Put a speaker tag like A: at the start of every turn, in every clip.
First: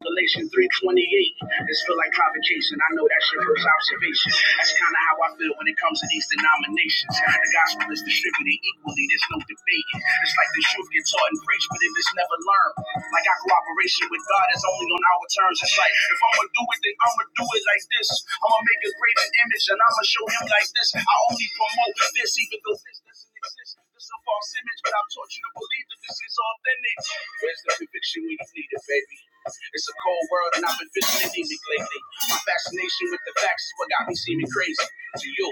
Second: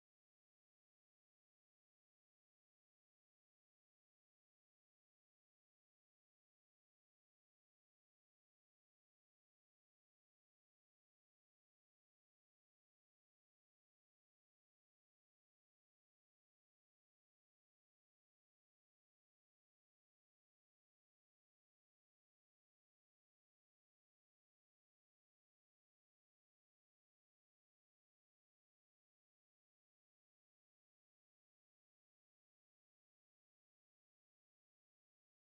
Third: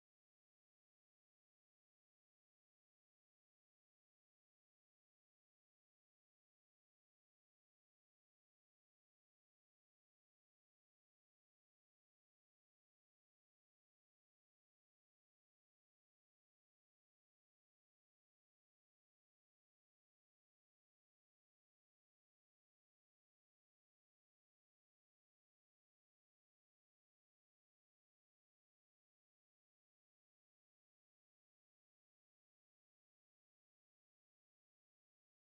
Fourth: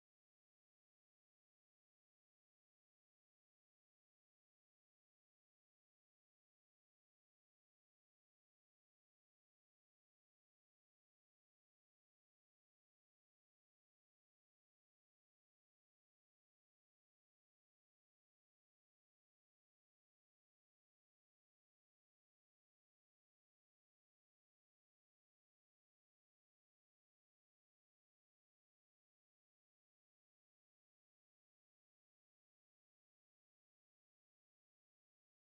A: Galatians 3.28. This feel like provocation. I know that shit hurts observation. That's kind of how I feel when it comes to these denominations. The gospel is distributed equally. There's no debating. It's like the truth gets taught and preached, but if it's never learned, like our cooperation with God is only on our terms. It's like, if I'm going to do it, then I'm going to do it like this. I'm going to make a greater image, and I'm going to show him like this. I only promote this, even though this doesn't exist racist. This is a false image, but I've taught you to believe that this is authentic. Where's the conviction when you need it, baby? It's a cold world, and I've been feeling anemic lately. My fascination with the facts is what got me seeming crazy to you.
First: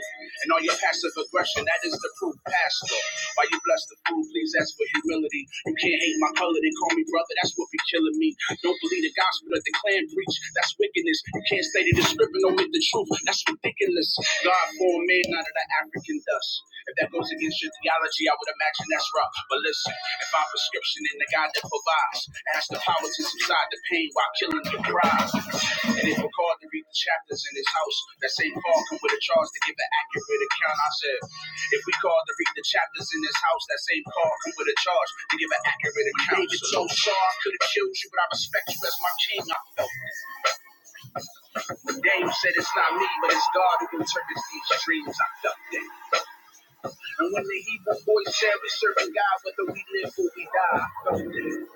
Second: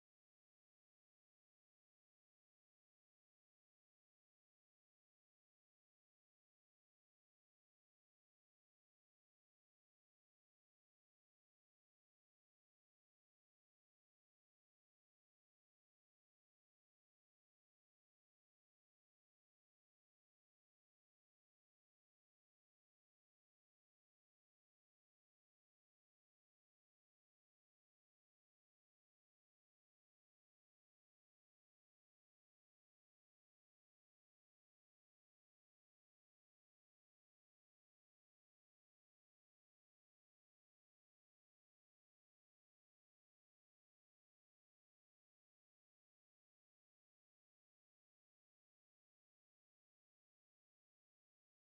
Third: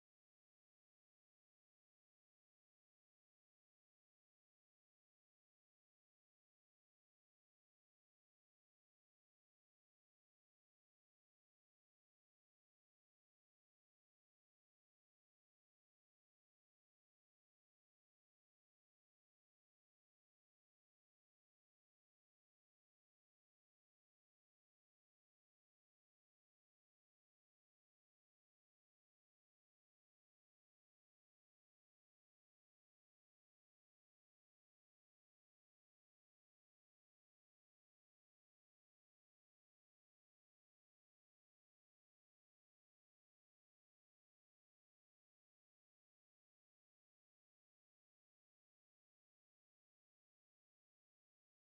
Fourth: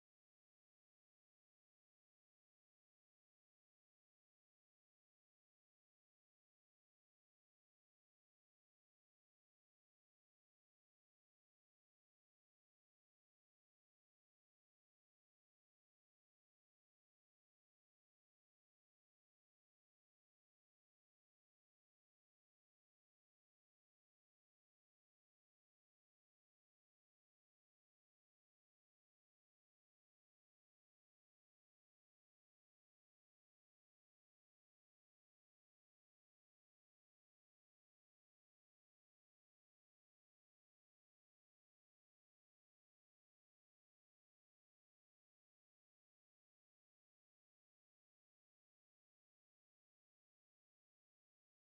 A: And all your passive aggression, that is the proof, Pastor. Why you bless the food, please ask for humility. You can't hate my color, then call me brother, that's what be killing me. Don't believe the gospel that the Klan preach, that's wickedness. You can't stay the script and omit the truth, that's ridiculous miraculous. God formed man out of the African dust. If that goes against your theology, I would imagine that's rough. But listen, if our prescription in the God that provides has the power to subside the pain while killing the pride, and if we're called to read the chapters in His house, that St. Paul come with a charge to give an accurate account. I said, if we called to read the chapters in His house, that St. Paul come with a charge to give an accurate account. David, so sorry I could have killed you, but I respect you as my king. I felt. Dame said it's not me, but it's God who interprets these dreams I felt then. And when the Hebrew boy said we serve a God, whether we live or we die, I felt it.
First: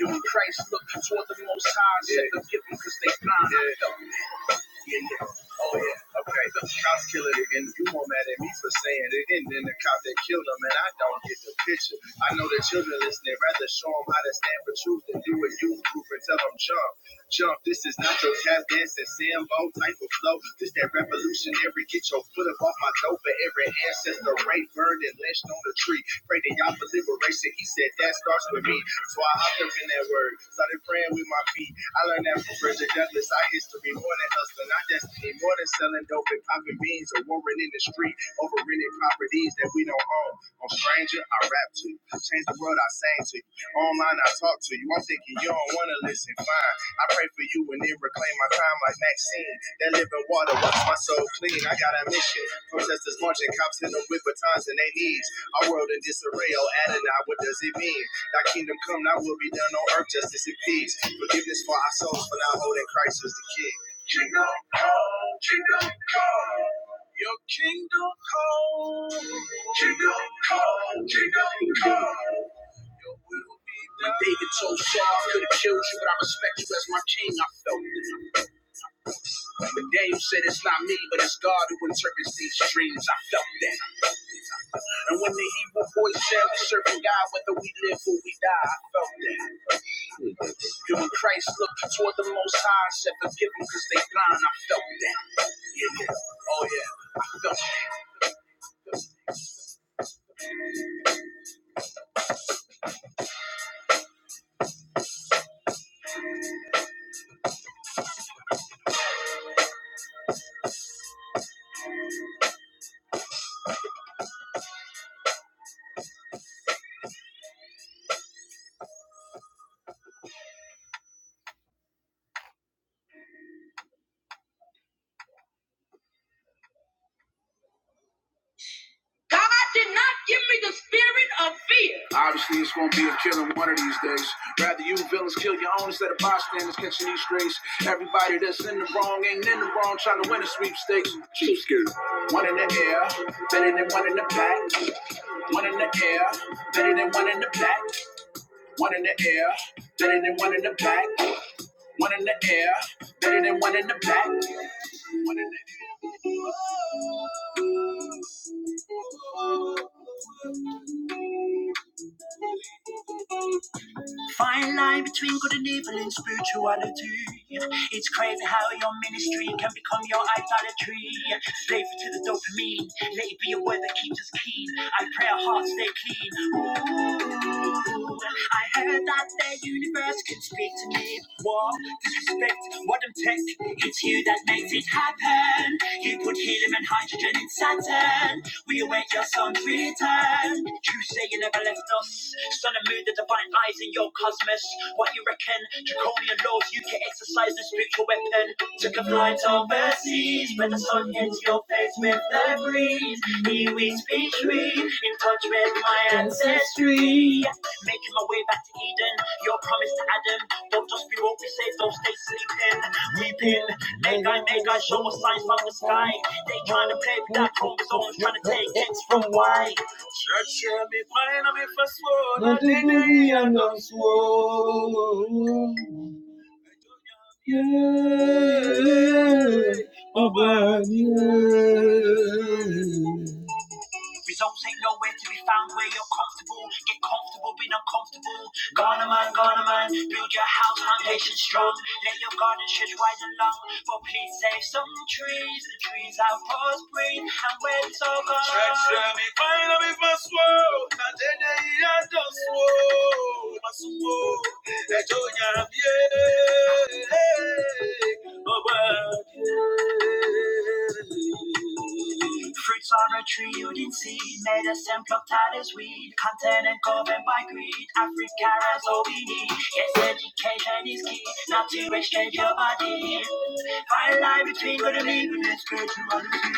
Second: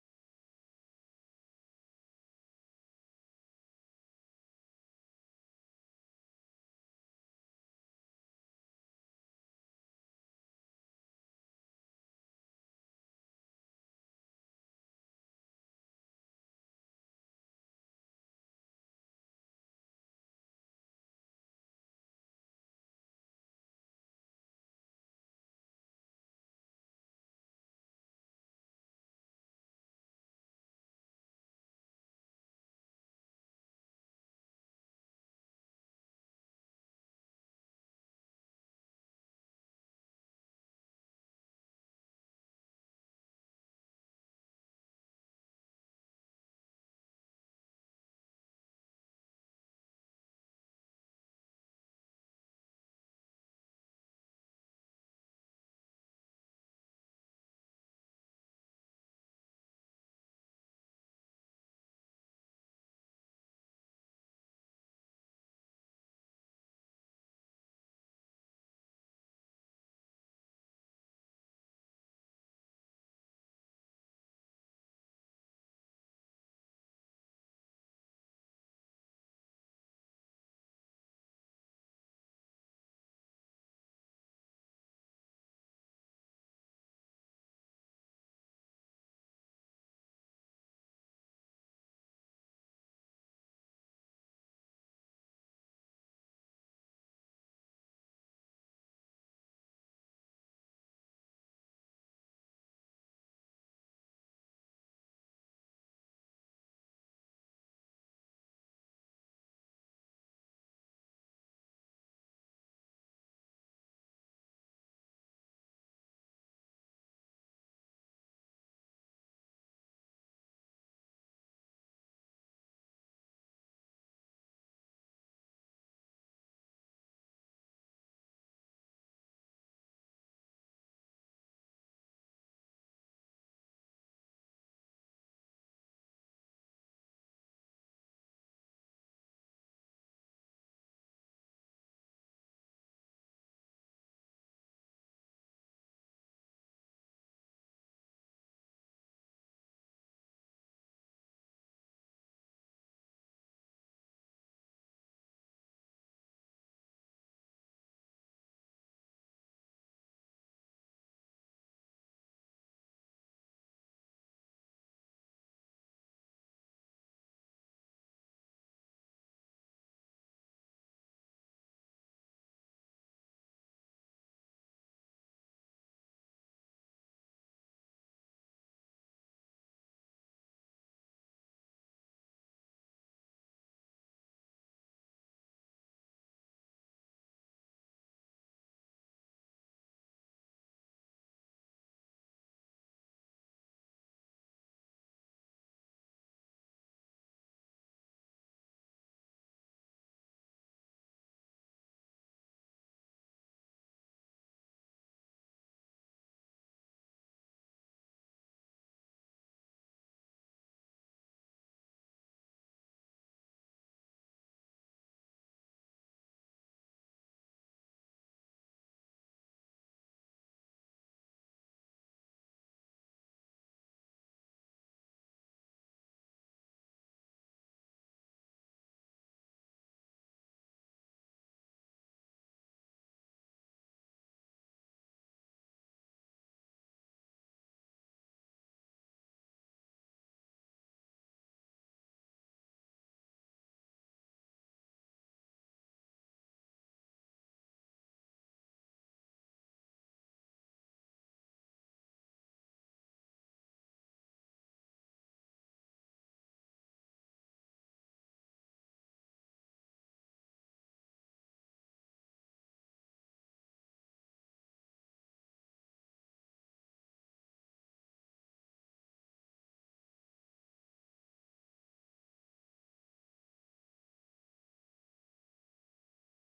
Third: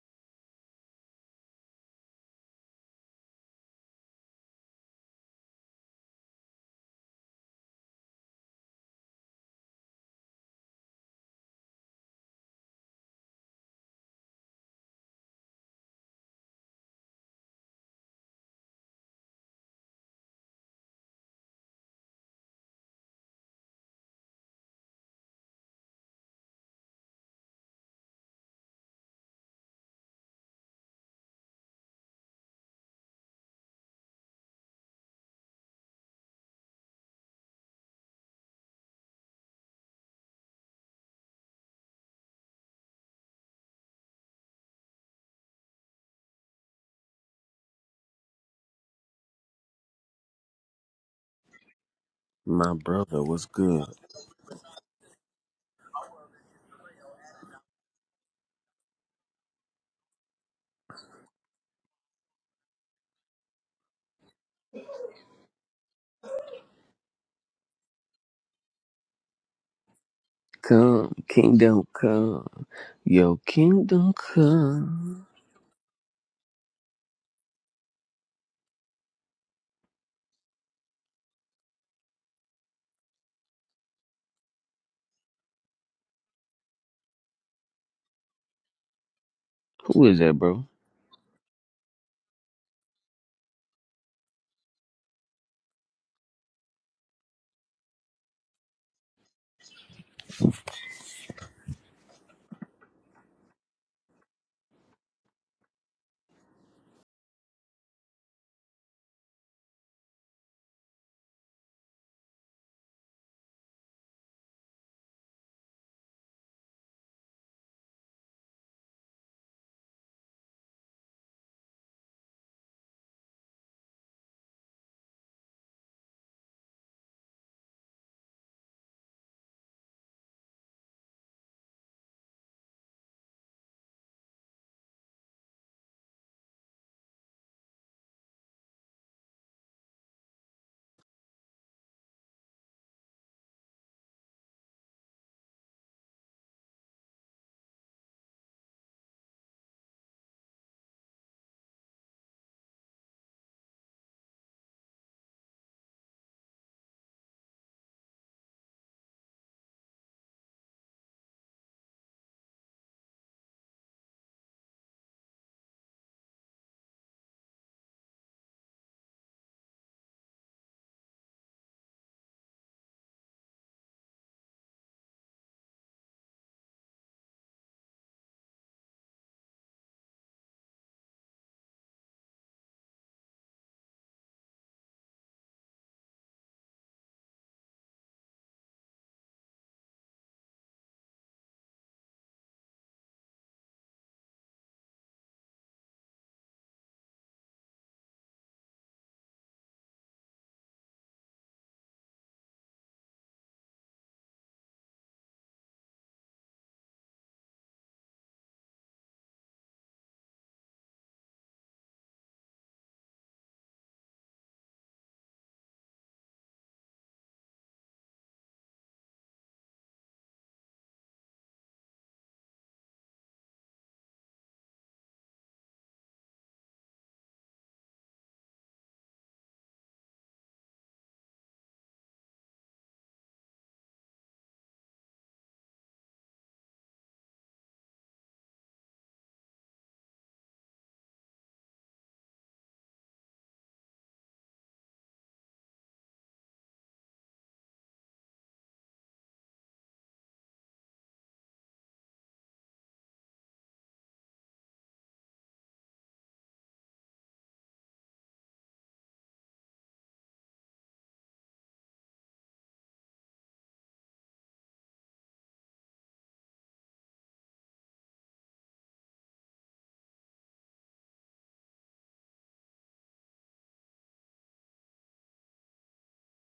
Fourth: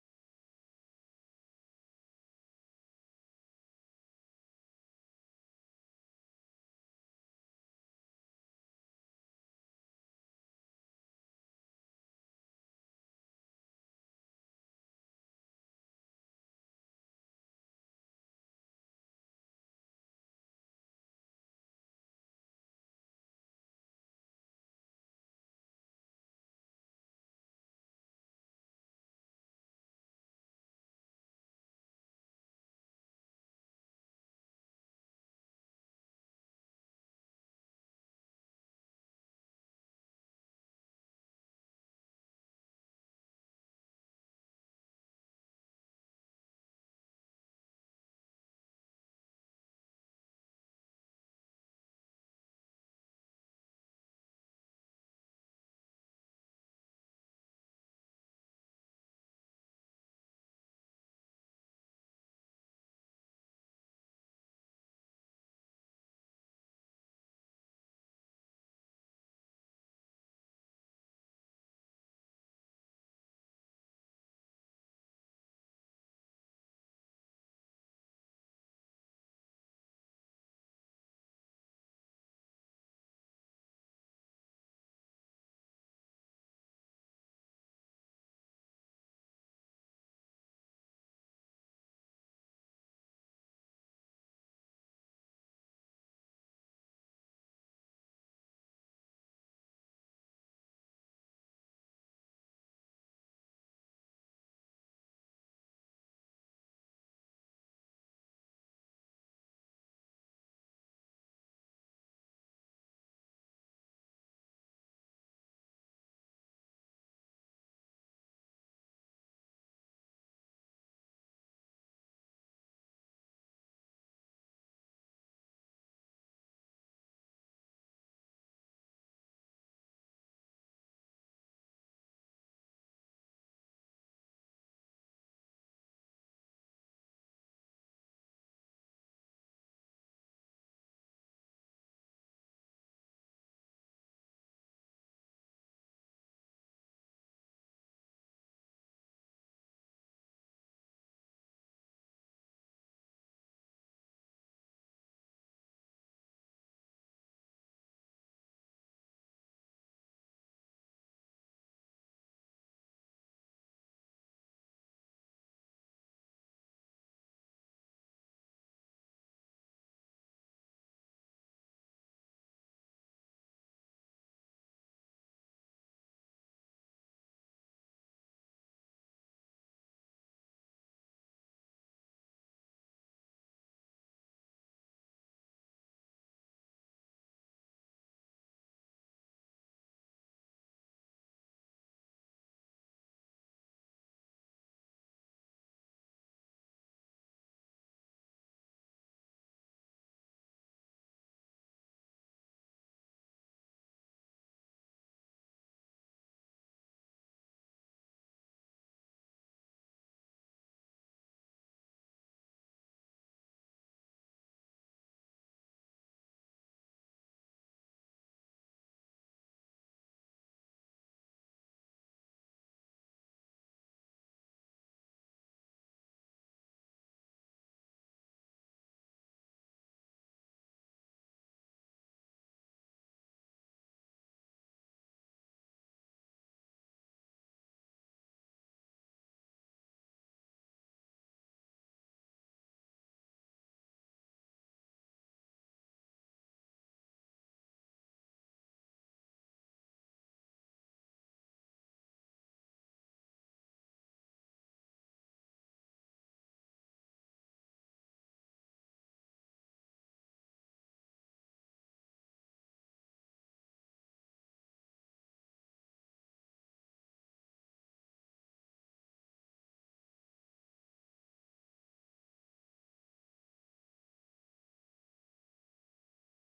A: You and Christ looking toward the most high, yeah. said forgive them because they blind. Yeah. Yeah, yeah. Oh yeah. Okay, the cop it, and you more mad at me for saying it and then the cop that killed him and I don't get the picture. I know the children listening, rather show them how to stand for truth than do a youth group and tell them jump. Jump, this is not your tap dancing Sambo type of flow. This that revolutionary, get your foot up off my toe for every ancestor, rape, burned, and lynched on the tree. Pray to y'all for liberation. He said that starts with me. So I hopped up him in that word, started praying with my feet. I learned that from Frederick Douglass. Our history more than hustling, our destiny more than selling dope and popping beans or warring in the street over rented properties that we don't own. On stranger, I rap to you. Change the world, I sang to you. Online, I talk to you. I'm thinking you don't wanna listen. Fine, I pray for you and then reclaim my time like Maxine. That living water wash my soul clean. I got a mission.
B: My
A: Protesters
B: brother was
A: marching, cops
B: good.
A: in them with batons and they knees. Our world in disarray. Oh, Adonai, what does it mean? Thy kingdom come, thy will be done on earth, justice and peace. Forgiveness for our souls, for thou holding Christ as the King. Kingdom come, kingdom come. Your kingdom come, kingdom come,
B: Come,
A: kingdom
B: kingdom
A: come.
B: come.
A: Your
B: Yo,
A: will be done. When
B: kingdom
A: David told Saul, I
B: come.
A: could have killed you, but I respect you as my king. I felt it. The game said it's not me, but it's God who interprets these dreams. I felt that. And when the evil voice said we serving God, whether we live or we die, I felt that.
B: Who is that, bro?
A: And when Christ looked toward the Most High and said, forgive them because they blind, I felt that. Yeah, yeah. Oh yeah, I felt that. God did not give me the spirit of fear. Obviously, it's going to be a killing one of these days. Rather, you villains kill your own instead of bystanders catching these strays. Everybody that's in the wrong ain't in the wrong trying to win a sweepstakes. Cheap scared. One in the air, better than one in the back. One in the air, better than one in the back. One in the air, better than one in the back. One in the air, better than one in the back. Fine line between good and evil in spirituality. It's crazy how your ministry can become your idolatry. Slave to the dopamine, let it be a word that keeps us keen. I pray our hearts stay clean. I heard that the universe could speak to me. What? Disrespect, what I'm tech? It's you that makes it happen. You put helium and hydrogen in Saturn. We await your sun's return. You say you never left us. Sun and moon, the divine lies in your cosmos. What you reckon? Draconian laws, you can exercise the spiritual weapon. Took a flight overseas, where the sun hits your face with the breeze. Here we speak tree, in touch with my ancestry. Making my way back to Eden, your promise to Adam. Don't just be woke, be saved, don't stay sleeping. Weeping, make I make I show us signs from the sky. They trying to play with that chromosomes, trying to take X from Y. Yeah, me crying, I'm in for sword. Not the baby, I'm not sword. Yeah, oh, man, yeah. Results ain't nowhere to be found where you're comfortable. Get comfortable being uncomfortable. going man, going man, build your house, foundation strong. Let your garden stretch wide and long. But please save some trees, the trees are past green and when it's all gone. Stretch them, it might not be my swirl. And then they are just swirl. My swirl, they don't have yeah. Oh, well. Fruits are a tree you didn't see, made us and plucked out as weed. Continent governed by greed, Africa has all we need. Yes, education is key, not to exchange your body. Find a line between good and evil, it's good to understand.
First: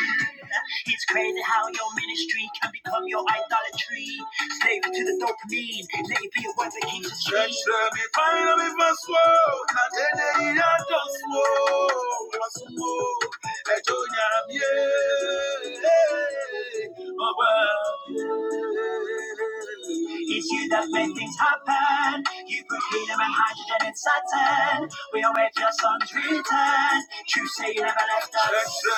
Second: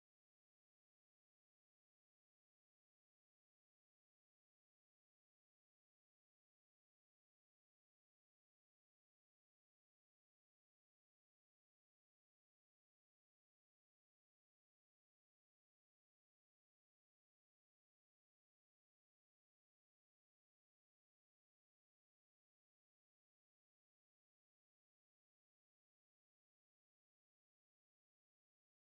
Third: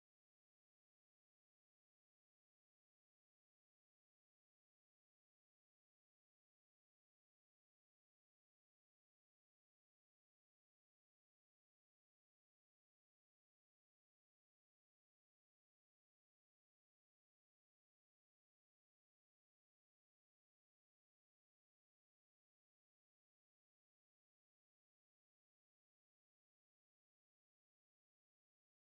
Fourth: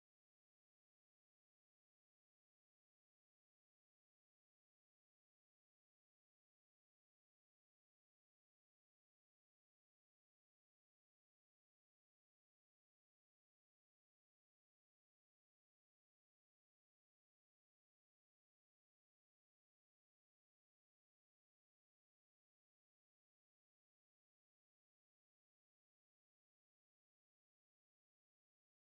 A: It's crazy how your ministry can become your idolatry. Slavery to the dopamine, let it be a weapon keeps us free. Let me find a bit of my sword, not in the ear, don't swore. It's you that make things happen. You put helium and hydrogen in Saturn. We await your sun's return. True say you never left us. let see,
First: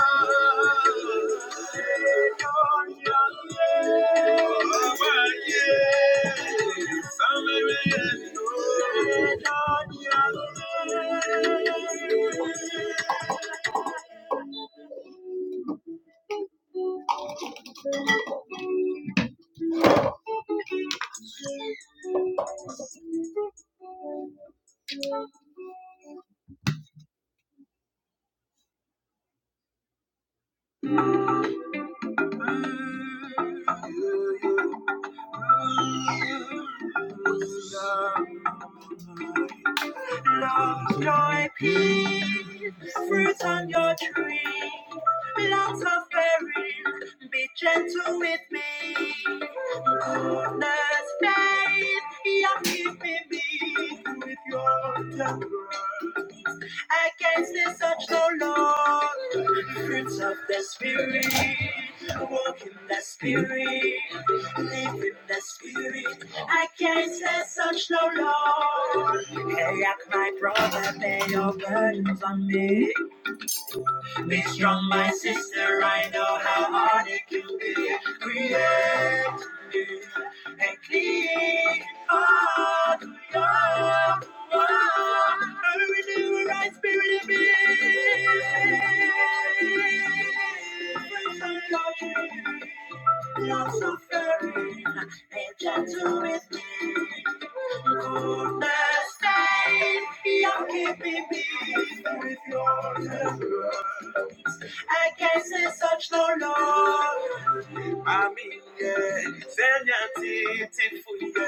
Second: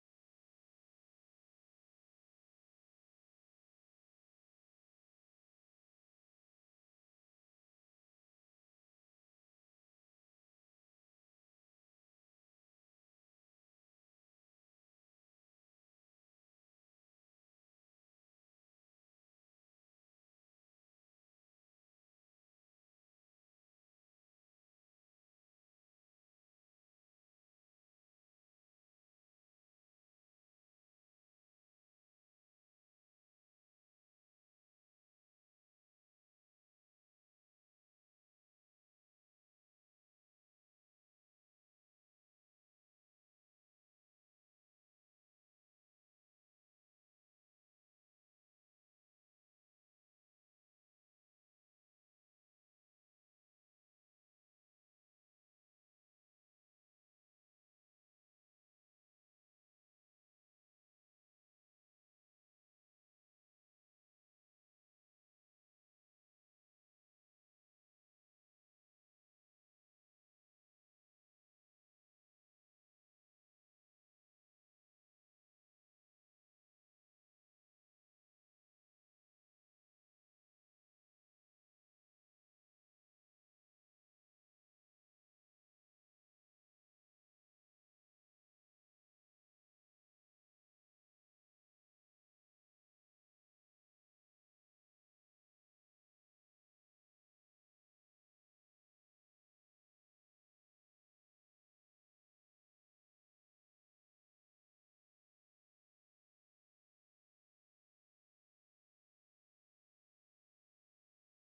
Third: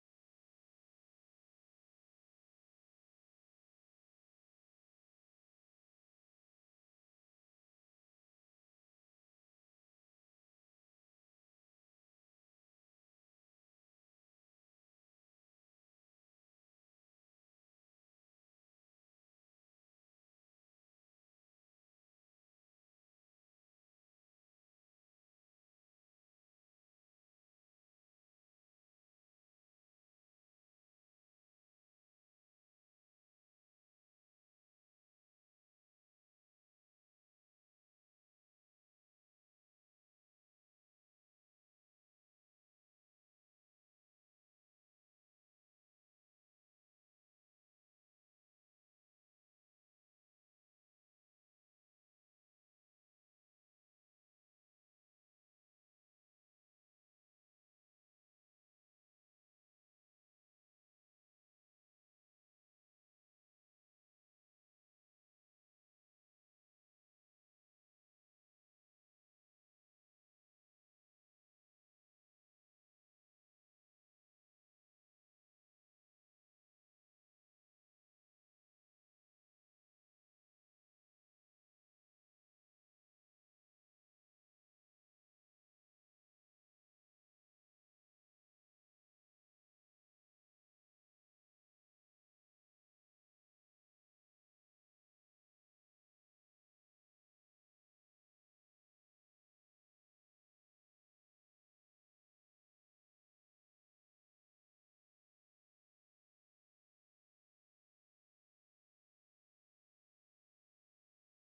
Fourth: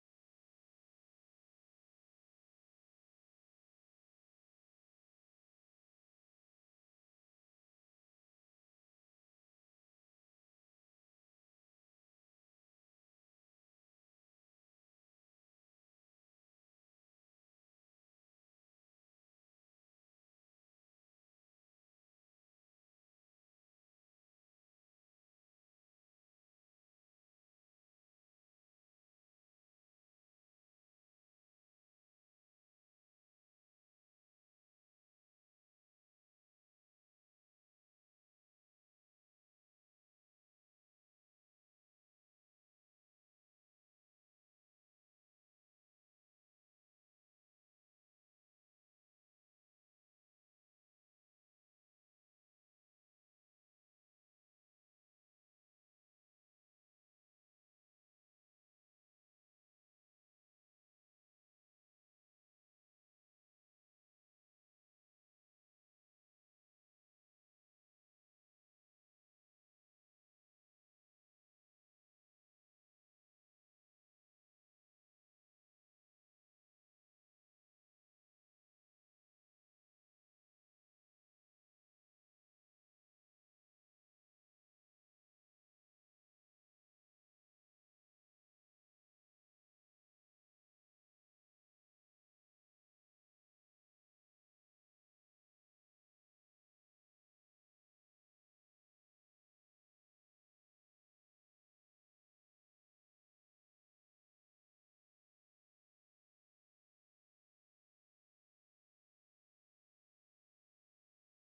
A: oh, oh, yeah, yeah, yeah. Love, joy, peace, fruits on your tree. Lots of berries, be gentle with me. Goodness, faith, yeah, keep me with your temper. Against this such no law. Fruits of the spirit. Walk in the spirit. Live in the spirit. Against this such no law. Hey, like my brother, bear your burdens on me. Be strong, my sister. I know how hard it can be. Create new and clean heart. Oh, oh, oh, renew a right spirit in me. Praise the Lord, you are so caring and gentle with me. Goodness, faith, you're keeping me. I can say such no love. Aminye, senya titi fuye.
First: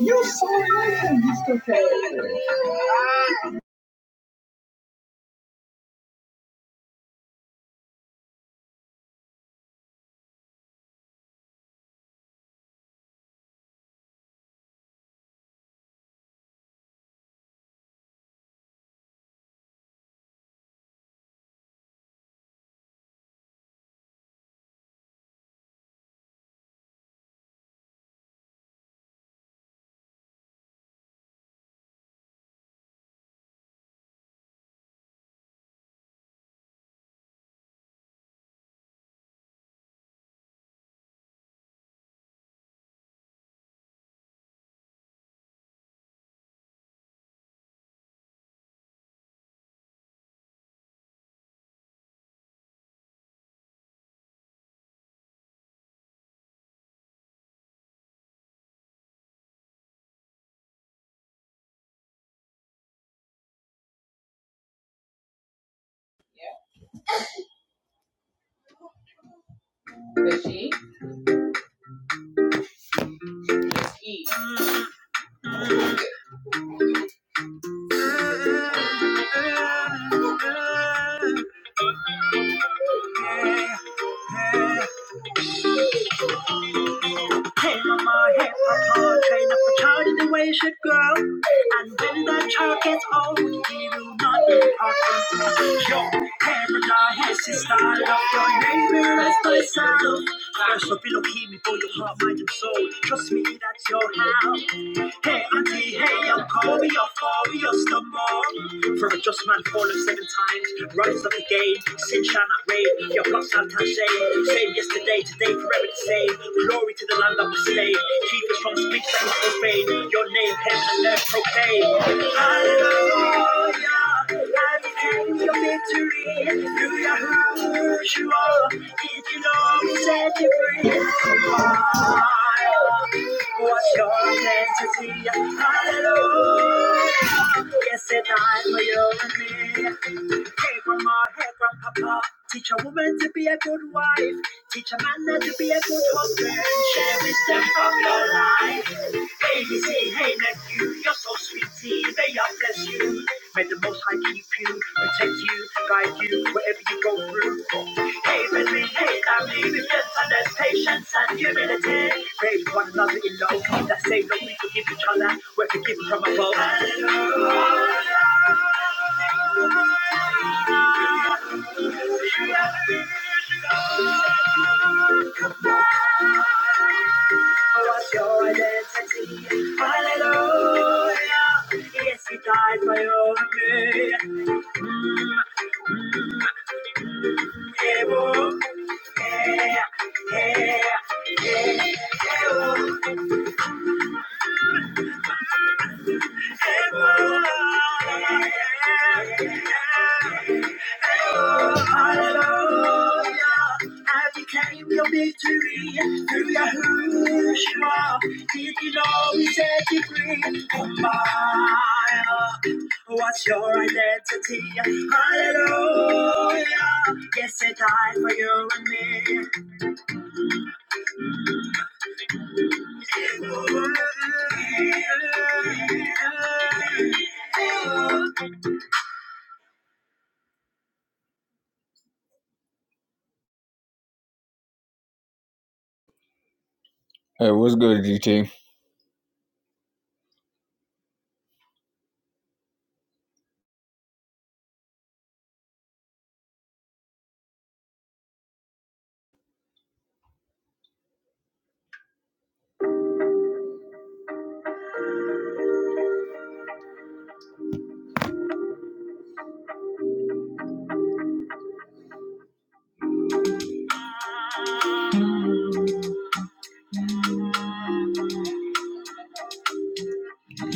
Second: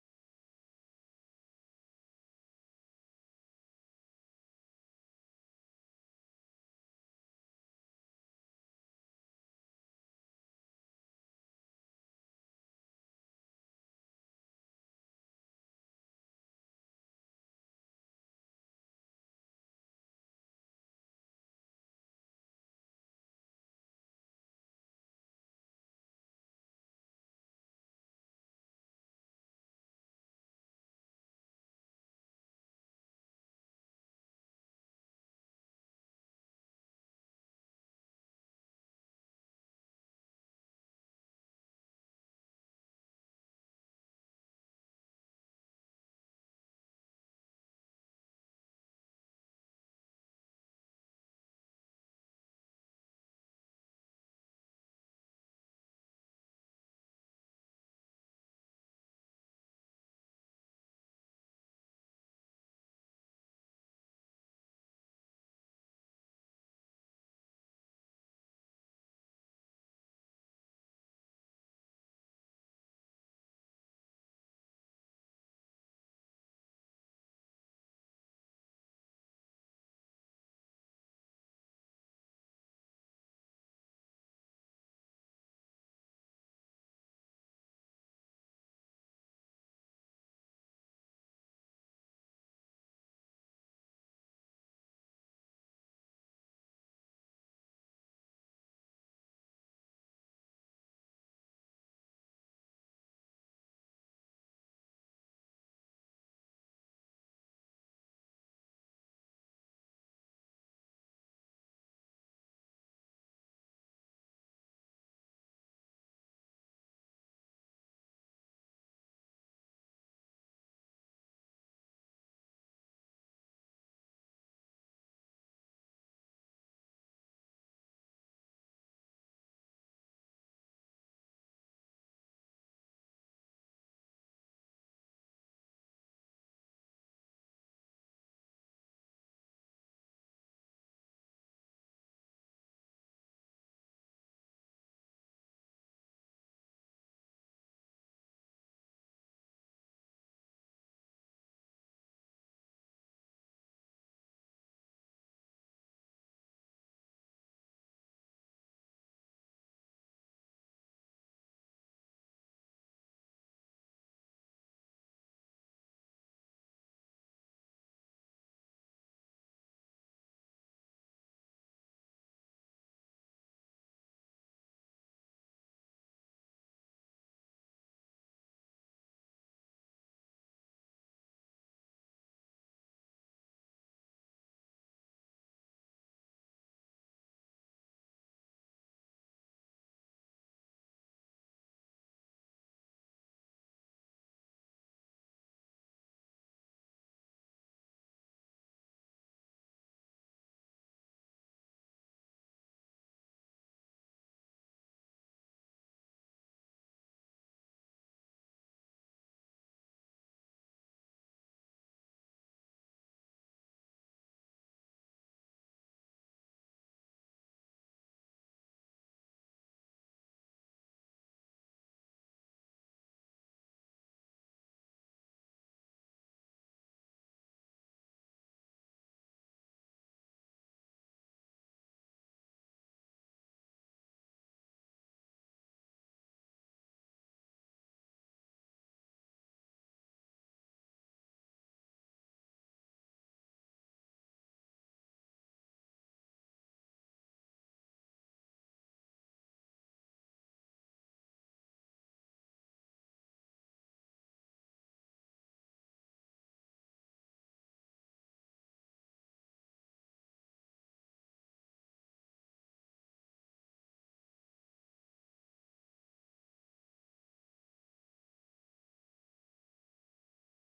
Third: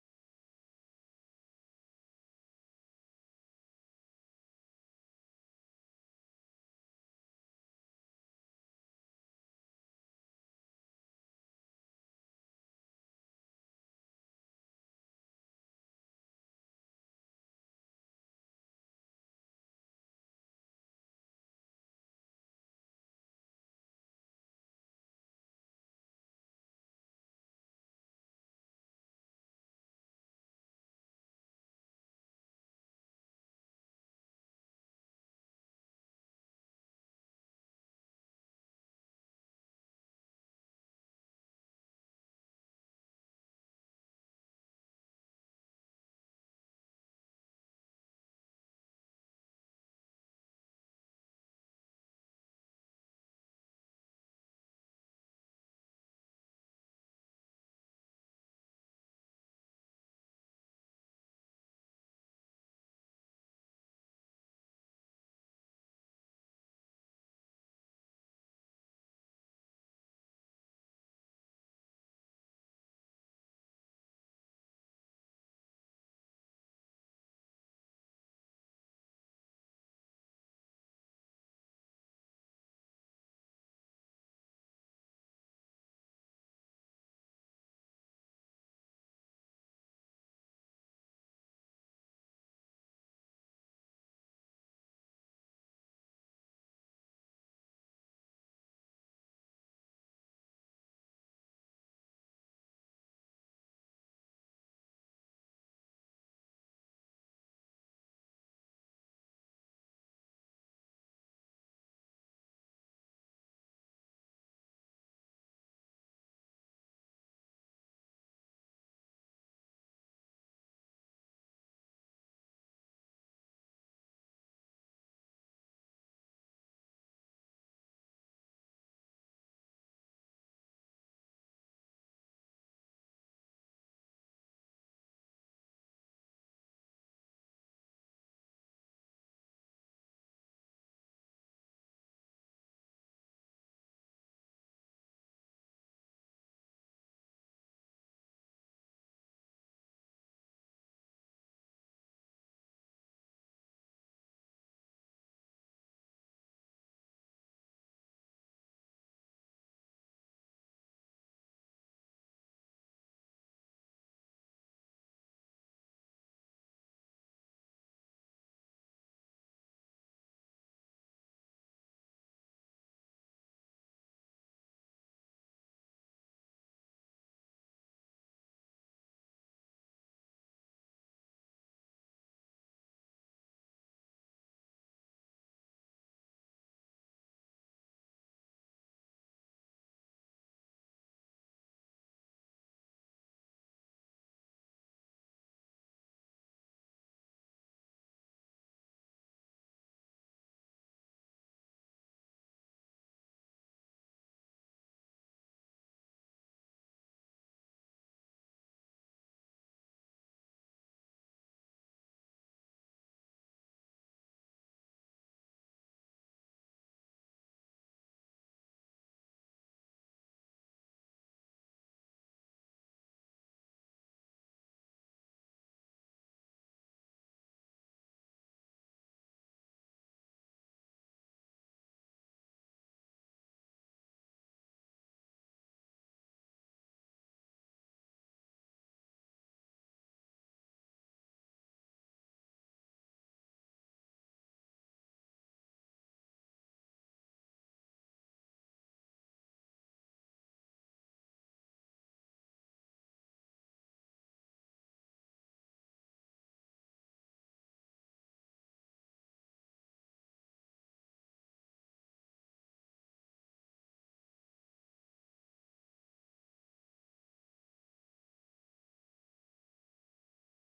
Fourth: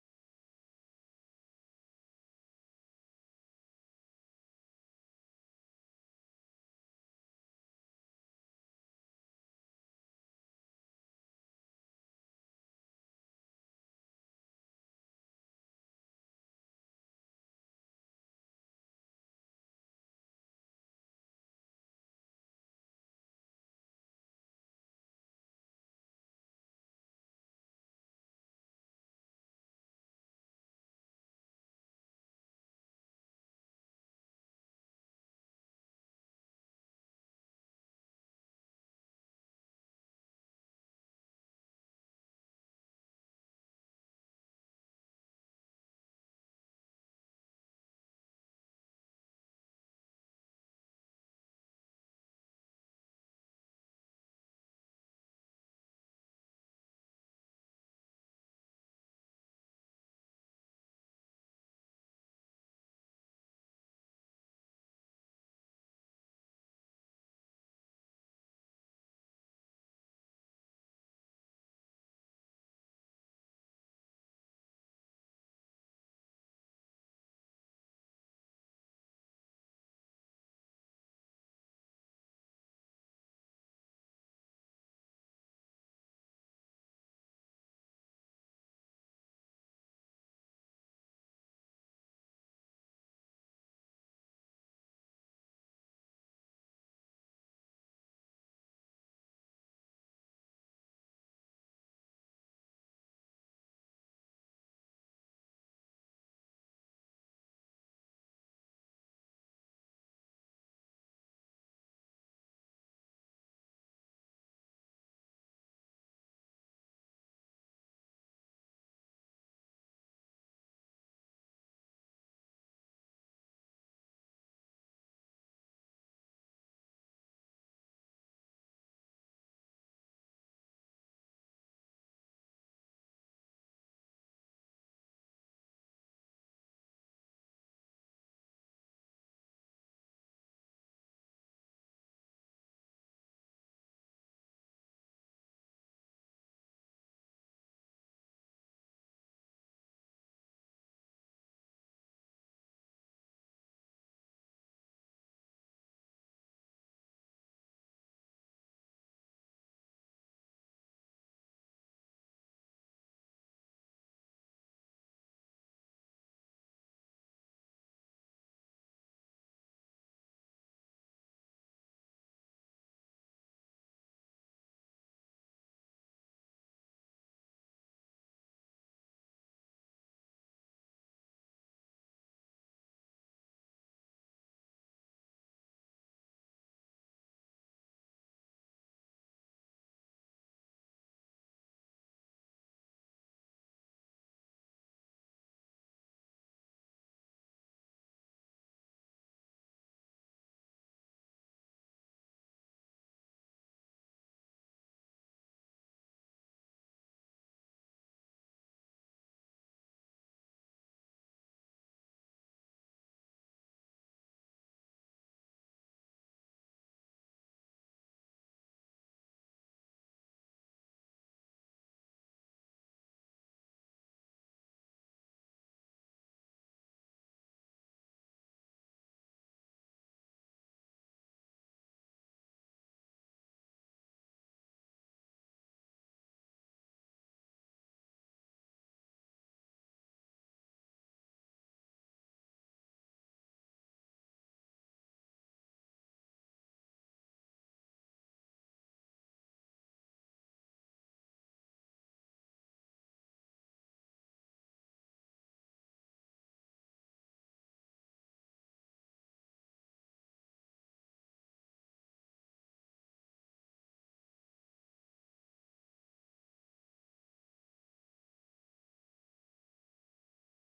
A: You saw it, Mr. K. Bushy, E. Hey mama, hey papa, train up a child in the way it should grow. And when that child gets old, he will not depart from the Yo, hey brother, hey sister, love your neighbor as thyself. First, I love, be looking before your heart, mind, and soul. Trust me, that's your house. Hey, auntie, hey, uncle, we are far, we are still more. For a just man fallen seven times, runners up the game, sin shall not reign, your blood shall not shame. Same yesterday, today, forever the same. Glory to the land of the slave. keep us from speech that is obeyed. Your name, heaven and earth proclaim. Hallelujah, life and your victory. You are who you are, if you know, we set you free. What God meant to see, hallelujah. Yes, it died for you and me. Hey, grandma, hey, grandpapa. Teach a woman to be a good wife. Teach a man not to be a good husband. Share wisdom from your life. Baby, say, hey, nephew, you're so sweet. tea. May I bless you. May the Most High keep you, protect you, guide you wherever you go through. Hey, baby, hey, family, with gentleness, patience, and humility. Praise one another in love. That say that we forgive each other. We're forgiven from above. Hallelujah, what's your identity? Hallelujah. Yes, he died for you and me. Did you know we set you free? Oh my, what's your identity? Hallelujah. Yes, I died for you and me. Hey, what's good, GT?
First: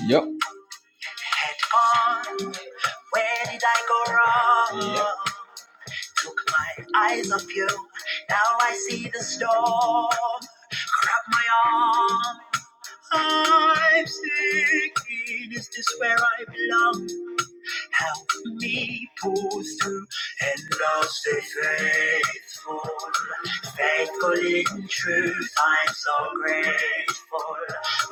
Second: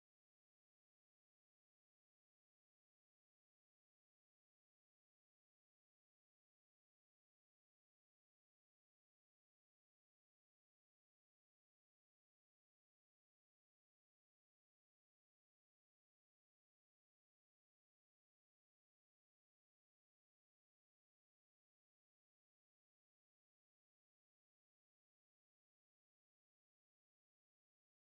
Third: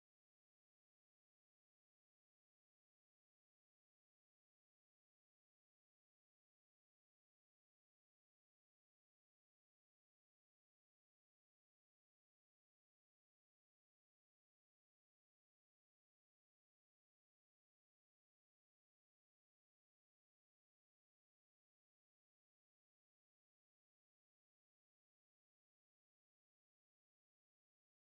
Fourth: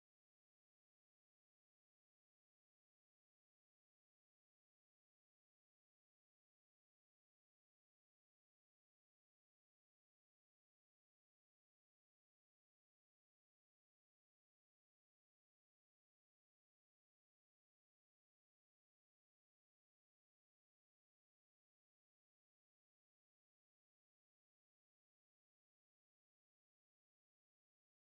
A: Yep. Where did I go wrong? Yep. My eyes on you, now I see the storm. Grab my arm. I'm sinking. Is this where I belong? Help me pull through and I'll stay faithful. Faithful in truth, I'm so grateful.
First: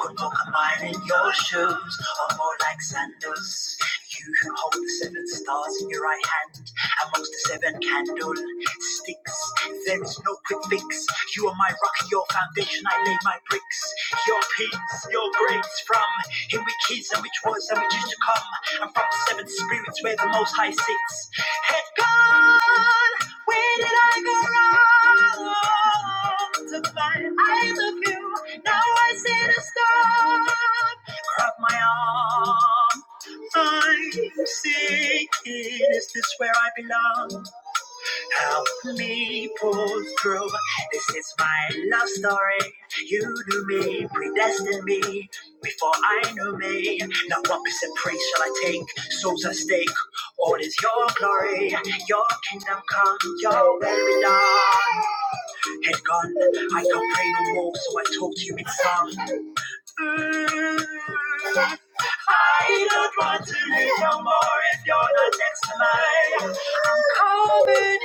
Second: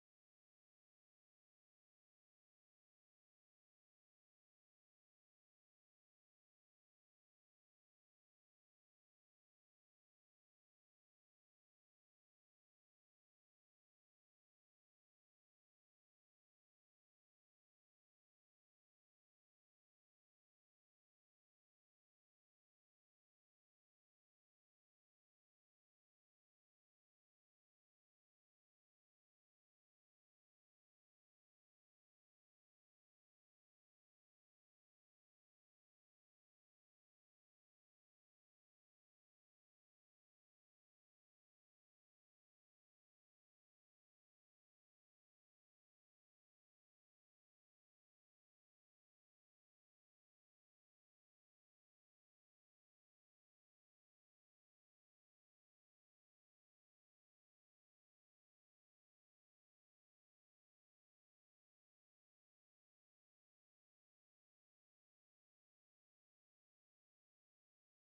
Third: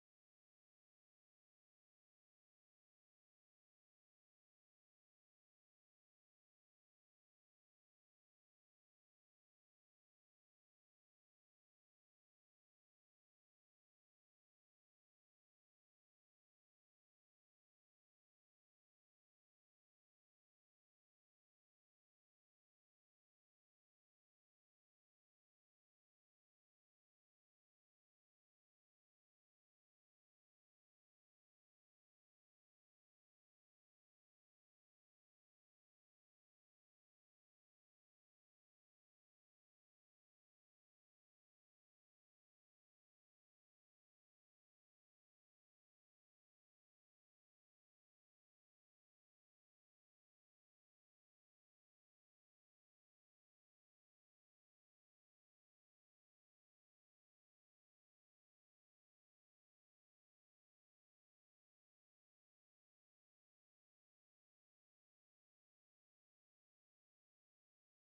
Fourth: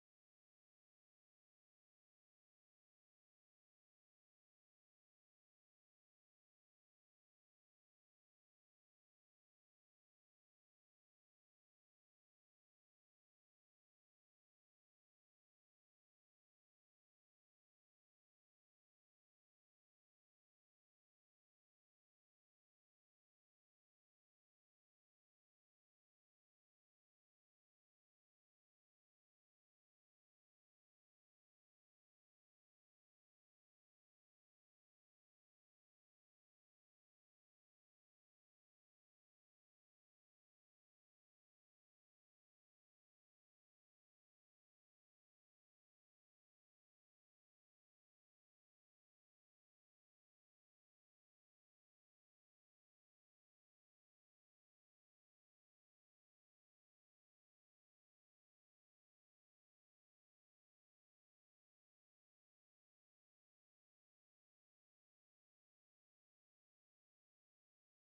A: Could walk a mile in your shoes, or more like sandals. You who hold the seven stars in your right hand, amongst the seven candlesticks. There is no quick fix. You are my rock, your foundation. I lay my bricks. Your peace, your grace from him which is and which was and which is to come. I'm from the seventh spirits where the most high sits. Head gone, where did I go wrong? To find I love you, now I sit a storm. Grab my arm, I'm sinking. Is this where I belong? Help me pull through. This is my love story. You knew me, predestined me before I knew me. Now what piece praise shall I take? Souls at stake. All is your glory, your kingdom come, your will be done. Head gone, I can't pray no more, so I talk to you in song. Mm-hmm. I don't want to live no more if you're not next to mine. I'm covered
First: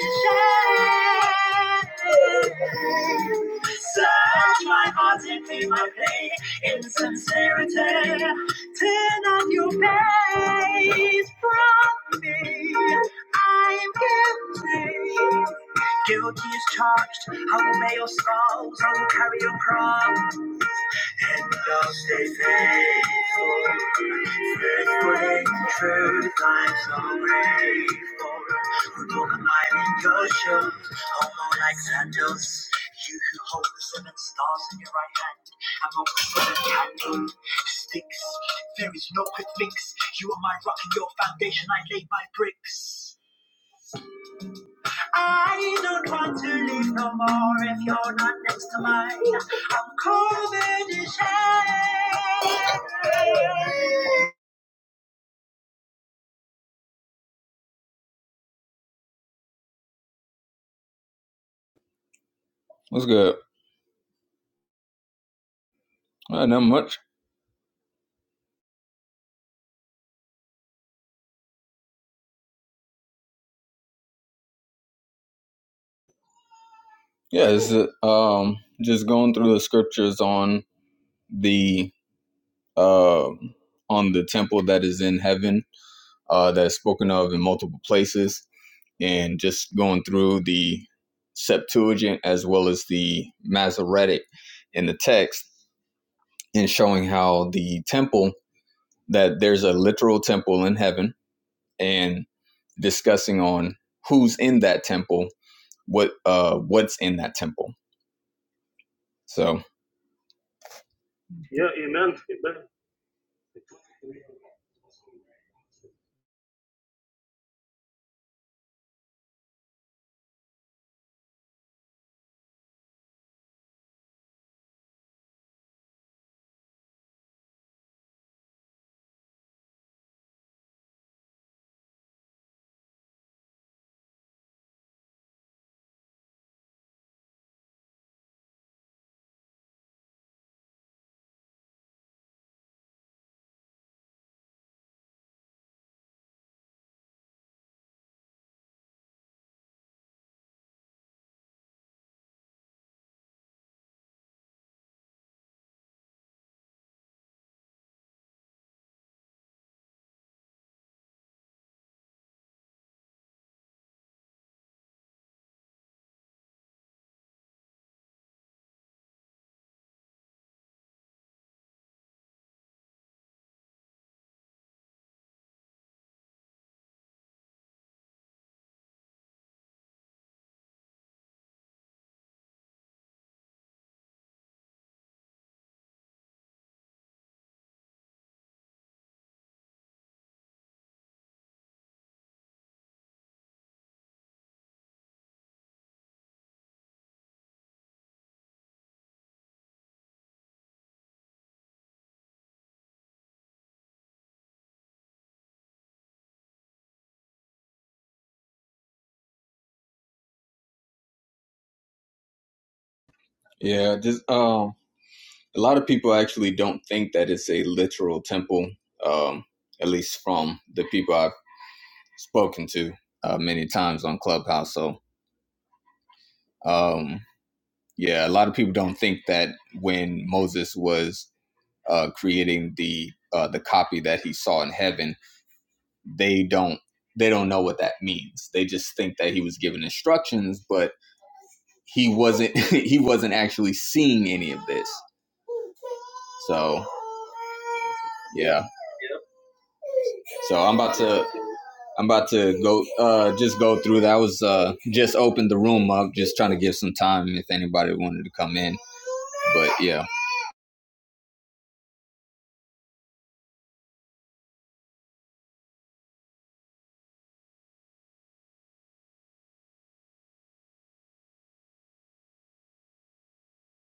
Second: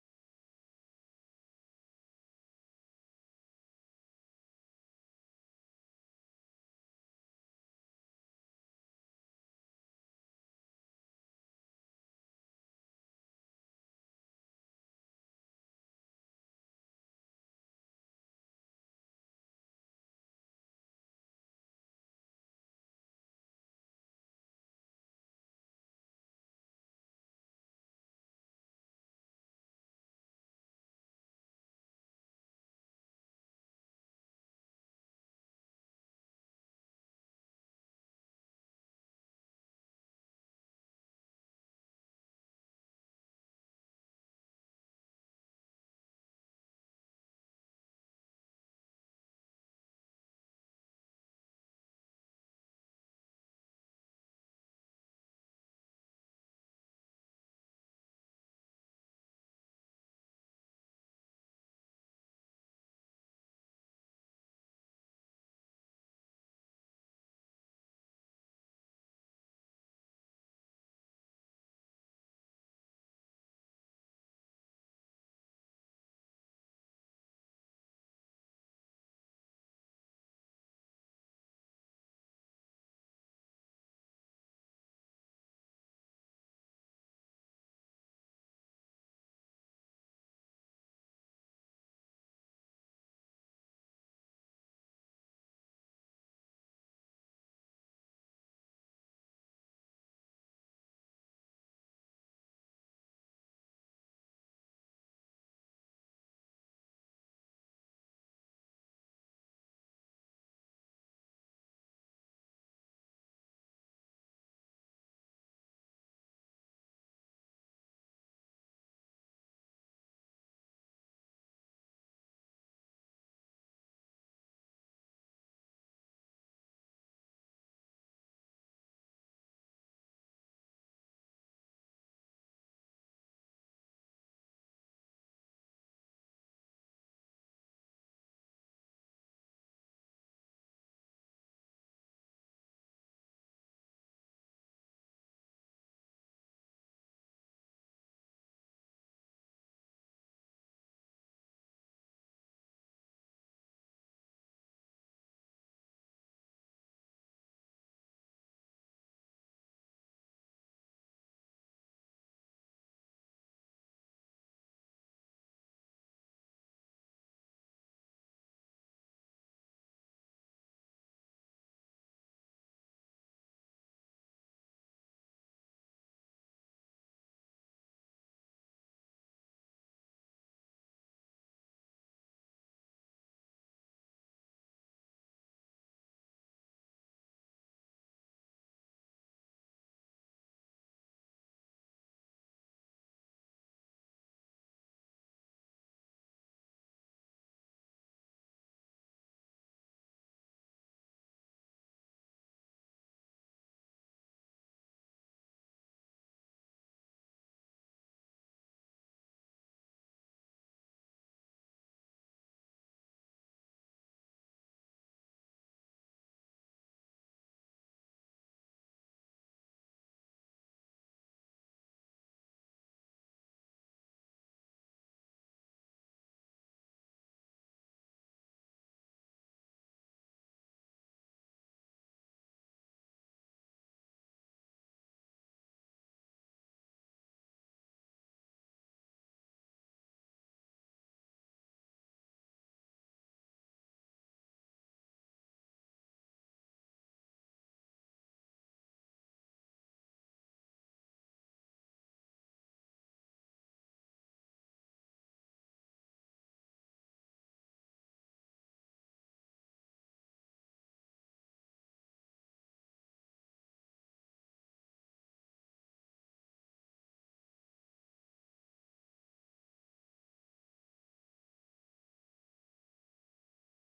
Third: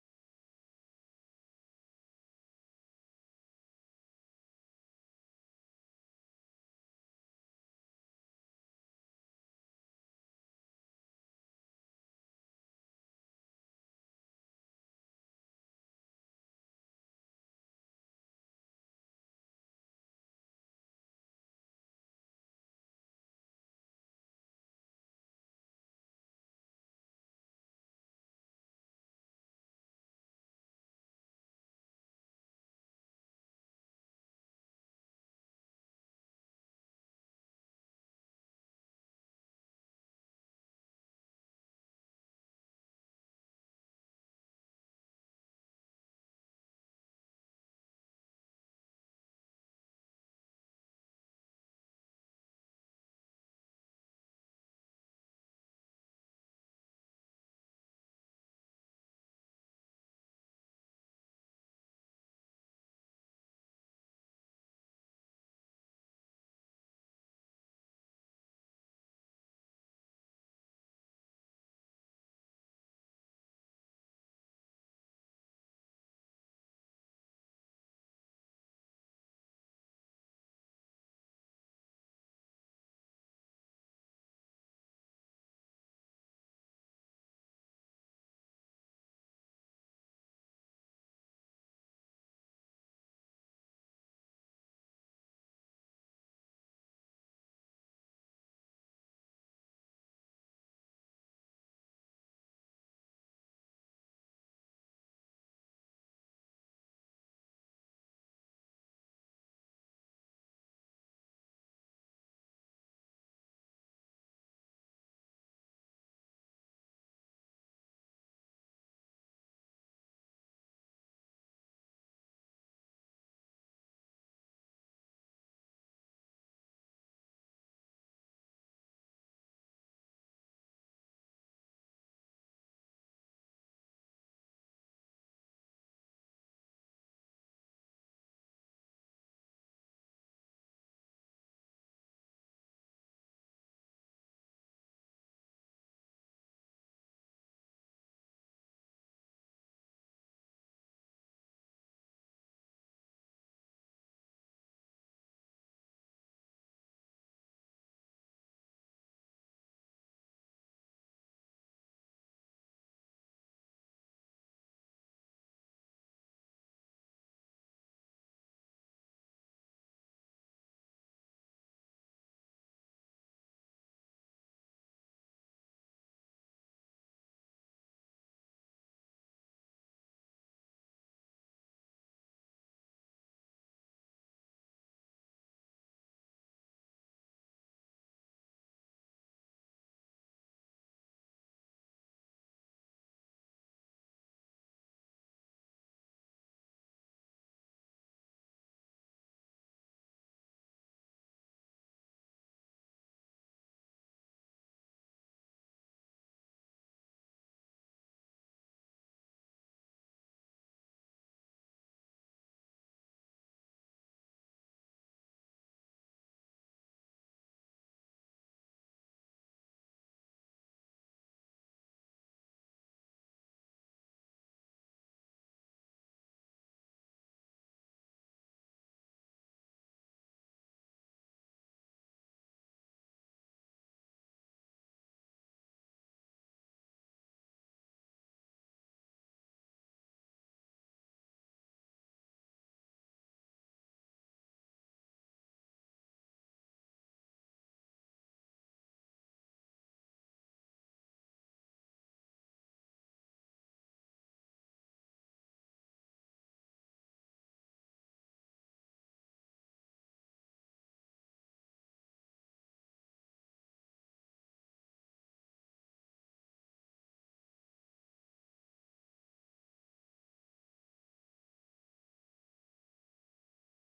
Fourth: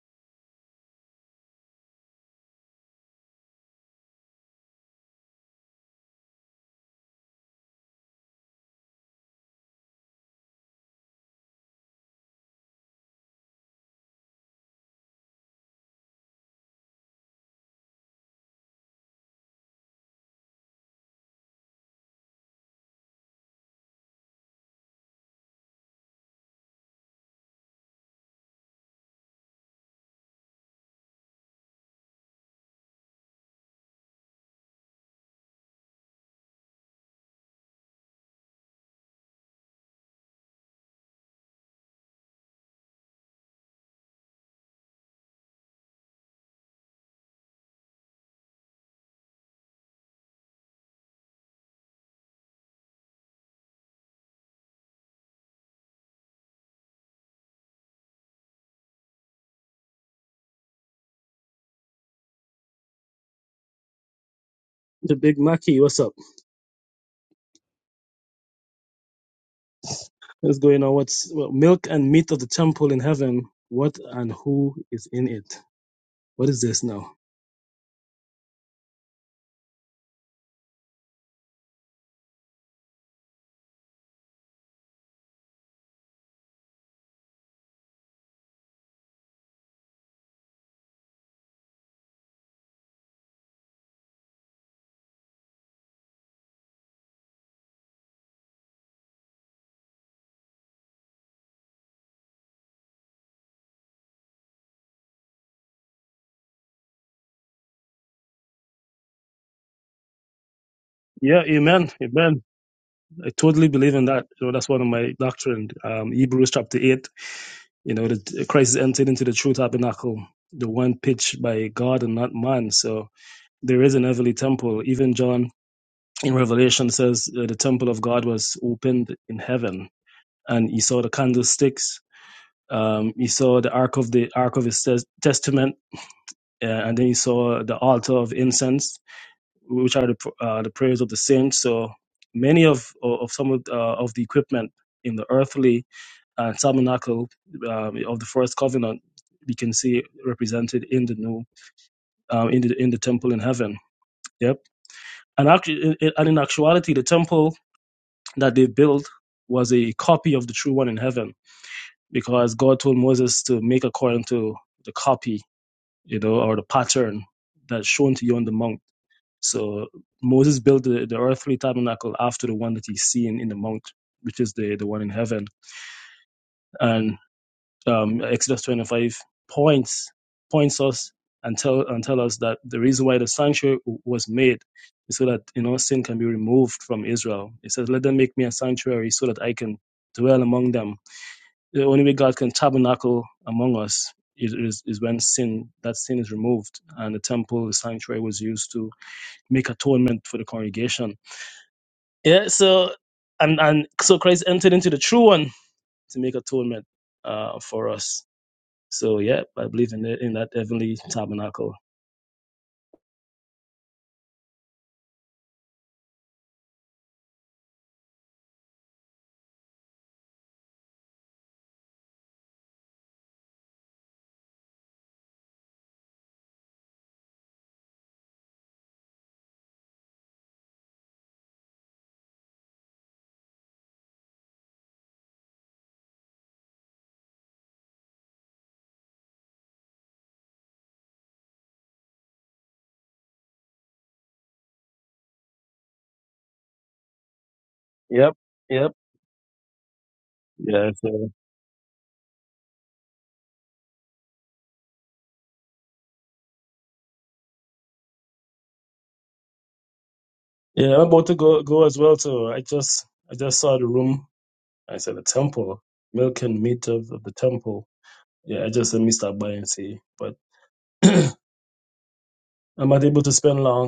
A: in shame. Search my heart and feel my pain, insincerity. Turn off your face from me. I'm guilty. Guilty is charged. I'll bear your scars. I'll carry your cross. And I'll stay faithful, faithful in truth. I'm so grateful. We're going mighty Goshen, homo like sandals. You who hold the seven stars in your right hand, I'm on the seven candle sticks. There is no quick fix. You are my rock and your foundation. I lay my bricks. I don't want to live no more if you're not next to mine. I'm covered in shame. What's good?
C: The Big Mackey, what's up?
A: Uh, not much.
C: What's going on? What's well, milk and meat of the temple in heaven? What and who is in it? What is this now?
A: Yeah, it's uh, um just going through the scriptures on the uh on the temple that is in heaven uh that's spoken of in multiple places, and just going through the Septuagint as well as the Masoretic in the text, and showing how the temple that there's a literal temple in heaven and discussing on who's in that temple, what uh what's in that temple. So
C: Yeah, amen, amen. I totally believe in that. You know, that's one of my doctrine. Um, Hebrews chapter eight. You know, that Christ is entered into the true tabernacle, the one pitched by God and not man. So there is an heavenly temple. Even John in Revelation says uh, the temple of God was opened in heaven, and he saw the candlesticks Um, he saw the ark of the ark of his tes- testament, uh, and then he saw the altar of incense, which are the pr- uh, the prayers of the saints. So many of of some of, uh, of the equipment in the earthly uh, tabernacle um, of the first covenant, we can see represented in the new um, in the in the temple in heaven. Yep, and actually, and in actuality, the temple that they built was a copy of the true one in heaven, because God told Moses to make according to the copy you know, or the pattern that's shown to you on the mount. So Moses built the, the earthly tabernacle after the one that he's seen in the mount, which is the, the one in heaven. And um, Exodus 25 points points us and tell and tell us that the reason why the sanctuary w- was made is so that you know sin can be removed from Israel. It says, "Let them make me a sanctuary so that I can dwell among them." The only way God can tabernacle among us is, is, is when sin, that sin is removed and the temple, the sanctuary was used to make atonement for the congregation. Yeah, so, and, and so Christ entered into the true one to make atonement uh, for us. So, yeah, I believe in, the, in that heavenly tabernacle.
A: yeah, just um a lot of people actually don't think that it's a literal temple, um, at least from the people I've spoken to uh, many times on Clubhouse. So um yeah, a lot of people don't think that when Moses was uh, creating the uh, the copy that he saw in heaven, they don't they don't know what that means. They just think that he was given instructions, but he wasn't he wasn't actually seeing any of this. So
C: Yep,
A: yeah.
C: yep.
A: So I'm
C: Yeah,
A: about
C: so
A: to I'm about to go uh just go through that. I was uh just opened the room up, just trying to give some time if anybody wanted to come in. But yeah.
C: Yeah, I'm about to go go as well. So I just I just saw the room. I said the temple, milk and meat of, of the temple. Yeah, I just said, let me stop by and see. But I'm not able to spend long.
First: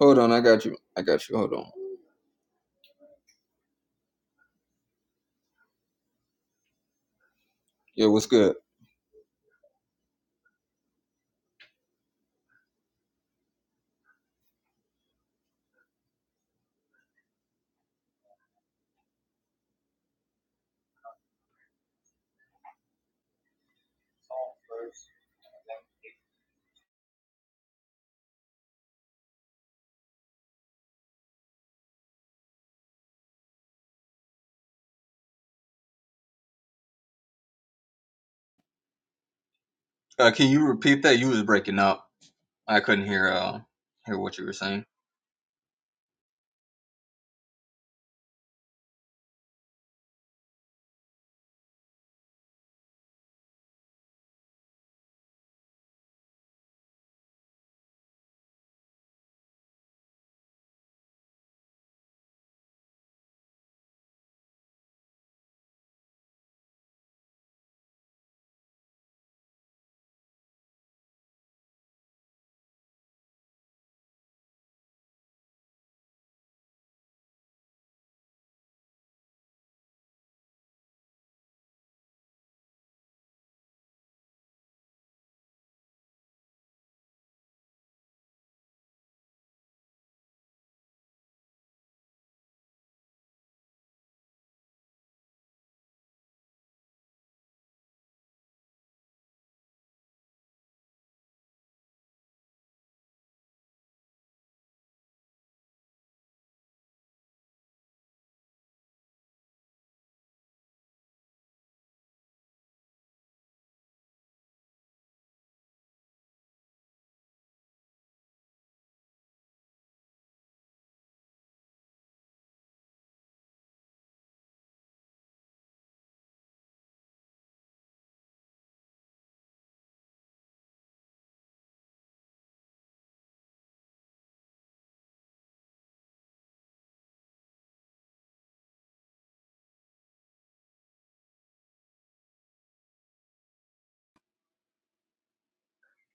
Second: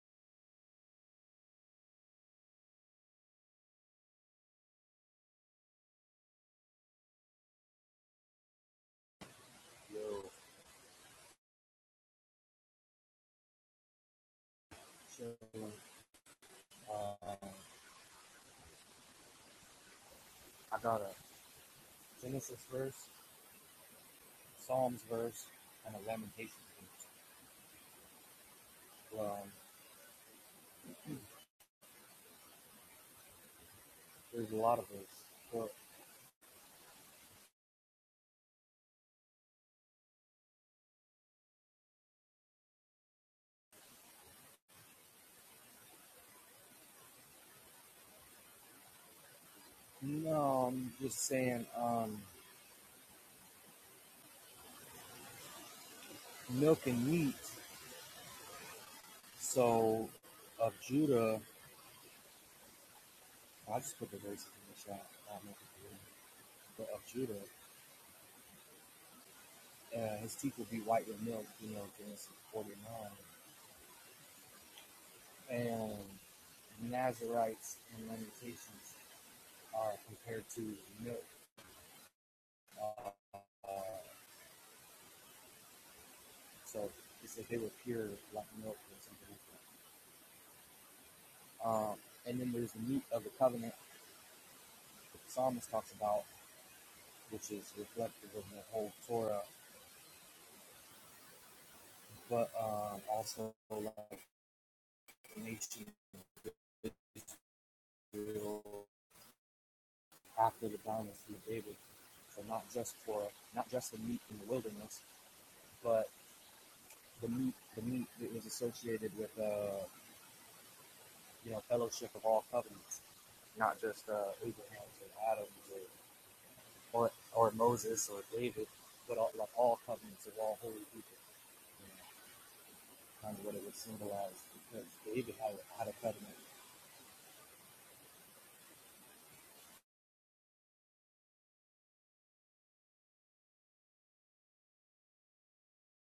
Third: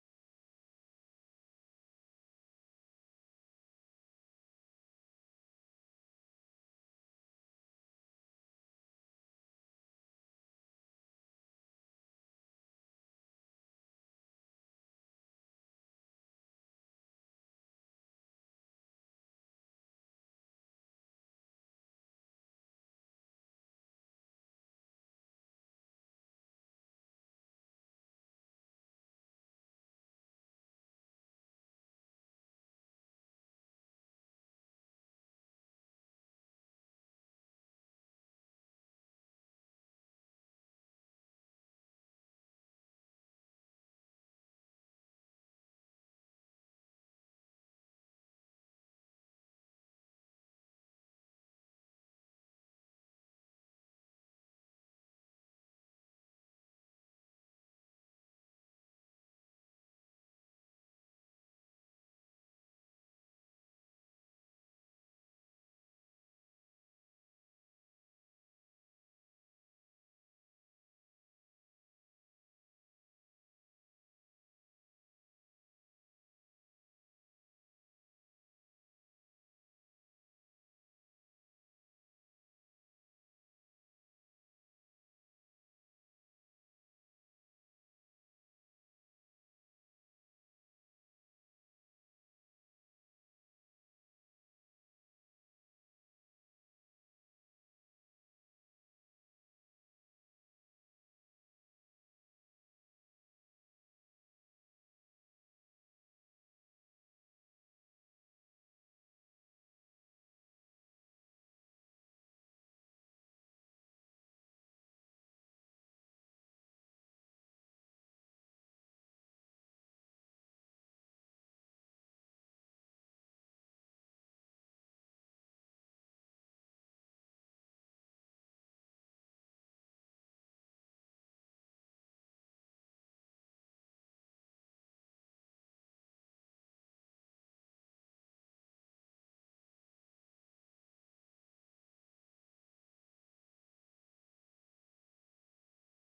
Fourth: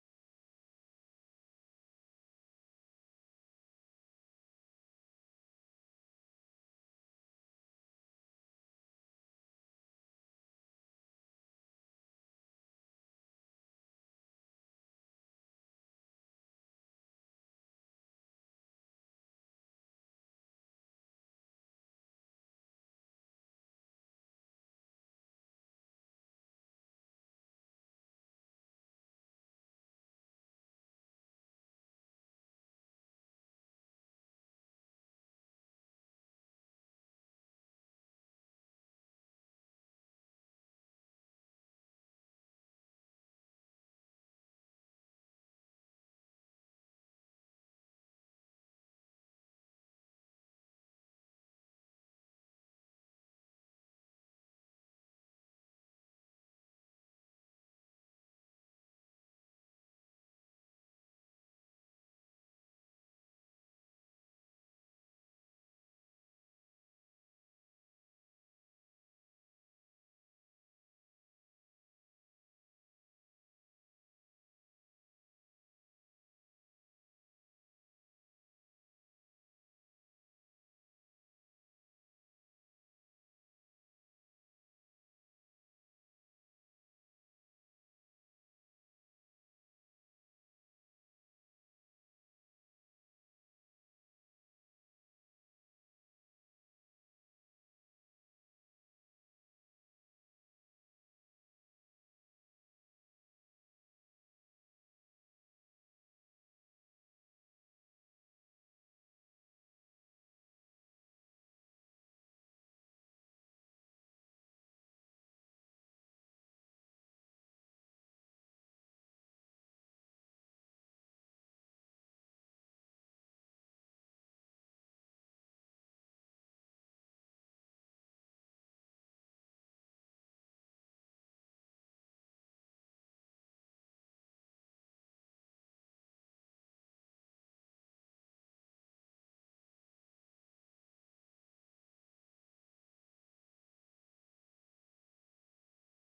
A: Hold on, I got you. I got you. Hold on. Yeah, what's good? Uh can you repeat that? You was breaking up. I couldn't hear uh hear what you were saying.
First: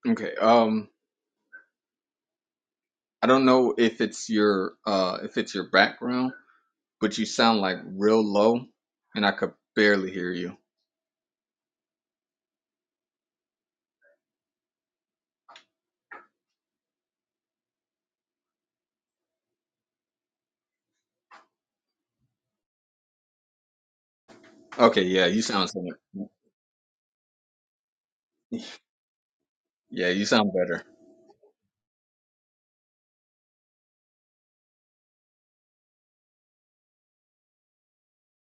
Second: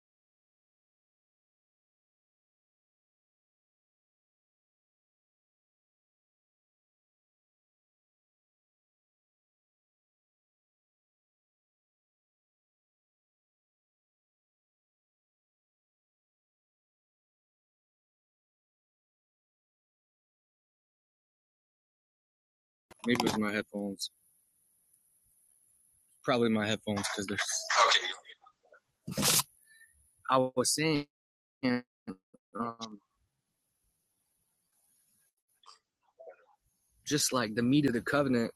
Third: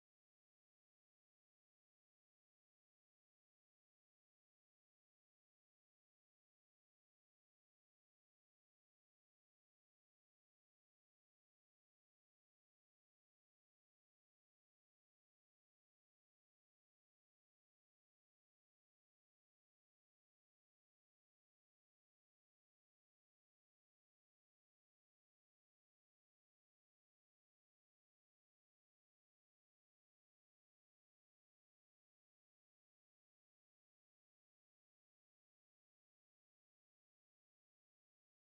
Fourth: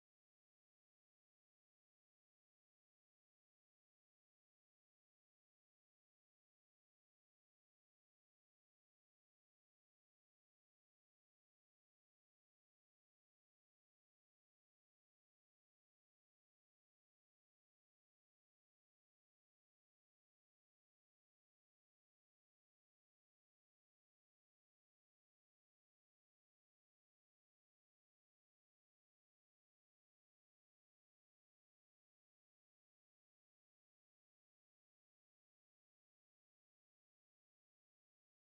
A: Okay. Um. I don't know if it's your uh if it's your background, but you sound like real low and I could barely hear you.
D: Maybe it was my headphones.
A: Okay, yeah, you sound similar.
D: Probably my headphones because they're.
A: Yeah, you
D: I
A: sound
D: was
A: better.
D: saying, um, just like the meat of the covenant.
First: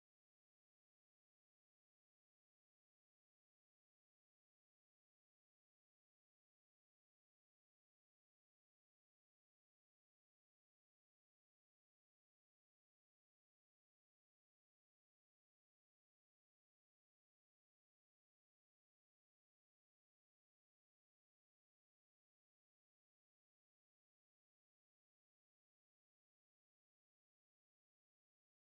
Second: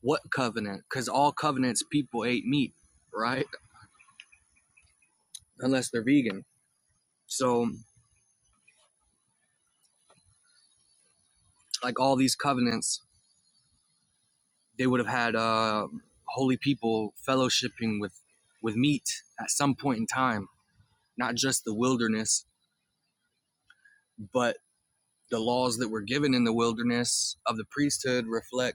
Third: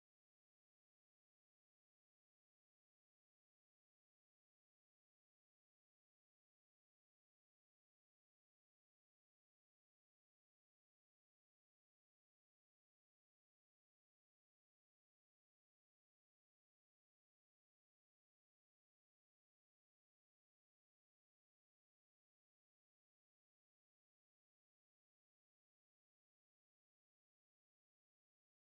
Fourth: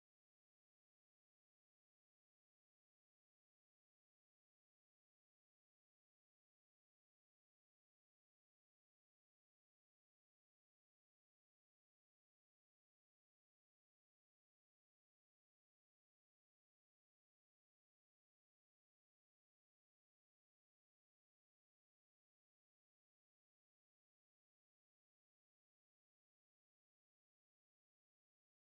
D: What covenant? Because all covenants people ate meat, right? Unless they're vegan. So, like all these covenants, they would have had uh, holy people fellowshipping with with meat at some point in time. Not just the wilderness, but the laws that were given in the wilderness of the priesthood reflect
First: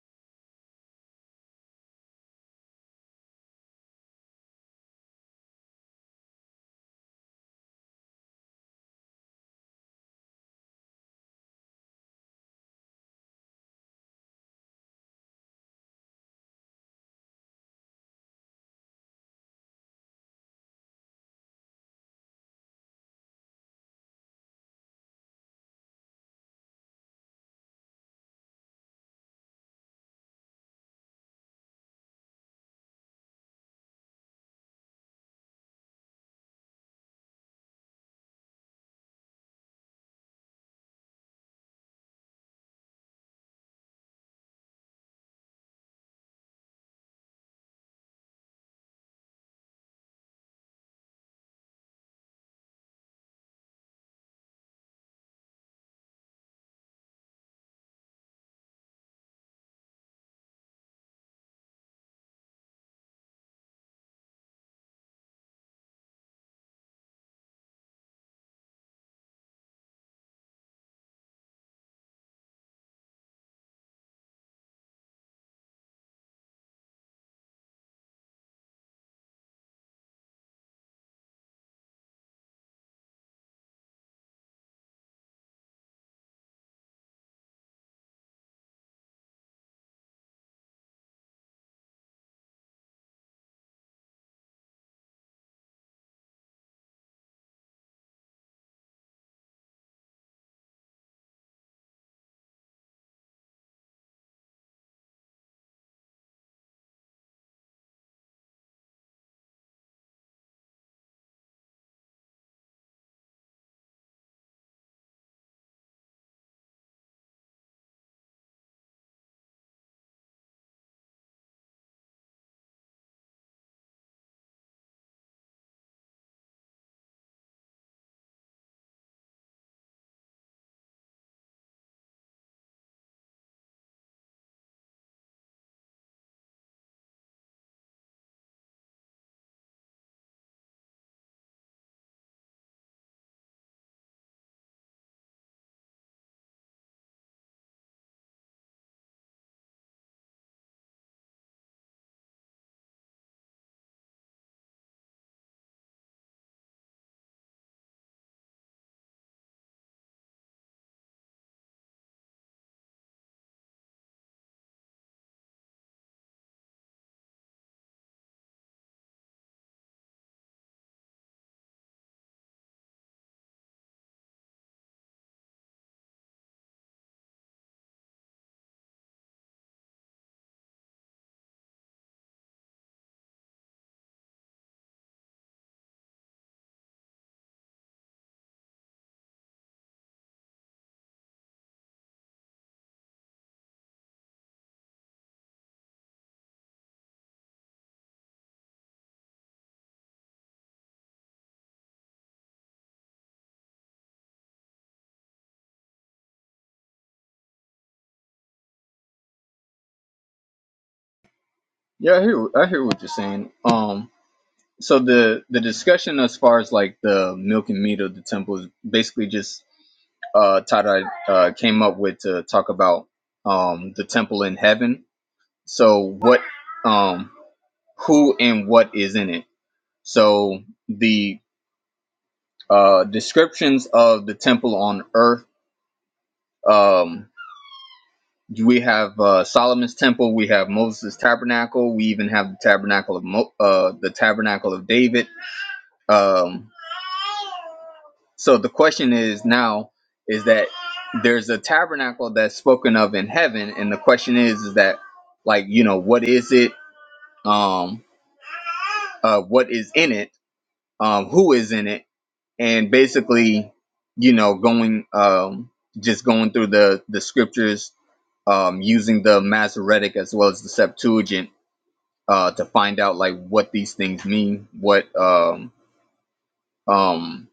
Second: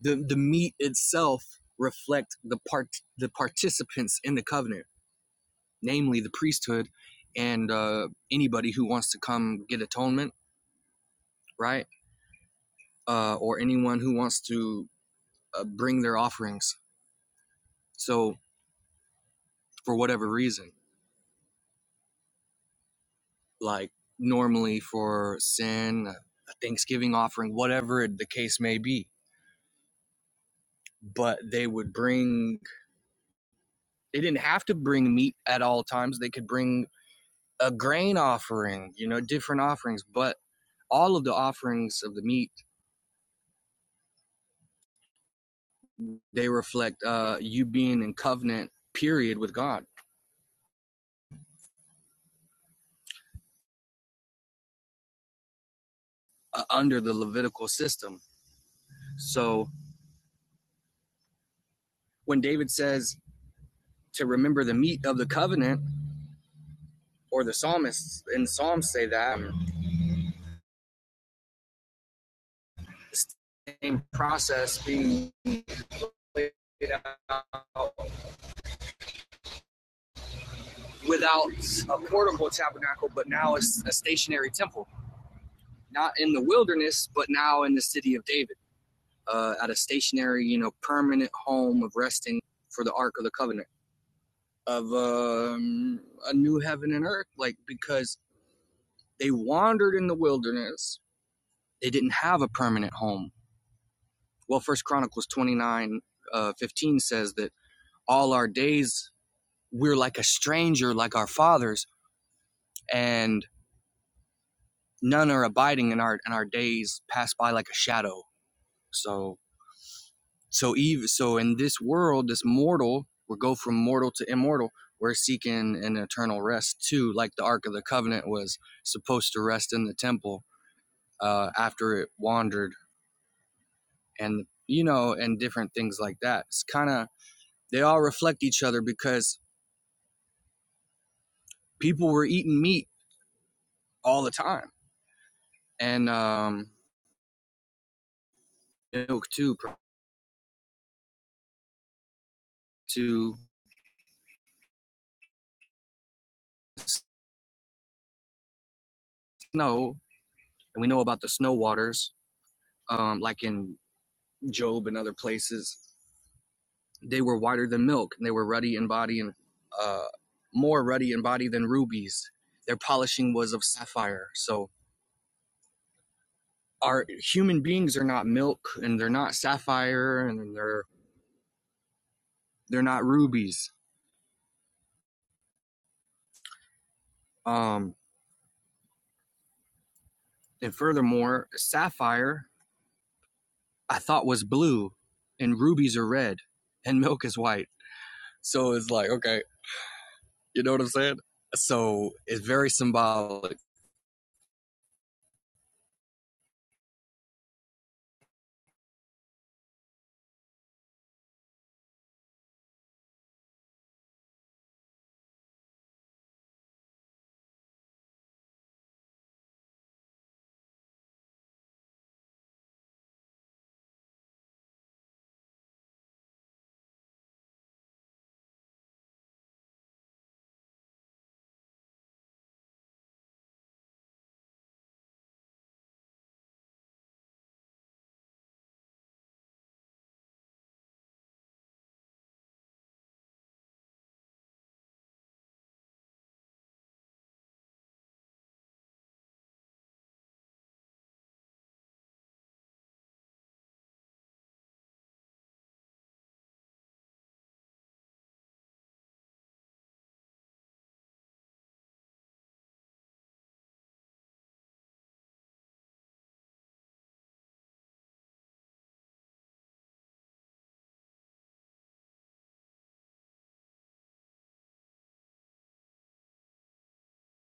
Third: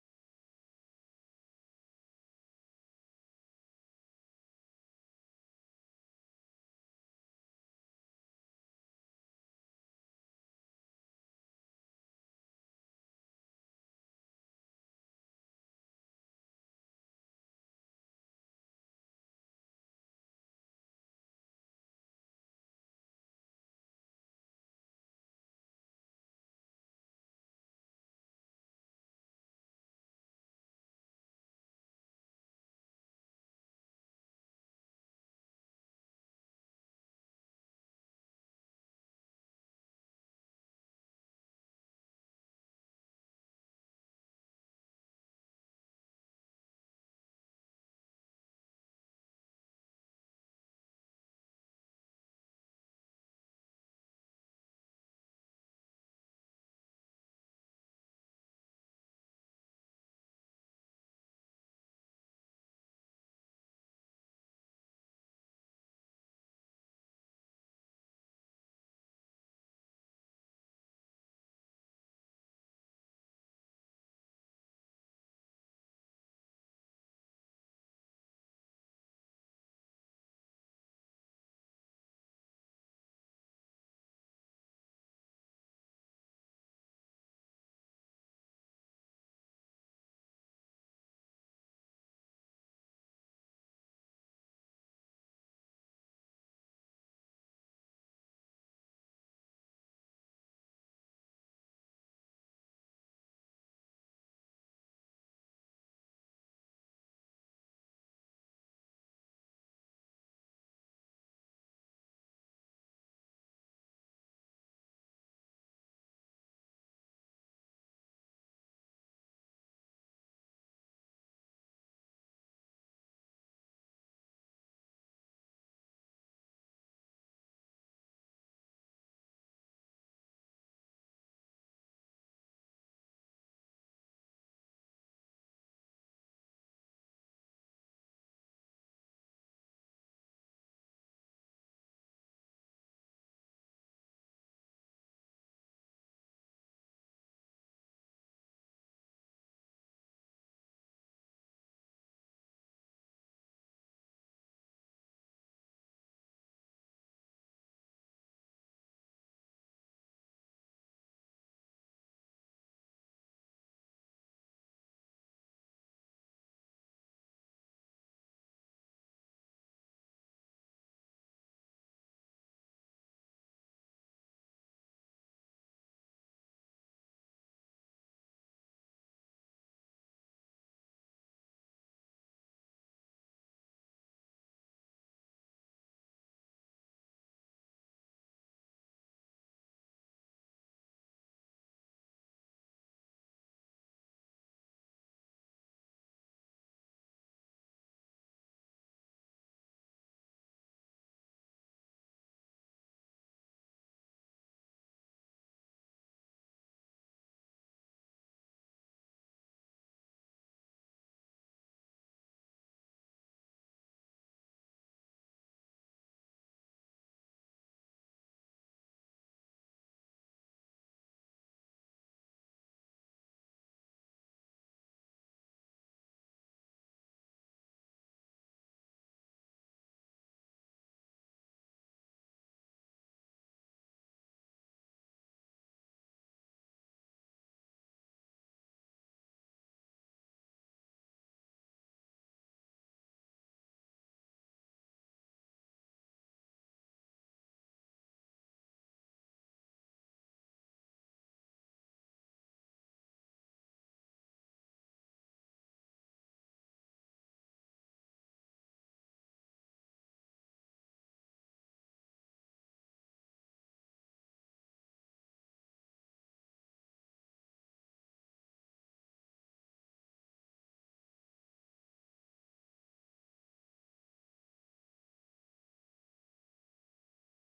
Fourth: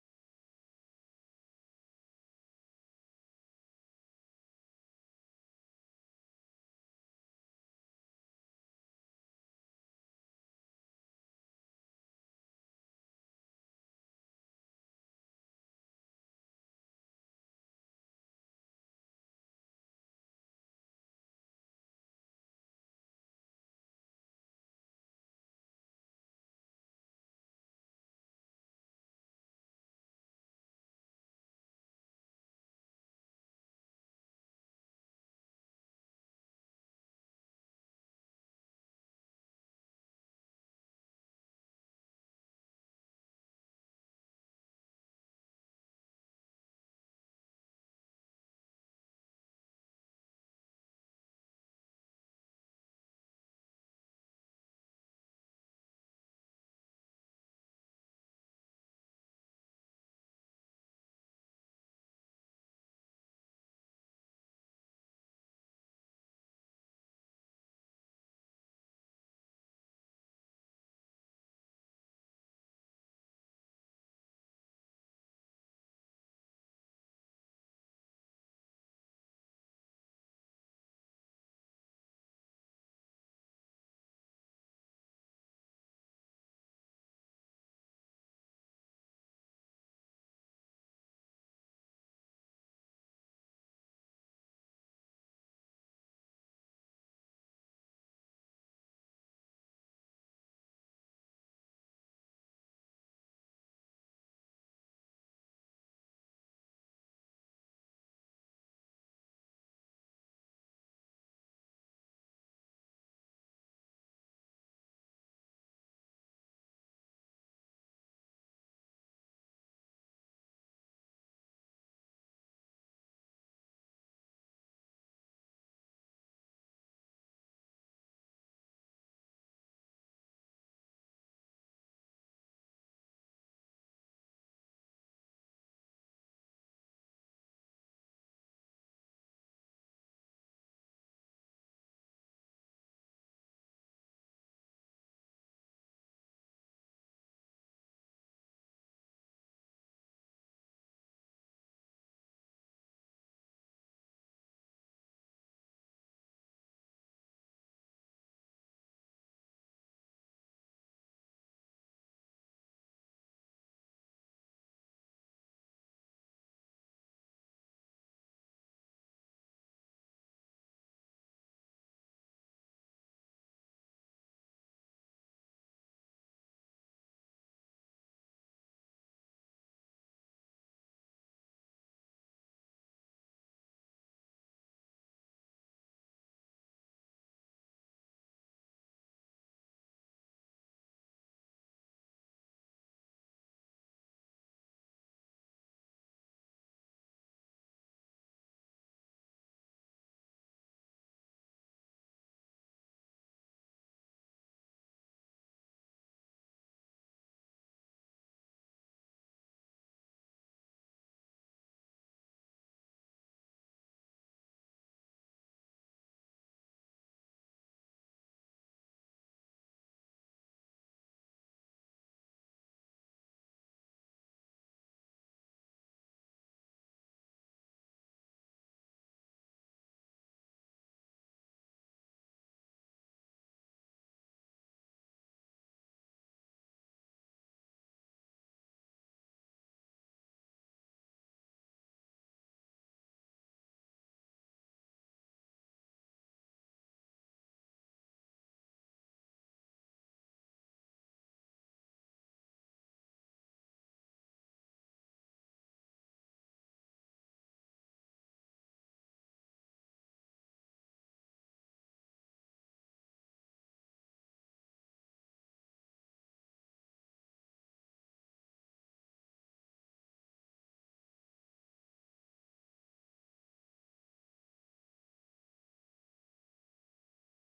D: the the meat itself reflect the part the participants in the covenant, namely the priesthood and uh, anybody who wants to come get atonement, right? Uh, or anyone who wants to uh, bring their offerings. So for whatever reason, like normally for sin, a Thanksgiving offering, whatever the case may be. But they would bring. They didn't have to bring meat at all times. They could bring a grain offering, you know, different offerings. But all of the offerings of the meat they reflect uh, you being in covenant period with God uh, under the Levitical system. So when David says to remember the meat of the covenant, or the psalmists in Psalms say that the same process being out without a portable tabernacle, but now it's a stationary temple, not in the wilderness, but now in the city of David, uh, at a stationary, you know, permanent home of resting for the Ark of the Covenant. of um, a new heaven and earth, like because they wandered in the wilderness. They didn't have a permanent home. Well, First Chronicles twenty nine uh, fifteen says that all our days we're like a stranger, like our fathers, and none are abiding in our and our days pass by like a shadow. So so Eve so in this world, this mortal, we go from mortal to immortal. We're seeking an eternal rest too, like the Ark of the Covenant was supposed to rest in the temple uh, after it wandered, and you know, and different things like that. It's kind of they all reflect each other because people were eating meat all the time, and um, milk too to snow, and we know about the snow waters, um, like in Job and other places. They were whiter than milk, and they were ruddy in body and uh, more ruddy in body than rubies. Their polishing was of sapphire. So our human beings are not milk, and they're not sapphire, and they're They're not rubies. Um, and furthermore, sapphire I thought was blue, and rubies are red, and milk is white. So it's like, okay, you know what I'm saying? So it's very symbolic.
A: Yeah, I hear I hear what you're saying. Um so the the discussion as far as like the milk and meat of the temple is basically just uh Tada uh came up with to talk about um the temple in heaven. So what um who and what is in it. So the Uh, descriptions of the temple on earth. Um, we have uh, Solomon's temple. We have Moses' tabernacle. We even have the tabernacle of Mo- uh, the tabernacle of David. Um, so the question is now is that there's a tabernacle that's spoken of in heaven, and the question is is that like you know what is it? Um, uh, what is in it? Um, who is in it? and basically, you know, going um, just going through the the scriptures, um, using the Masoretic as well as the Septuagint uh, to find out like what these things mean, what um, um,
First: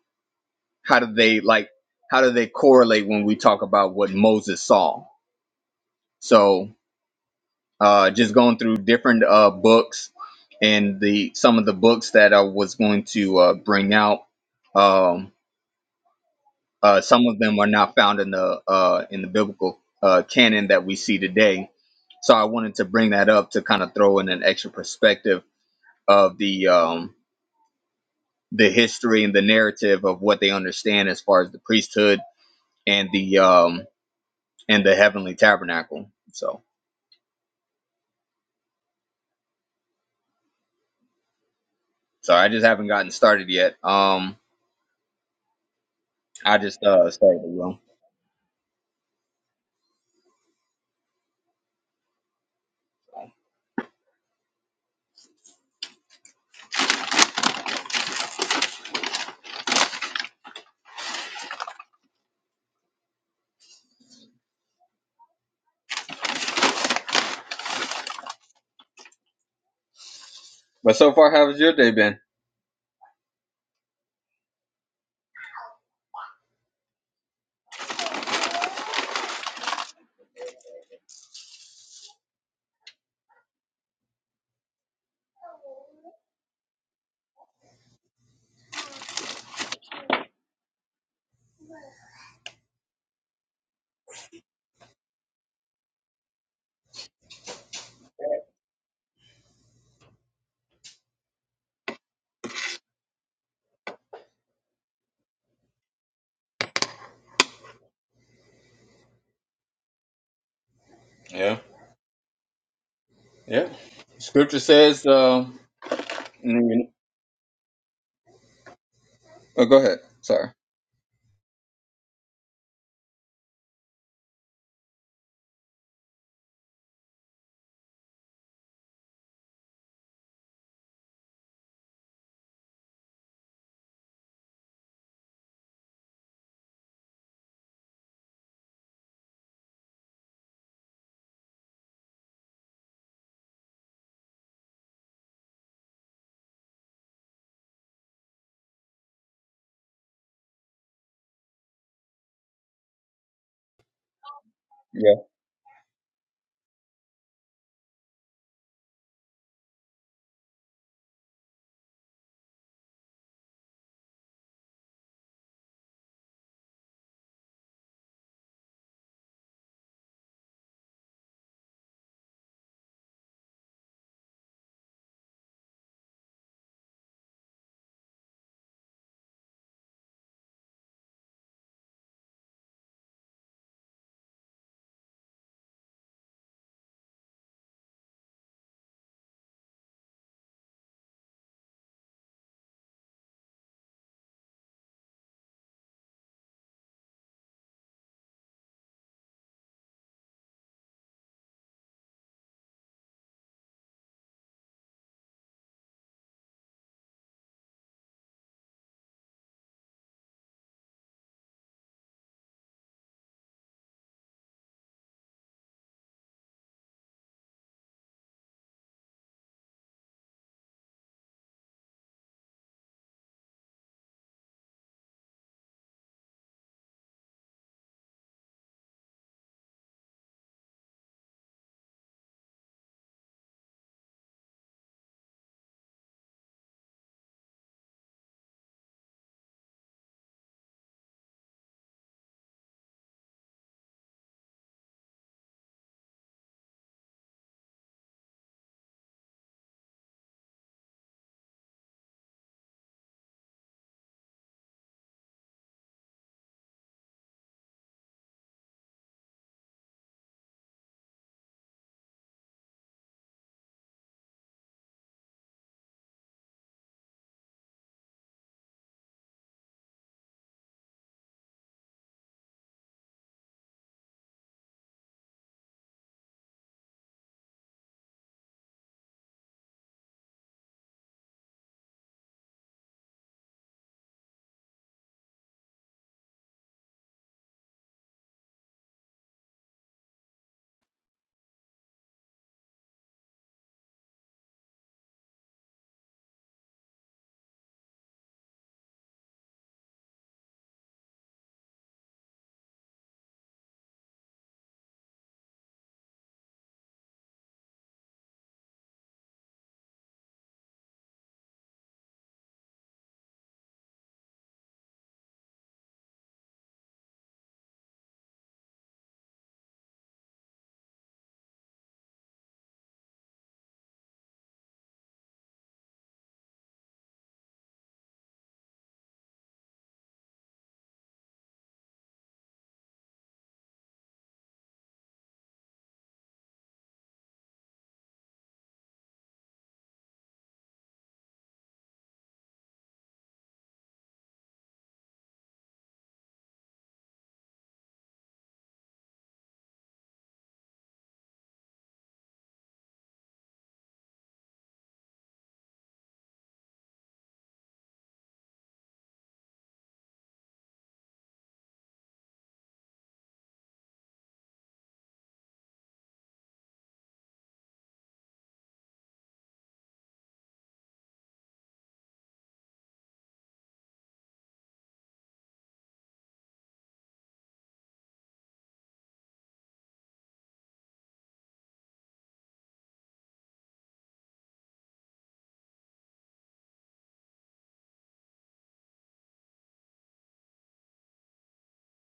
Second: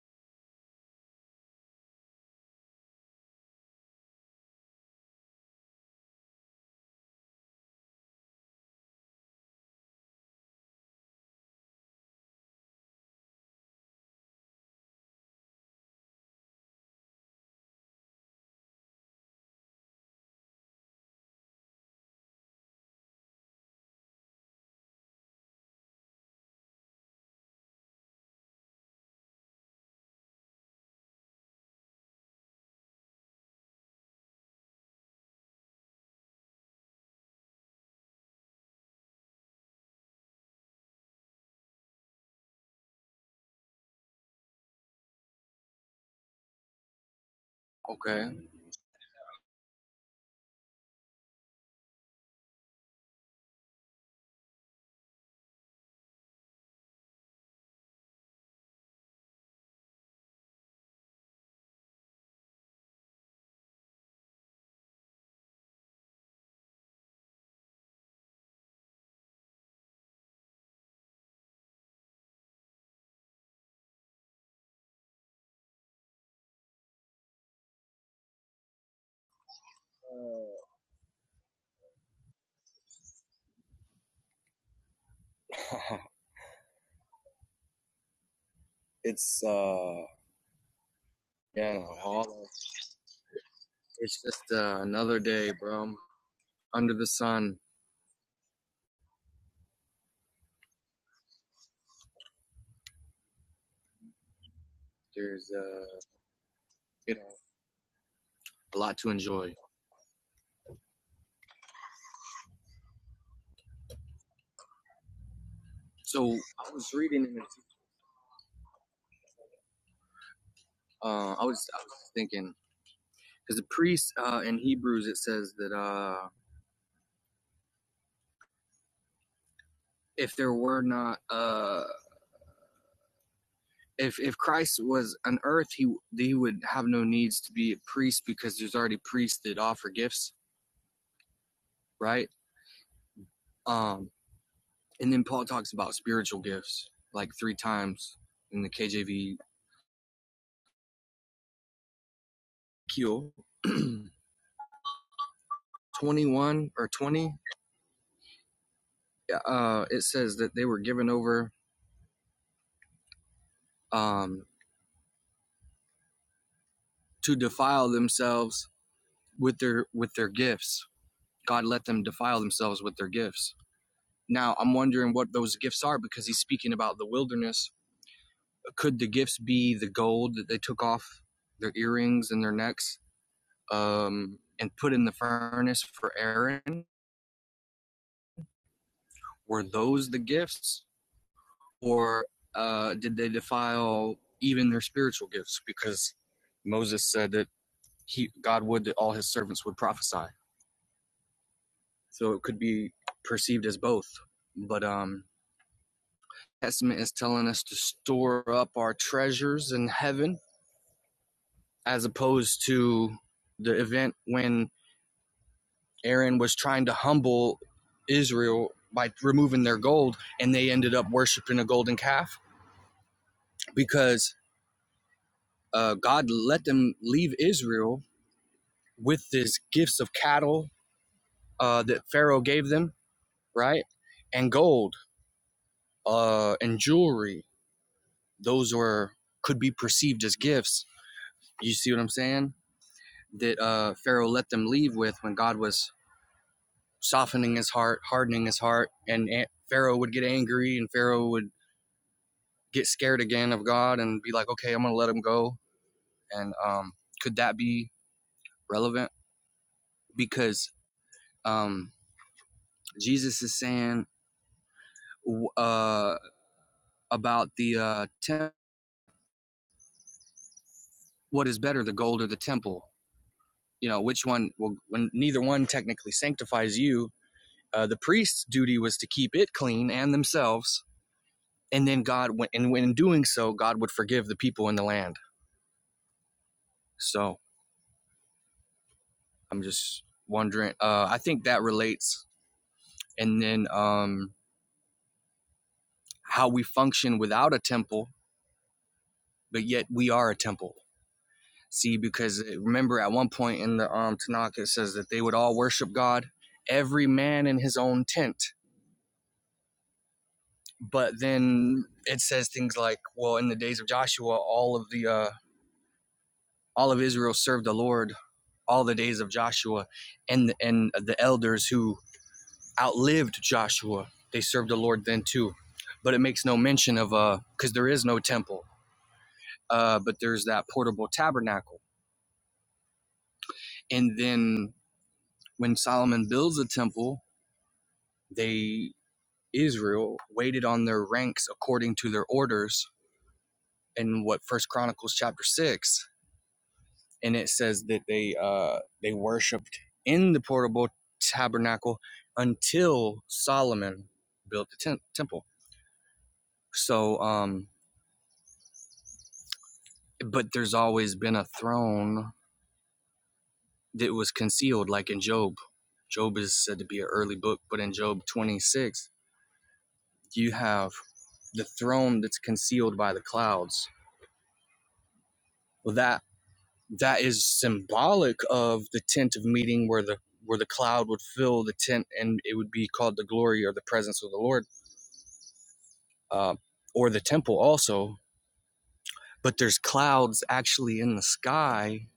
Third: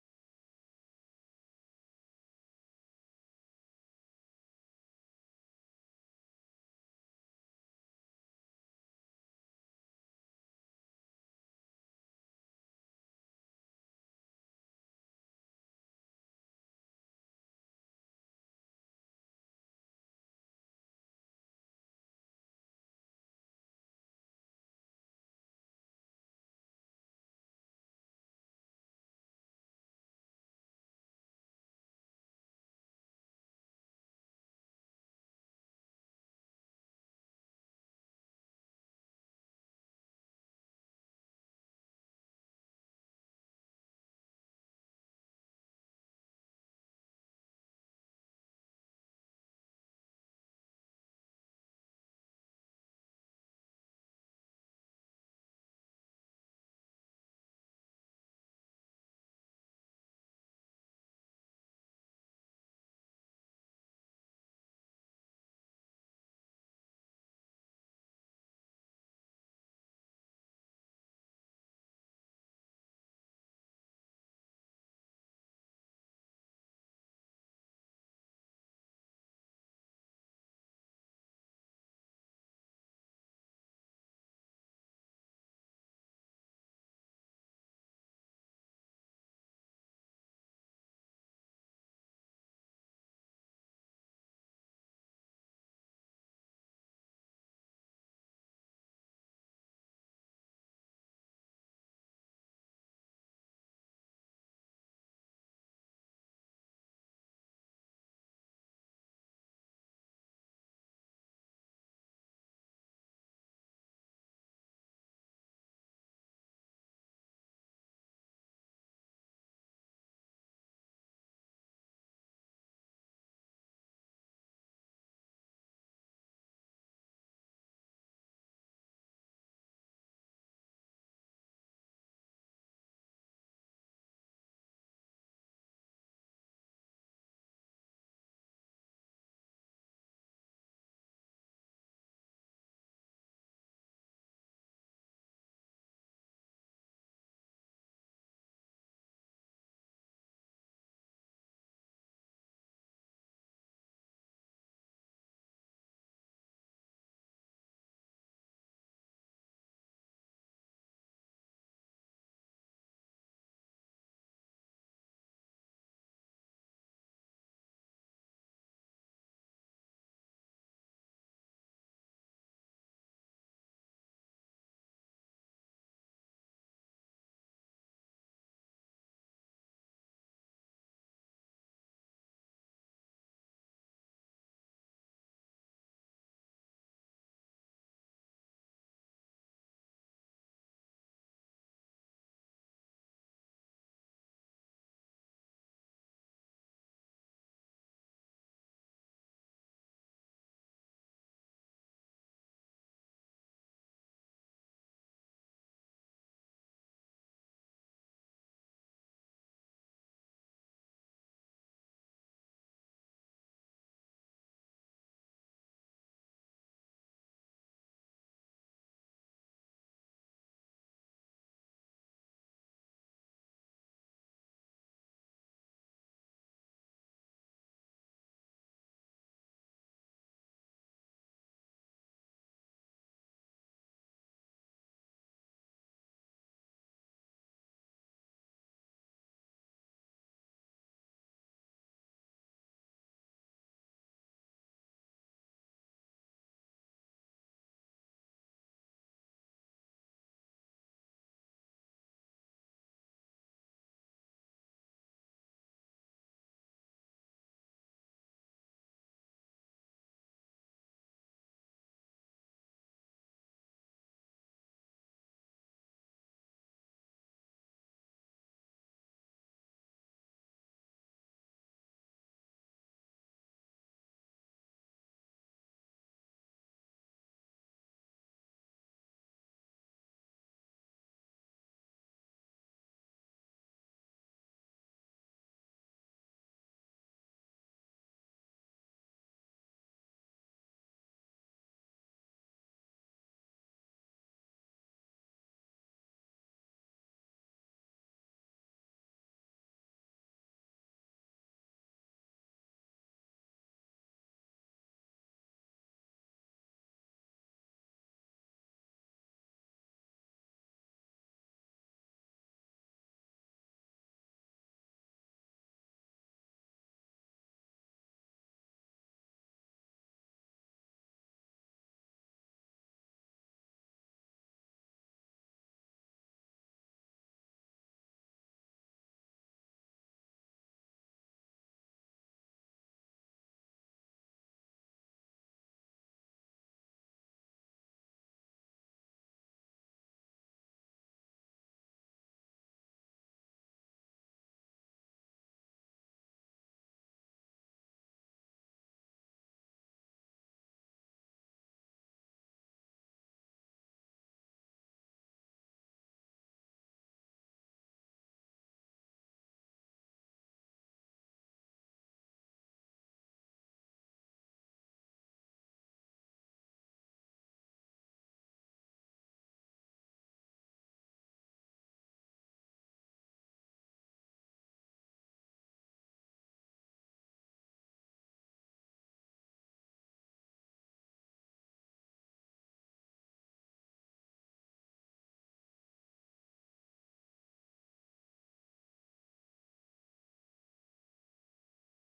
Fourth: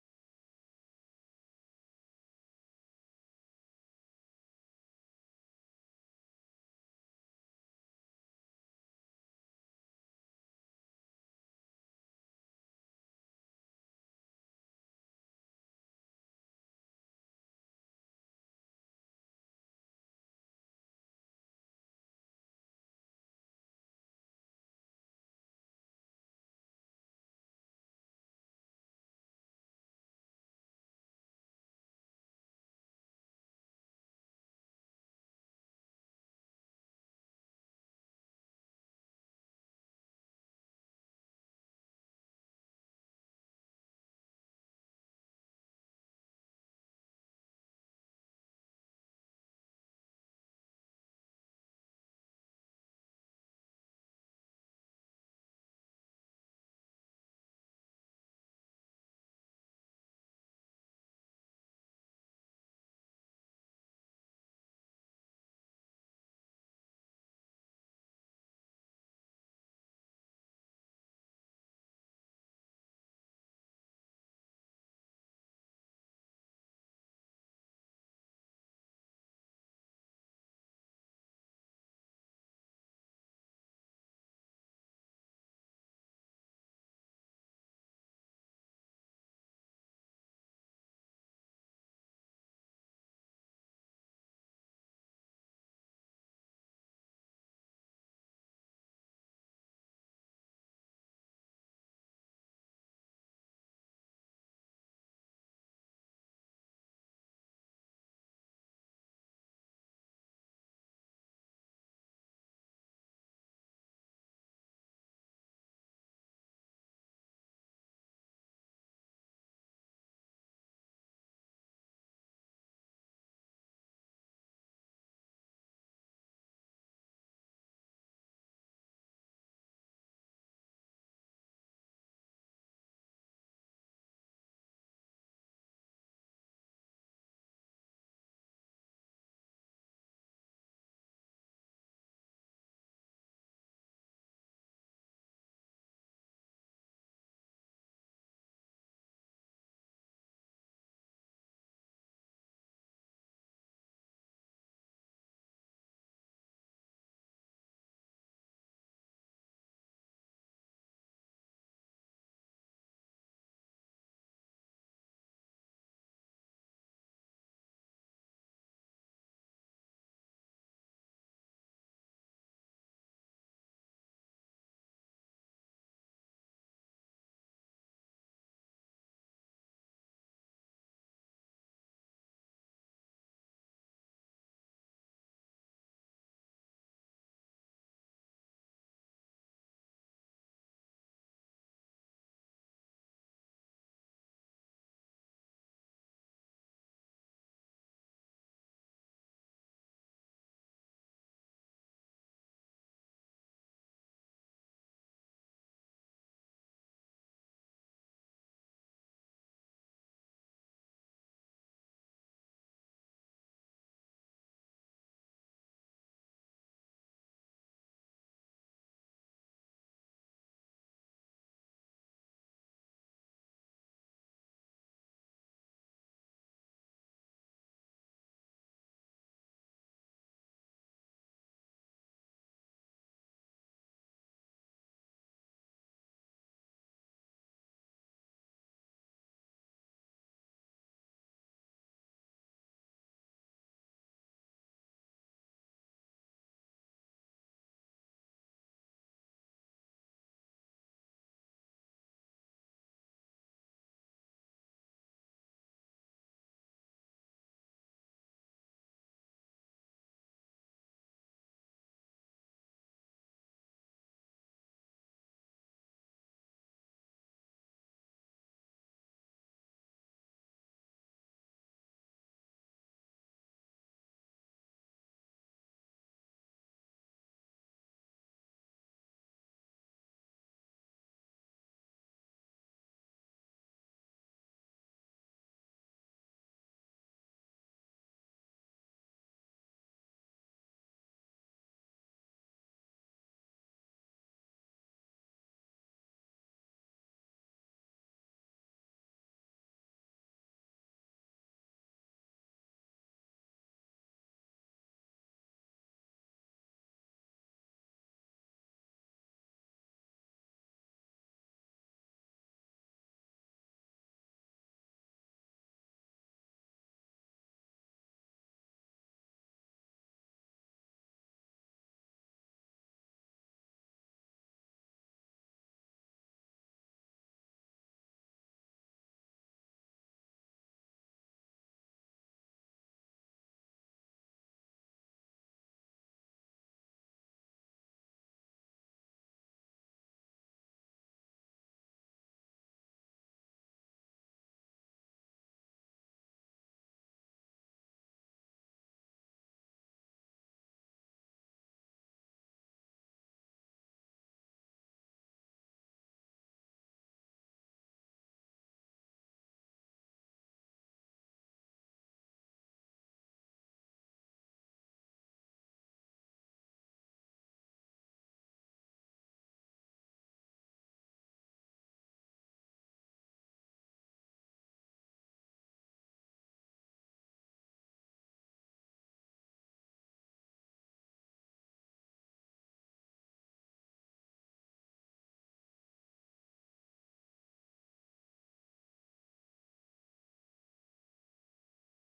A: how do they like how do they correlate when we talk about what Moses saw? So uh, just going through different uh, books and the some of the books that I was going to uh, bring out. Um, Uh, some of them are not found in the uh, in the biblical uh, canon that we see today. So I wanted to bring that up to kind of throw in an extra perspective of the um, the history and the narrative of what they understand as far as the priesthood and the um, and the heavenly tabernacle. So sorry, I just haven't gotten started yet. Um, I just uh, started wrong.
D: Okay,
A: But so far, how has your day been?
D: it's uh, yeah, it's just uh, another day, bro. under the sun. There's uh, you know, a lot to enjoy.
A: Yeah, yeah. Scripture says, uh,
D: So I
A: mm,
D: was reading,
A: oh, go ahead. Sorry.
D: uh, I was I was thinking because the priest uh, in Hebrews it says that uh if there were not uh if if Christ was on earth, he he would have no needs to be a priest because there's already priests that offer gifts, right? Um, and then Paul talks about spiritual gifts like three times in the KJV.
A: Yeah.
D: 21 or 20 yeah, uh it says that they were given over um to defile themselves with their with their gifts god let them defile themselves with their gifts Now I'm wondering what those gifts are because he's speaking about the wilderness. Could the gifts be the gold that they took off their earrings and their necks um, and put in the furnace for Aaron? Were those the gifts, or uh, did they defile even their spiritual gifts? Because Moses said that he God would that all his servants would prophesy, so it could be perceived as both. But um, Testament is telling us to store up our treasures in heaven as opposed to the event when Aaron was trying to humble Israel by removing their gold and they ended up worshiping a golden calf because uh, God let them leave Israel with these gifts of cattle uh, that Pharaoh gave them, right? And gold uh, and jewelry. Those were could be perceived as gifts. You see what I'm saying? That uh, Pharaoh let them leave with when God was softening his heart, hardening his heart. And Pharaoh would get angry and Pharaoh would get scared again of God and be like, okay, I'm going to let him go. And um, could that be relevant? Because um, Jesus is saying uh, about the uh, tem- what is better, the gold or the temple? You know, which one? Well, when neither one technically sanctifies you, uh, the priest's duty was to keep it clean and themselves. And then God, went, and when in doing so, God would forgive the people in the land. So I'm just wondering. Uh, I think that relates. And then um, how we function without a temple, but yet we are a temple. See, because uh, remember at one point in the um, Tanakh, it says that they would all worship God, every man in his own tent. But then it says things like, well, in the days of Joshua, all of the uh, all of Israel served the Lord all the days of Joshua, and and the elders who outlived Joshua. They served the Lord then too. But it makes no mention of, uh, because there is no temple, uh, but there's that portable tabernacle. And then when Solomon builds a temple, they, Israel, waited on their ranks according to their orders in what First Chronicles chapter 6. And it says that they uh, they worshiped in the portable tabernacle until Solomon built the tem- temple. So um, but there's always been a throne that was concealed, like in Job. Job is said to be an early book, but in Job 26, you have the throne that's concealed by the clouds. Well, that that is symbolic of the tent of meeting, where the where the cloud would fill the tent, and it would be called the glory or the presence of the Lord, uh, or the temple also. But there's clouds actually in the sky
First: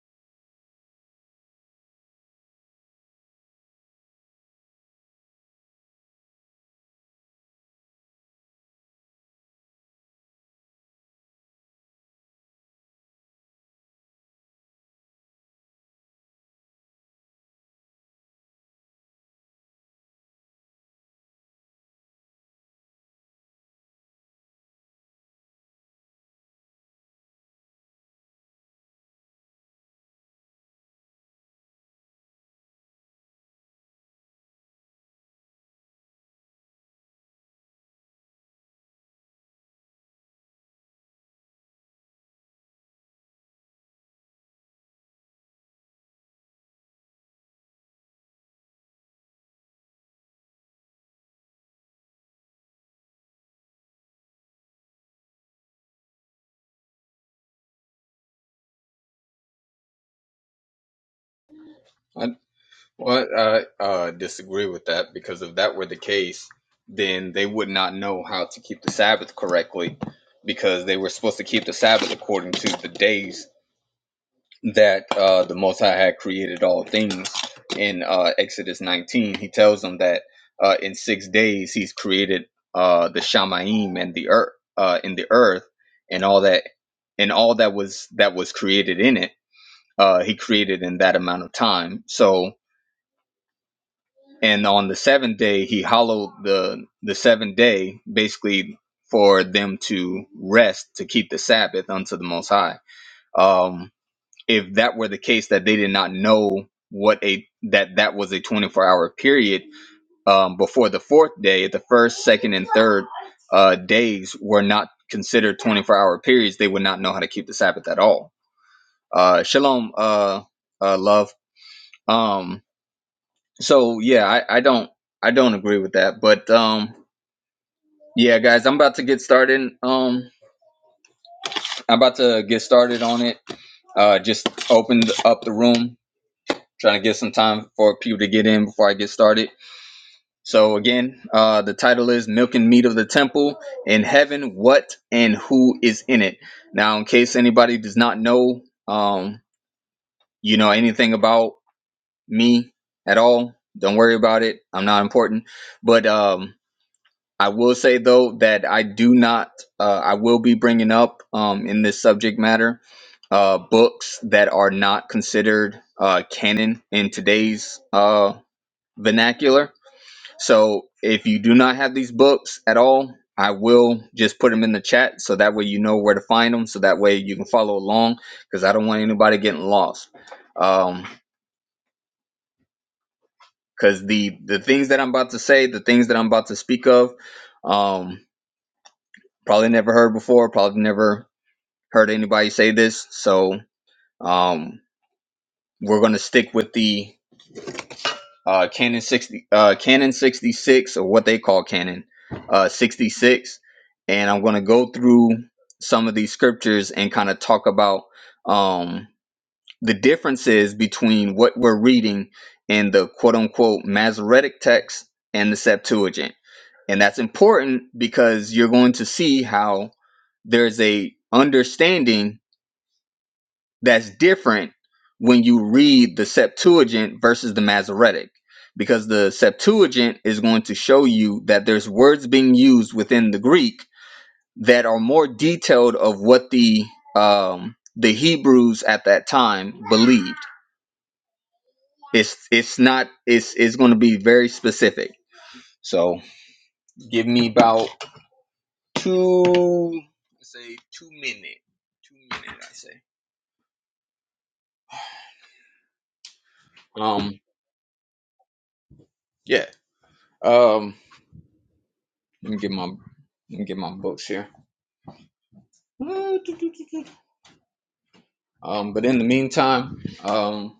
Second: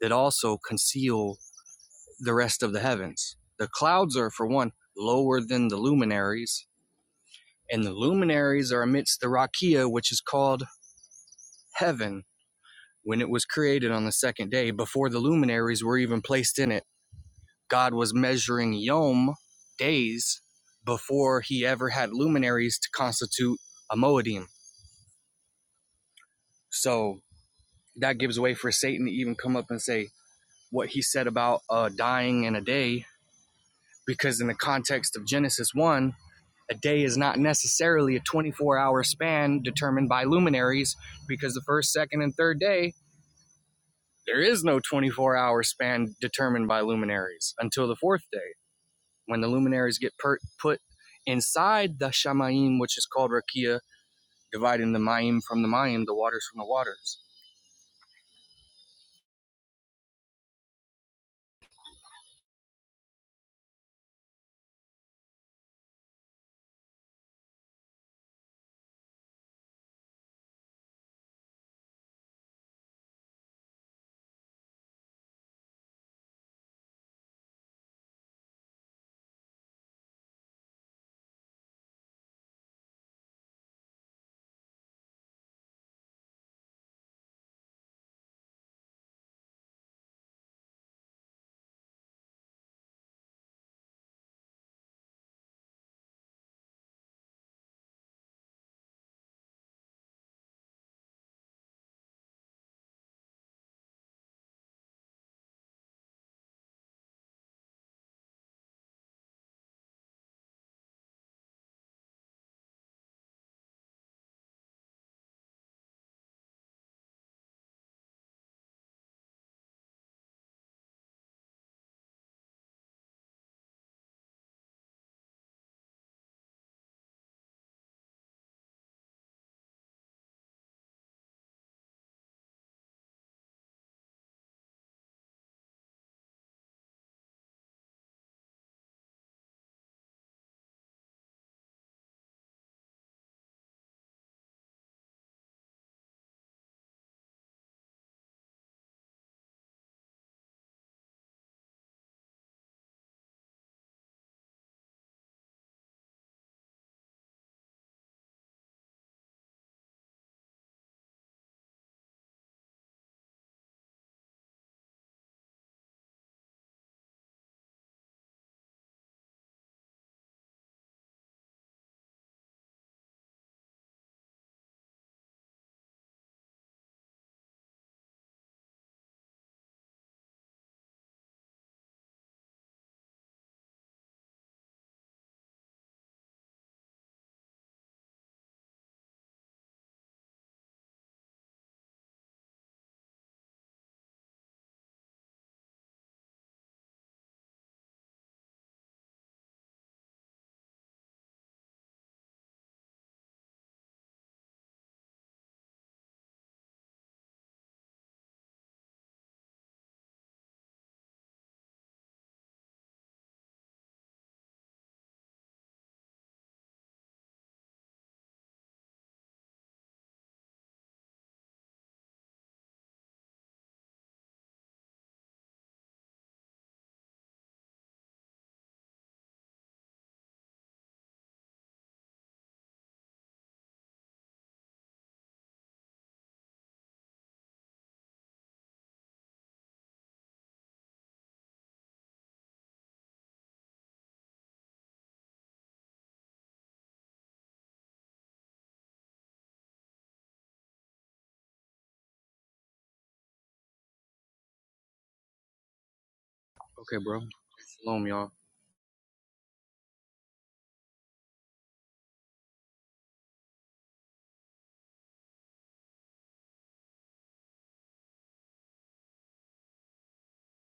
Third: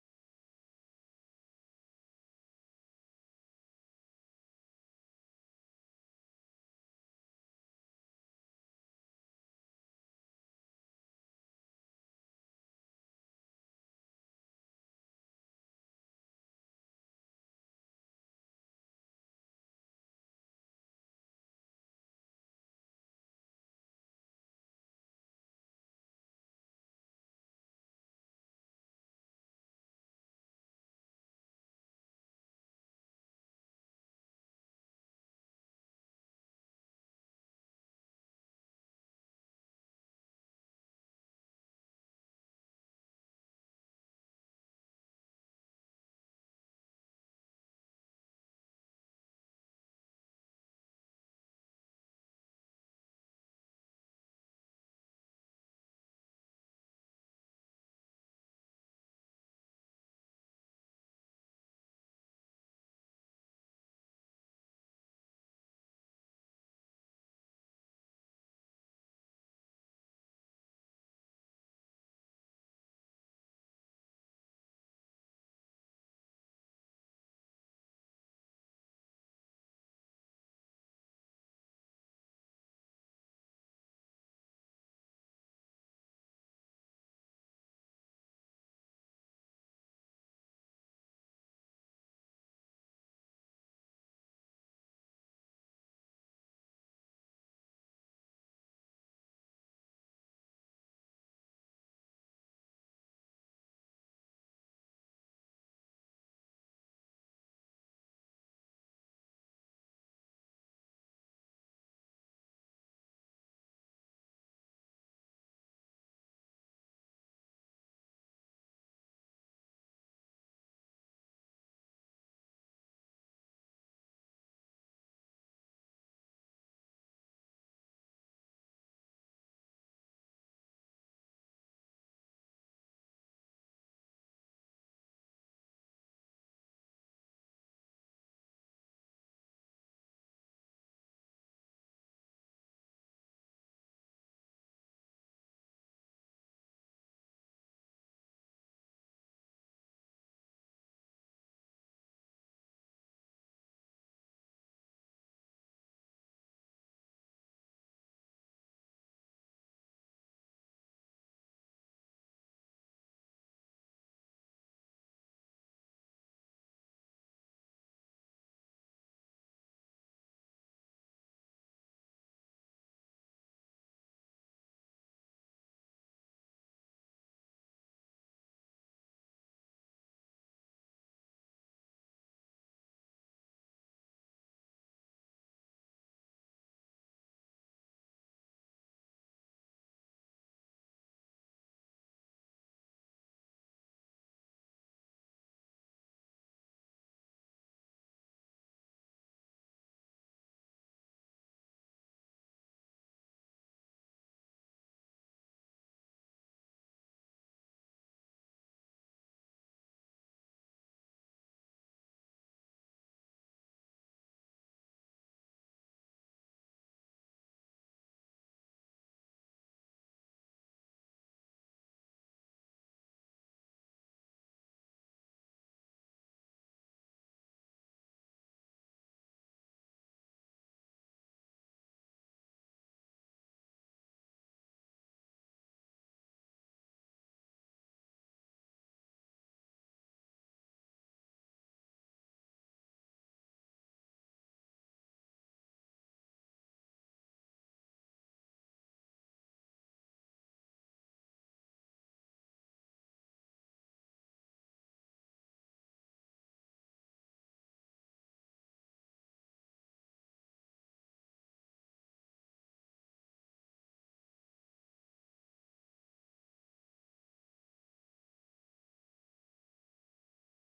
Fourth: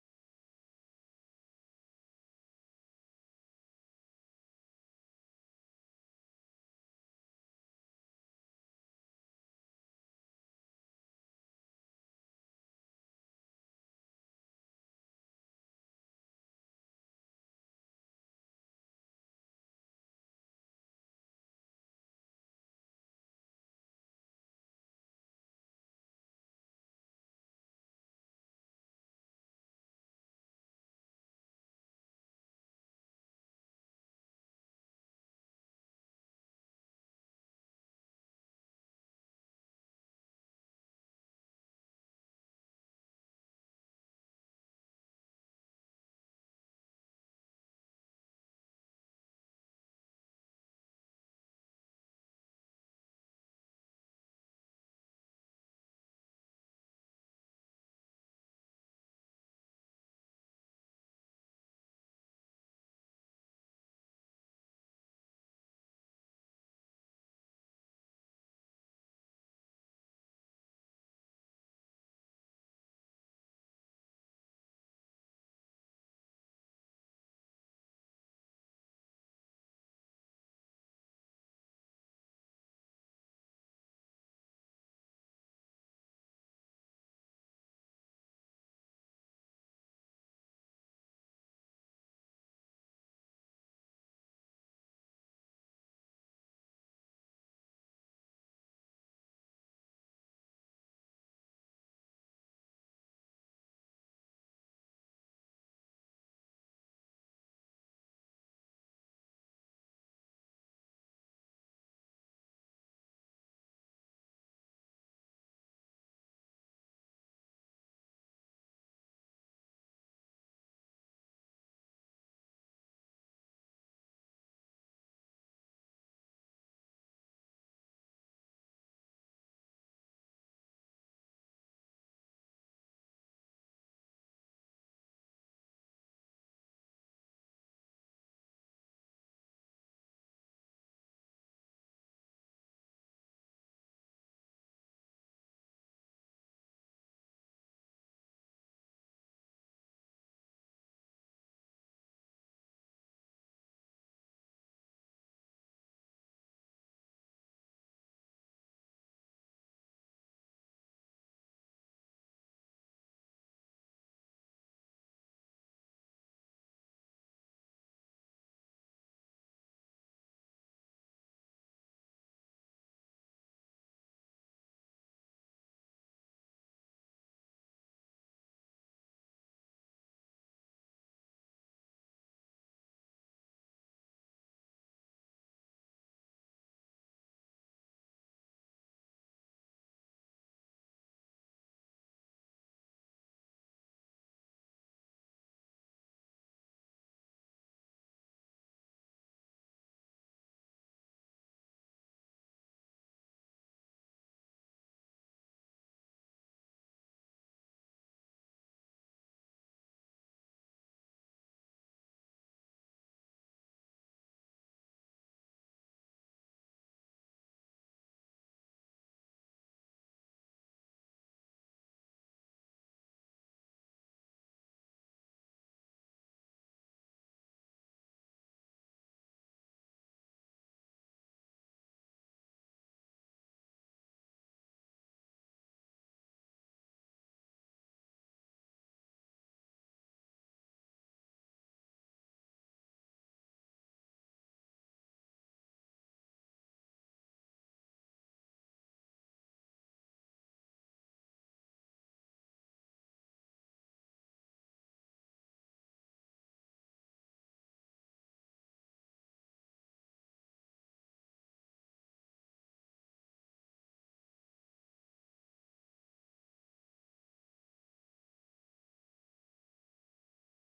D: that also conceal the rest of the heavens. The clouds are, for one, lower than the luminaries, and the luminaries are amidst the rakia, which is called heaven. When it was created on the second day, before the luminaries were even placed in it, God was measuring yom, days, before he ever had luminaries to constitute a moedim. So that gives way for Satan to even come up and say what he said about uh, dying in a day, because in the context of Genesis 1, a day is not necessarily a 24 hour span determined by luminaries because the first, second, and third day, there is no 24 hour span determined by luminaries until the fourth day when the luminaries get per- put inside the Shamayim, which is called Rakia, dividing the Mayim from the Mayim, the waters from the waters.
A: I, Well, I uh, disagree with that because if that were the case, then they would not know how to keep the Sabbath correctly because they were supposed to keep the Sabbath according to the days that uh, the Most High had created all things. In uh, Exodus 19, he tells them that uh, in six days he's created uh, the Shamaim and the earth, uh, in the earth, and all that, and all that was that was created in it. Uh, he created in that amount of time. So and on the seventh day he hallowed the the seventh day basically for them to rest to keep the sabbath unto the most high um if that were the case that they did not know what a that that was a 24 hour period um before the fourth day the first second and third uh days were not considered 24 hour periods they would not know how to keep the sabbath at all uh shalom uh uh love um so yeah, I, I don't I don't agree with that. But um yeah guys, I'm about to get started. Um I'm about to get started on it. Uh just opened up the room, trying to get some time for people to get in before I get started. So again, uh the title is Milk and Meat of the Temple in Heaven, What and Who is in it. Now in case anybody does not know um you know anything about me at all, don't worry about it. I'm not important. But um I will say though that I do not. Uh, I will be bringing up um, in this subject matter uh, books that are not considered uh, canon in today's uh, vernacular. So if you do not have these books at all, I will just put them in the chat so that way you know where to find them. So that way you can follow along because I don't want anybody getting lost. Um, because the the things that I'm about to say, the things that I'm about to speak of, um, probably never heard before, probably never heard anybody say this. So um, we're going to stick with the uh, Canon 60, uh, Canon 66, or what they call Canon uh, 66, and I'm going to go through some of these scriptures and kind of talk about um, the differences between what we're reading in the quote unquote Masoretic text and the Septuagint. And that's important because you're going to see how there's a understanding that's different when you read the Septuagint versus the Masoretic, because the Septuagint is going to show you that there's words being used within the Greek that are more detailed of what the um, the Hebrews at that time believed. It's it's not it's it's going to be very specific. So give me about two let's say two minute two minute I say
D: Okay, bro.
A: um
D: Shalom, y'all.
A: yeah um Let me get my let me get my books here. Um, but in the meantime, um,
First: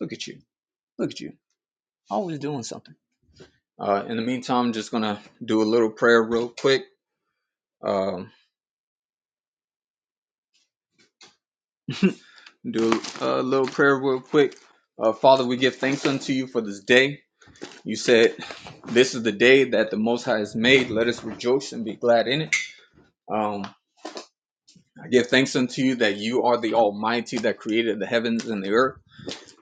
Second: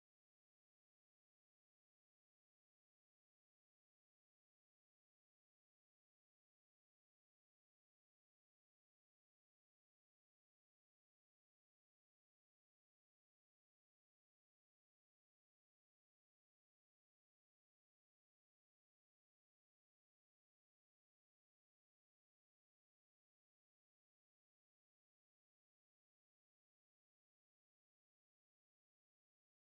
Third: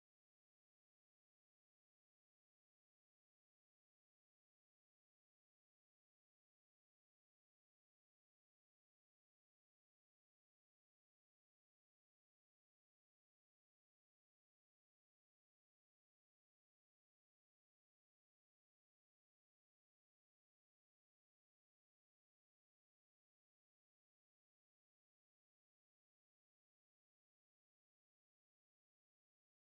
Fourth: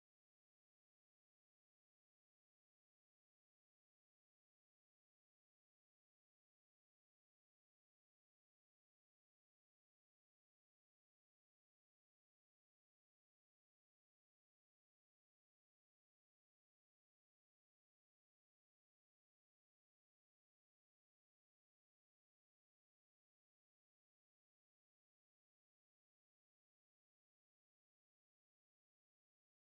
A: look at you, look at you, always doing something. Uh, in the meantime, I'm just gonna do a little prayer real quick. Um, do a little prayer real quick. Uh, Father, we give thanks unto you for this day. You said, This is the day that the Most High has made. Let us rejoice and be glad in it. Um, I give thanks unto you that you are the Almighty that created the heavens and the earth.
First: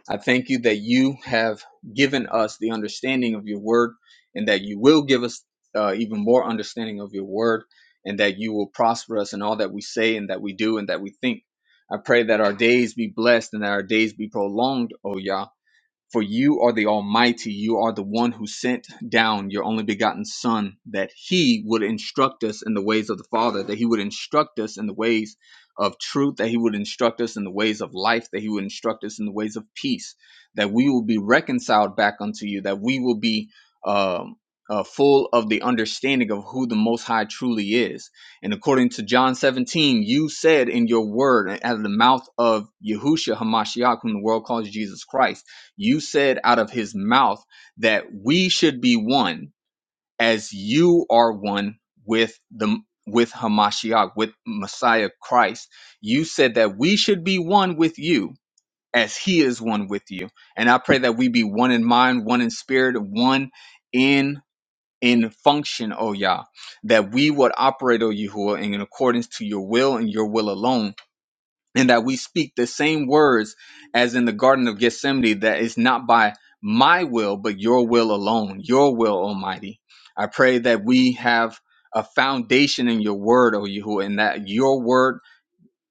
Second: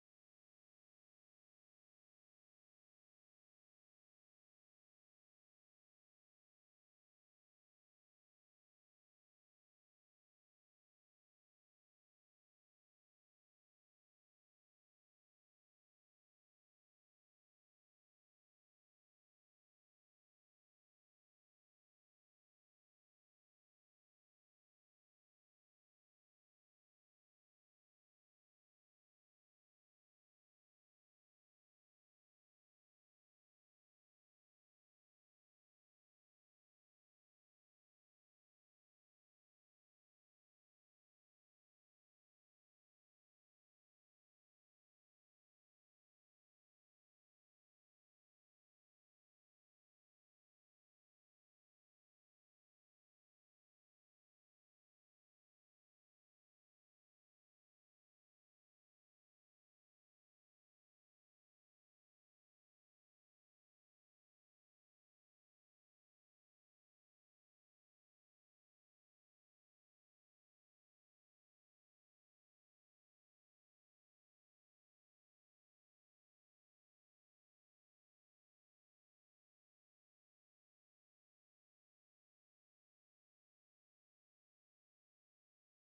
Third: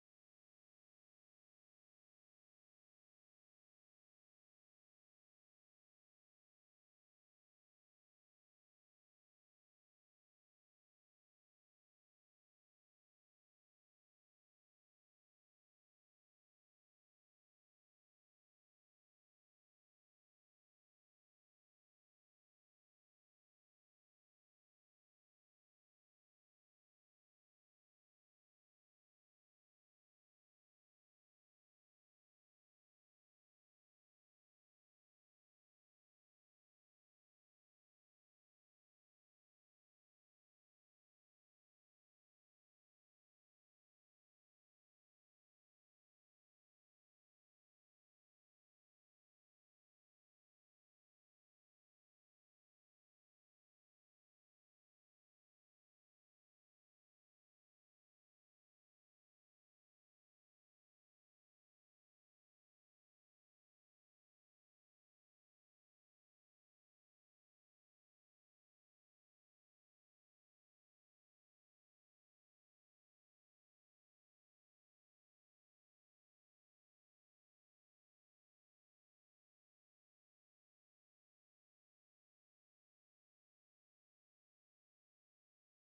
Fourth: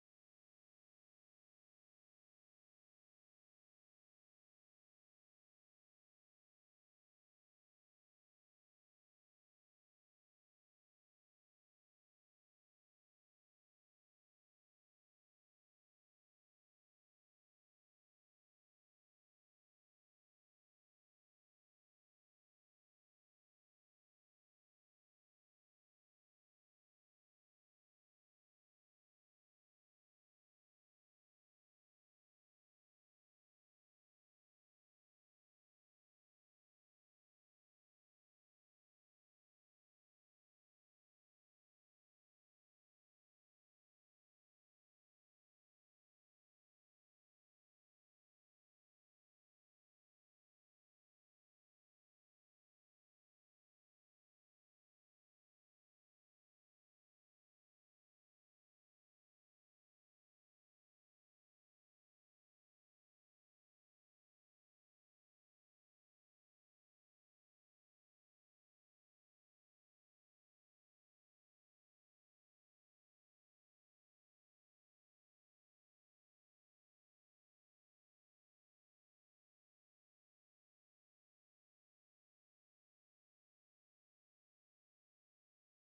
A: I thank you that you have given us the understanding of your word and that you will give us uh, even more understanding of your word and that you will prosper us in all that we say and that we do and that we think. I pray that our days be blessed and that our days be prolonged, O Yah, for you are the Almighty, you are the one who sent down your only begotten Son, that he would instruct us in the ways of the Father, that he would instruct us in the ways of truth, that he would instruct us in the ways of life, that he would instruct us in the ways of peace, that we will be reconciled back unto you, that we will be um, uh, full of the understanding of who the Most High truly is. And according to John 17, you said in your word, and out of the mouth of Yahushua HaMashiach, whom the world calls Jesus Christ you said out of his mouth that we should be one as you are one with the with Hamashiach, with Messiah Christ. You said that we should be one with you as he is one with you. And I pray that we be one in mind, one in spirit, one in in function, O Yah, that we would operate, O Yahuwah, in accordance to your will and your will alone and that we speak the same words as in the Garden of Gethsemane, that it's not by my will, but your will alone, your will, Almighty. I pray that we have a foundation in your word, O Yahuwah, and that your word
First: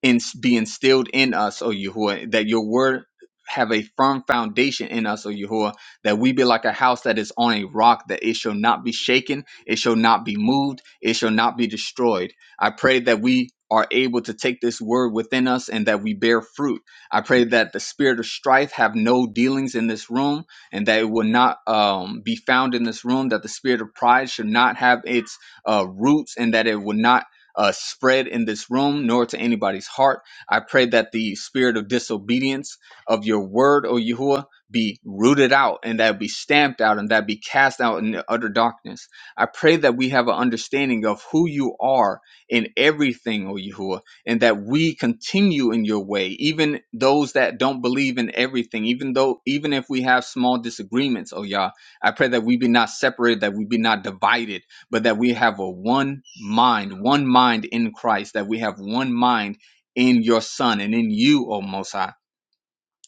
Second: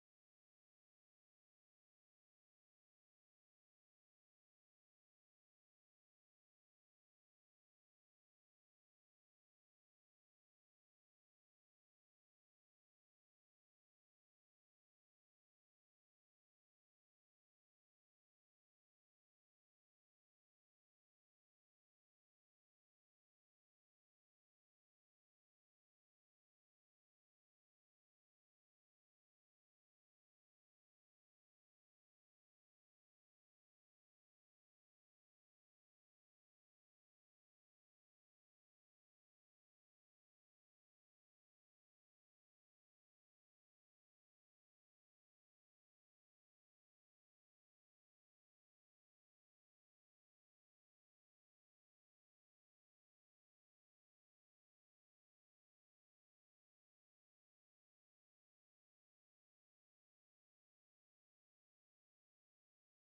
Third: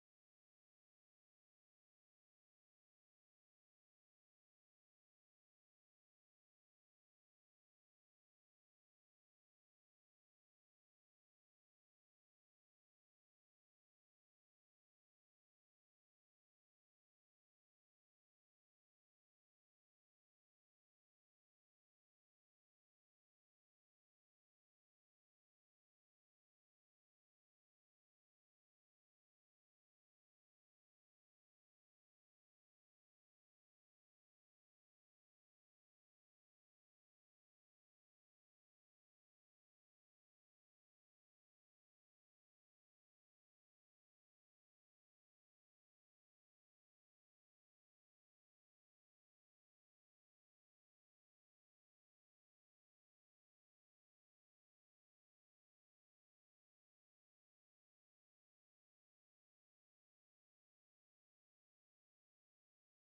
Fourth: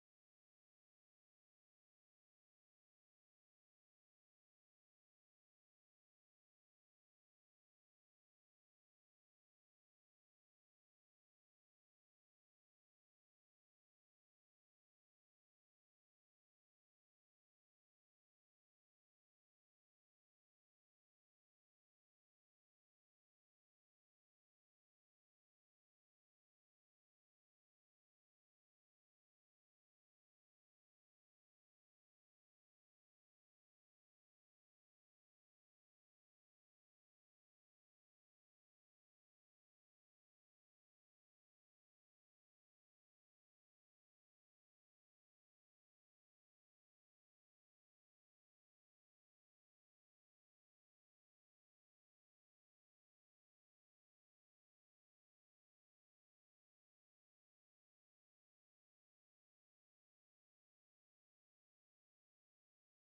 A: in, be instilled in us, O Yahuwah, that your word have a firm foundation in us, O Yahuwah, that we be like a house that is on a rock, that it shall not be shaken, it shall not be moved, it shall not be destroyed. I pray that we are able to take this word within us and that we bear fruit. I pray that the spirit of strife have no dealings in this room and that it will not um, be found in this room, that the spirit of pride should not have its uh, roots and that it will not uh, spread in this room nor to anybody's heart. I pray that the spirit of disobedience of your word, O Yahuwah, be rooted out and that be stamped out and that be cast out in utter darkness. I pray that we have an understanding of who you are in everything, O Yahuwah, and that we continue in your way, even those that don't believe in everything, even though even if we have small disagreements, O Yah, I pray that we be not separated, that we be not divided but that we have a one mind, one mind in Christ, that we have one mind in your Son and in you, O Most High.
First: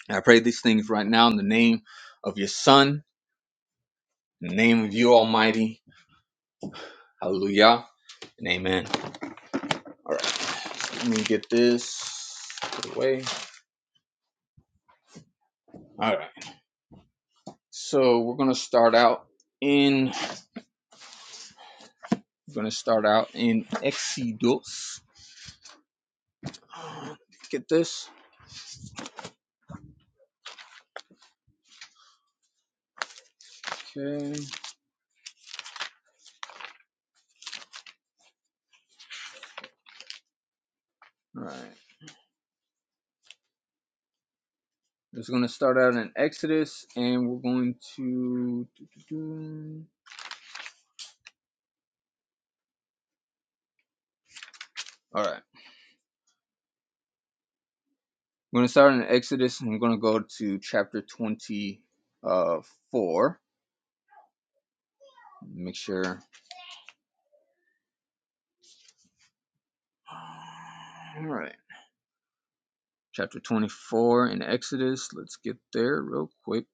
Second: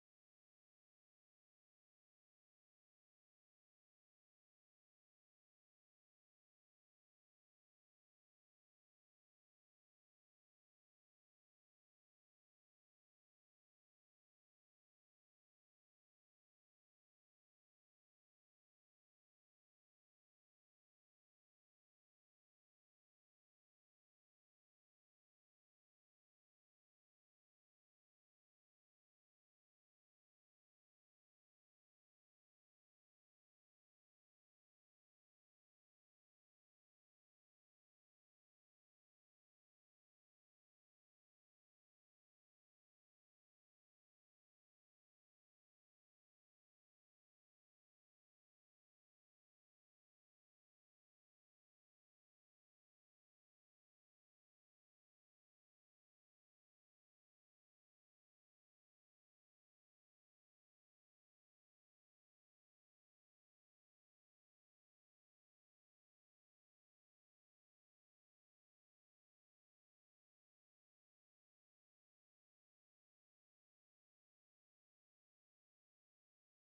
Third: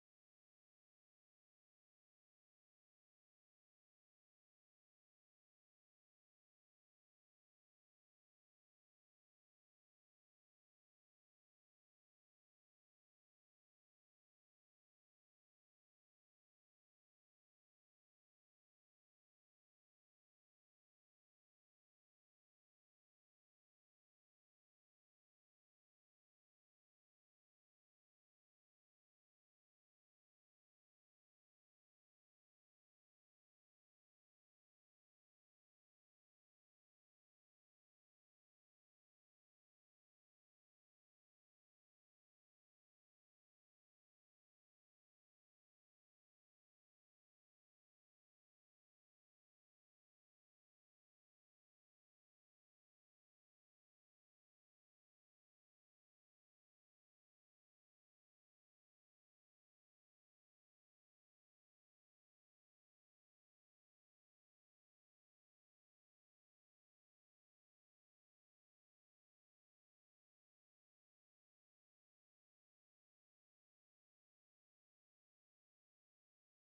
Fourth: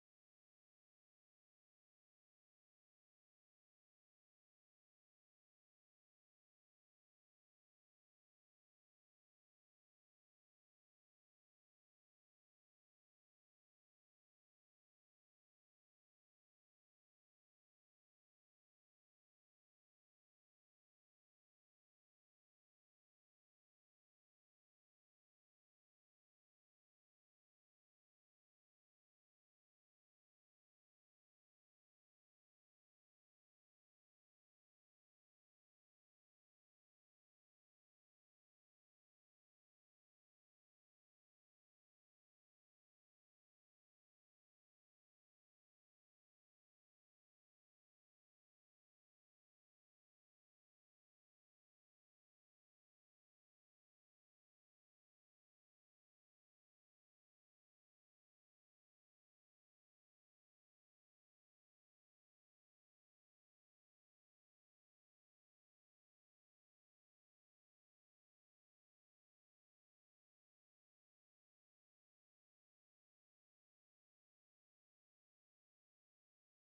A: And I pray these things right now in the name of your Son, in the name of you, Almighty. Hallelujah and amen. All right, let me get this away. All right, so we're gonna start out in we're gonna start out in Exodus. Uh, Get this, okay? All right. It's going to start out in Exodus, and we're going to. All right. We're going to start in Exodus, and we're going to go to chapter 24. Make sure. All right. Chapter 24 in Exodus. Let's get there real quick.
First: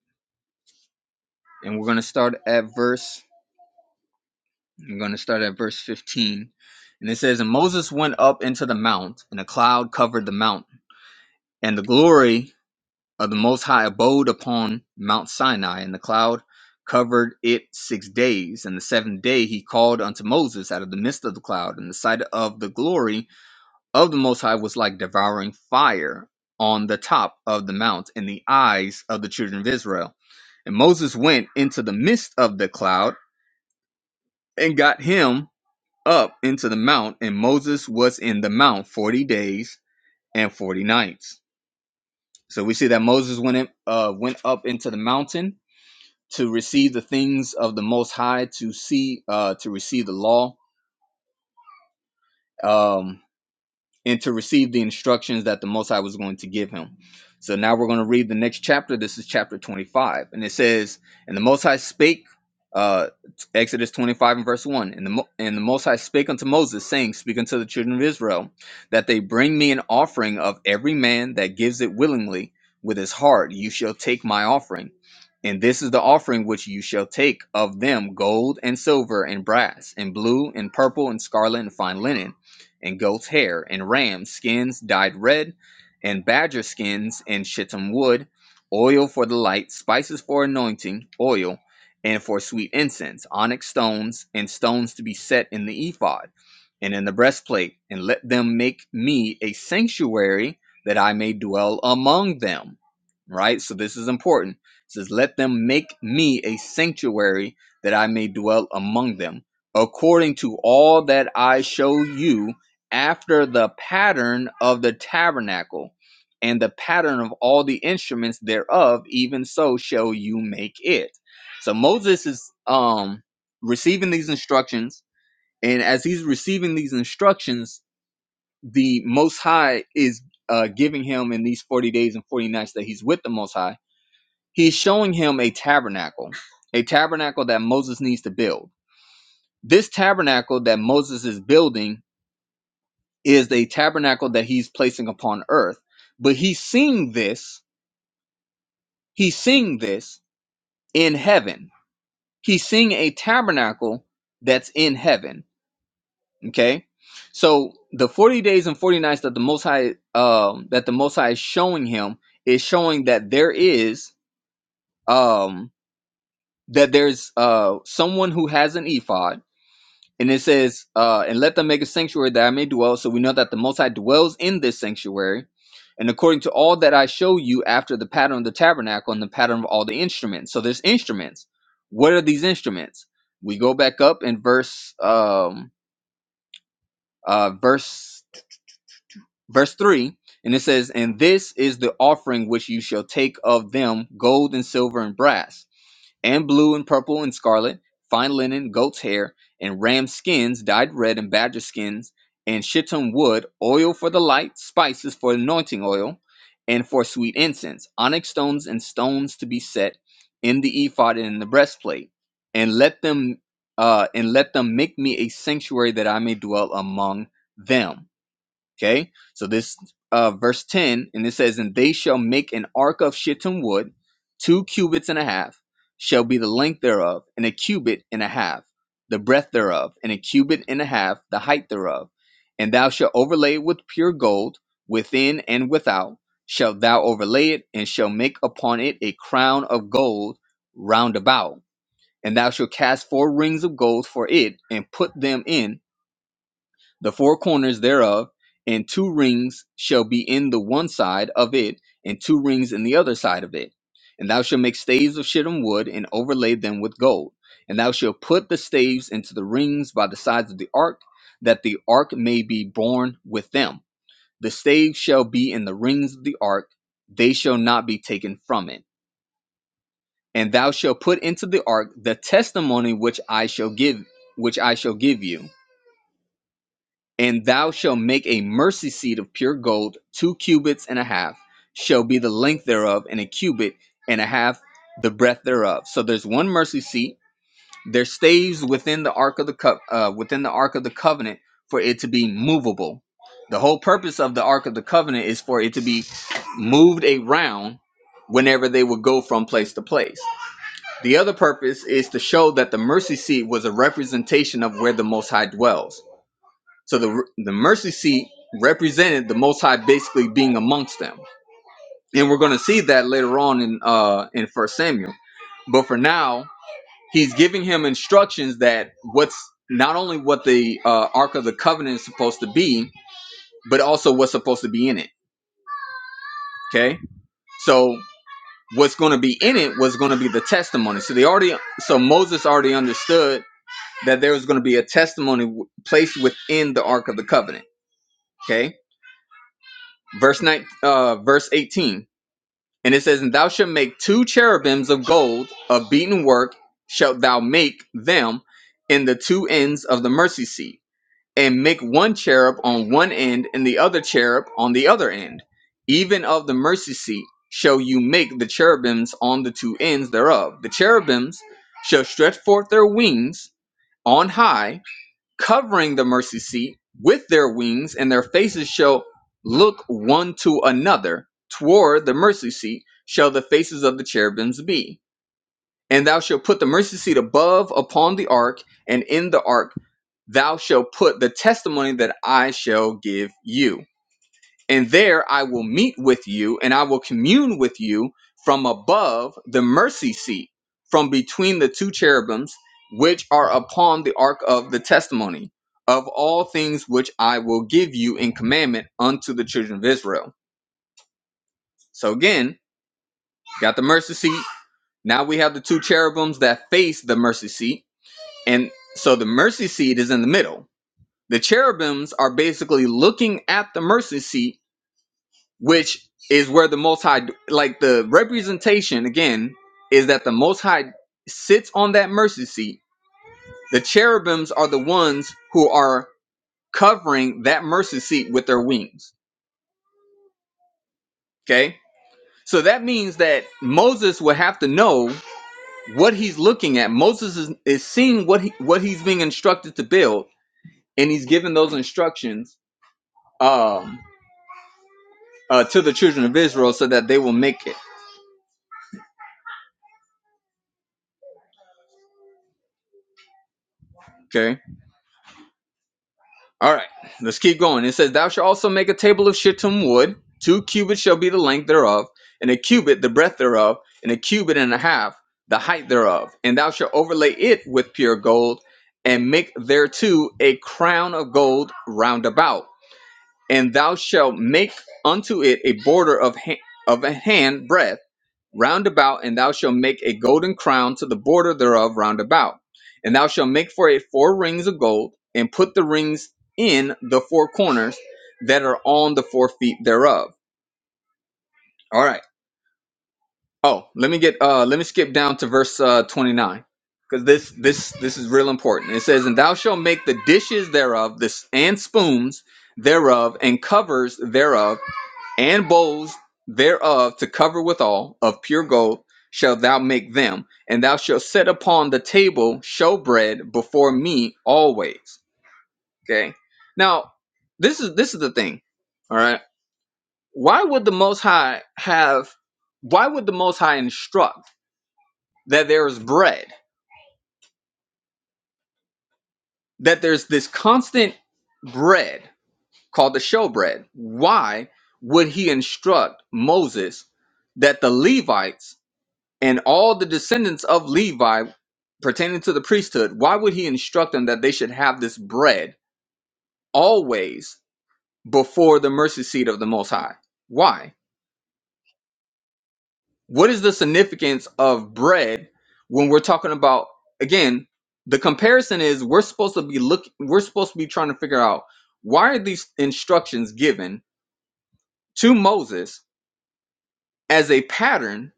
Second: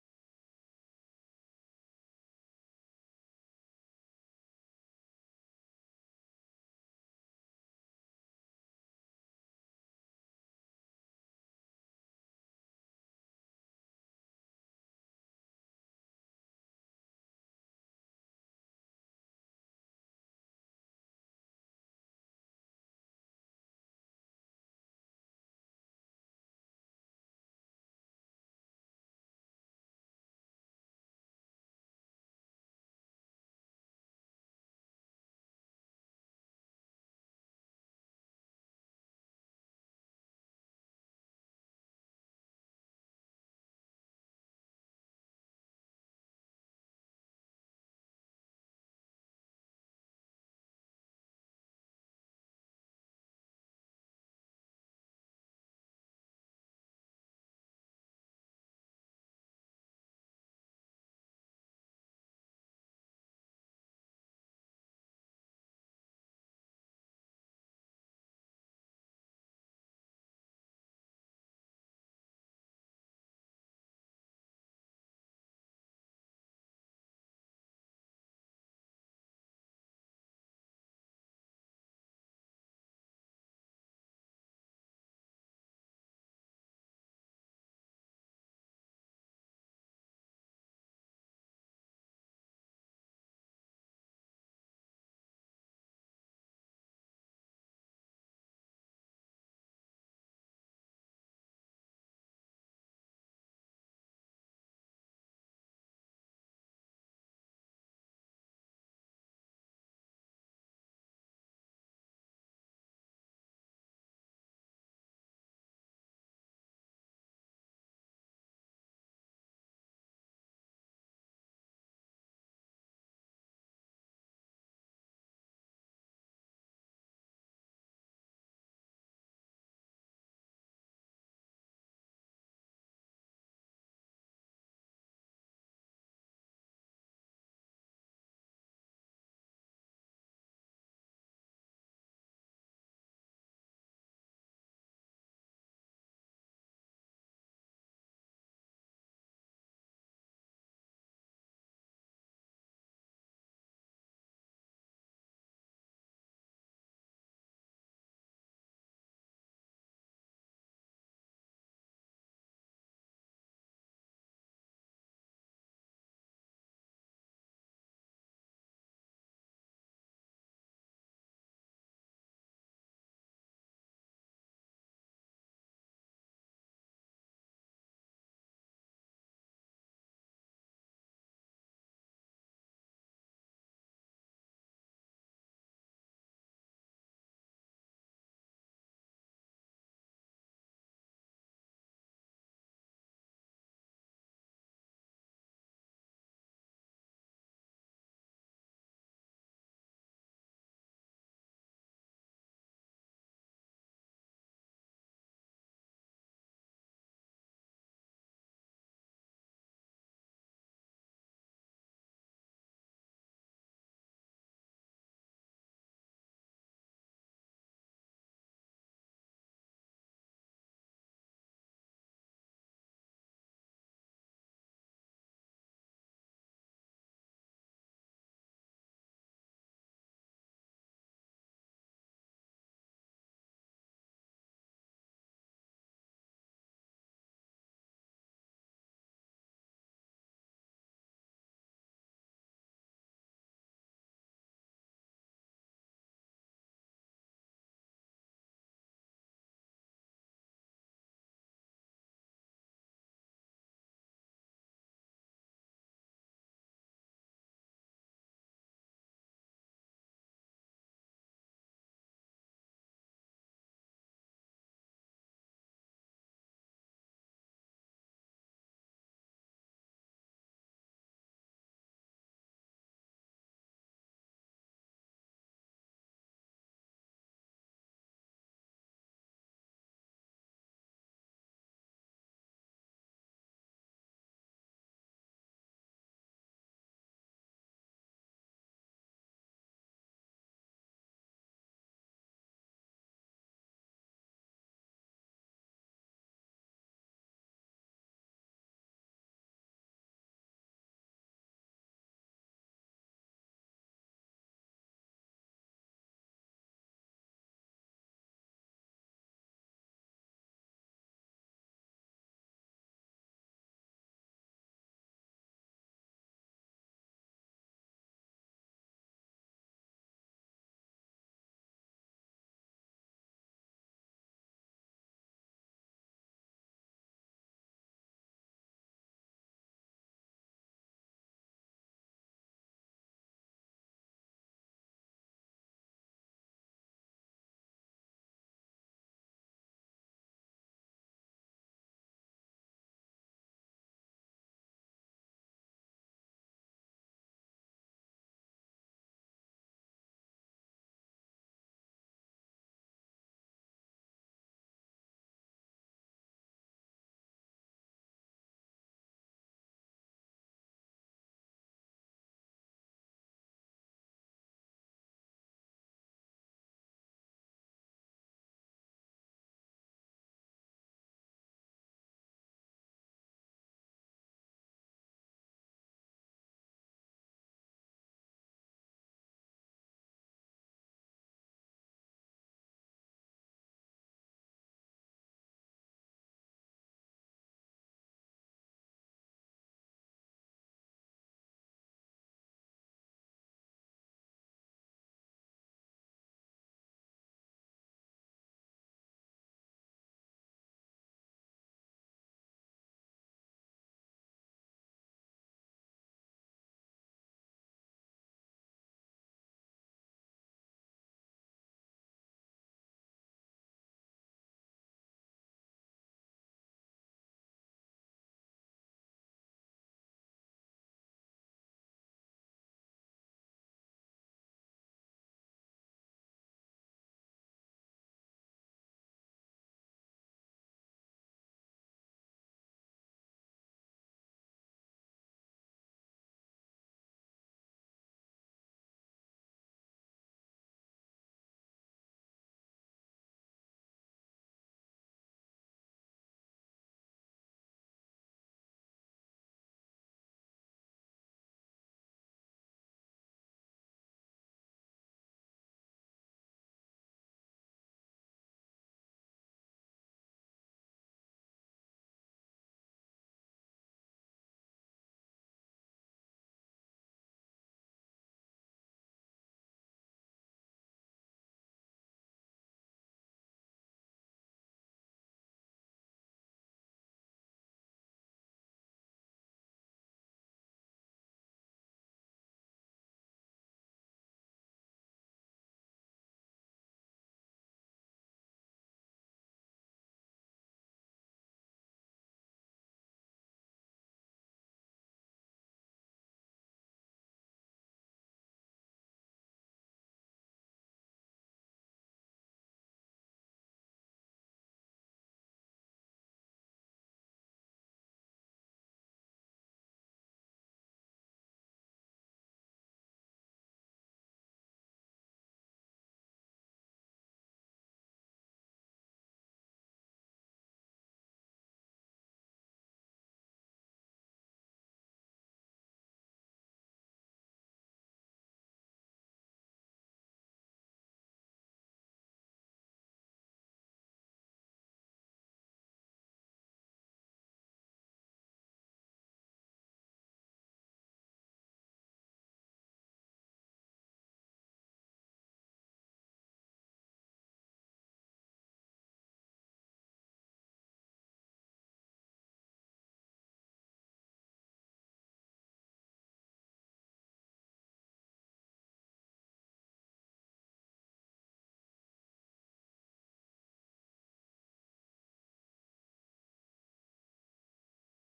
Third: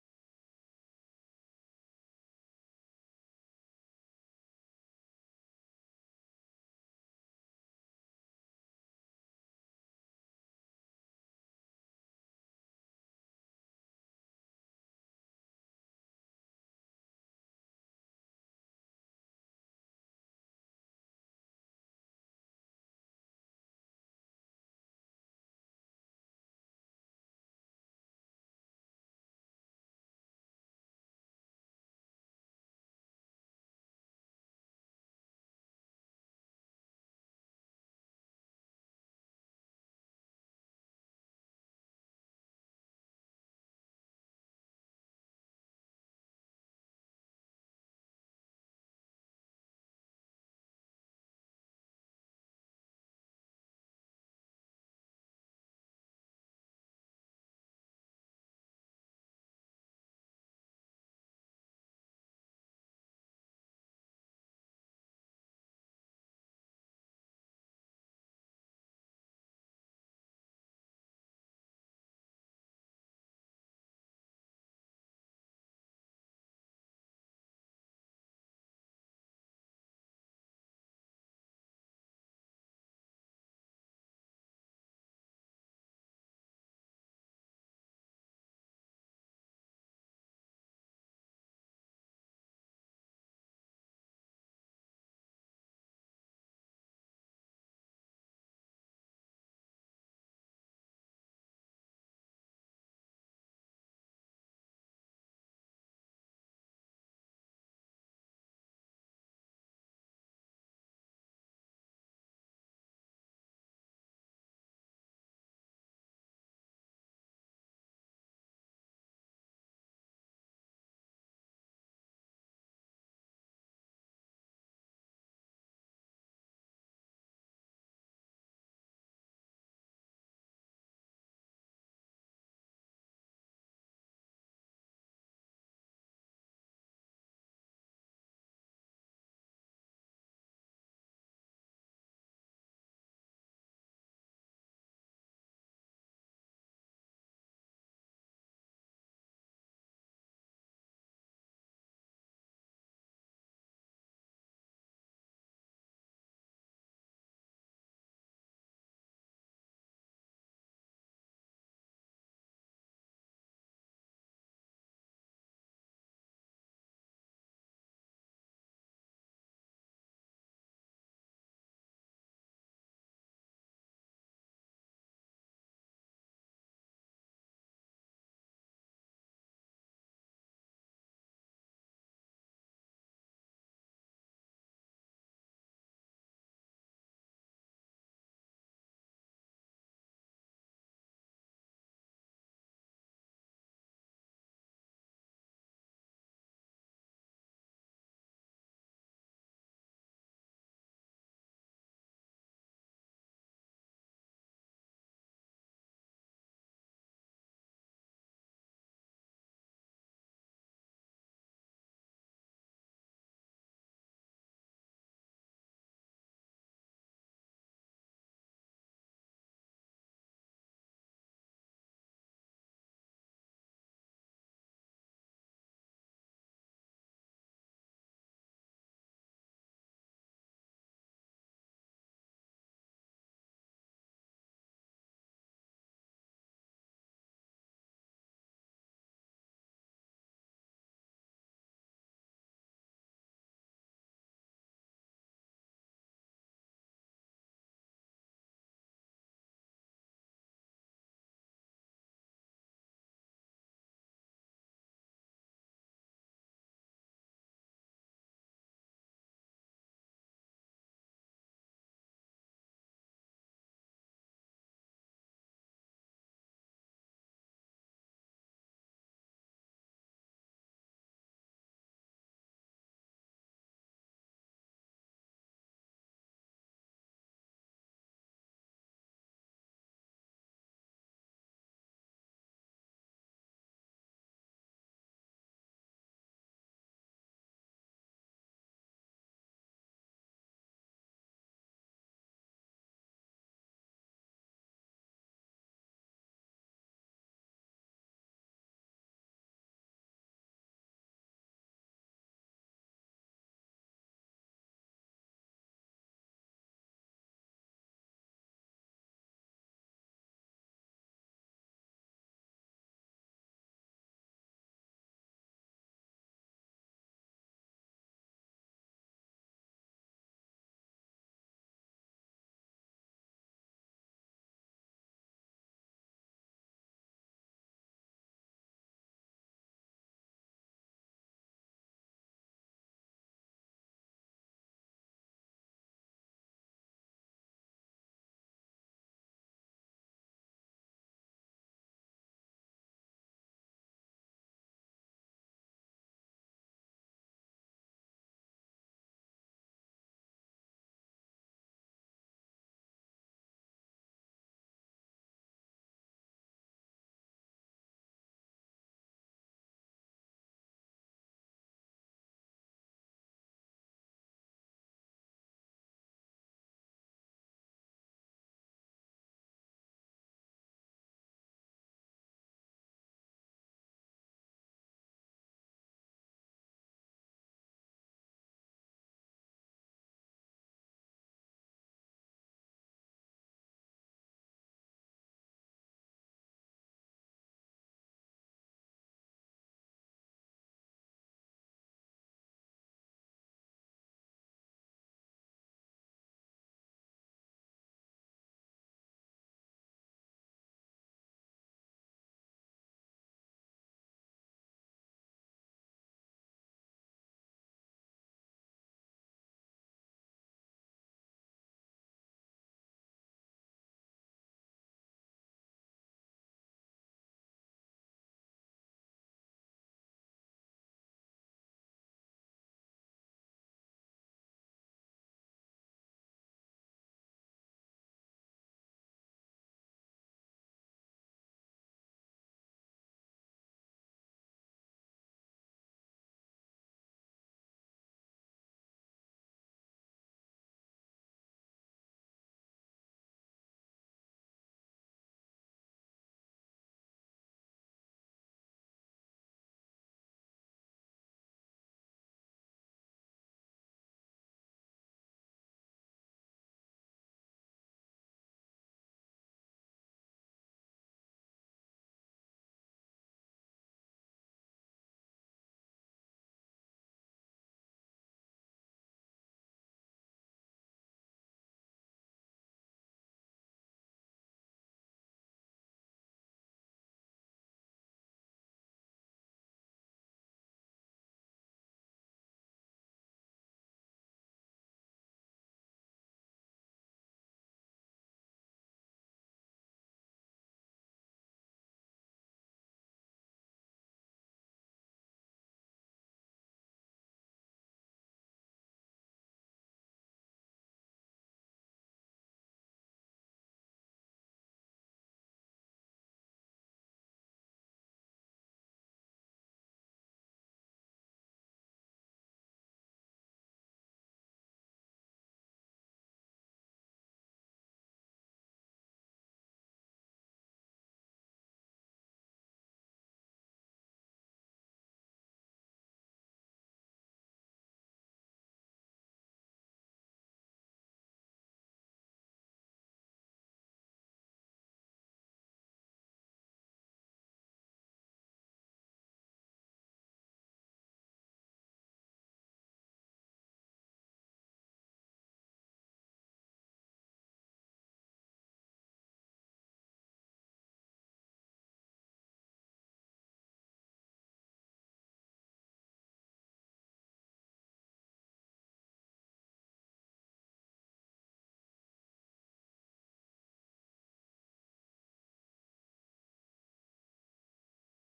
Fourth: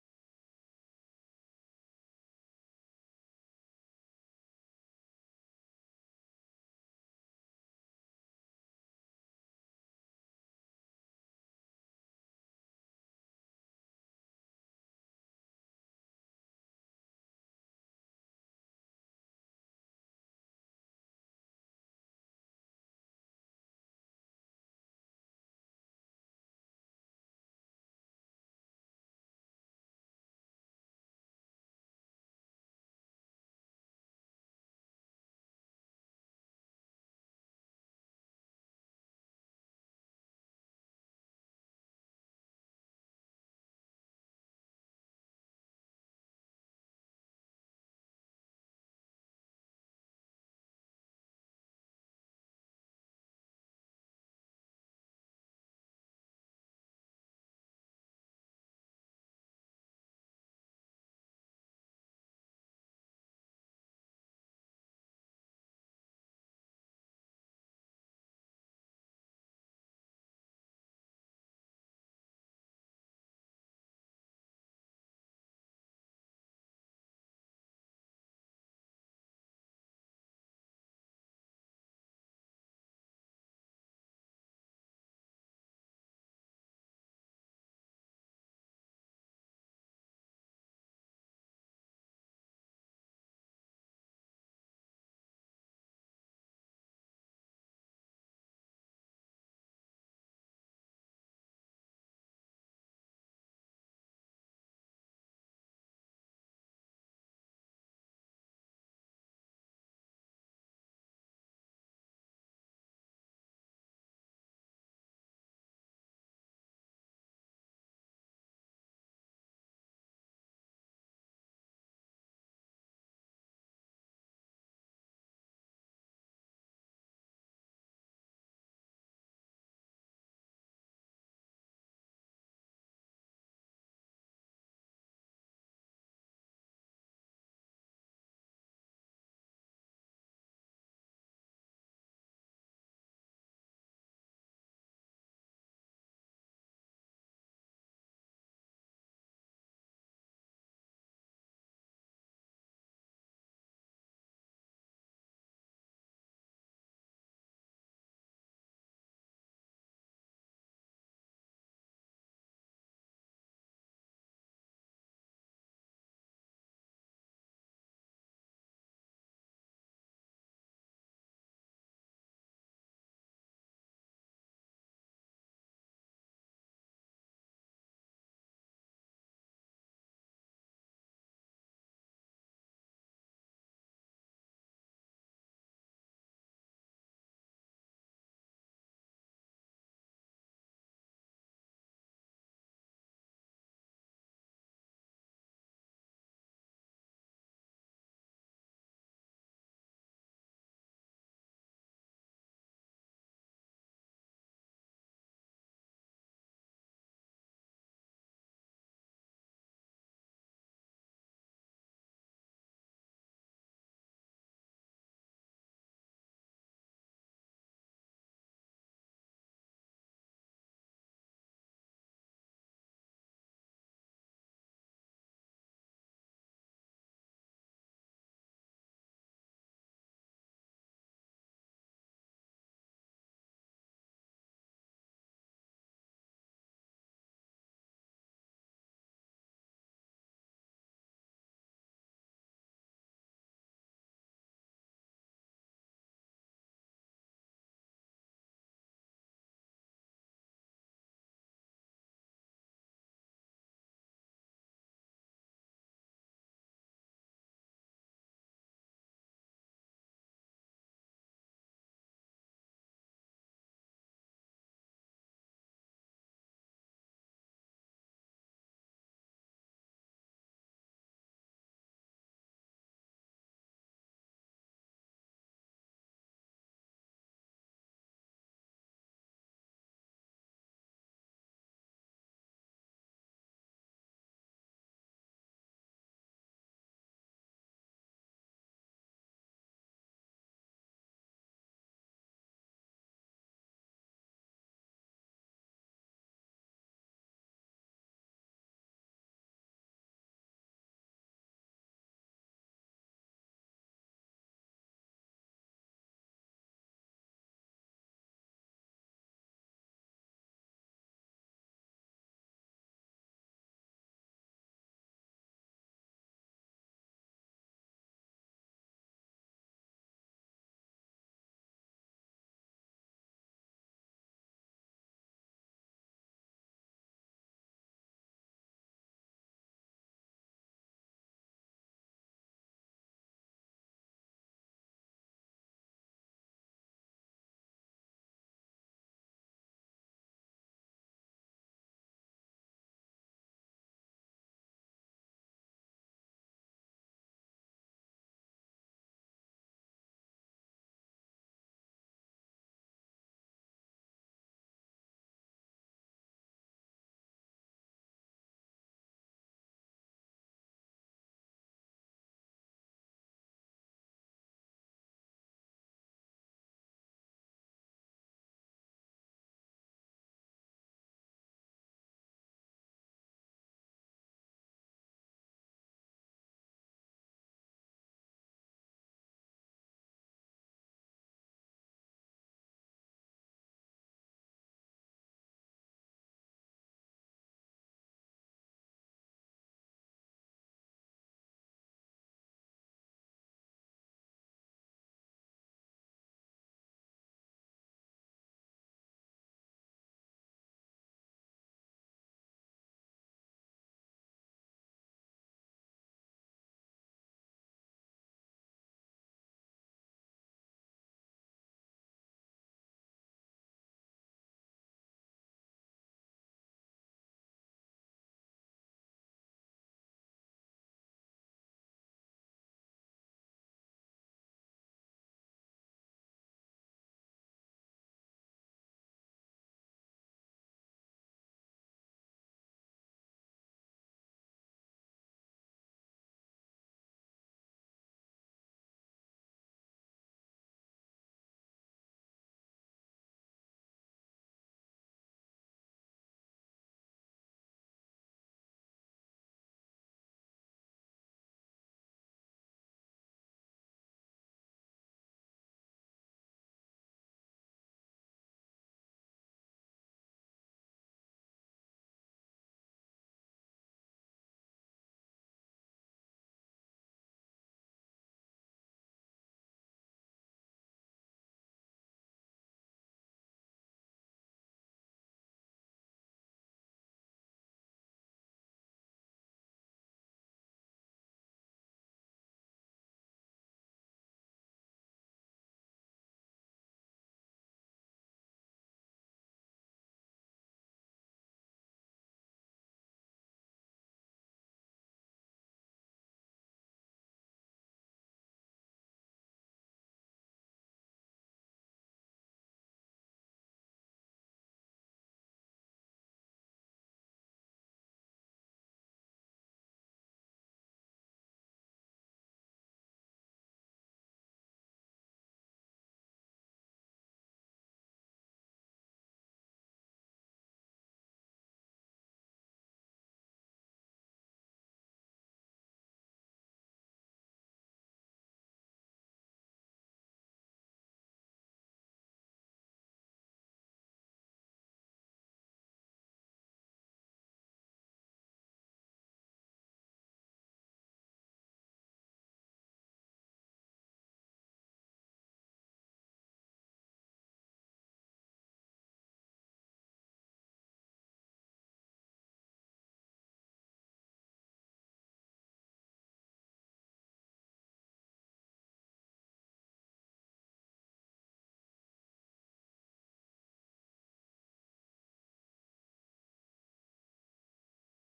A: And we're going to start at verse. I'm going to start at verse 15. And it says, And Moses went up into the mount, and a cloud covered the mount. And the glory Uh, the Most High abode upon Mount Sinai, and the cloud covered it six days. And the seventh day he called unto Moses out of the midst of the cloud, and the sight of the glory of the Most High was like devouring fire on the top of the mount in the eyes of the children of Israel. And Moses went into the midst of the cloud and got him up into the mount, and Moses was in the mount forty days and forty nights. So we see that Moses went in, uh, went up into the mountain to receive the things of the Most High, to see, uh, to receive the law. Um, and to receive the instructions that the Most High was going to give him. So now we're going to read the next chapter. This is chapter 25. And it says, And the Most High spake, uh, Exodus 25 and verse 1. And the, Mo- and the Most High spake unto Moses, saying, Speak unto the children of Israel, that they bring me an offering of every man that gives it willingly with his heart. You shall take my offering. And this is the offering which you shall take of them gold and silver and brass and blue and purple and scarlet and fine linen and goat's hair, and ram skins dyed red, and badger skins and shittim wood, oil for the light, spices for anointing, oil, and for sweet incense, onyx stones, and stones to be set in the ephod and in the breastplate, and let them make me a sanctuary that I may dwell among them. Right? So this is important. It says, Let them make me a sanctuary that I may dwell among them, according to all that I show you, after the pattern of the tabernacle and the pattern of all the instruments thereof, even so shall you make it. So Moses is um receiving these instructions and as he's receiving these instructions, the Most High is uh, giving him in these 40 days and 40 nights that he's with the Most High, he's showing him a tabernacle, a tabernacle that Moses needs to build. This tabernacle that Moses is building is a tabernacle that he's placing upon earth, but he's seeing this, he's seeing this in heaven. He's seeing a tabernacle that's in heaven Okay. So the 40 days and 40 nights that the most high um that the most high is showing him is showing that there is um that there's uh someone who has an ephod and it says uh and let them make a sanctuary that I may dwell so we know that the most high dwells in this sanctuary and according to all that I show you after the pattern of the tabernacle and the pattern of all the instruments so there's instruments what are these instruments we go back up in verse um uh verse verse 3 and it says and this is the offering which you shall take of them gold and silver and brass and blue and purple and scarlet fine linen goat's hair and ram skins dyed red and badger skins and shittim wood oil for the light spices for anointing oil and for sweet incense onyx stones and stones to be set in the ephod and in the breastplate and let them uh, and let them make me a sanctuary that i may dwell among them Okay, so this uh, verse 10, and it says, And they shall make an ark of shittim wood, two cubits and a half shall be the length thereof, and a cubit and a half, the breadth thereof, and a cubit and a half, the height thereof. And thou shalt overlay it with pure gold, within and without, shalt thou overlay it, and shall make upon it a crown of gold round about. And thou shalt cast four rings of gold for it, and put them in the four corners thereof, and two rings shall be in the one side of it, and two rings in the other side of it. And thou shalt make staves of shittim wood, and overlay them with gold. And thou shalt put the staves into the rings by the sides of the ark, that the ark may be borne with them. The staves shall be in the rings of the ark, they shall not be taken from it. And thou shalt put into the ark the testimony which I shall give, which I shall give you And thou shalt make a mercy seat of pure gold, two cubits and a half shall be the length thereof, and a cubit and a half the breadth thereof. So there's one mercy seat. There stays within the ark of the co- uh, within the ark of the covenant for it to be movable. The whole purpose of the ark of the covenant is for it to be moved around whenever they would go from place to place. The other purpose is to show that the mercy seat was a representation of where the Most High dwells so the the mercy seat represented the Most High basically being amongst them, and we're going to see that later on in uh in First Samuel. But for now, he's giving him instructions that what's not only what the uh, Ark of the Covenant is supposed to be, but also what's supposed to be in it. Okay, so what's going to be in it was going to be the testimony. So they already so Moses already understood that there was going to be a testimony w- placed within the Ark of the Covenant. Okay, verse nine, uh, verse eighteen. And it says, And thou shalt make two cherubims of gold of beaten work, shalt thou make them in the two ends of the mercy seat, and make one cherub on one end and the other cherub on the other end. Even of the mercy seat shall you make the cherubims on the two ends thereof. The cherubims shall stretch forth their wings on high covering the mercy seat with their wings, and their faces shall look one to another. Toward the mercy seat shall the faces of the cherubims be. And thou shalt put the mercy seat above upon the ark, and in the ark thou shalt put the testimony that I shall give you and there I will meet with you and I will commune with you from above the mercy seat from between the two cherubims which are upon the ark of the testimony of all things which I will give you in commandment unto the children of Israel. So again, got the mercy seat. Now we have the two cherubims that face the mercy seat. And so the mercy seat is in the middle. The cherubims are basically looking at the mercy seat which is where the most high like the representation again is that the most high sits on that mercy seat the cherubims are the ones who are covering that mercy seat with their wings okay so that means that moses would have to know what he's looking at moses is, is seeing what he what he's being instructed to build and he's giving those instructions um uh, to the children of israel so that they will make it okay All right, let's keep going. It says, Thou shalt also make a table of shittim wood. Two cubits shall be the length thereof, and a cubit the breadth thereof, and a cubit and a half the height thereof. And thou shalt overlay it with pure gold, and make thereto a crown of gold round about. And thou shalt make unto it a border of ha- of a hand breadth round about, and thou shalt make a golden crown to the border thereof round about. And thou shalt make for it four rings of gold, and put the rings in the four corners that are on the four feet thereof. All right. Oh, let me get uh let me skip down to verse uh 29 because this this this is real important. It says, "And thou shalt make the dishes thereof, this and spoons thereof, and covers thereof." and bowls thereof to cover withal of pure gold shalt thou make them, and thou shalt set upon the table showbread before me always. Okay. Now, this is this is the thing. All right. Why would the Most High have? Why would the Most High instruct that there is bread, that there's this constant bread called the showbread? Why would he instruct Moses that the Levites and all the descendants of Levi pertaining to the priesthood, why would he instruct them that they should have this bread always before the mercy seat of the Most High? Why? What is the significance of bread when we're talking about again? The comparison is we're supposed to be look we're supposed to be trying to figure out why are these instructions given to Moses as a pattern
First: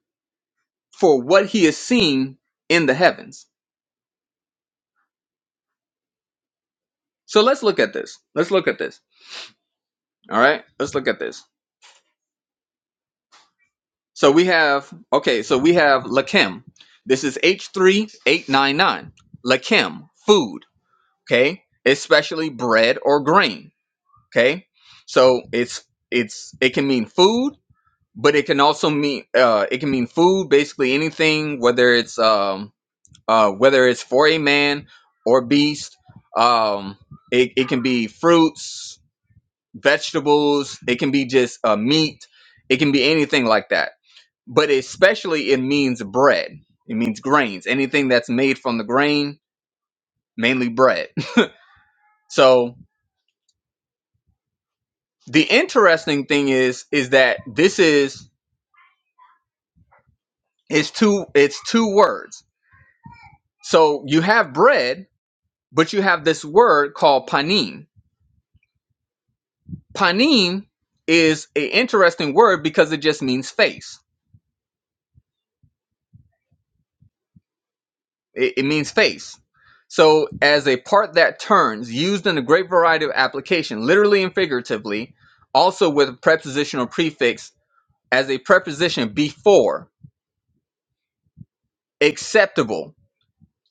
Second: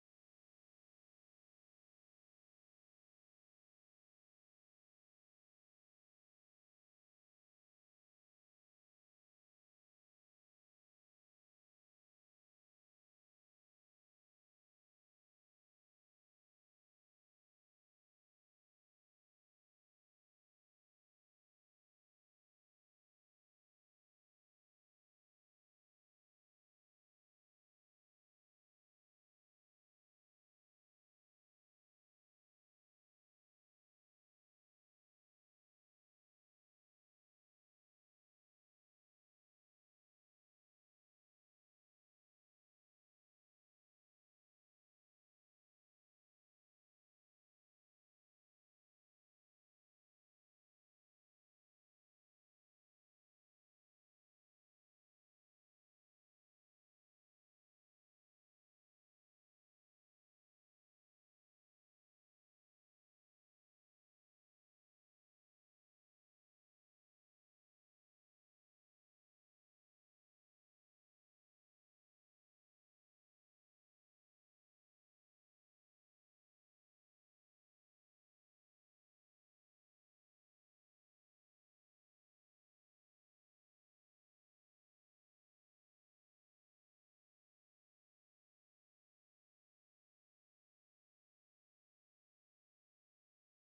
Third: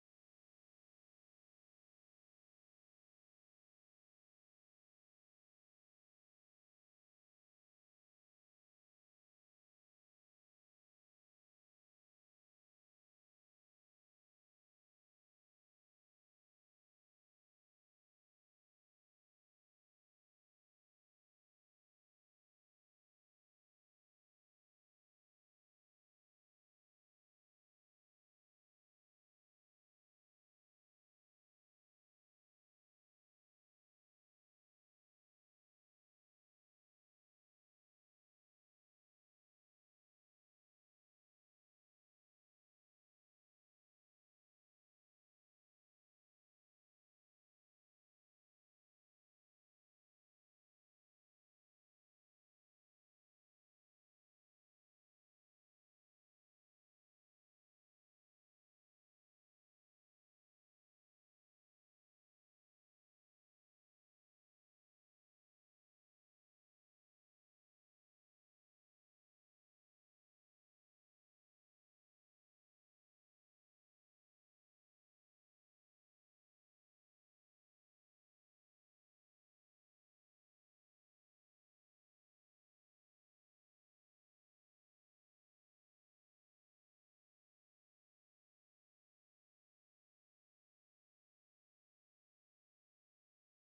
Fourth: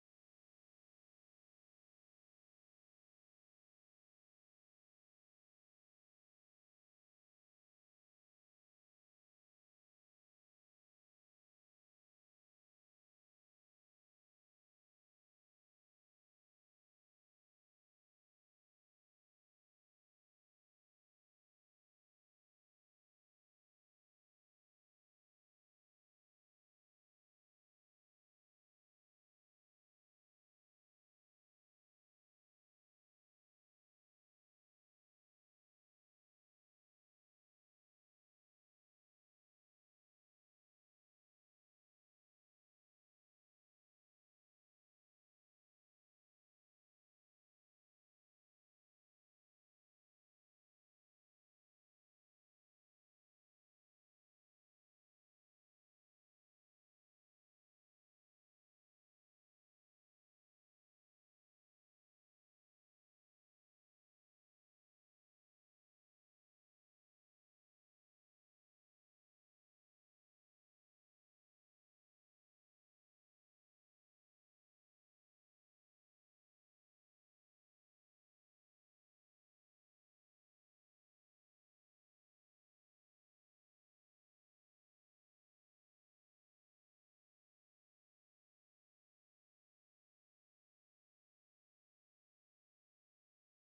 A: for what he is seeing in the heavens. So let's look at this. Let's look at this All right, let's look at this. So we have, okay, so we have Lakim. This is H3899. Lakim, food, okay? Especially bread or grain, okay? So it's it's it can mean food, but it can also mean uh it can mean food basically anything whether it's um uh whether it's for a man or beast. Um it, it can be fruits, vegetables, it can be just uh meat, it can be anything like that but especially it means bread. It means grains. Anything that's made from the grain, mainly bread. So the interesting thing is is that this is it's two it's two words. So you have bread, but you have this word called panim. Panim is an interesting word because it just means face. It, it means face. So, as a part that turns, used in a great variety of application, literally and figuratively, also with a prepositional prefix as a preposition before, acceptable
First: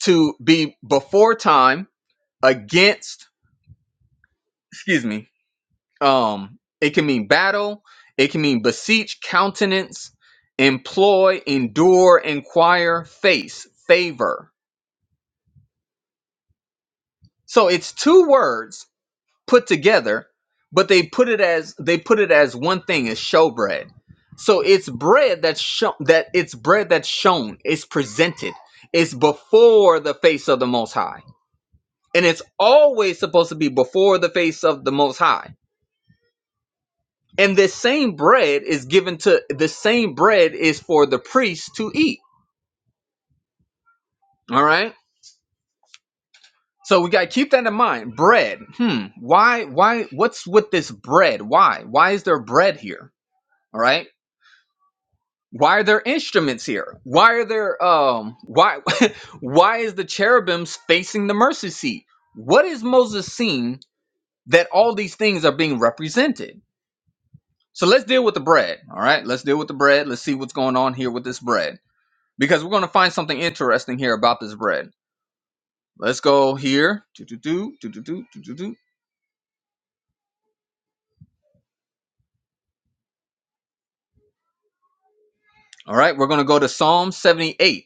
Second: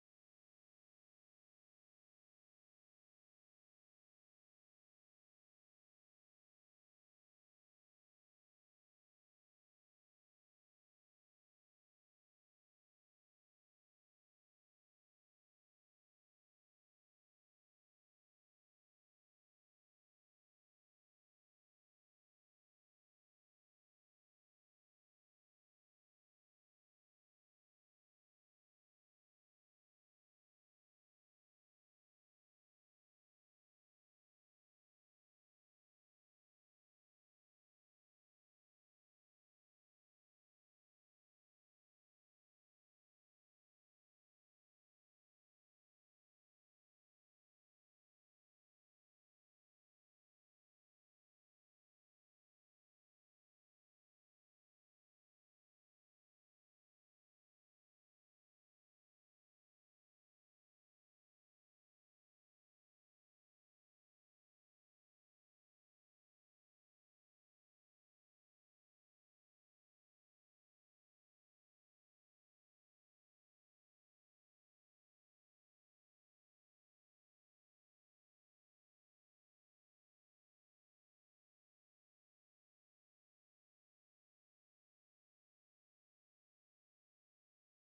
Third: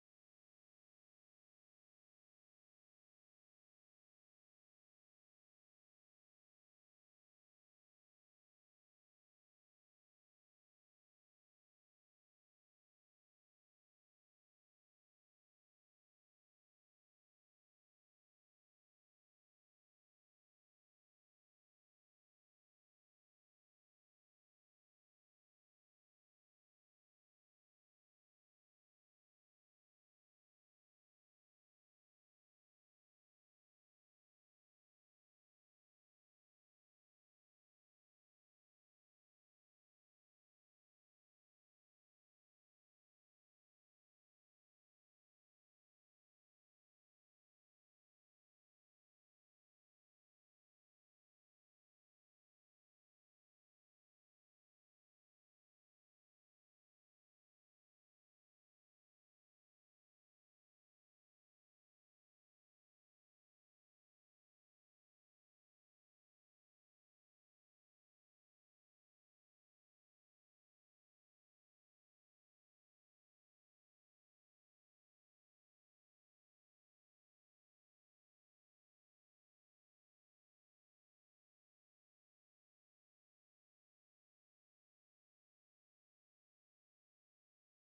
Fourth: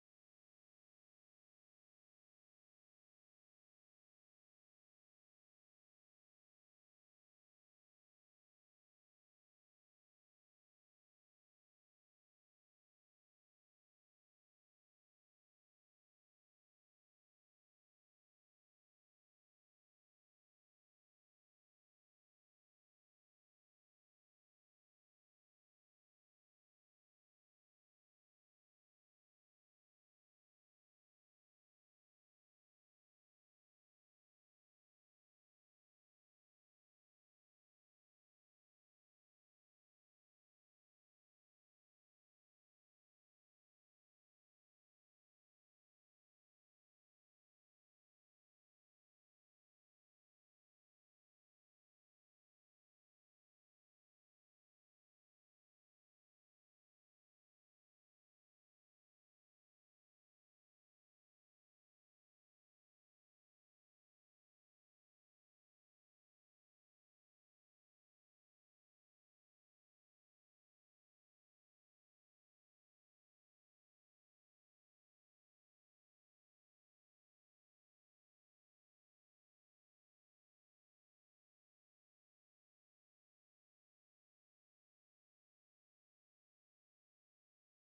A: to be before time, against, excuse me, um, it can mean battle, it can mean beseech, countenance, employ, endure, inquire, face, favor. So it's two words put together, but they put it as they put it as one thing as showbread. So it's bread that's shown that it's bread that's shown, it's presented, it's before the face of the most high. And it's always supposed to be before the face of the most high. And this same bread is given to the same bread is for the priest to eat. All right. So we gotta keep that in mind. Bread. Hmm. Why why what's with this bread? Why? Why is there bread here? All right why are there instruments here why are there um why why is the cherubims facing the mercy seat what is moses seeing that all these things are being represented so let's deal with the bread all right let's deal with the bread let's see what's going on here with this bread because we're going to find something interesting here about this bread let's go here do, do, do, do, do, do, do, do, do. all right we're going to go to psalm 78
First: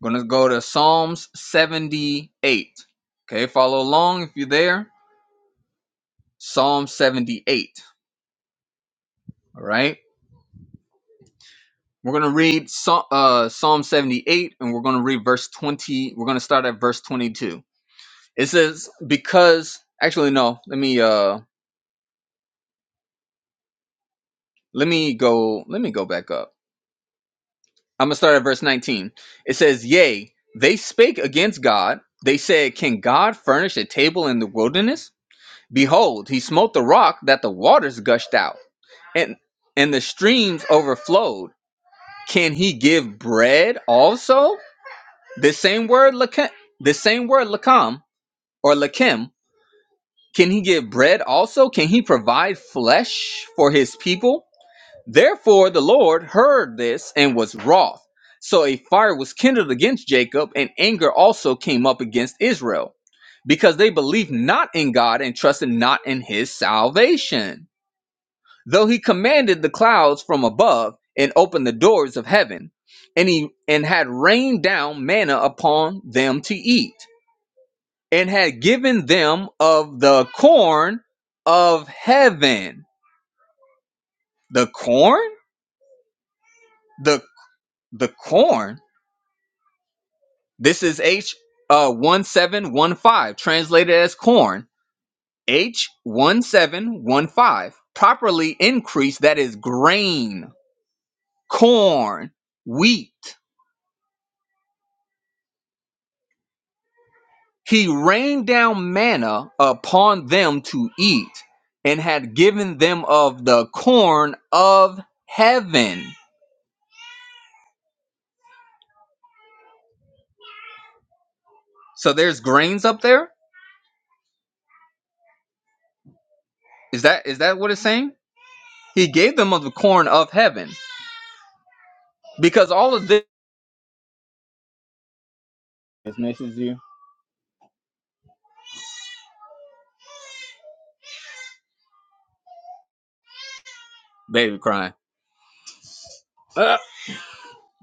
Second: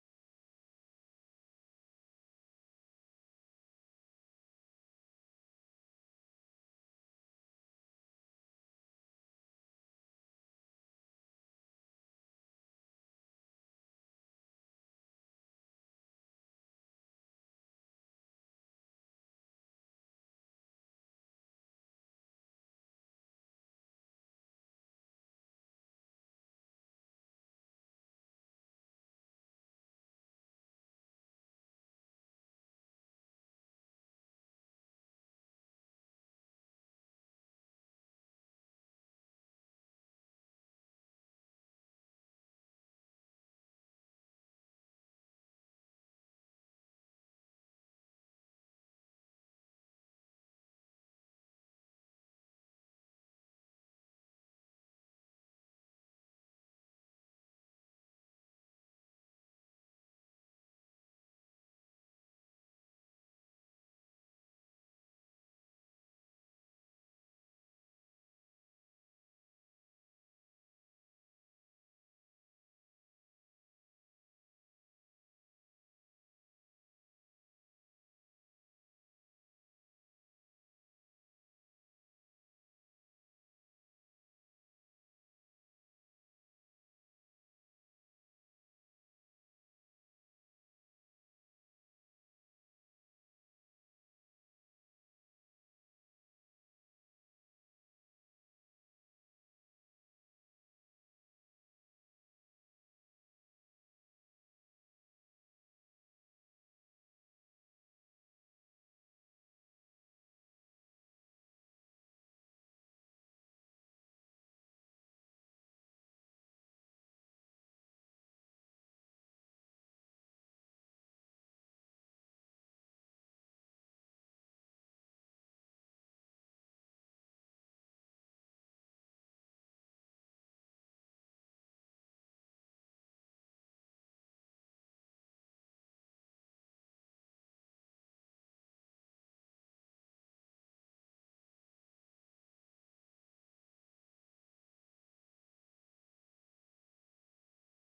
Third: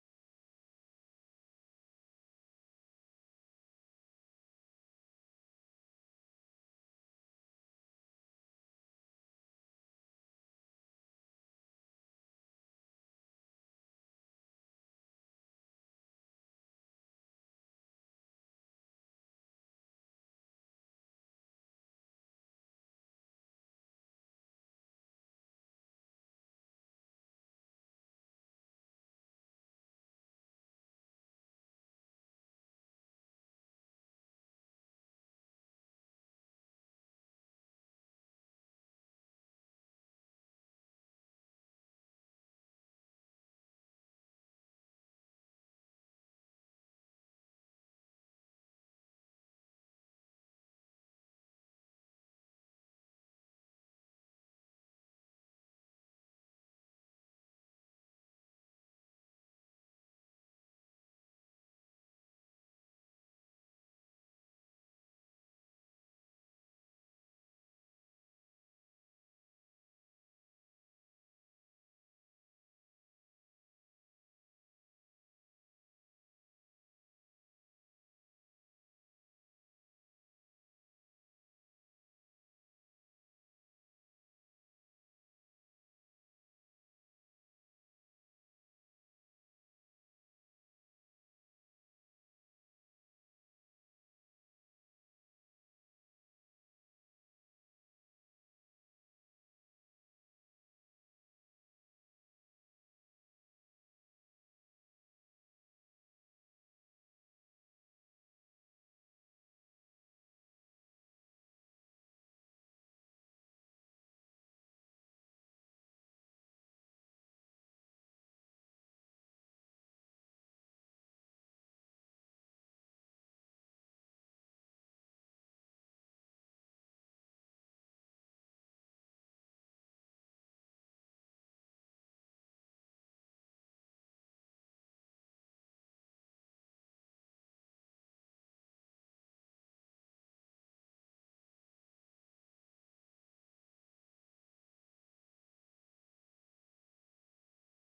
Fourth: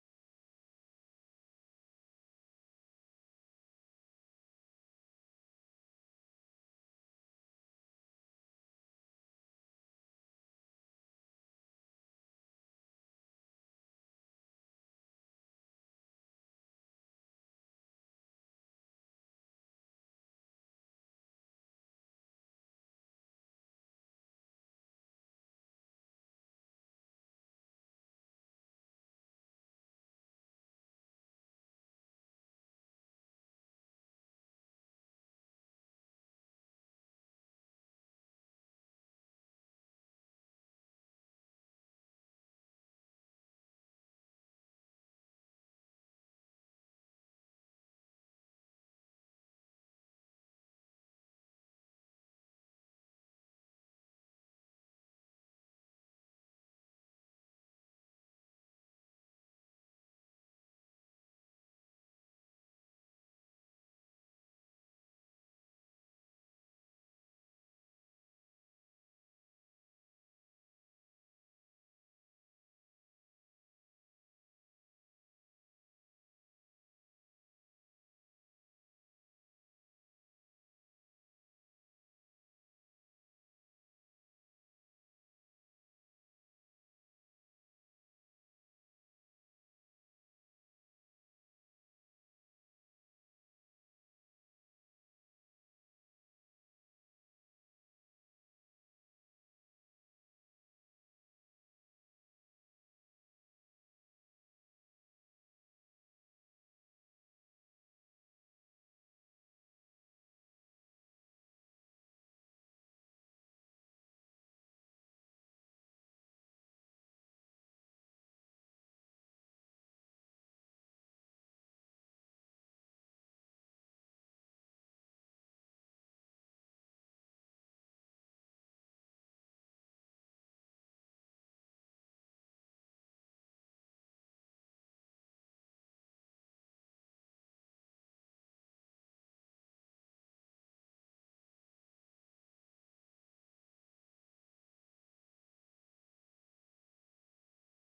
A: we're going to go to psalms 78 okay follow along if you're there Psalm 78. All right. We're going to read Psa- uh, Psalm 78 and we're going to read verse 20. We're going to start at verse 22. It says, because actually, no, let me, uh, let me go, let me go back up. I'm going to start at verse 19. It says, yea, they spake against God. They said, can God furnish a table in the wilderness? Behold, he smote the rock that the waters gushed out and, and the streams overflowed. Can he give bread also? This same word lakem, this same word lakam or lakim, can he give bread also? Can he provide flesh for his people? Therefore the Lord heard this and was wroth. So a fire was kindled against Jacob, and anger also came up against Israel, because they believed not in God and trusted not in his salvation. Though he commanded the clouds from above and opened the doors of heaven, and he and had rained down manna upon them to eat and had given them of the corn of heaven. The corn? The the corn. This is H uh 1715, translated as corn. H 1715. Properly increased, that is grain, corn, wheat. He rained down manna upon them to eat, and had given them of the corn of heaven. So there's grains up there Is that is that what it's saying? He gave them of the corn of heaven because all of this baby crying. Ah,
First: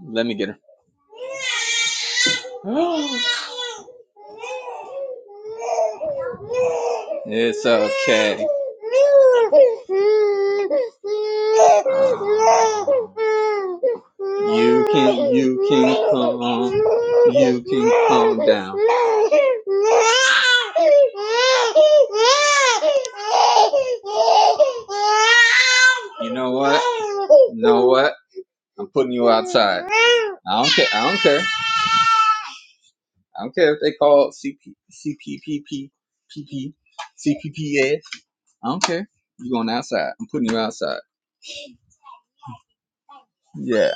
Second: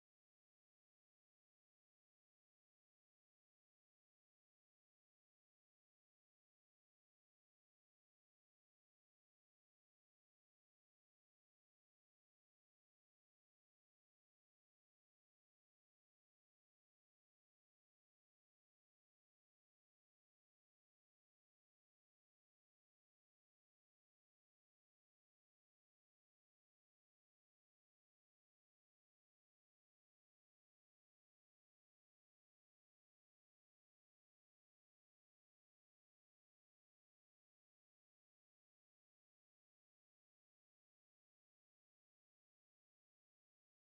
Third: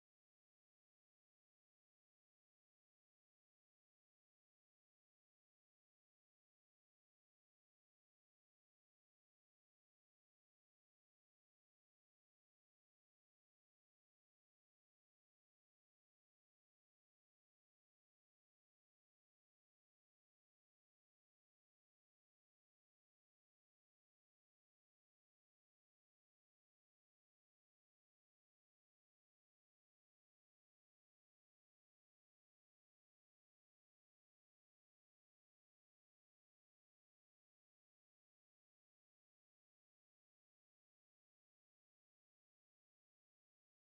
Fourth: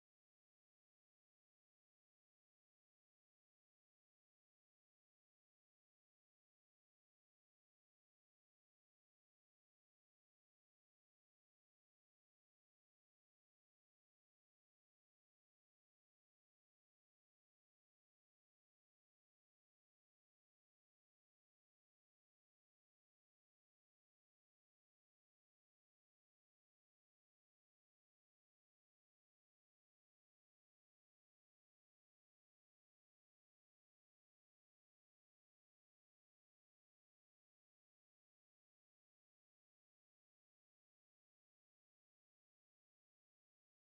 A: let me get her. It's okay. know what? What? I'm putting you I don't care. I don't care. I don't care if they call CP CPPP PP CPPS. I don't care. You going outside? I'm putting you outside. Yeah.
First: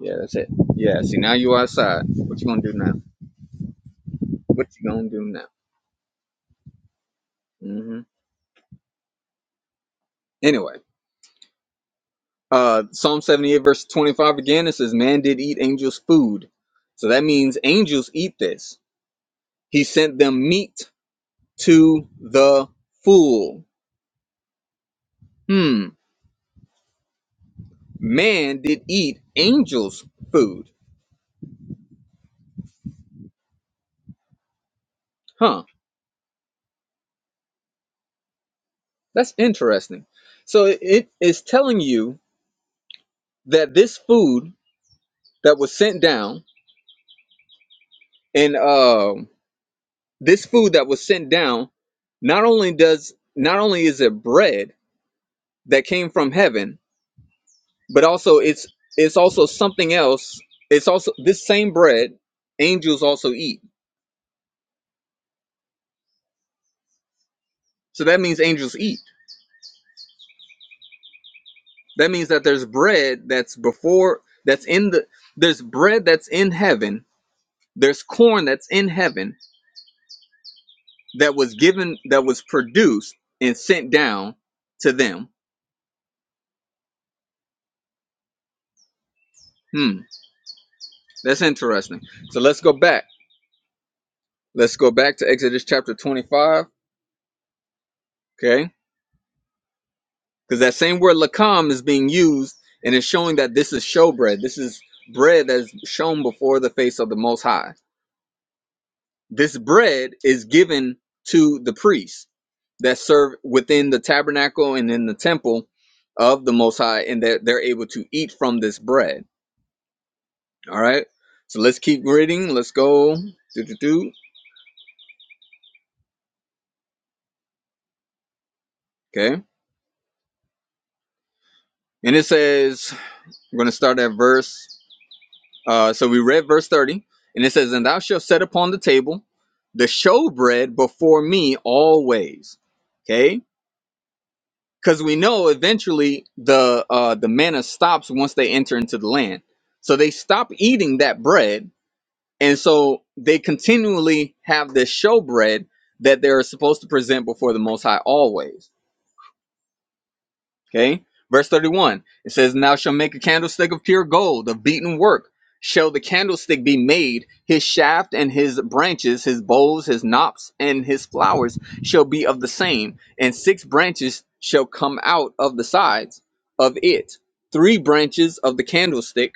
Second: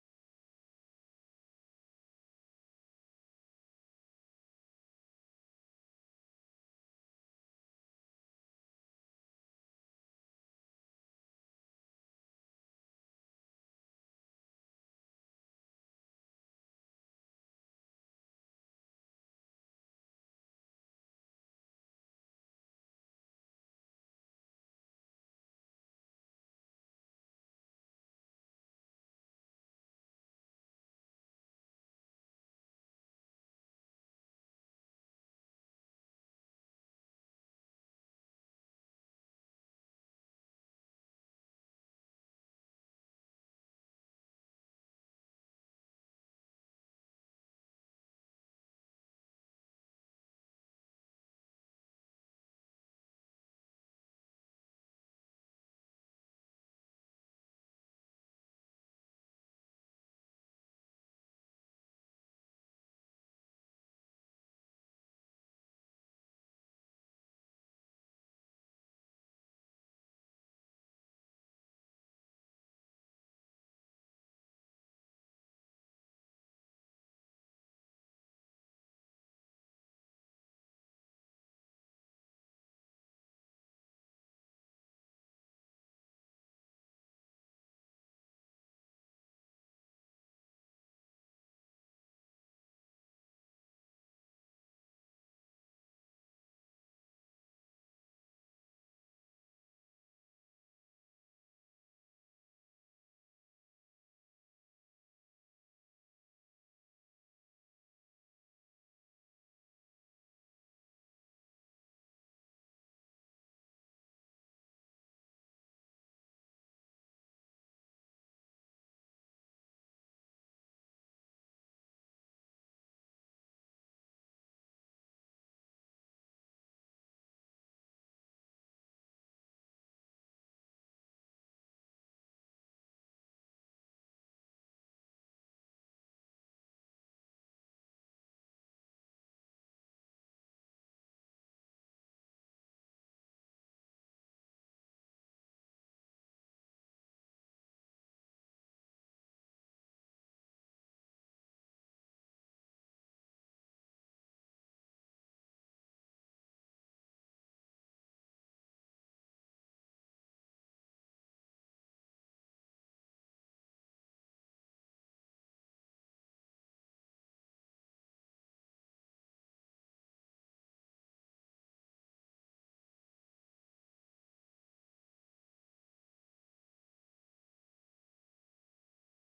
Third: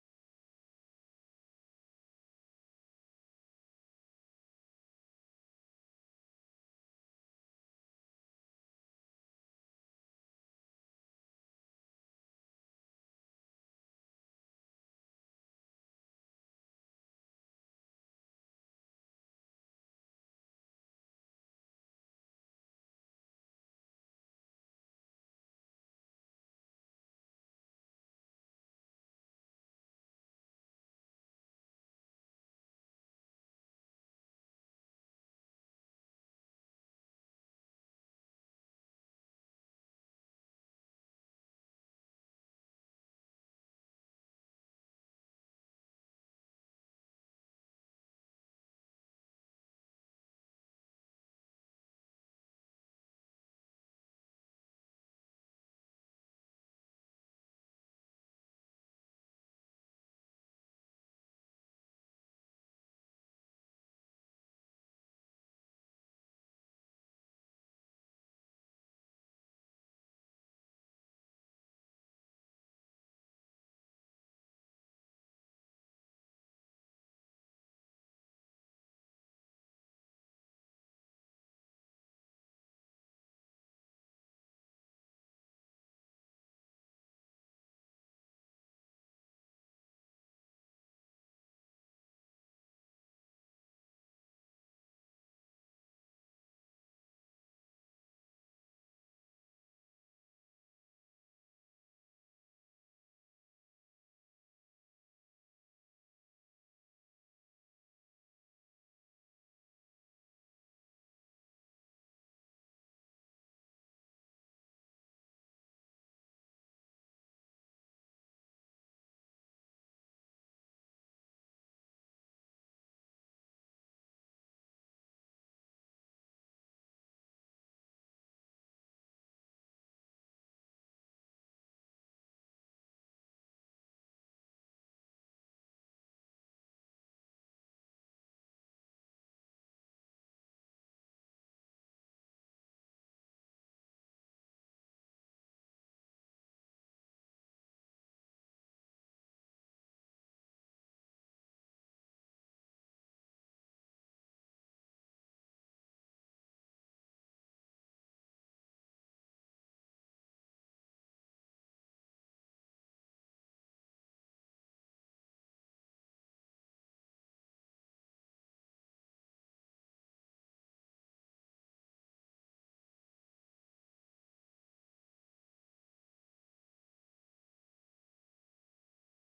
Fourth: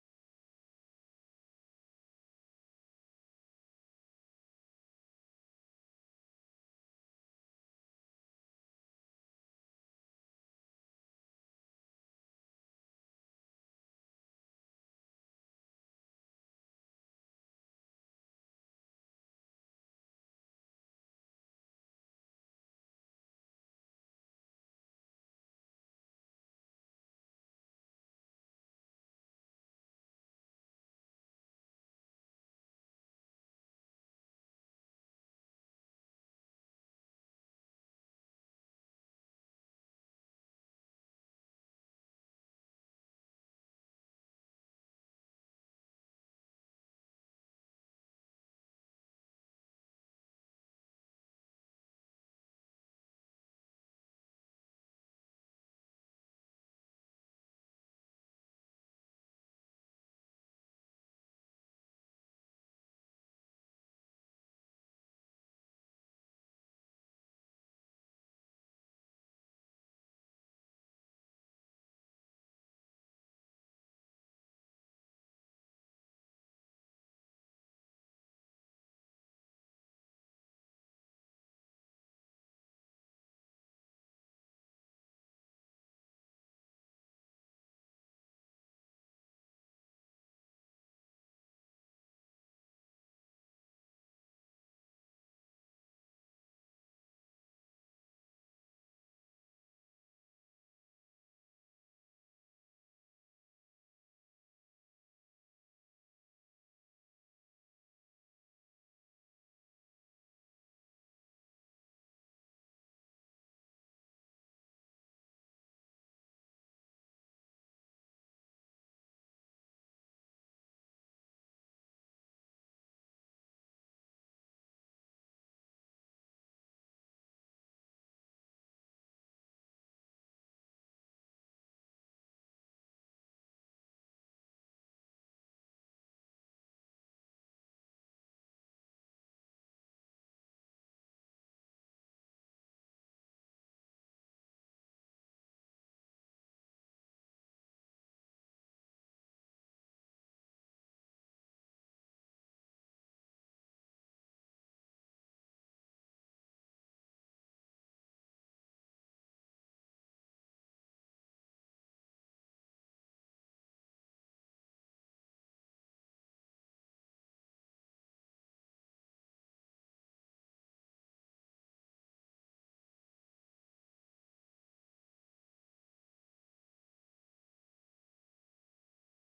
A: Yeah. That's it. Yeah. See now you outside. What you gonna do now? What you gonna do now? hmm Anyway. Uh, Psalm 78, verse 25 again, it says, Man did eat angels' food. So that means angels eat this. He sent them meat to the full. Hmm. Man did eat angels' food. Huh. That's interesting. So it is telling you that this food that was sent down, and uh, this food that was sent down, not only does not only is it bread that came from heaven, but also it's it's also something else it's also this same bread angels also eat so that means angels eat that means that there's bread that's before that's in the there's bread that's in heaven there's corn that's in heaven that was given that was produced and sent down to them hmm that's interesting so let's go back let's go back to exodus chapter 25 okay Because that same word lakam is being used and it's showing that this is showbread. This is bread that is shown before the face of the Most High. This bread is given to the priests that serve within the tabernacle and in the temple of the Most High, and that they're, able to eat from this bread. All right. So let's keep reading. Let's go. Do, do, do. Okay. And it says, we're going to start at verse Uh, so we read verse 30, and it says, And thou shalt set upon the table the showbread before me always. Okay? Because we know eventually the uh, the manna stops once they enter into the land. So they stop eating that bread, and so they continually have this showbread that they're supposed to present before the Most High always. Okay. Verse 31, it says, "Now shall make a candlestick of pure gold, of beaten work. Shall the candlestick be made, his shaft and his branches, his bowls, his knops, and his flowers shall be of the same, and six branches shall come out of the sides of it. Three branches of the candlestick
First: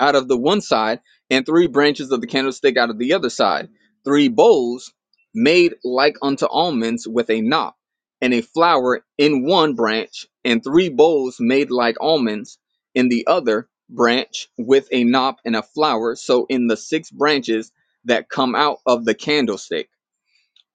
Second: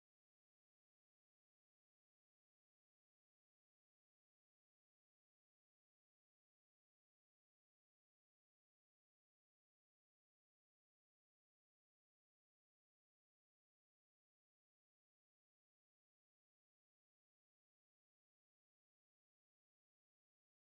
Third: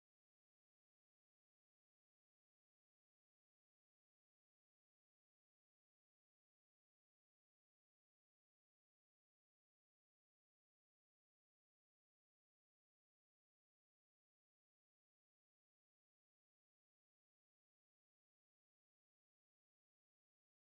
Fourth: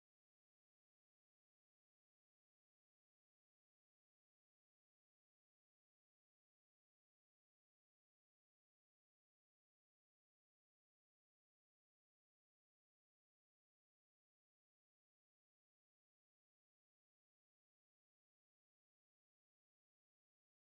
A: out of the one side, and three branches of the candlestick out of the other side, three bowls made like unto almonds with a knop, and a flower in one branch, and three bowls made like almonds in the other branch with a knop and a flower. So in the six branches that come out of the candlestick.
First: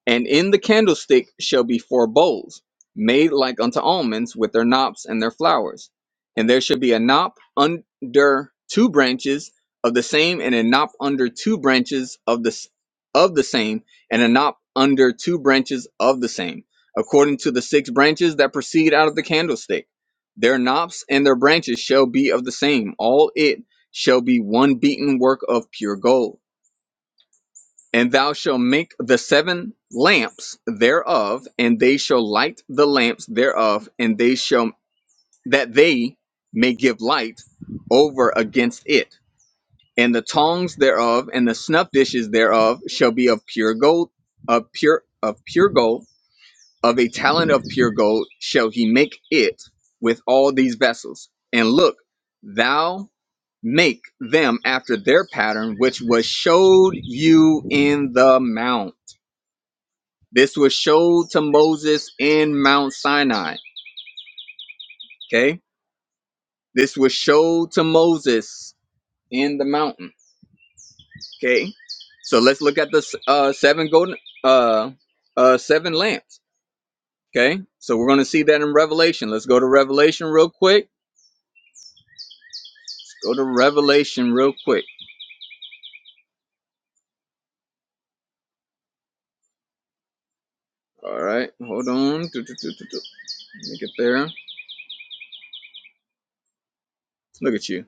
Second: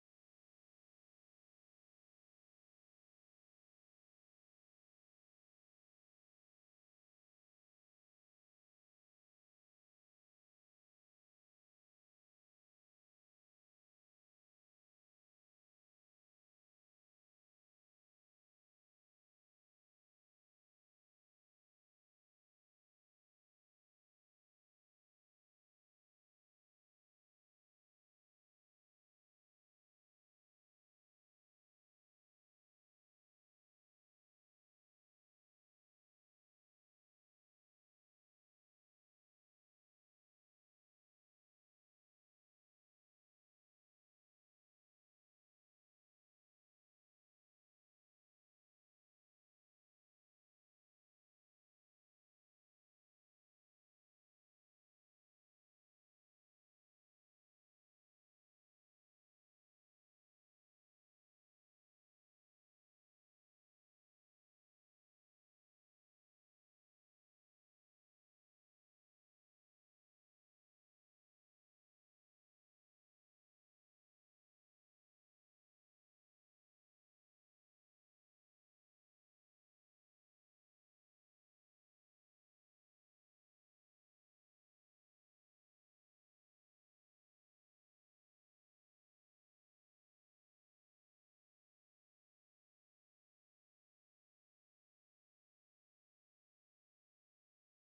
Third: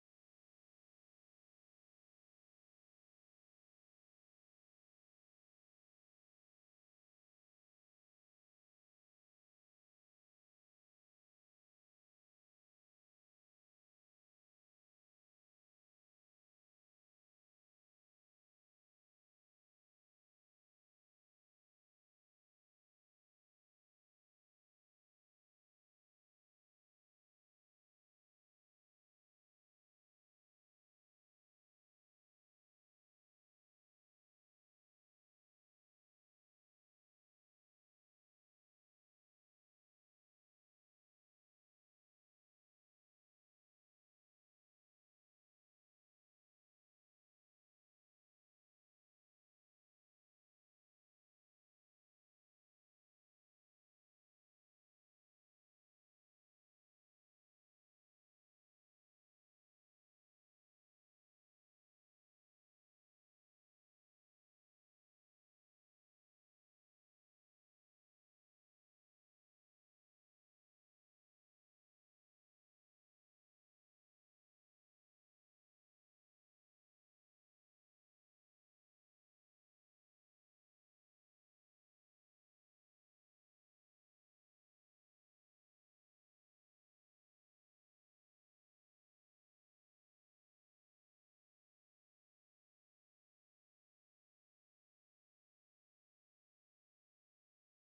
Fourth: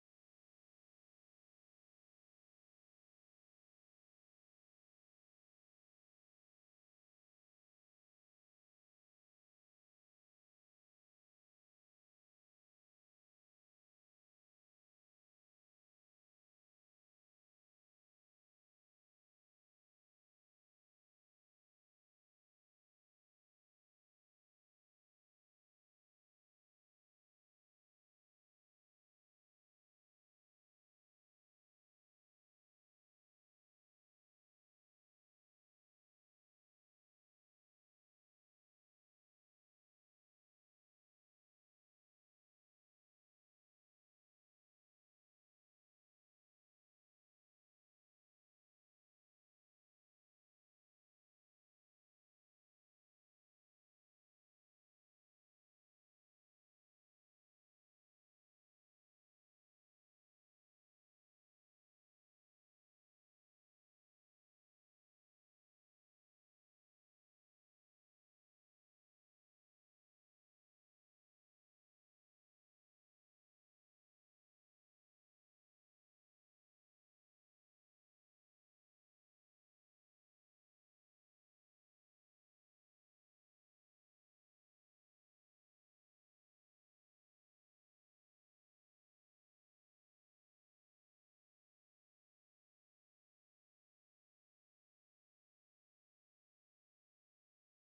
A: And in the candlestick shall be four bowls, made like unto almonds, with their knops and their flowers. And there shall be a knop under two branches of the same, and a knop under two branches of the s- of the same, and a knop under two branches of the same, according to the six branches that proceed out of the candlestick. Their knops and their branches shall be of the same. All it shall be one beaten work of pure gold. And thou shalt make the seven lamps thereof, and they shall light the lamps thereof, and they shall that they may give light over against it. And the tongs thereof and the snuff dishes thereof shall be of pure gold, of pure of pure gold, of a talent of pure gold shall he make it with all these vessels. And look, thou make them after their pattern which was showed you in the mount this was showed to Moses in Mount Sinai. Okay. This was showed to Moses in the mountain. Okay. So let's look at the uh, seven golden, uh, uh, seven lamps. Okay. So we're going to see that in Revelation. Let's go to Revelation real quick. Let's go to Revelation real quick. All right. Hold on. Do, do, Let me get there. Look at you.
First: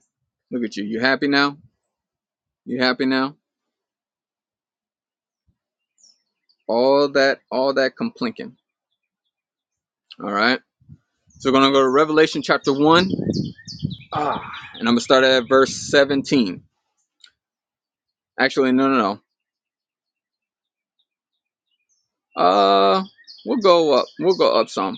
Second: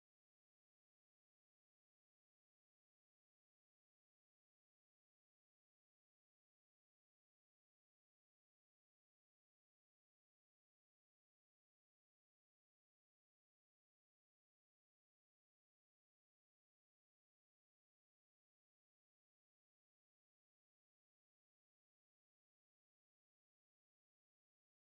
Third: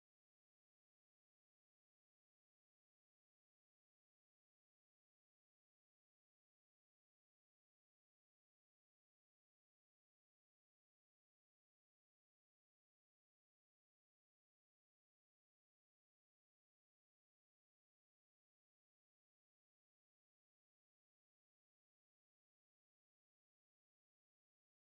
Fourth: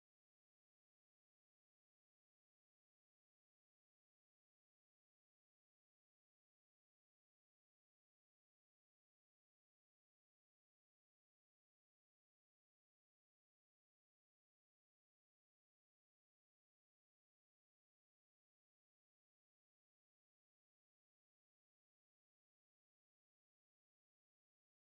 A: Look at you. You happy now? You happy now? All that, all that complinking. All right. So we're going to go to Revelation chapter 1, and I'm going to start at verse 17. Actually, no, no, no. Uh, we'll go up. We'll go up some.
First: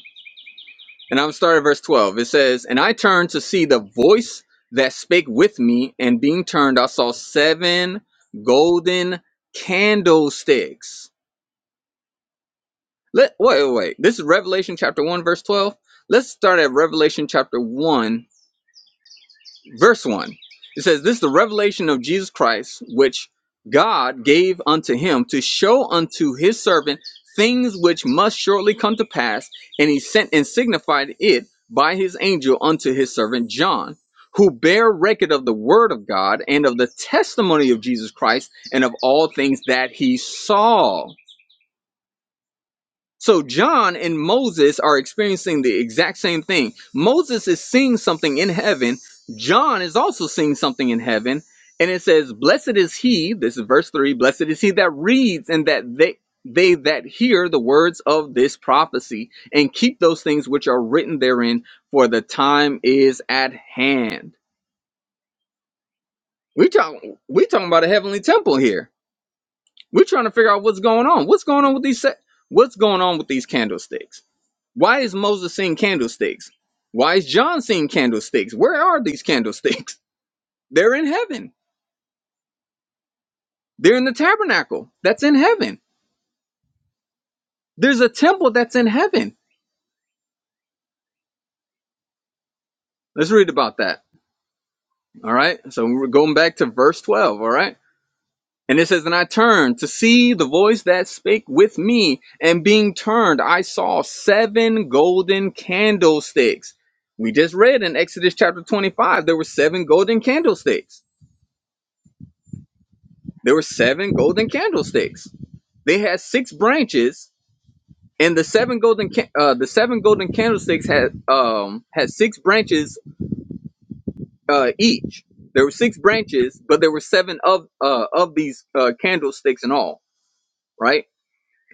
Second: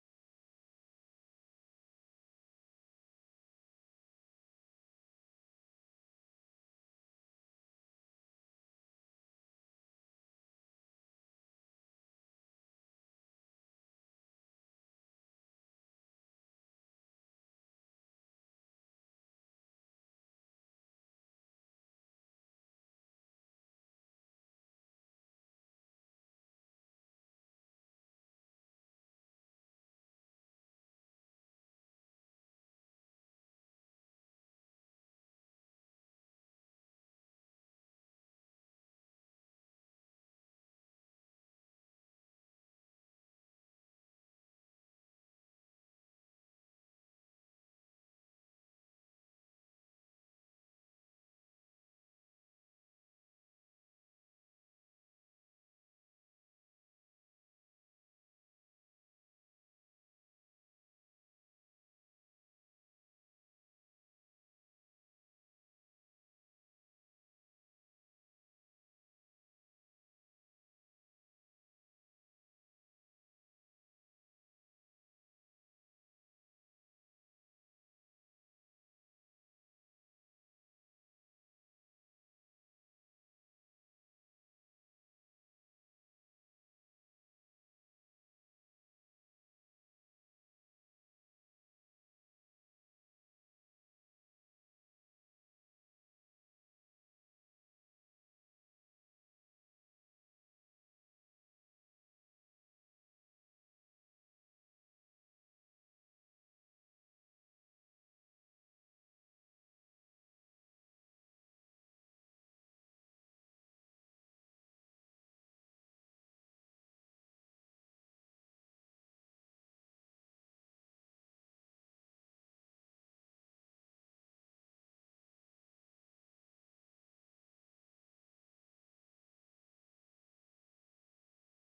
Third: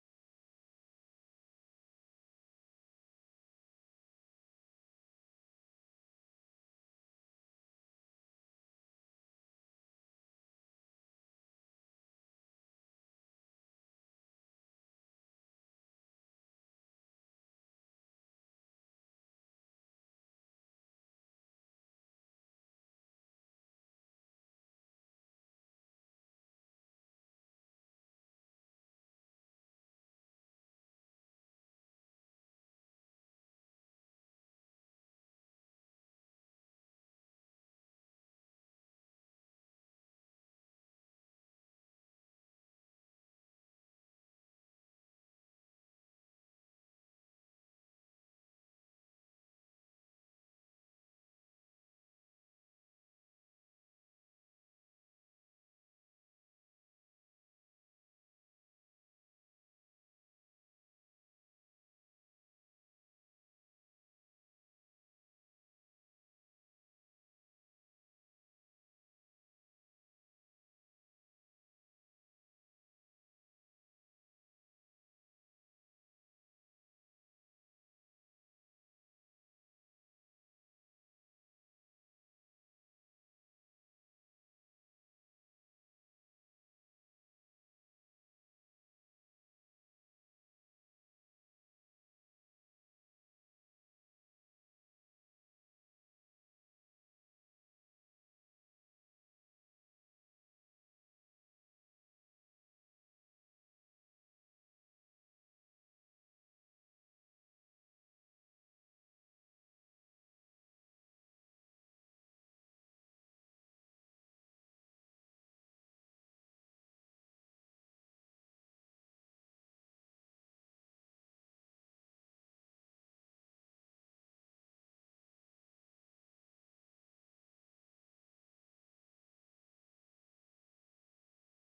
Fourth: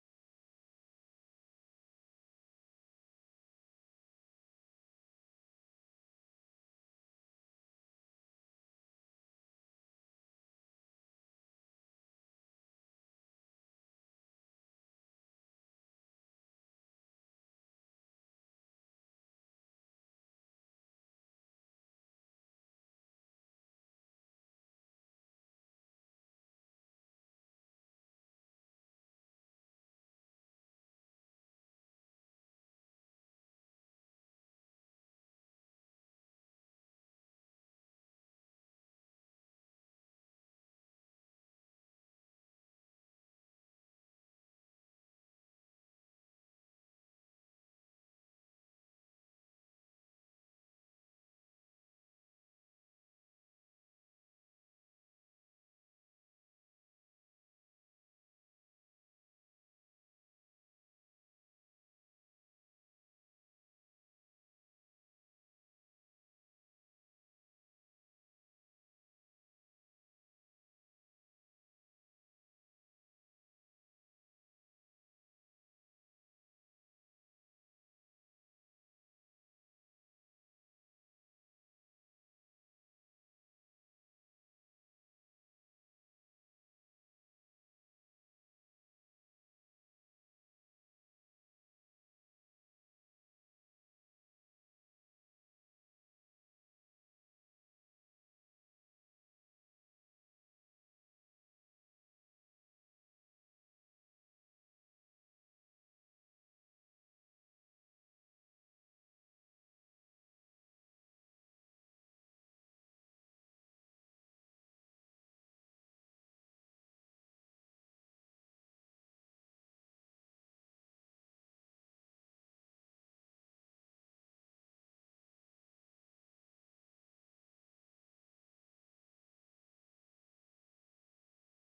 A: And I'm going to start at verse 12. It says, And I turned to see the voice that spake with me, and being turned, I saw seven golden candlesticks. Let, wait, wait, wait. This is Revelation chapter 1, verse 12. Let's start at Revelation chapter 1 verse 1. It says, This is the revelation of Jesus Christ, which God gave unto him to show unto his servant things which must shortly come to pass. And he sent and signified it by his angel unto his servant John, who bare record of the word of God and of the testimony of Jesus Christ and of all things that he saw. So John and Moses are experiencing the exact same thing. Moses is seeing something in heaven. John is also seeing something in heaven. And it says, Blessed is he, this is verse 3, blessed is he that reads and that they they that hear the words of this prophecy and keep those things which are written therein, for the time is at hand. We talking we talking about a heavenly temple here. We're trying to figure out what's going on. What's going on with these se- what's going on with these candlesticks? Why is Moses seeing candlesticks? Why is John seeing candlesticks? Where are these candlesticks? They're in heaven. They're in the tabernacle. That's in heaven. There's a temple that's in heaven. Let's read about that. All right. So we're going back to verse 12. All right. And it says, And I turned to see the voice that spake with me. And being turned, I saw seven golden candlesticks. We just read in Exodus chapter 25, there were seven golden candlesticks. There were seven golden candlesticks They had six branches, and the seven golden ca- uh, the seven golden candlesticks had um had six branches uh, each. There were six branches, but there were seven of uh, of these uh, candlesticks in all, right?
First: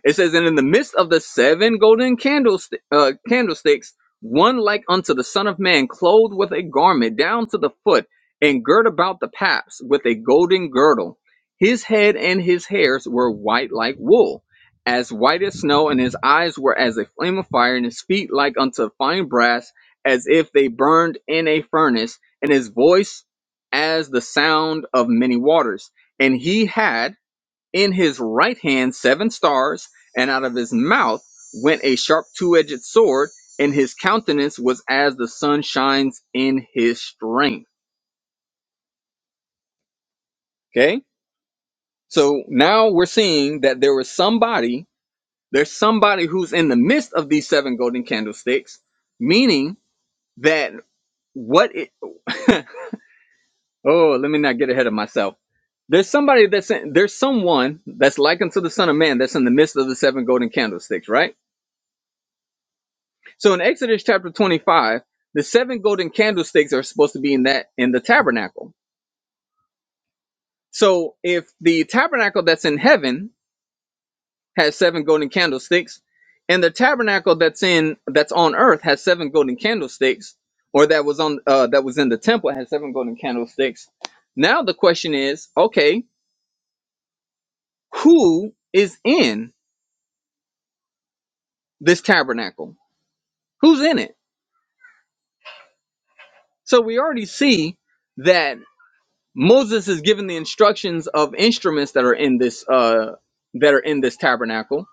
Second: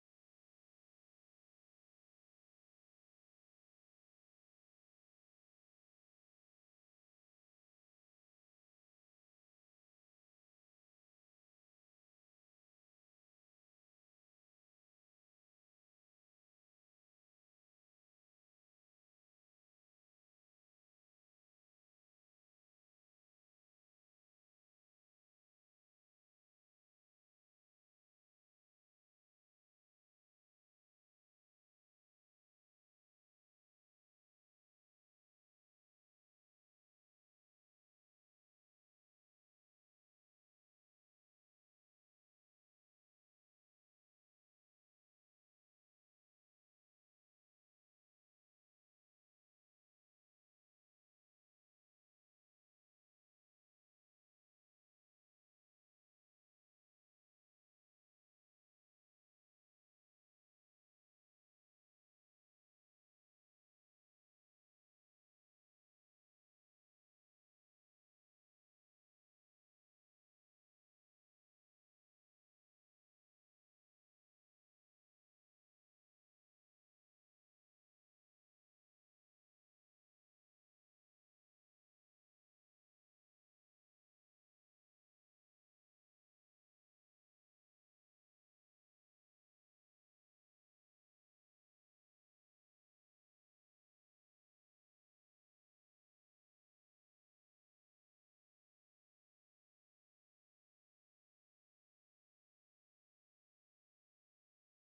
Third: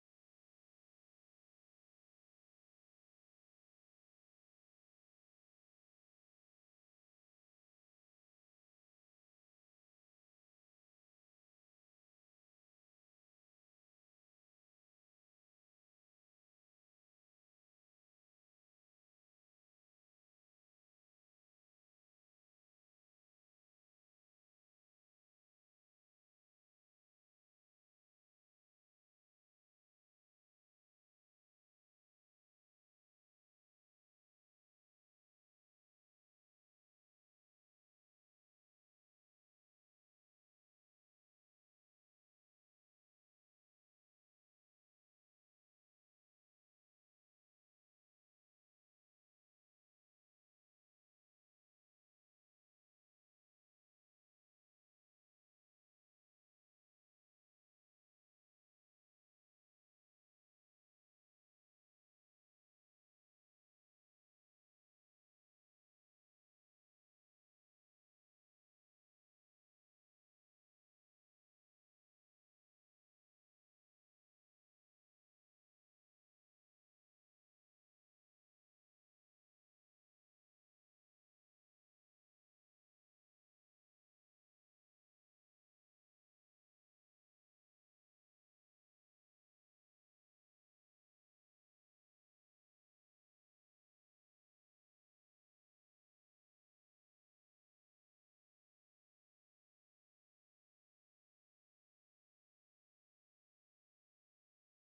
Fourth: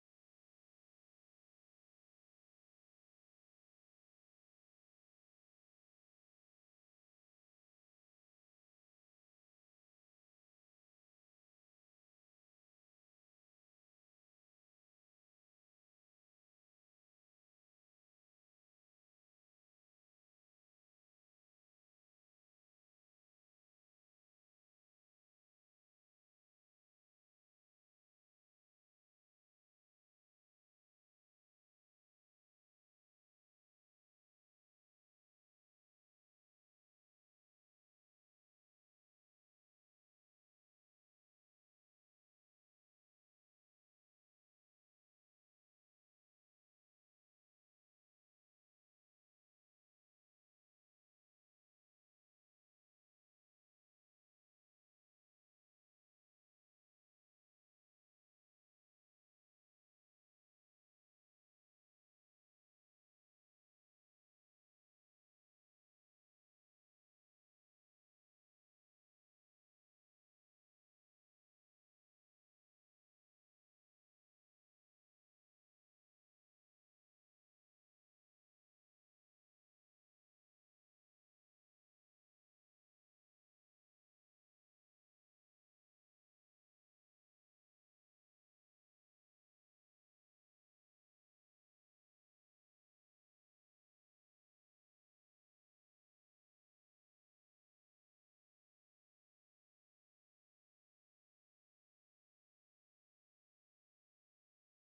A: It says, and in the midst of the seven golden candlestick, uh, candlesticks, one like unto the Son of Man, clothed with a garment down to the foot, and girt about the paps with a golden girdle. His head and his hairs were white like wool, as white as snow, and his eyes were as a flame of fire, and his feet like unto fine brass, as if they burned in a furnace, and his voice as the sound of many waters. And he had in his right hand seven stars, and out of his mouth went a sharp two edged sword, and his countenance was as the sun shines in his strength. Okay? So now we're seeing that there was somebody, there's somebody who's in the midst of these seven golden candlesticks, meaning that what it, oh, let me not get ahead of myself. There's somebody that's in, there's someone that's likened to the Son of Man that's in the midst of the seven golden candlesticks, right? So in Exodus chapter 25, the seven golden candlesticks are supposed to be in that in the tabernacle. So if the tabernacle that's in heaven has seven golden candlesticks, and the tabernacle that's in that's on earth has seven golden candlesticks, or that was on uh, that was in the temple has seven golden candlesticks. Now the question is, okay, who is in this tabernacle? Who's in it? So we already see that Moses is given the instructions of instruments that are in this uh that are in this tabernacle.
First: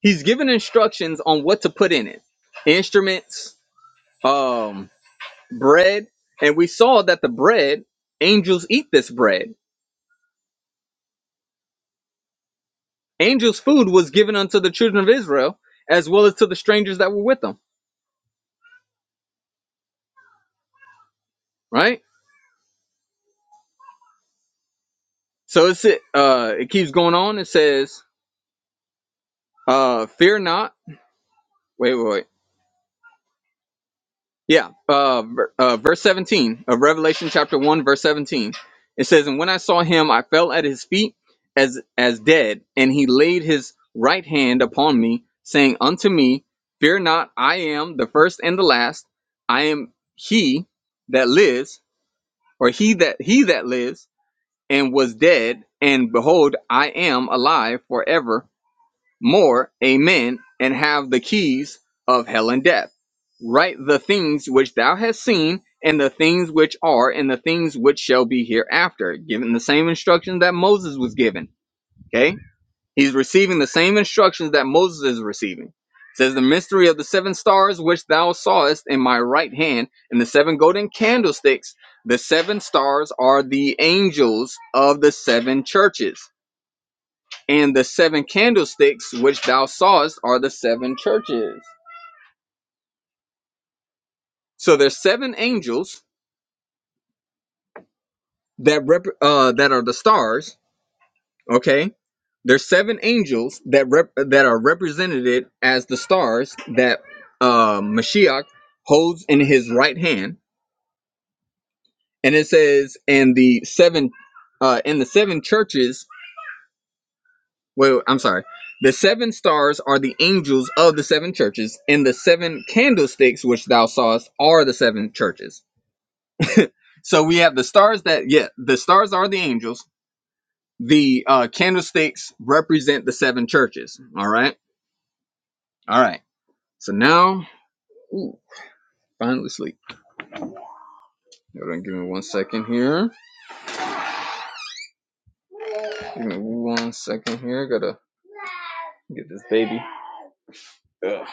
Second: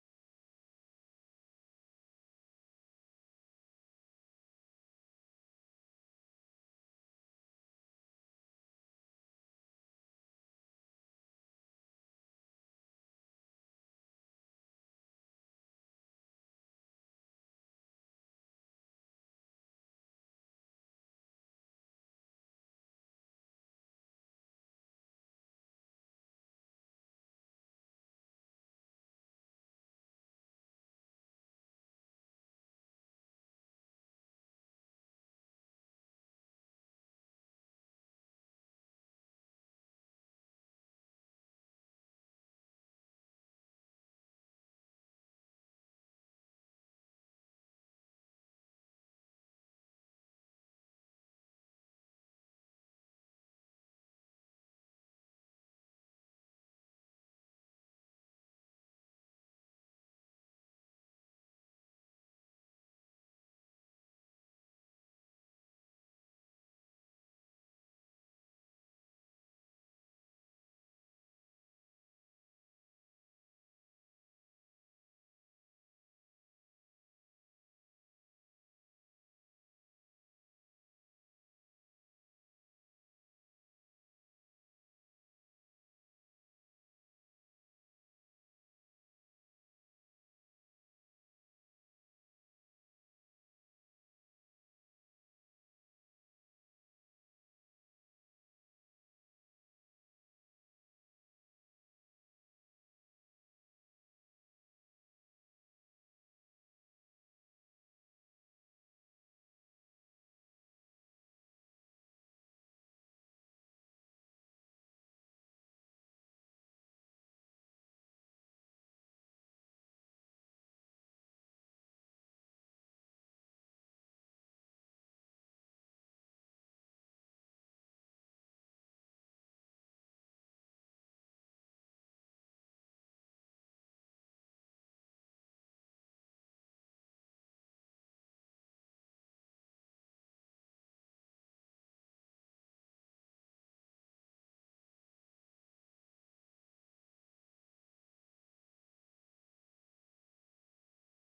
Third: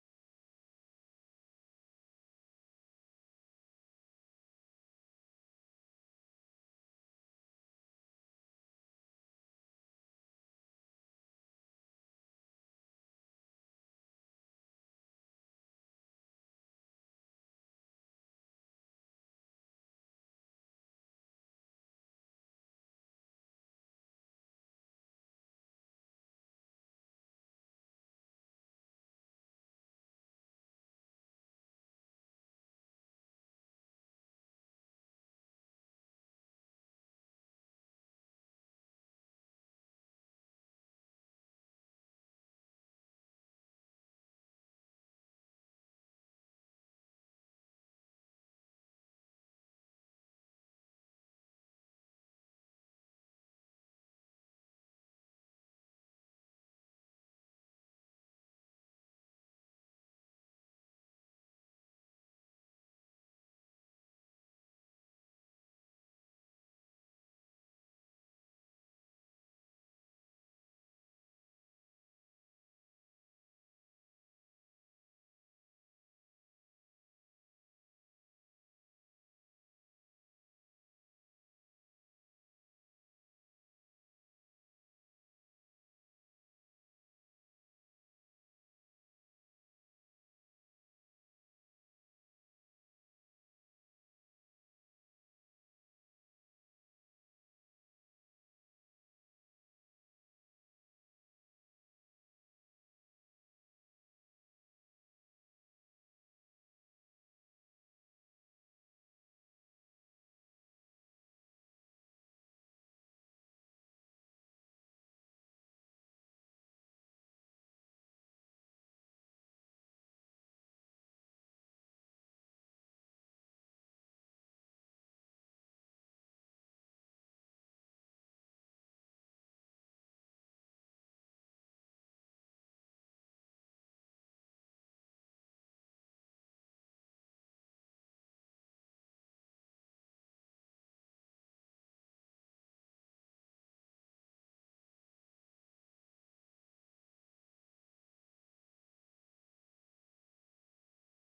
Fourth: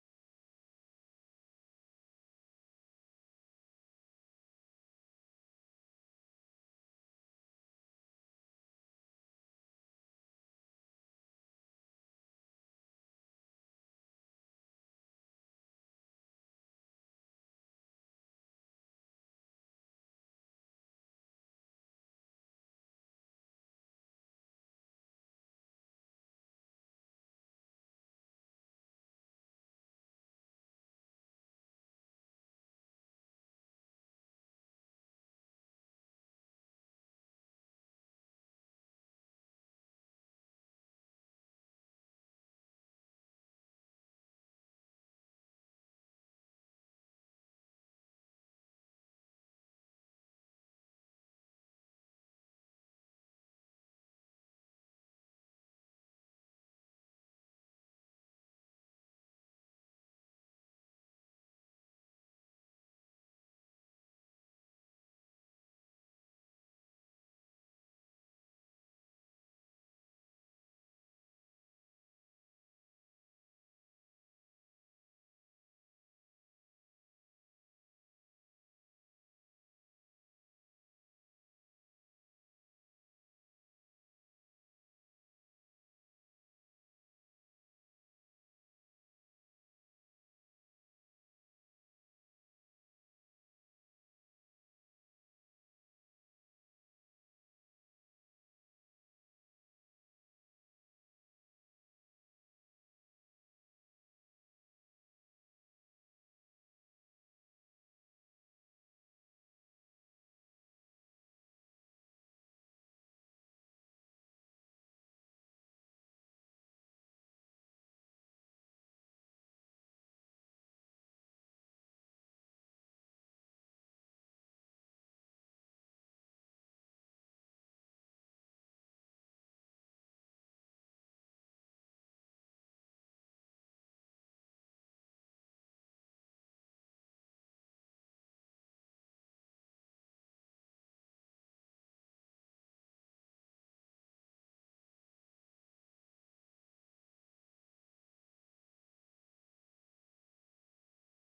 A: He's given instructions on what to put in it. Instruments, um, bread, and we saw that the bread, angels eat this bread. Angels' food was given unto the children of Israel as well as to the strangers that were with them, right? So it's it uh it keeps going on. It says, uh, fear not. Wait, wait, wait. Yeah, uh, ver- uh, verse 17 of Revelation chapter 1, verse 17. It says, And when I saw him, I fell at his feet as, as dead, and he laid his right hand upon me, saying unto me, Fear not, I am the first and the last. I am he that lives, or he that he that lives, and was dead, and behold, I am alive forever, more, amen, and have the keys of hell and death. Write the things which thou hast seen, and the things which are, and the things which shall be hereafter. Given the same instructions that Moses was given. Okay? He's receiving the same instructions that Moses is receiving. It says, The mystery of the seven stars which thou sawest in my right hand, and the seven golden candlesticks. The seven stars are the angels of the seven churches and the seven candlesticks which thou sawest are the seven churches. So there's seven angels that rep- uh, that are the stars. Okay, there's seven angels that rep- that are represented as the stars that uh, Mashiach holds in his right hand, and it says, and the seven uh, and the seven churches. Well, I'm sorry. The seven stars are the angels of the seven churches, and the seven candlesticks which thou sawest are the seven churches. So we have the stars that yeah, the stars are the angels. The uh, candlesticks represent the seven churches. All right, all right. So now, ooh, finally sleep. Hold on, give me one second here. Give me one second here. Gotta get this baby. Ugh.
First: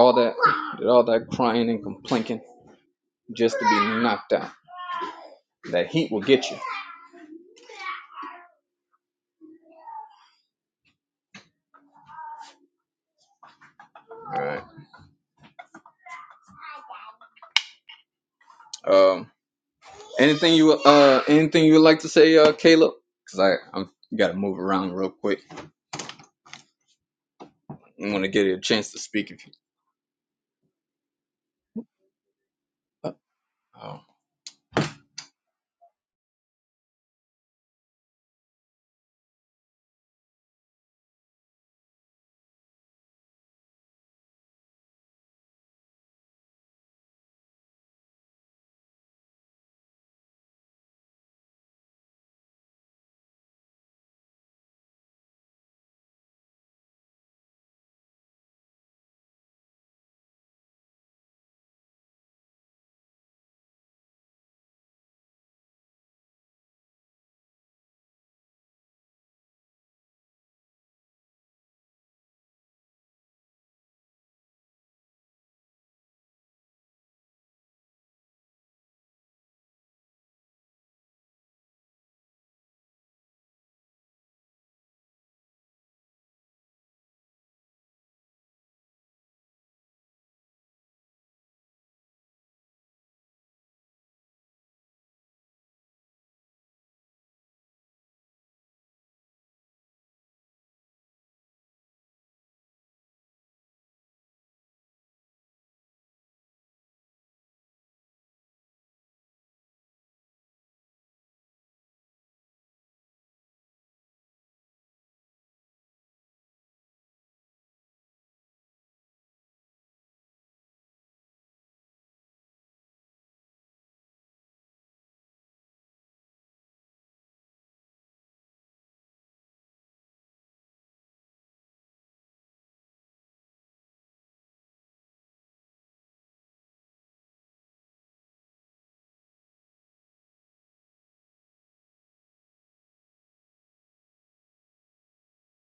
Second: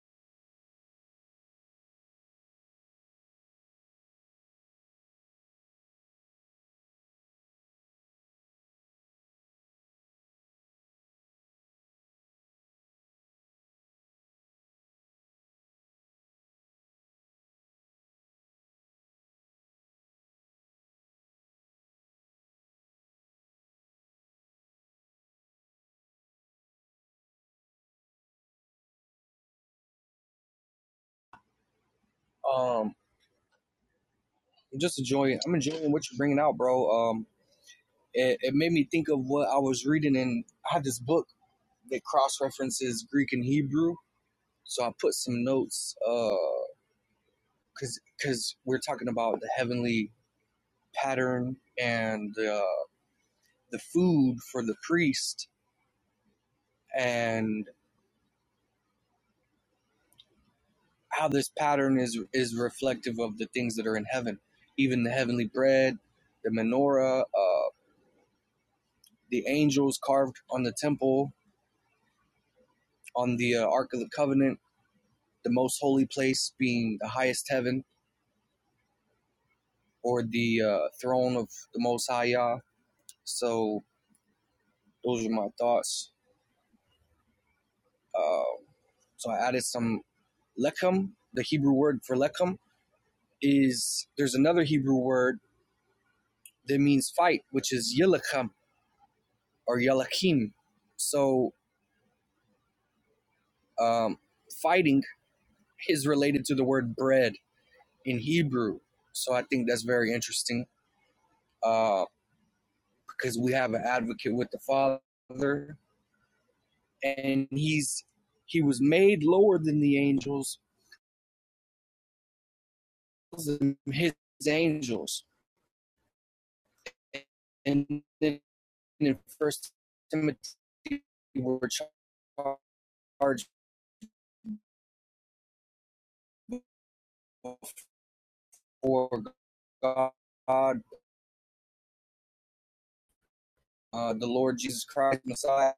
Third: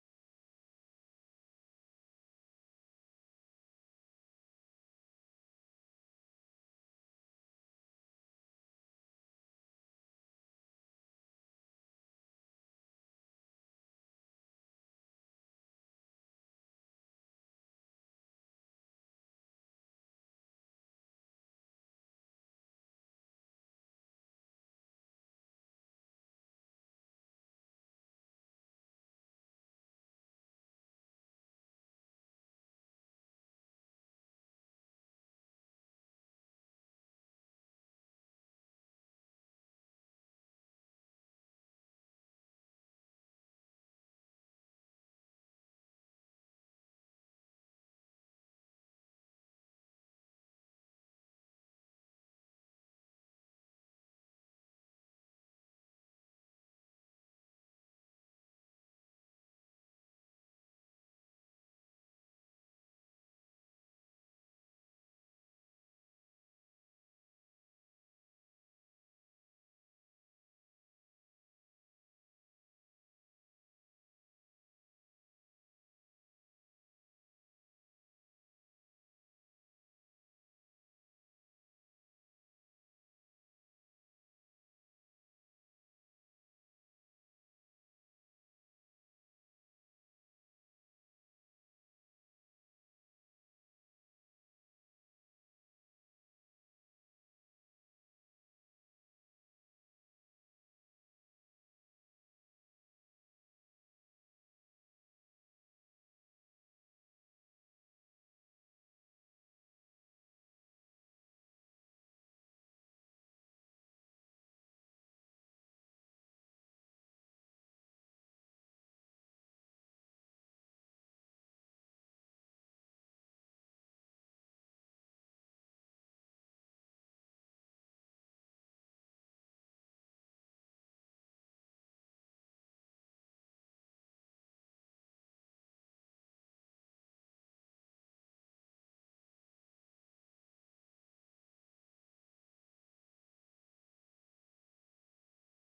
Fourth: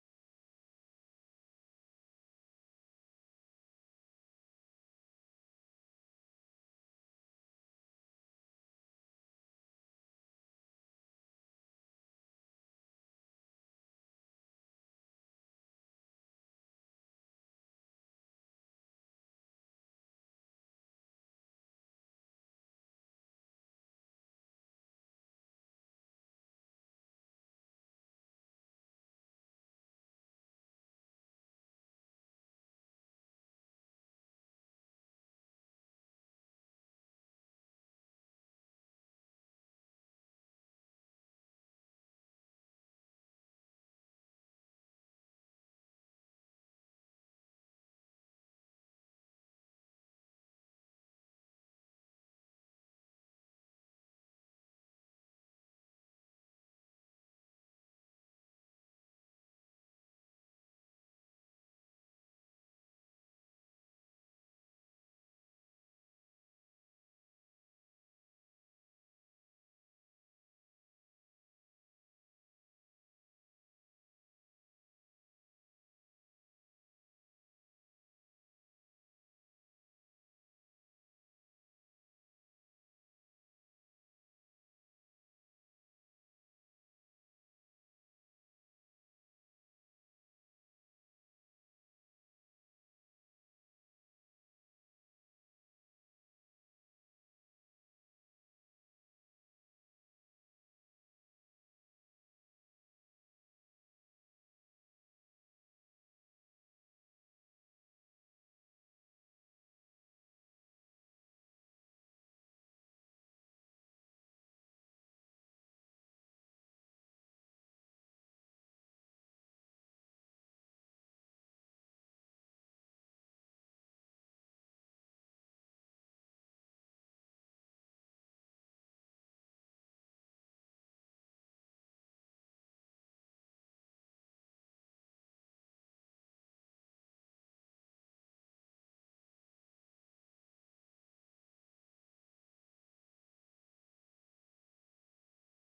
A: All that, did all that crying and complaining just to be knocked out. That heat will get you. All right. Um. Anything you uh anything you would like to say, uh, Caleb? Cause I I'm gotta move around real quick. I want to give you a chance to speak if you.
D: Um,
A: Oh.
D: I'm just enjoying. I'm enjoying what you're bringing out, bro. Um, it, it made me think of what I was reading, and I had this book that cross references Greek and Hebrew, So I put some notes because uh, because we're talking about the heavenly pattern and uh, the food for the priest and how this pattern is is reflective of the things that are in heaven, even the heavenly bread, the menorah, uh, the angels carved on the temple, on the uh, Ark of the Covenant, the most holy place being the highest heaven or the uh, throne of the Most High Yah. So those are my thoughts. uh. So I added some lechem. The Hebrew word for lechem is there's another Hebrew word that means fight, which is yilachem or yelakim. So um, fighting is related to the word bread in Hebrew. So I think that's very interesting uh, because we have an advocate with the Father, and he's he was made lower than the angels, his angels, and then in First Timothy were charged before God, uh, the Lord Jesus Christ, Messiah,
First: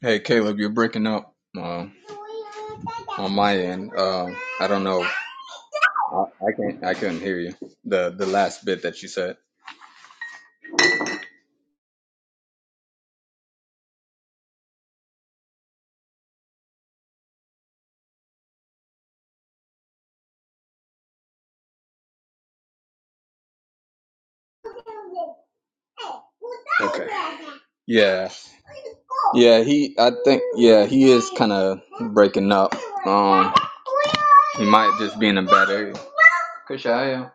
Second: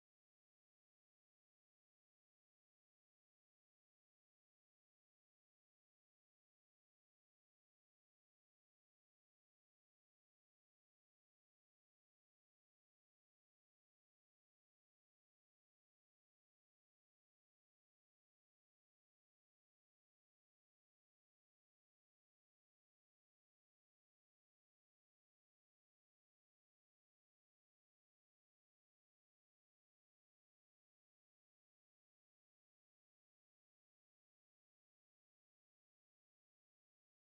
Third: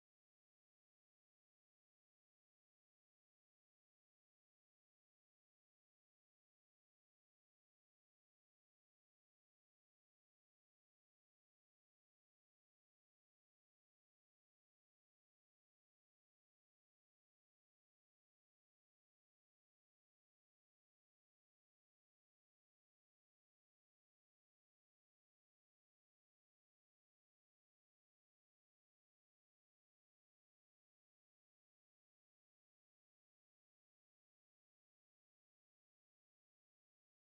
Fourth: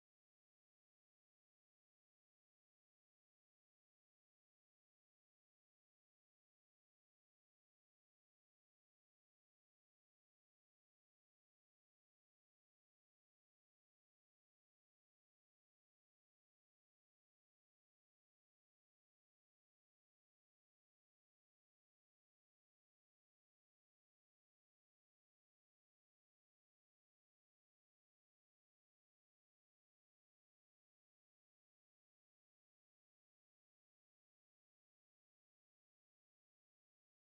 A: Hey, Caleb, you're breaking up. Um, um, I don't know. I, I can't. I couldn't hear you. The the last bit that you said. Yeah, yeah. He, I uh, breaking up. Just being a bad Kushaya.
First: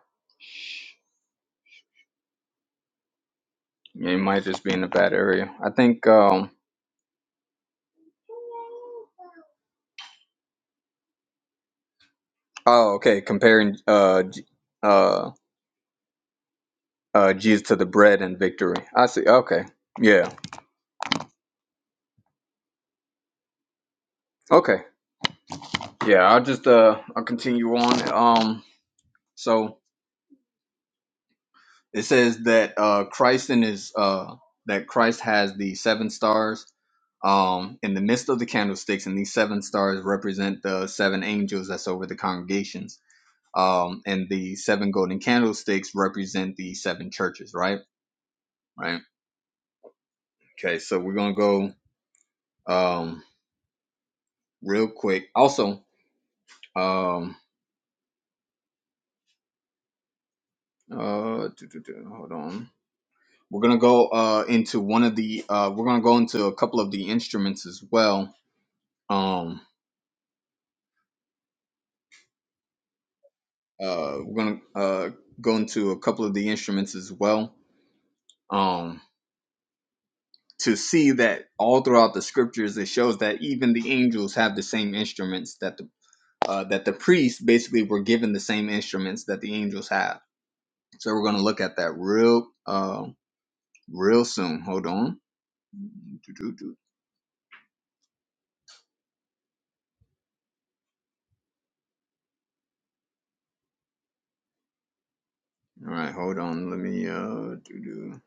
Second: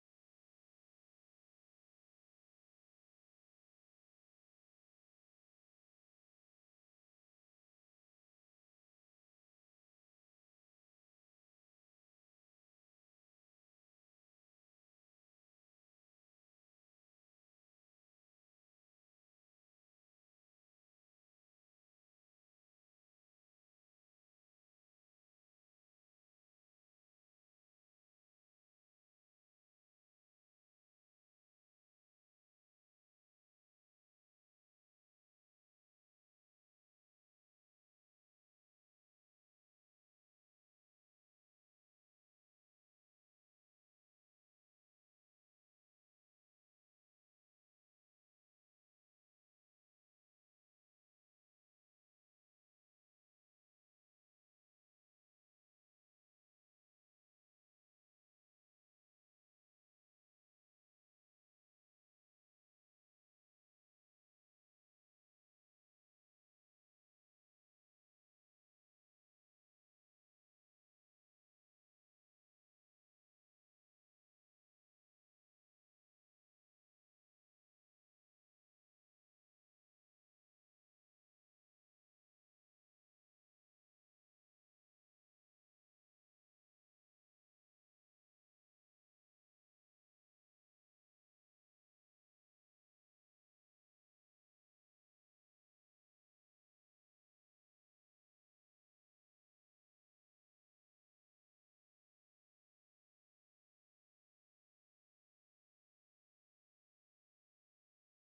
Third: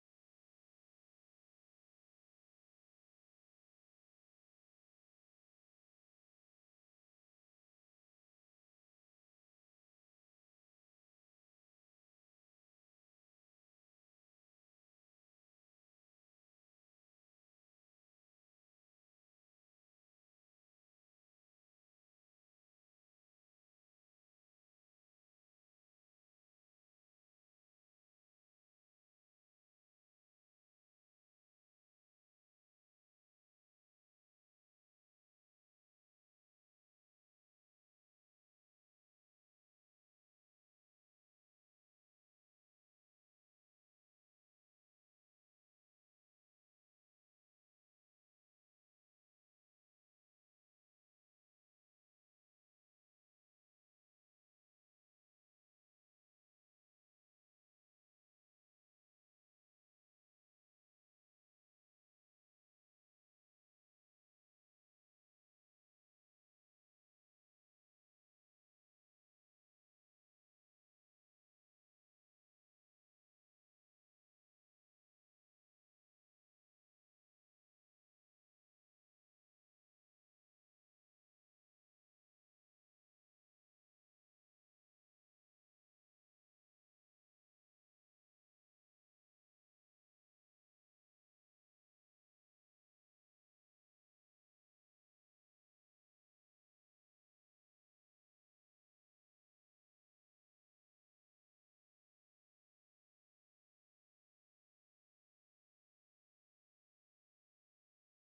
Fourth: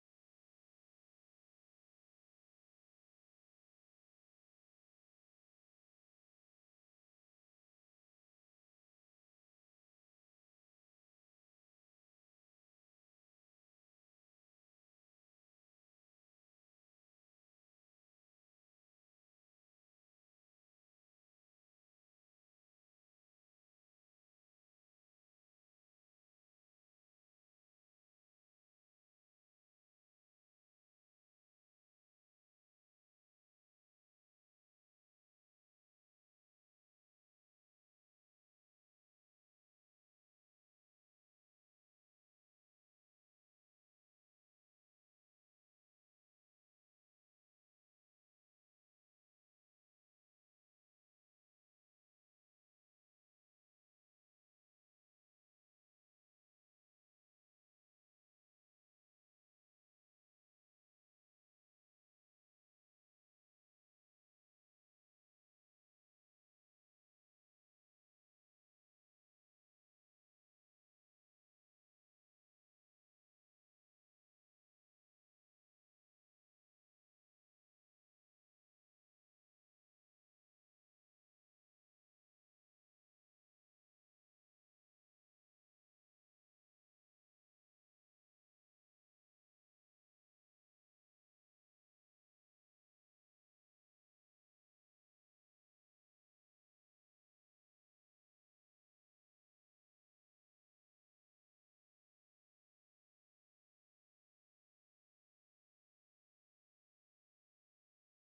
A: Yeah, he might just be in a bad area. I think. Um. Oh, okay. Comparing uh, J- uh, uh, Jesus to the bread and victory. I see. Okay. Yeah. Okay. Yeah. I'll just uh, I'll continue on. Um. So. It says that uh, Christ in his uh, that Christ has the seven stars um, in the midst of the candlesticks, and these seven stars represent the seven angels that's over the congregations. Um, and the seven golden candlesticks represent the seven churches, right? Right. Okay, so we're gonna go um, real quick. Also, um, uh, do, do, do, hold on. We're gonna go uh, into one of the. Uh, we're gonna go into a couple of the instruments as well. Um, Uh, we're gonna uh, go into a couple of the instruments as well um, to see that all throughout the scriptures it shows that even the angels have the same instruments that the uh, that the priests basically were given the same instruments that the angels have. So we're gonna look at that real uh, real soon. Hold on. All right, hold on. Let me. Uh, doo-doo.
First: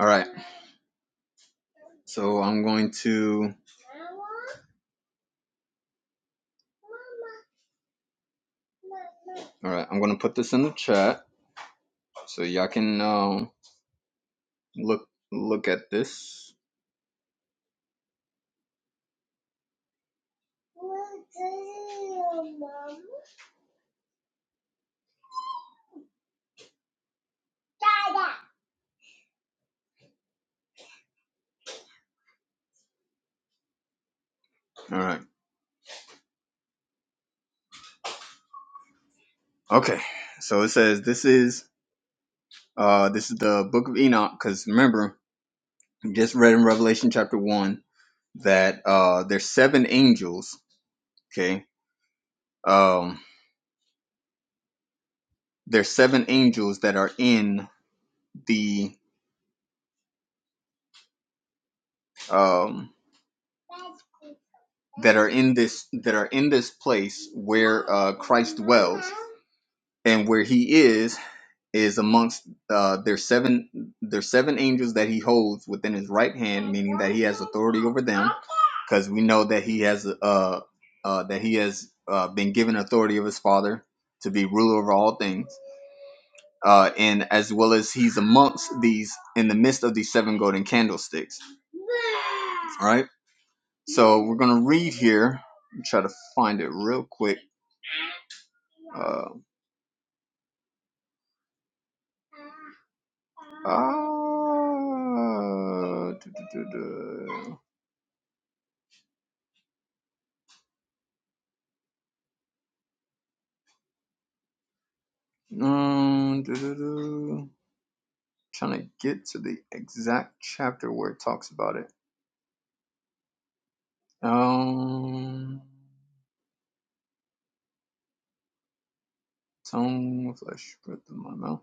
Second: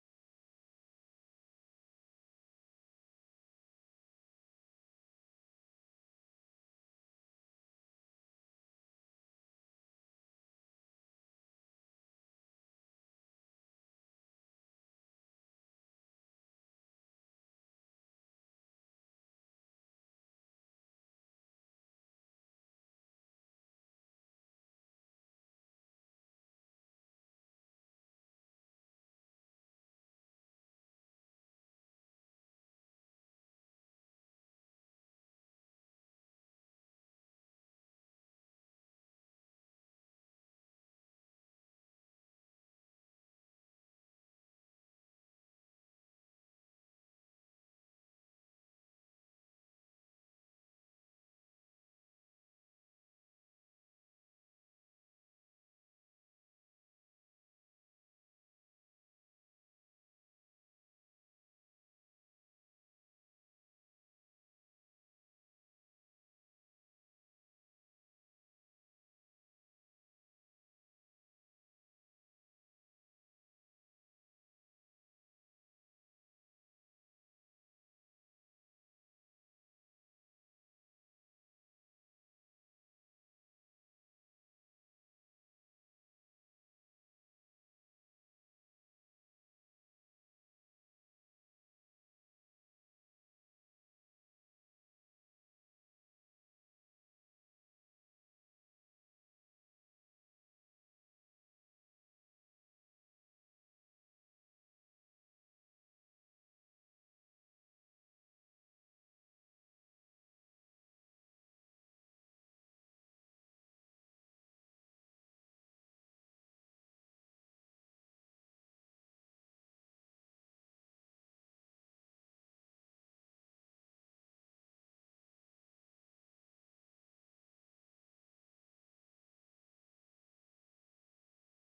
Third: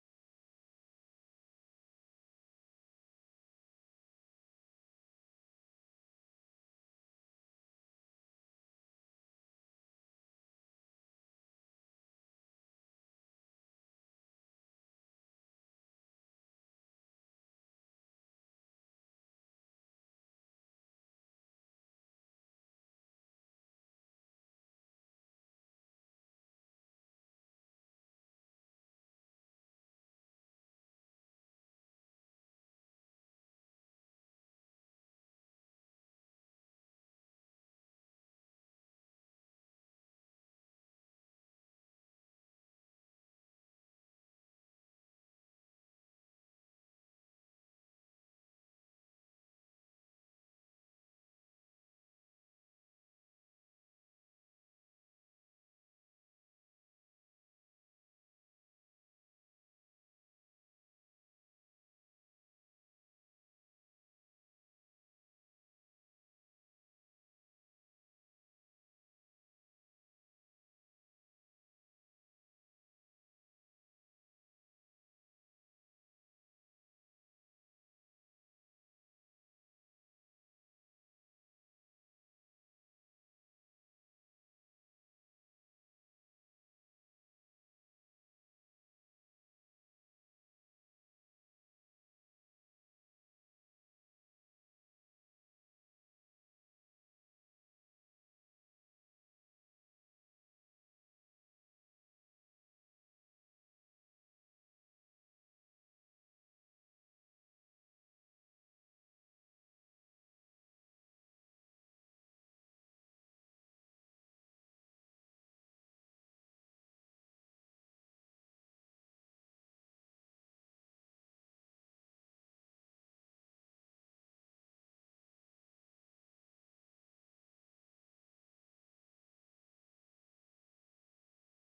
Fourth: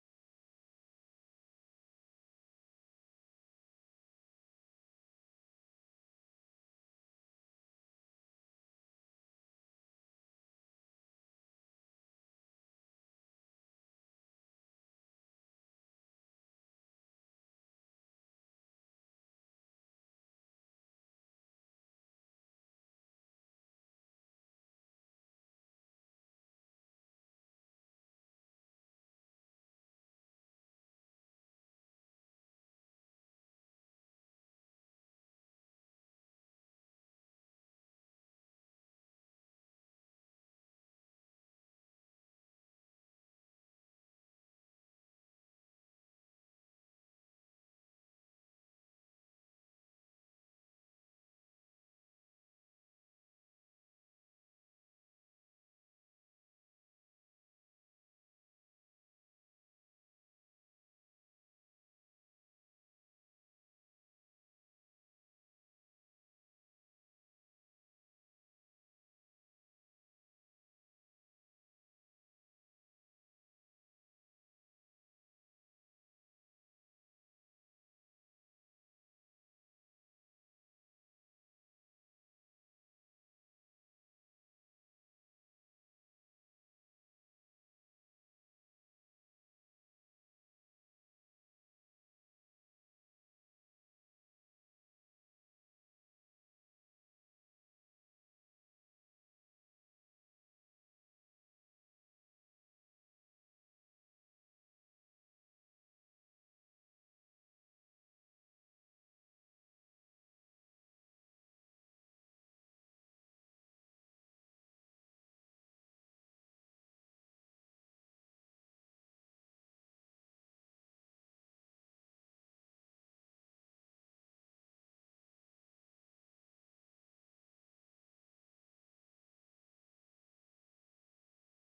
A: all right, so I'm going to. All right, I'm gonna put this in the chat so y'all can um, look look at this. All right. Okay, so it says this is uh this is the book of Enoch because remember we just read in Revelation chapter one that uh there's seven angels. Okay, um there's seven angels that are in the um that are in this that are in this place where and where he is is amongst uh, there's seven there's seven angels that he holds within his right hand, meaning that he has authority over them, because we know that he has uh, uh, that he has uh, been given authority of his father to be ruler over all things, uh, and as well as he's amongst these in the midst of these seven golden candlesticks. All right, so we're gonna read here. Try to find it real quick. Uh, uh, duh, duh, duh, duh. Um, doo-doo-doo. trying to get to the exact chapter where it talks about it. Um, tongue, flesh, breath of my mouth.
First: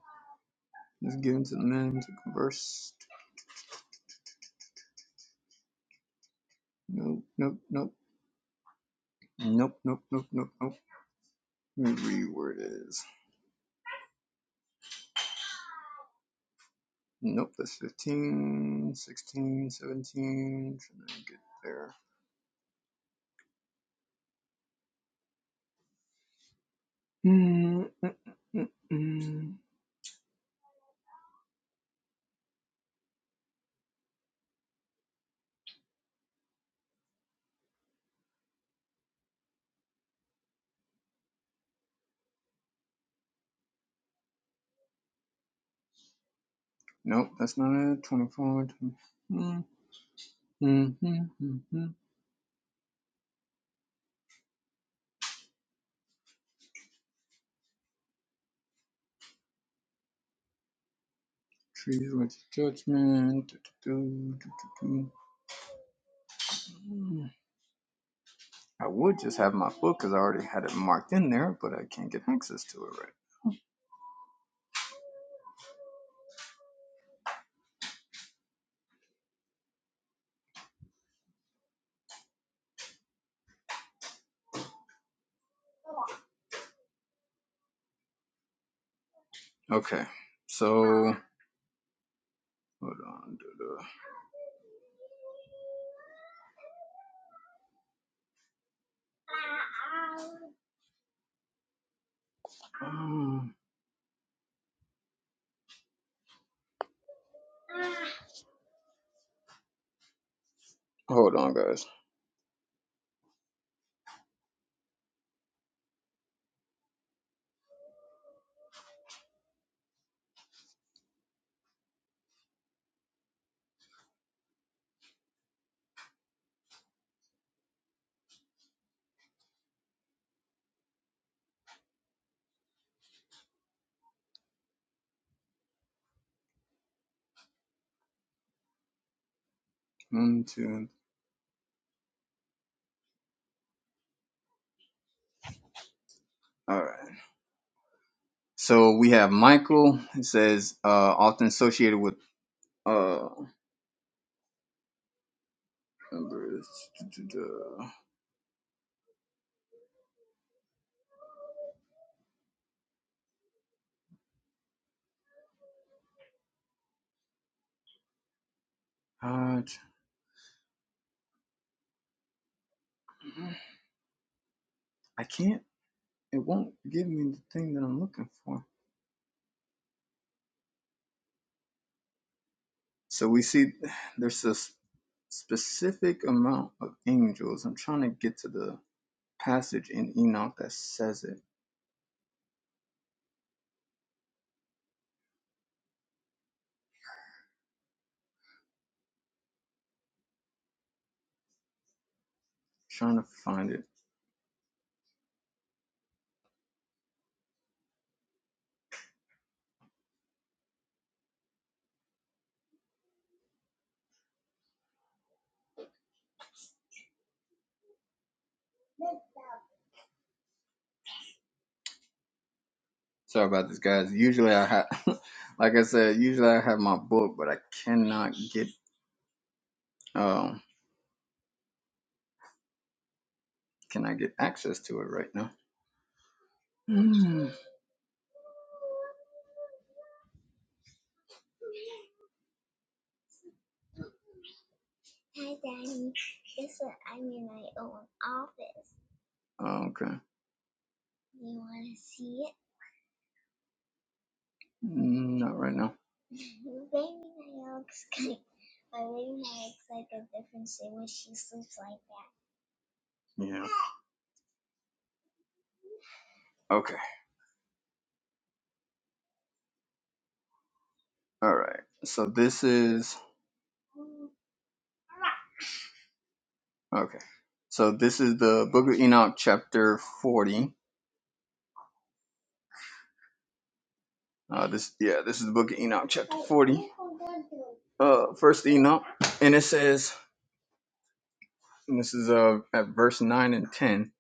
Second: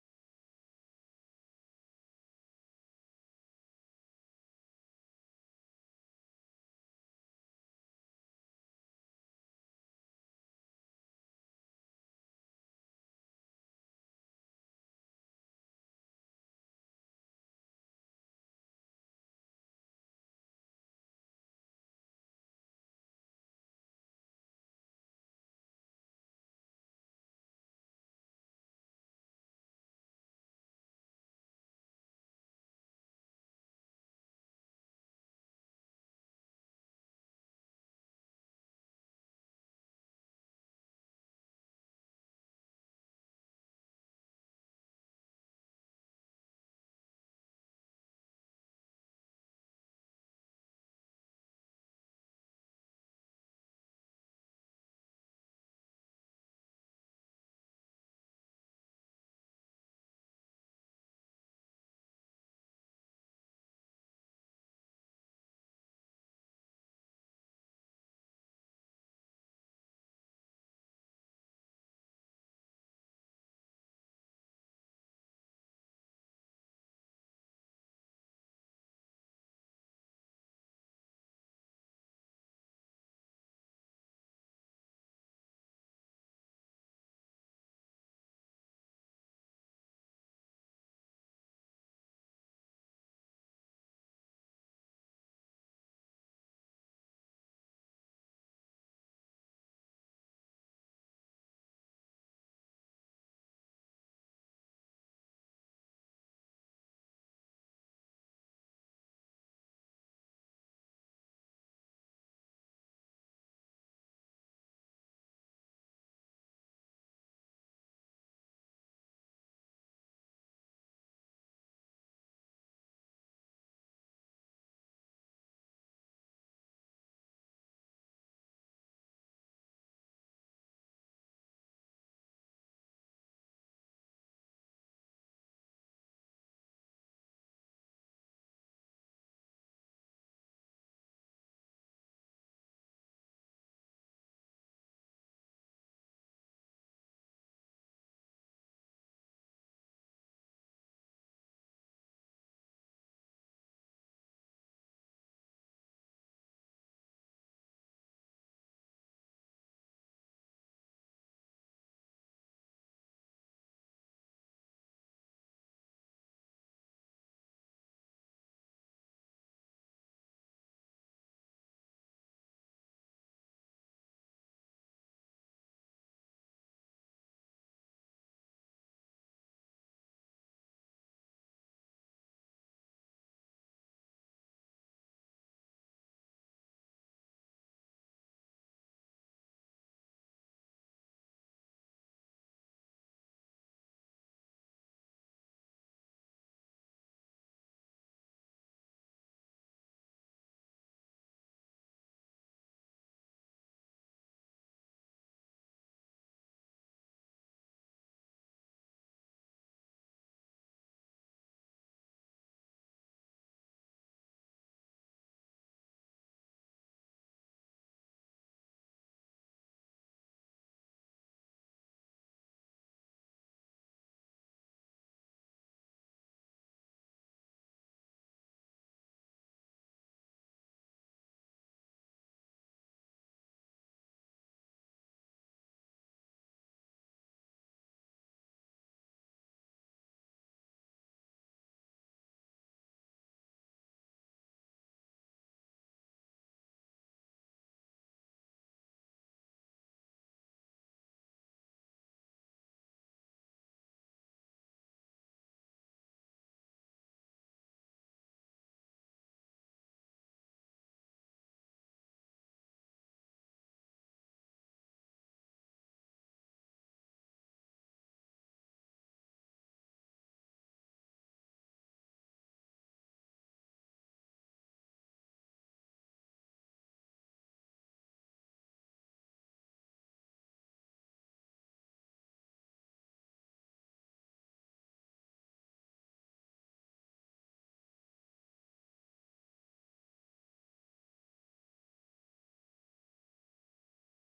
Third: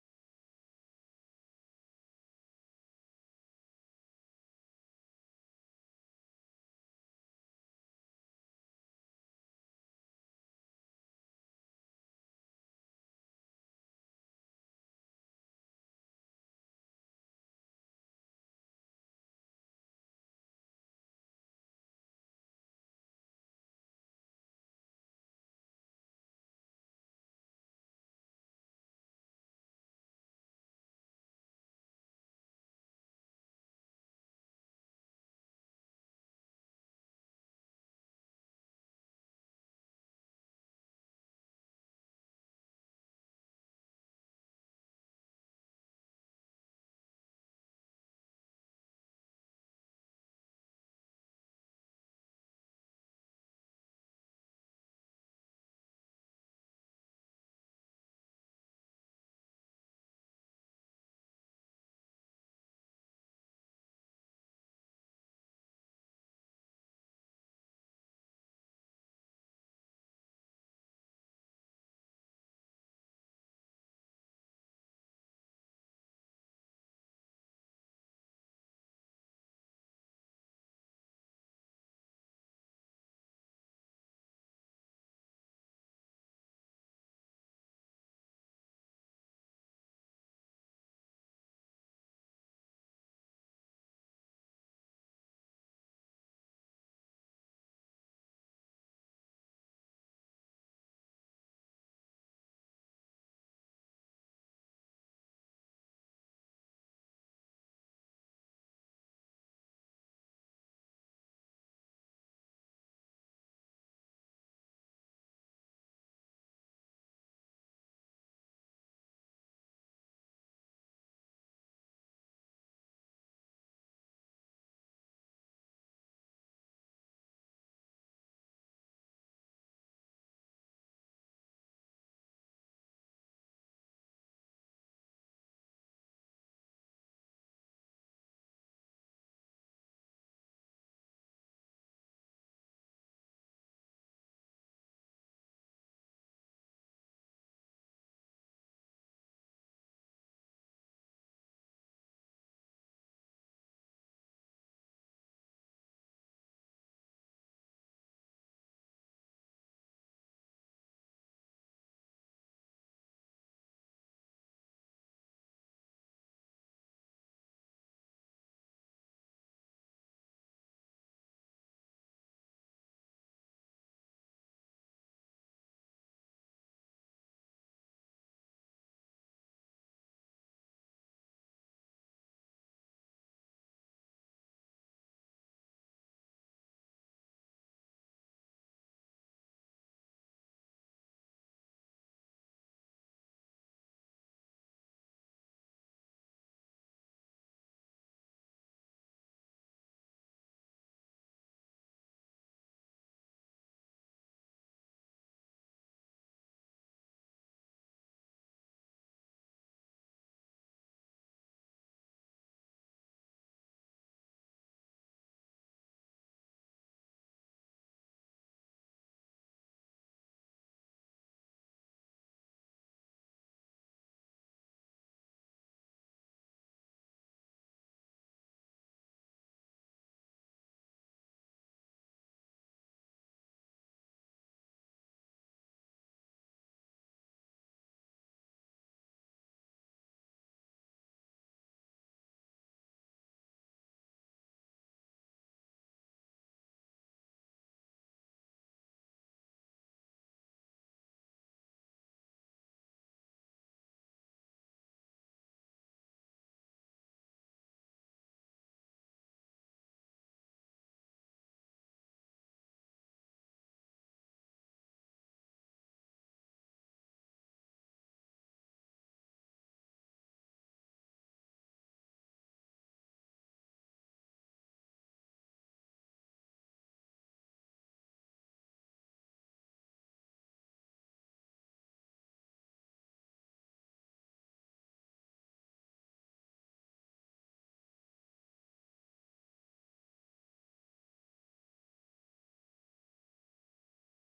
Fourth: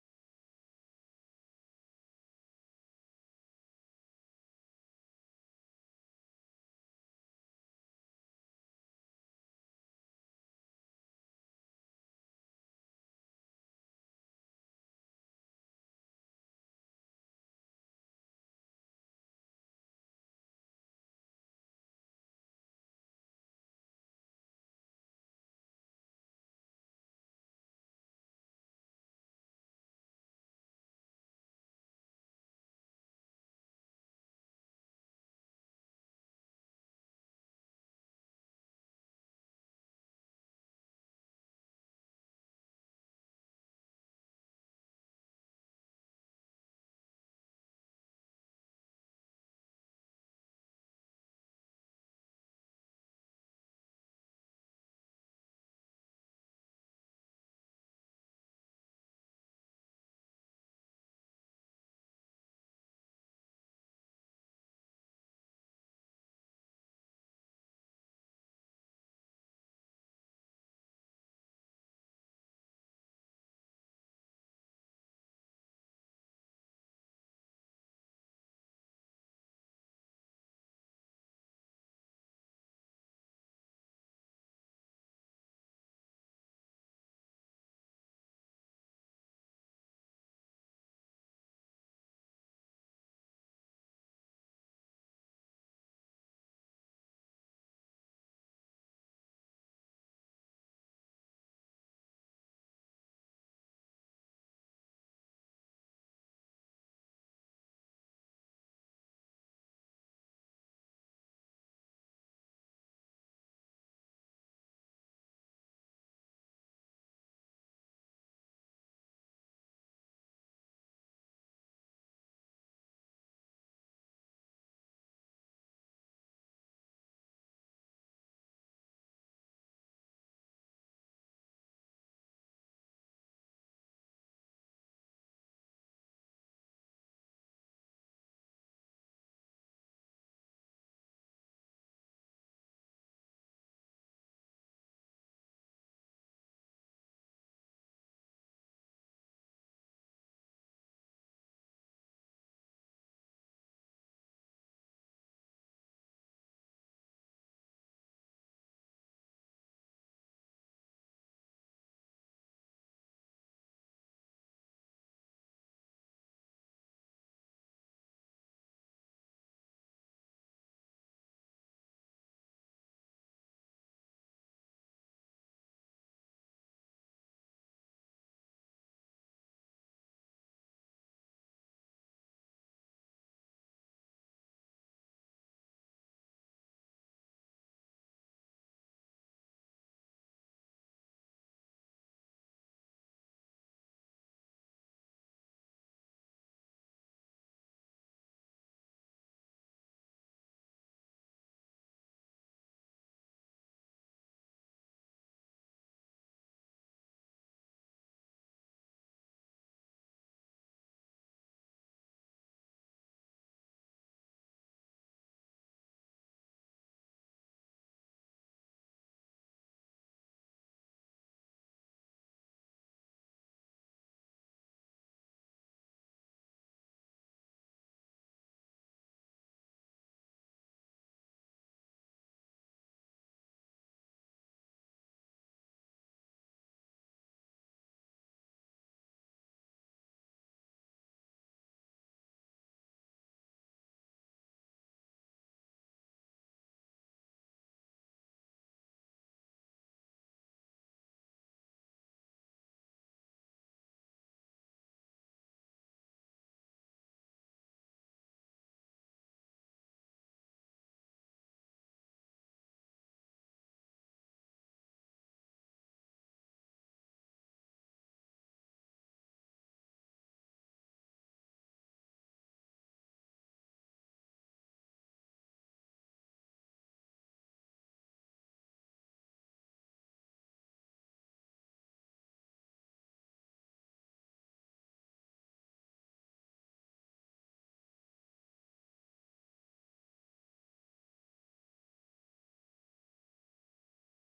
A: Is given to the men to converse. Nope, nope, nope, nope, nope, nope, nope, nope. Let me read where it is. Nope, that's 15, 16, 17. Trying to get there. Mm, mm, mm, mm. Nope, that's not it. 24, twenty. Mm, mm, mm, mm, mm. Trees with judgment. Do, do, do, do, I would just have my book because I already had it marked in there, but I can't get access to it right. Okay, so hold on. do, do. Um, Hold on, guys. One, two. All right. So we have Michael. It says uh, often associated with uh, numbers. do, do, do. Uh, I can't. It won't give me the thing that I'm looking for. So we see there's a s- specific amount of angels. I'm trying to get to the passage in Enoch that says it. trying to find it. Sorry about this, guys. Usually I have, like I said, usually I have my book, but I cannot get, um, can I get access to it right now? Mm. Okay. Mm, Not right now. Yeah. Okay. All right. So this is okay. So this is the Book of Enoch, chapter forty. Uh, this yeah, this is the Book of Enoch, uh first enoch and it says and this is uh at verse 9 and 10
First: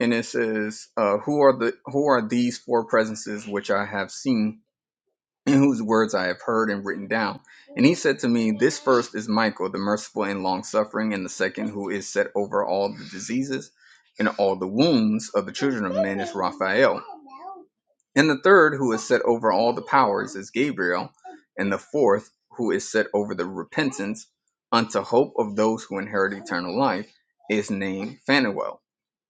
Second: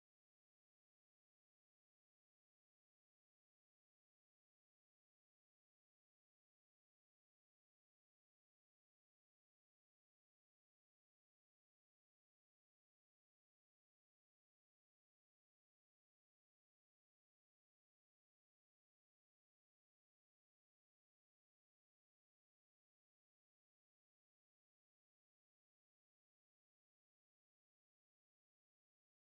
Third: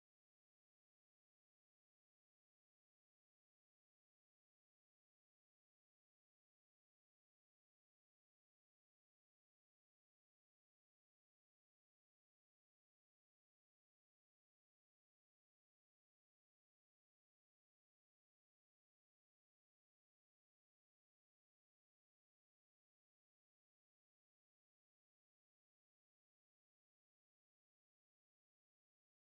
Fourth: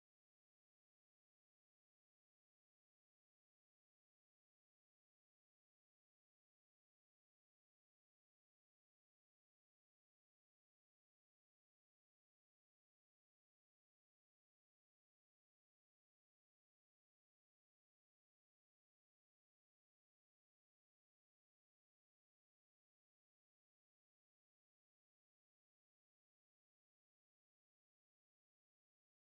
A: and it says uh who are the who are these four presences which i have seen and whose words i have heard and written down he said to me first is michael the merciful and long suffering and the second who is set over all the diseases and all the wounds of the children of men is raphael And the third, who is set over all the powers, is Gabriel. And the fourth, who is set over the repentance unto hope of those who inherit eternal life, is named Phanuel.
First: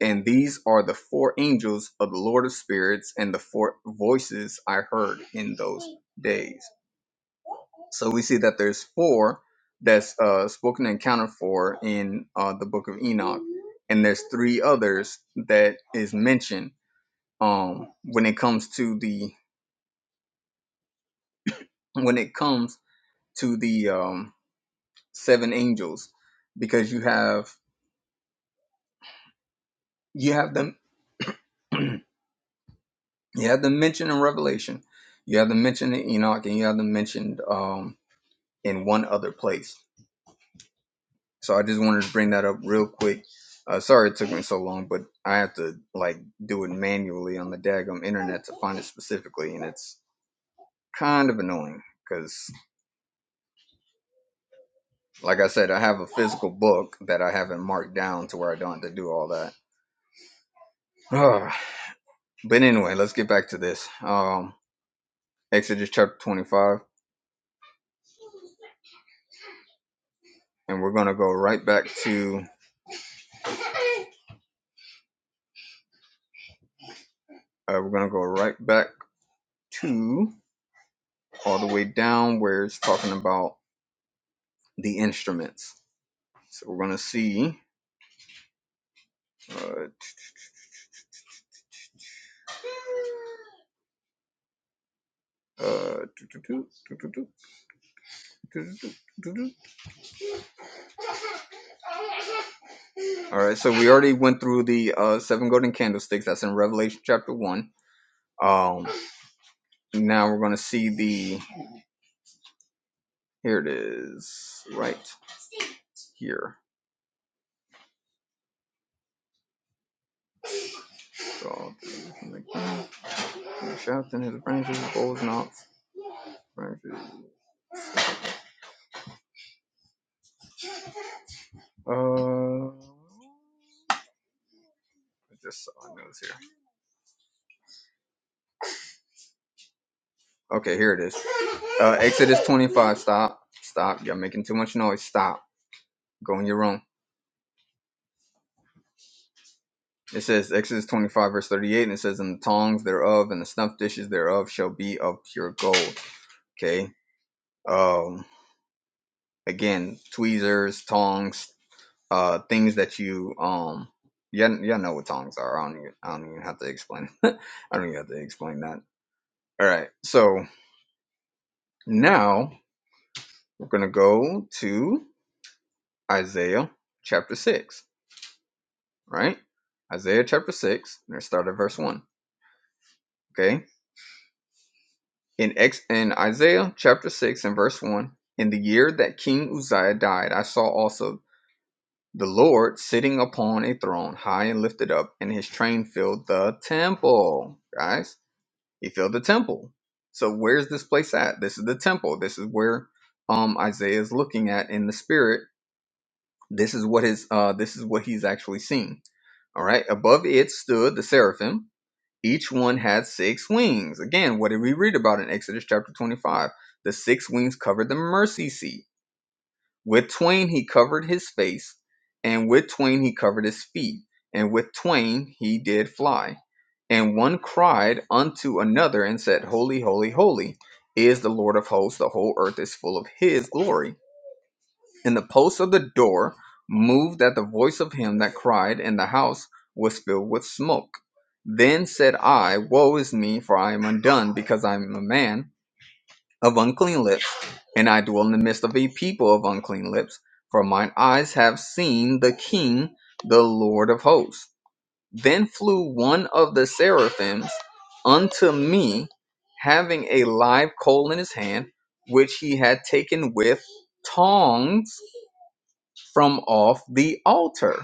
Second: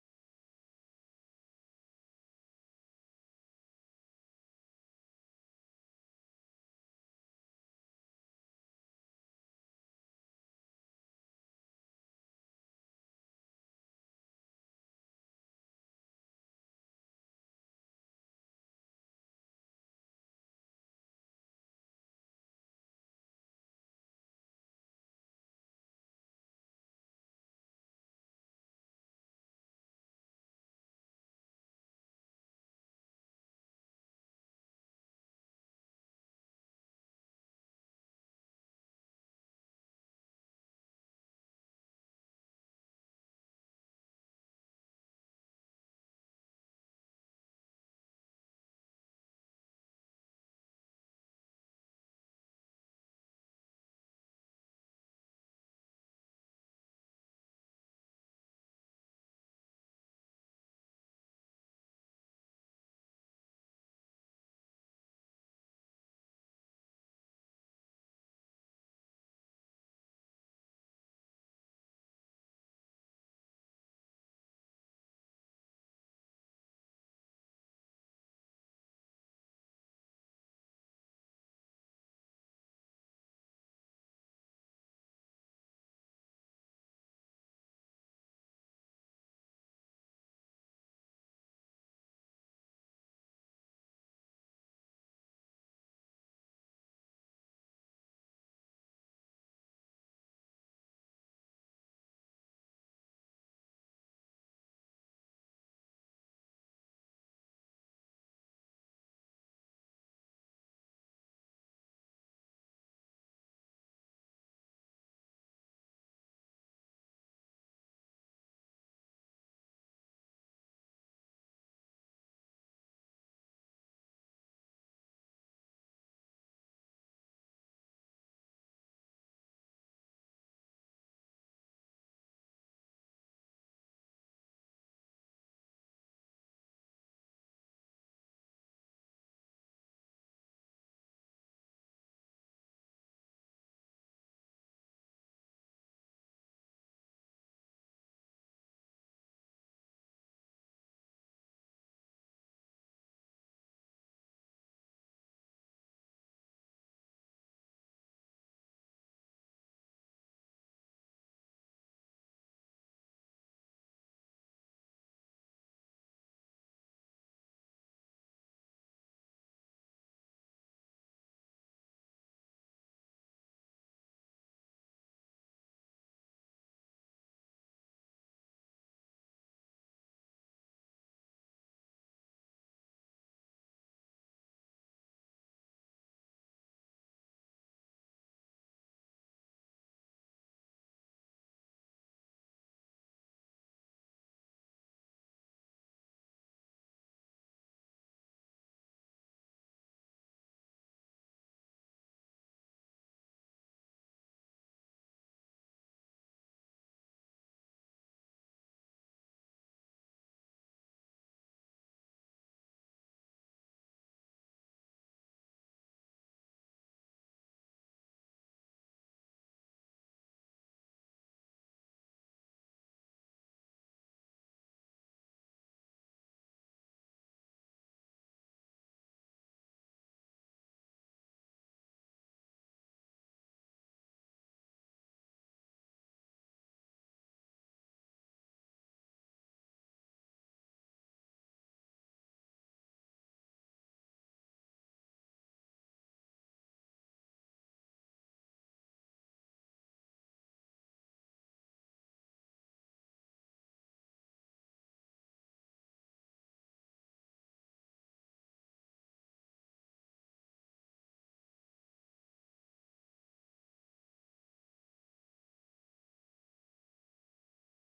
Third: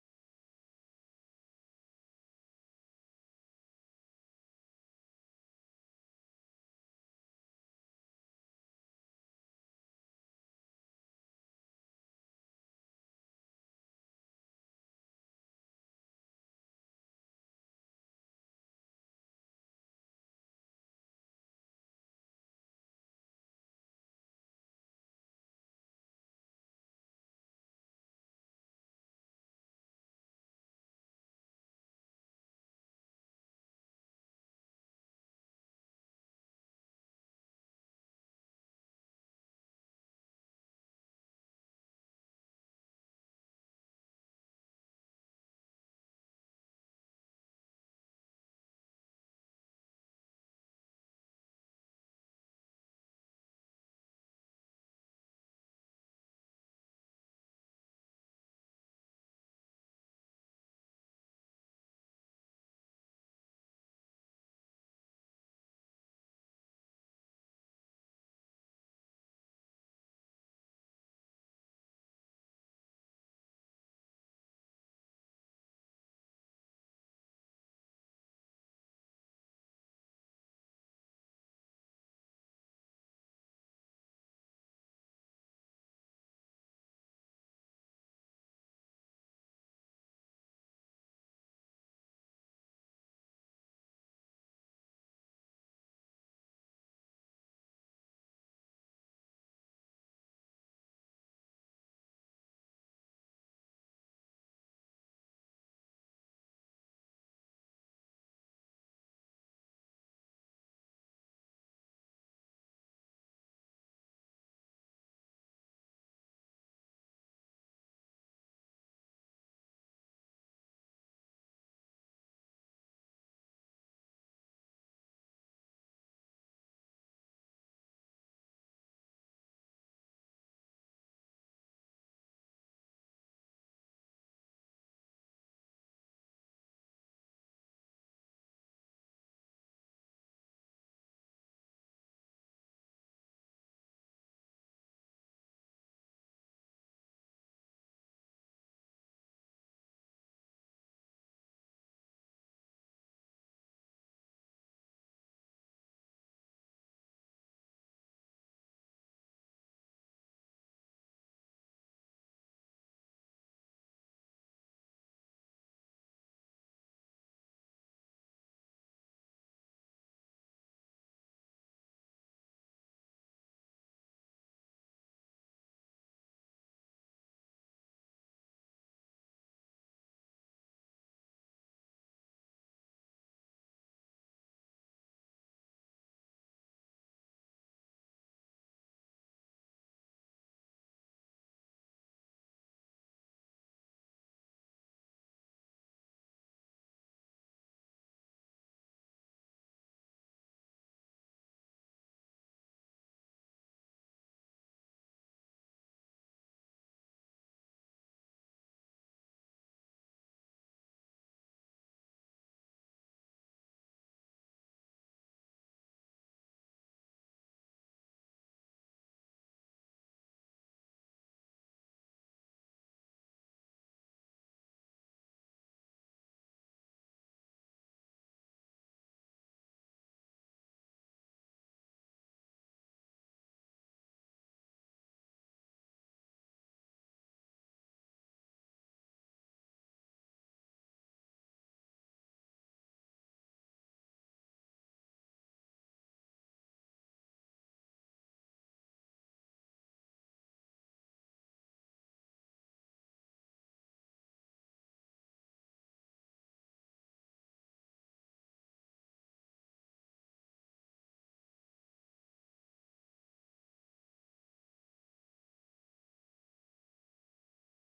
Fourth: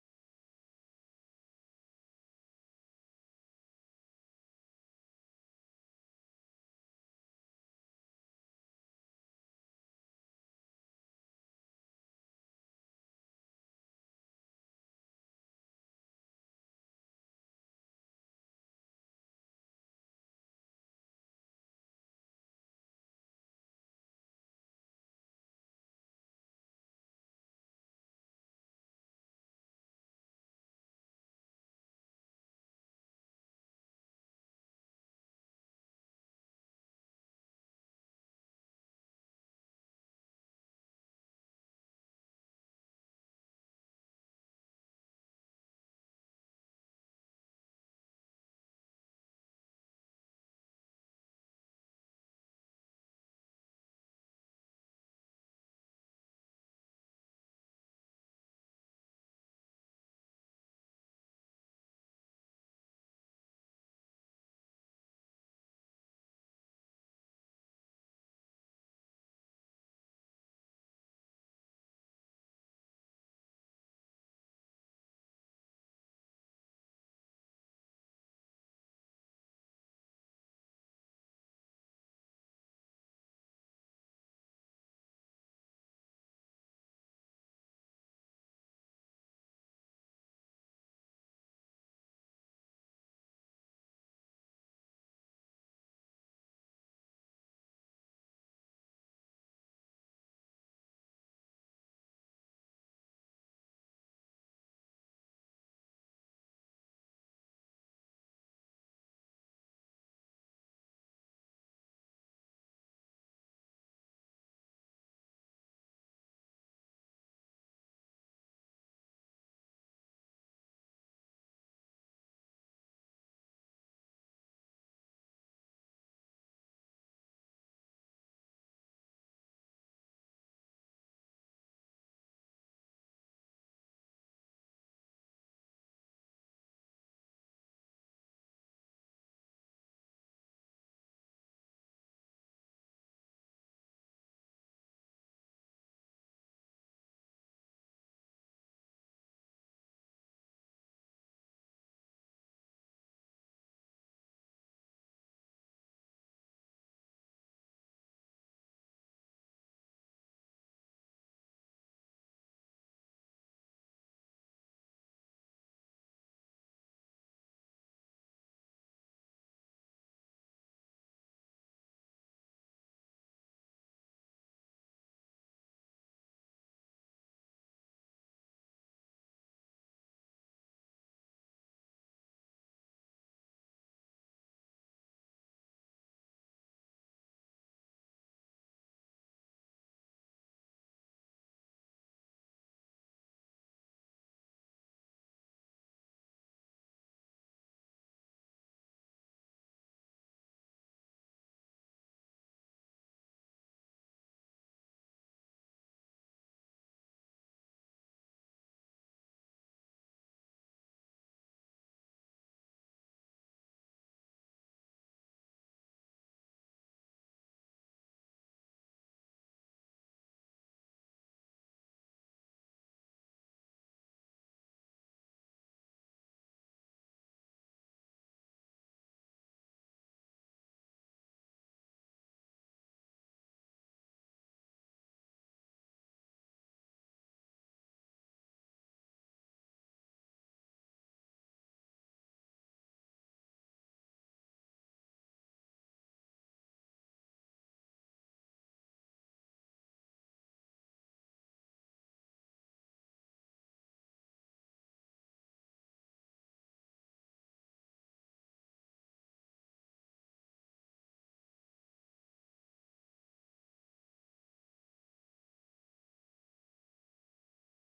A: And these are the four angels of the Lord of Spirits and the four voices I heard in those days. So we see that there's four that's uh, spoken and accounted for in uh, the book of Enoch. And there's three others that is mentioned um, when it comes to the when it comes to the um, seven angels because you have you have them you have them mentioned in revelation you have them mentioned in enoch and you have them mentioned um, in one other place so i just wanted to bring that up real quick uh, sorry it took me so long but i have to like do it manually on the daggum internet to find it specifically and it's kind of annoying because like i said i have a physical book that i haven't marked down to where i don't have to do all that Ah, But anyway, let's get back to this. Um, Exodus chapter 25, and we're gonna go right back to uh, we're gonna go right back to all the way down where it's talking about the instruments. So we're gonna see. Uh, uh, all right, so we already went through the uh, seven golden candlesticks. That's in Revelation chapter one. Um, now we're gonna see the here it is right here. So, like, Shafting his branches, bowls not branches. Uh, I just saw here. Okay, here it is. Uh, Exodus 25. Stop. Stop. you all making too much noise. Stop. Go in your room. It says Exodus 25 verse 38, and it says, "And the tongs thereof and the snuff dishes thereof shall be of pure gold." Okay. Um. Again, tweezers, tongs, uh, things that you um. Y'all, y'all know what tongs are. I don't. Even, I don't even have to explain. I don't even have to explain that. All right. So, Now we're going to go to Isaiah chapter 6, right? Isaiah chapter 6, and let's start at verse 1, okay? In, ex- in Isaiah chapter 6 and verse 1, in the year that King Uzziah died, I saw also the Lord sitting upon a throne, high and lifted up, and his train filled the temple, guys. He filled the temple. So where's this place at? This is the temple. This is where um, Isaiah is looking at in the spirit This is what is uh, this is what he's actually seen. All right. Above it stood the seraphim. Each one had six wings. Again, what did we read about in Exodus chapter 25? The six wings covered the mercy seat. With twain he covered his face, and with twain he covered his feet, and with twain he did fly. And one cried unto another and said, Holy, holy, holy is the Lord of hosts. The whole earth is full of his glory. And the posts of the door moved at the voice of him that cried, and the house was filled with smoke. Then said I, Woe is me, for I am undone, because I am a man of unclean lips, and I dwell in the midst of a people of unclean lips, for mine eyes have seen the King, the Lord of hosts. Then flew one of the seraphims unto me, having a live coal in his hand, which he had taken with tongs from off the altar.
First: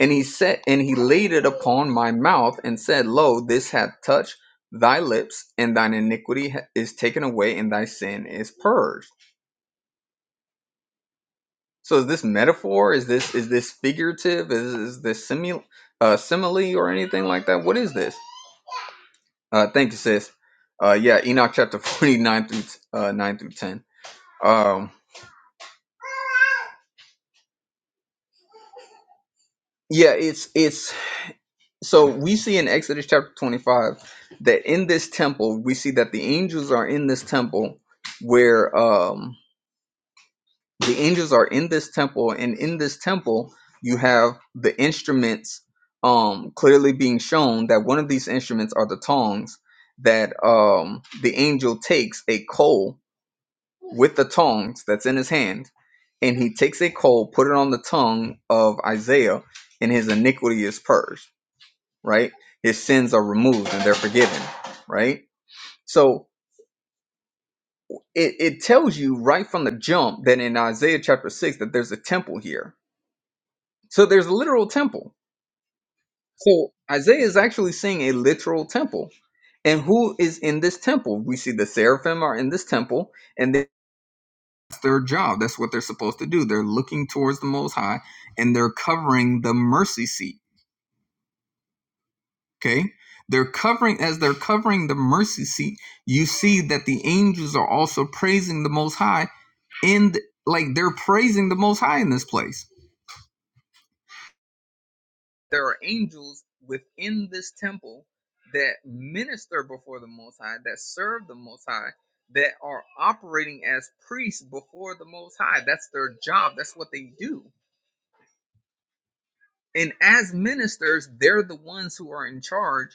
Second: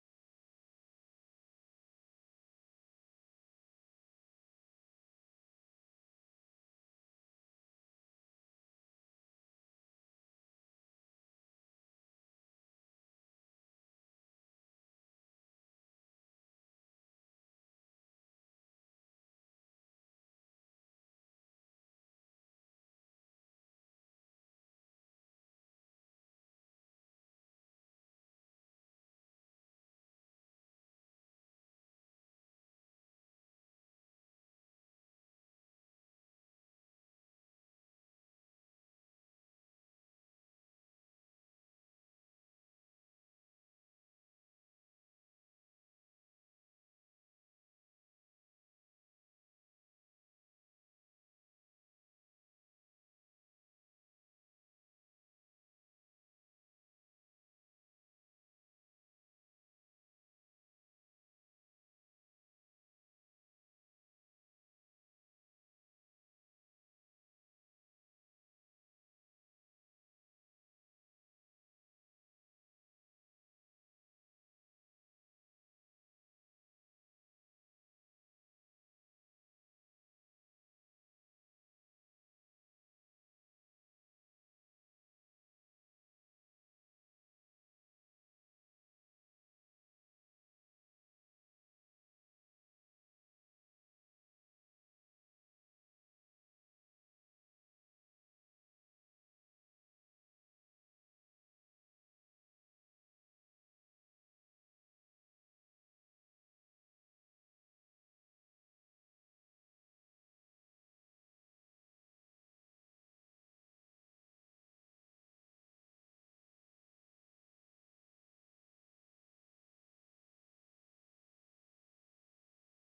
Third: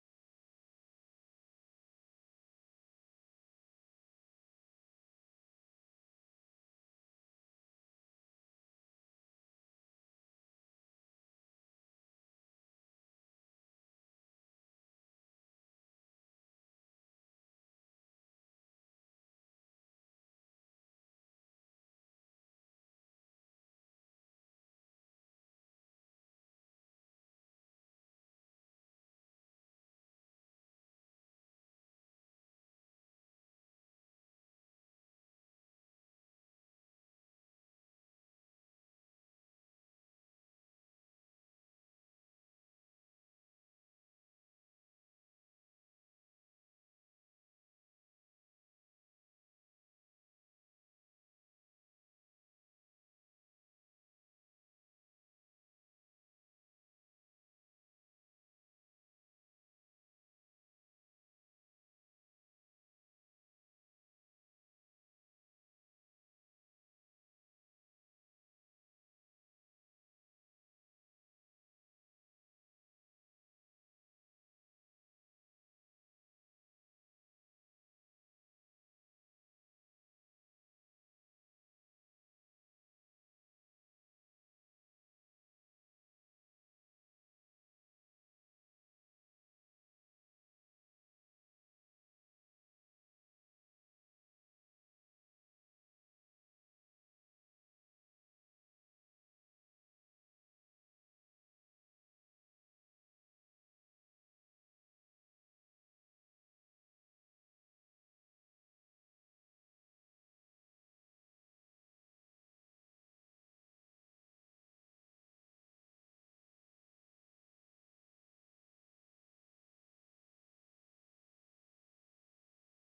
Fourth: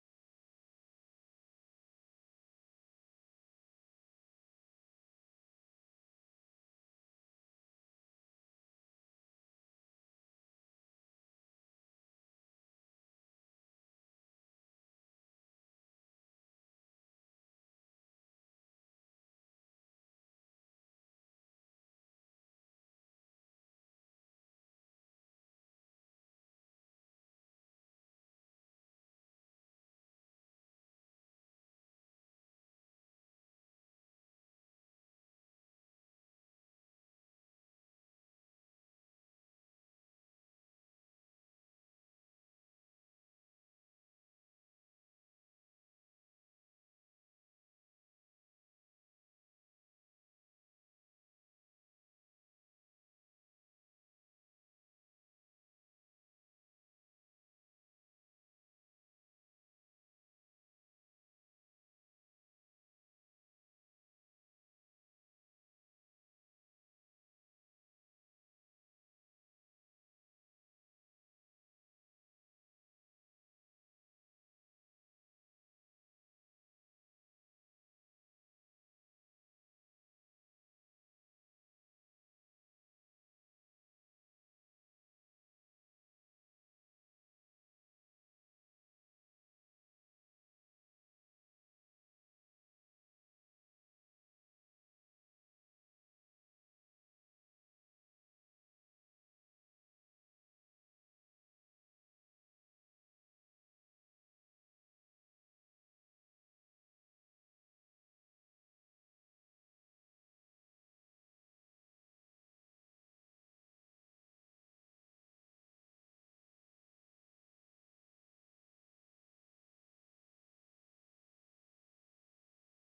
A: And he said, and he laid it upon my mouth and said, Lo, this hath touched thy lips, and thine iniquity is taken away, and thy sin is purged. So is this metaphor? Is this is this figurative? Is, is this simul- uh, simile or anything like that? What is this? Uh, thank you, sis. Uh, yeah, Enoch chapter forty nine through uh, nine through ten. Um, yeah, it's it's so we see in Exodus chapter 25 that in this temple we see that the angels are in this temple where um the angels are in this temple and in this temple you have the instruments um clearly being shown that one of these instruments are the tongs that um the angel takes a coal with the tongs that's in his hand and he takes a coal put it on the tongue of Isaiah and his iniquity is purged right? His sins are removed and they're forgiven, right? So it, it tells you right from the jump that in Isaiah chapter 6 that there's a temple here. So there's a literal temple. So Isaiah is actually seeing a literal temple. And who is in this temple? We see the seraphim are in this temple and that's their job. That's what they're supposed to do. They're looking towards the Most High and they're covering the mercy seat Okay. They're covering, as they're covering the mercy seat, you see that the angels are also praising the Most High. And like they're praising the Most High in this place. There are angels within this temple that minister before the Most High, that serve the Most High, that are operating as priests before the Most High. That's their job. That's what they do. And as ministers, they're the ones who are in charge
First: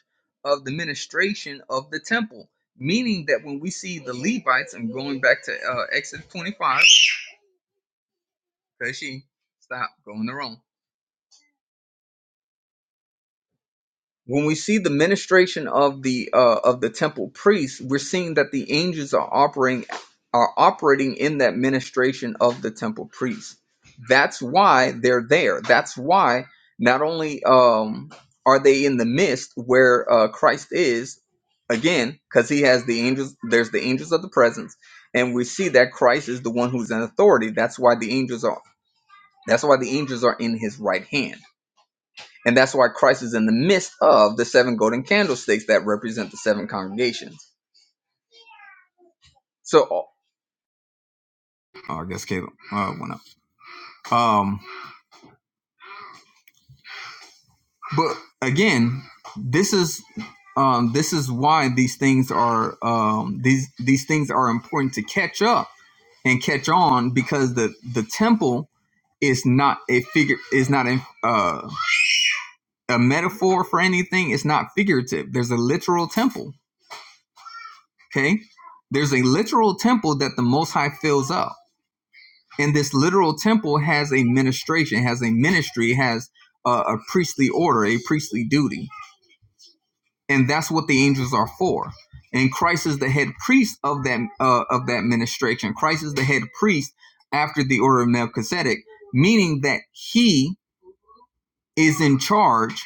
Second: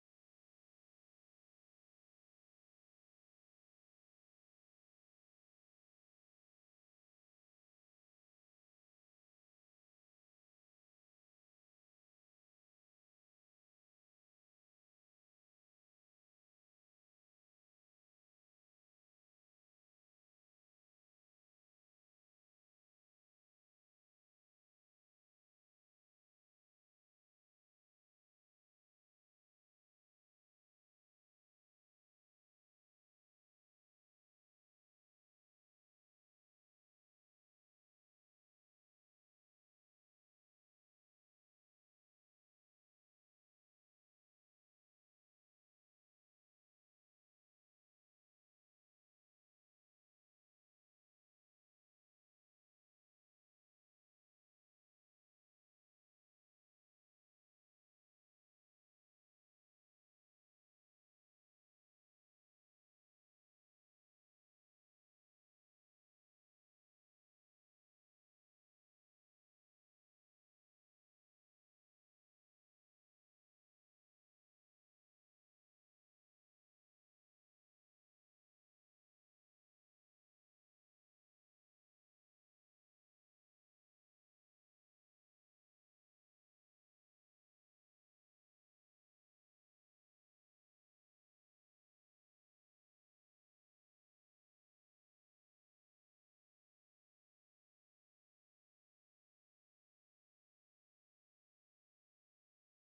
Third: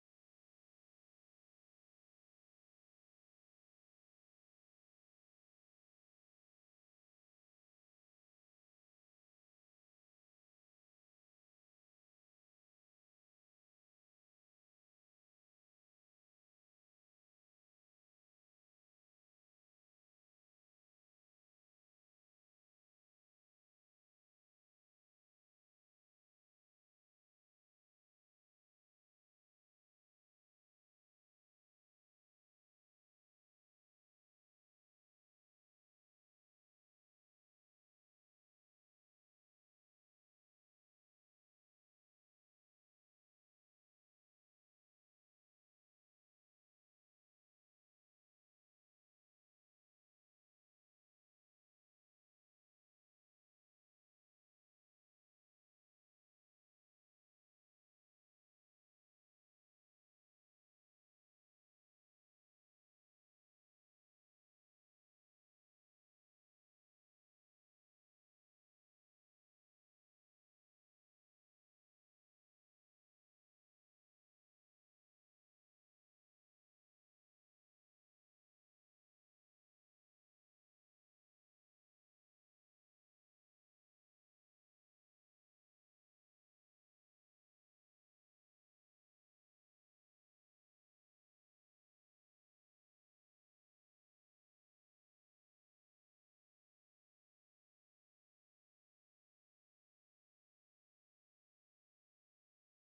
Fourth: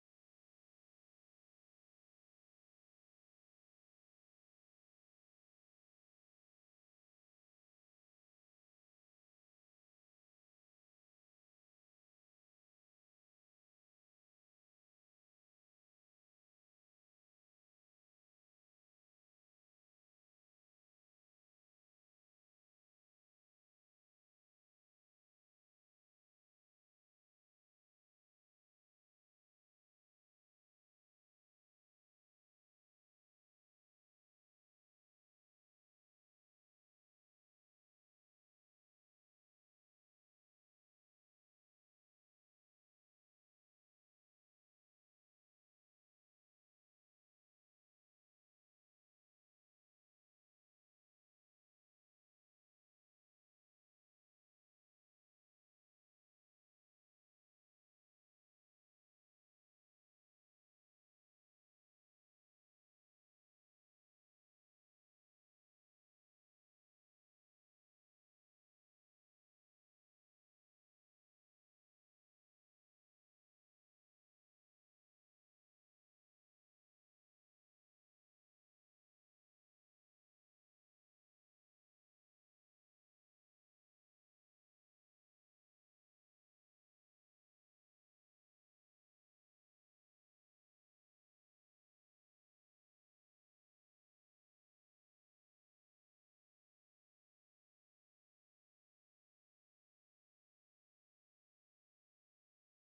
A: of the ministration of the temple. Meaning that when we see the Levites, I'm going back to uh, Exodus 25, because she stopped going the wrong. when we see the ministration of the uh, of the temple priests, we're seeing that the angels are operating are operating in that ministration of the temple priests. That's why they're there. That's why not only um, are they in the midst where uh, Christ is again, because he has the angels. There's the angels of the presence, and we see that Christ is the one who's in authority. That's why the angels are. That's why the angels are in his right hand and that's why Christ is in the midst of the seven golden candlesticks that represent the seven congregations. So, oh, oh, I guess Caleb uh, went up. Um, but again, this is um, this is why these things are um, these these things are important to catch up and catch on because the the temple is not a figure is not a uh, a metaphor for anything. It's not figurative. There's a literal temple. Okay, there's a literal temple that the Most High fills up And this literal temple has a ministration, has a ministry, has a, a priestly order, a priestly duty, and that's what the angels are for. And Christ is the head priest of that uh, of that ministration. Christ is the head priest after the order of Melchizedek, meaning that he is in charge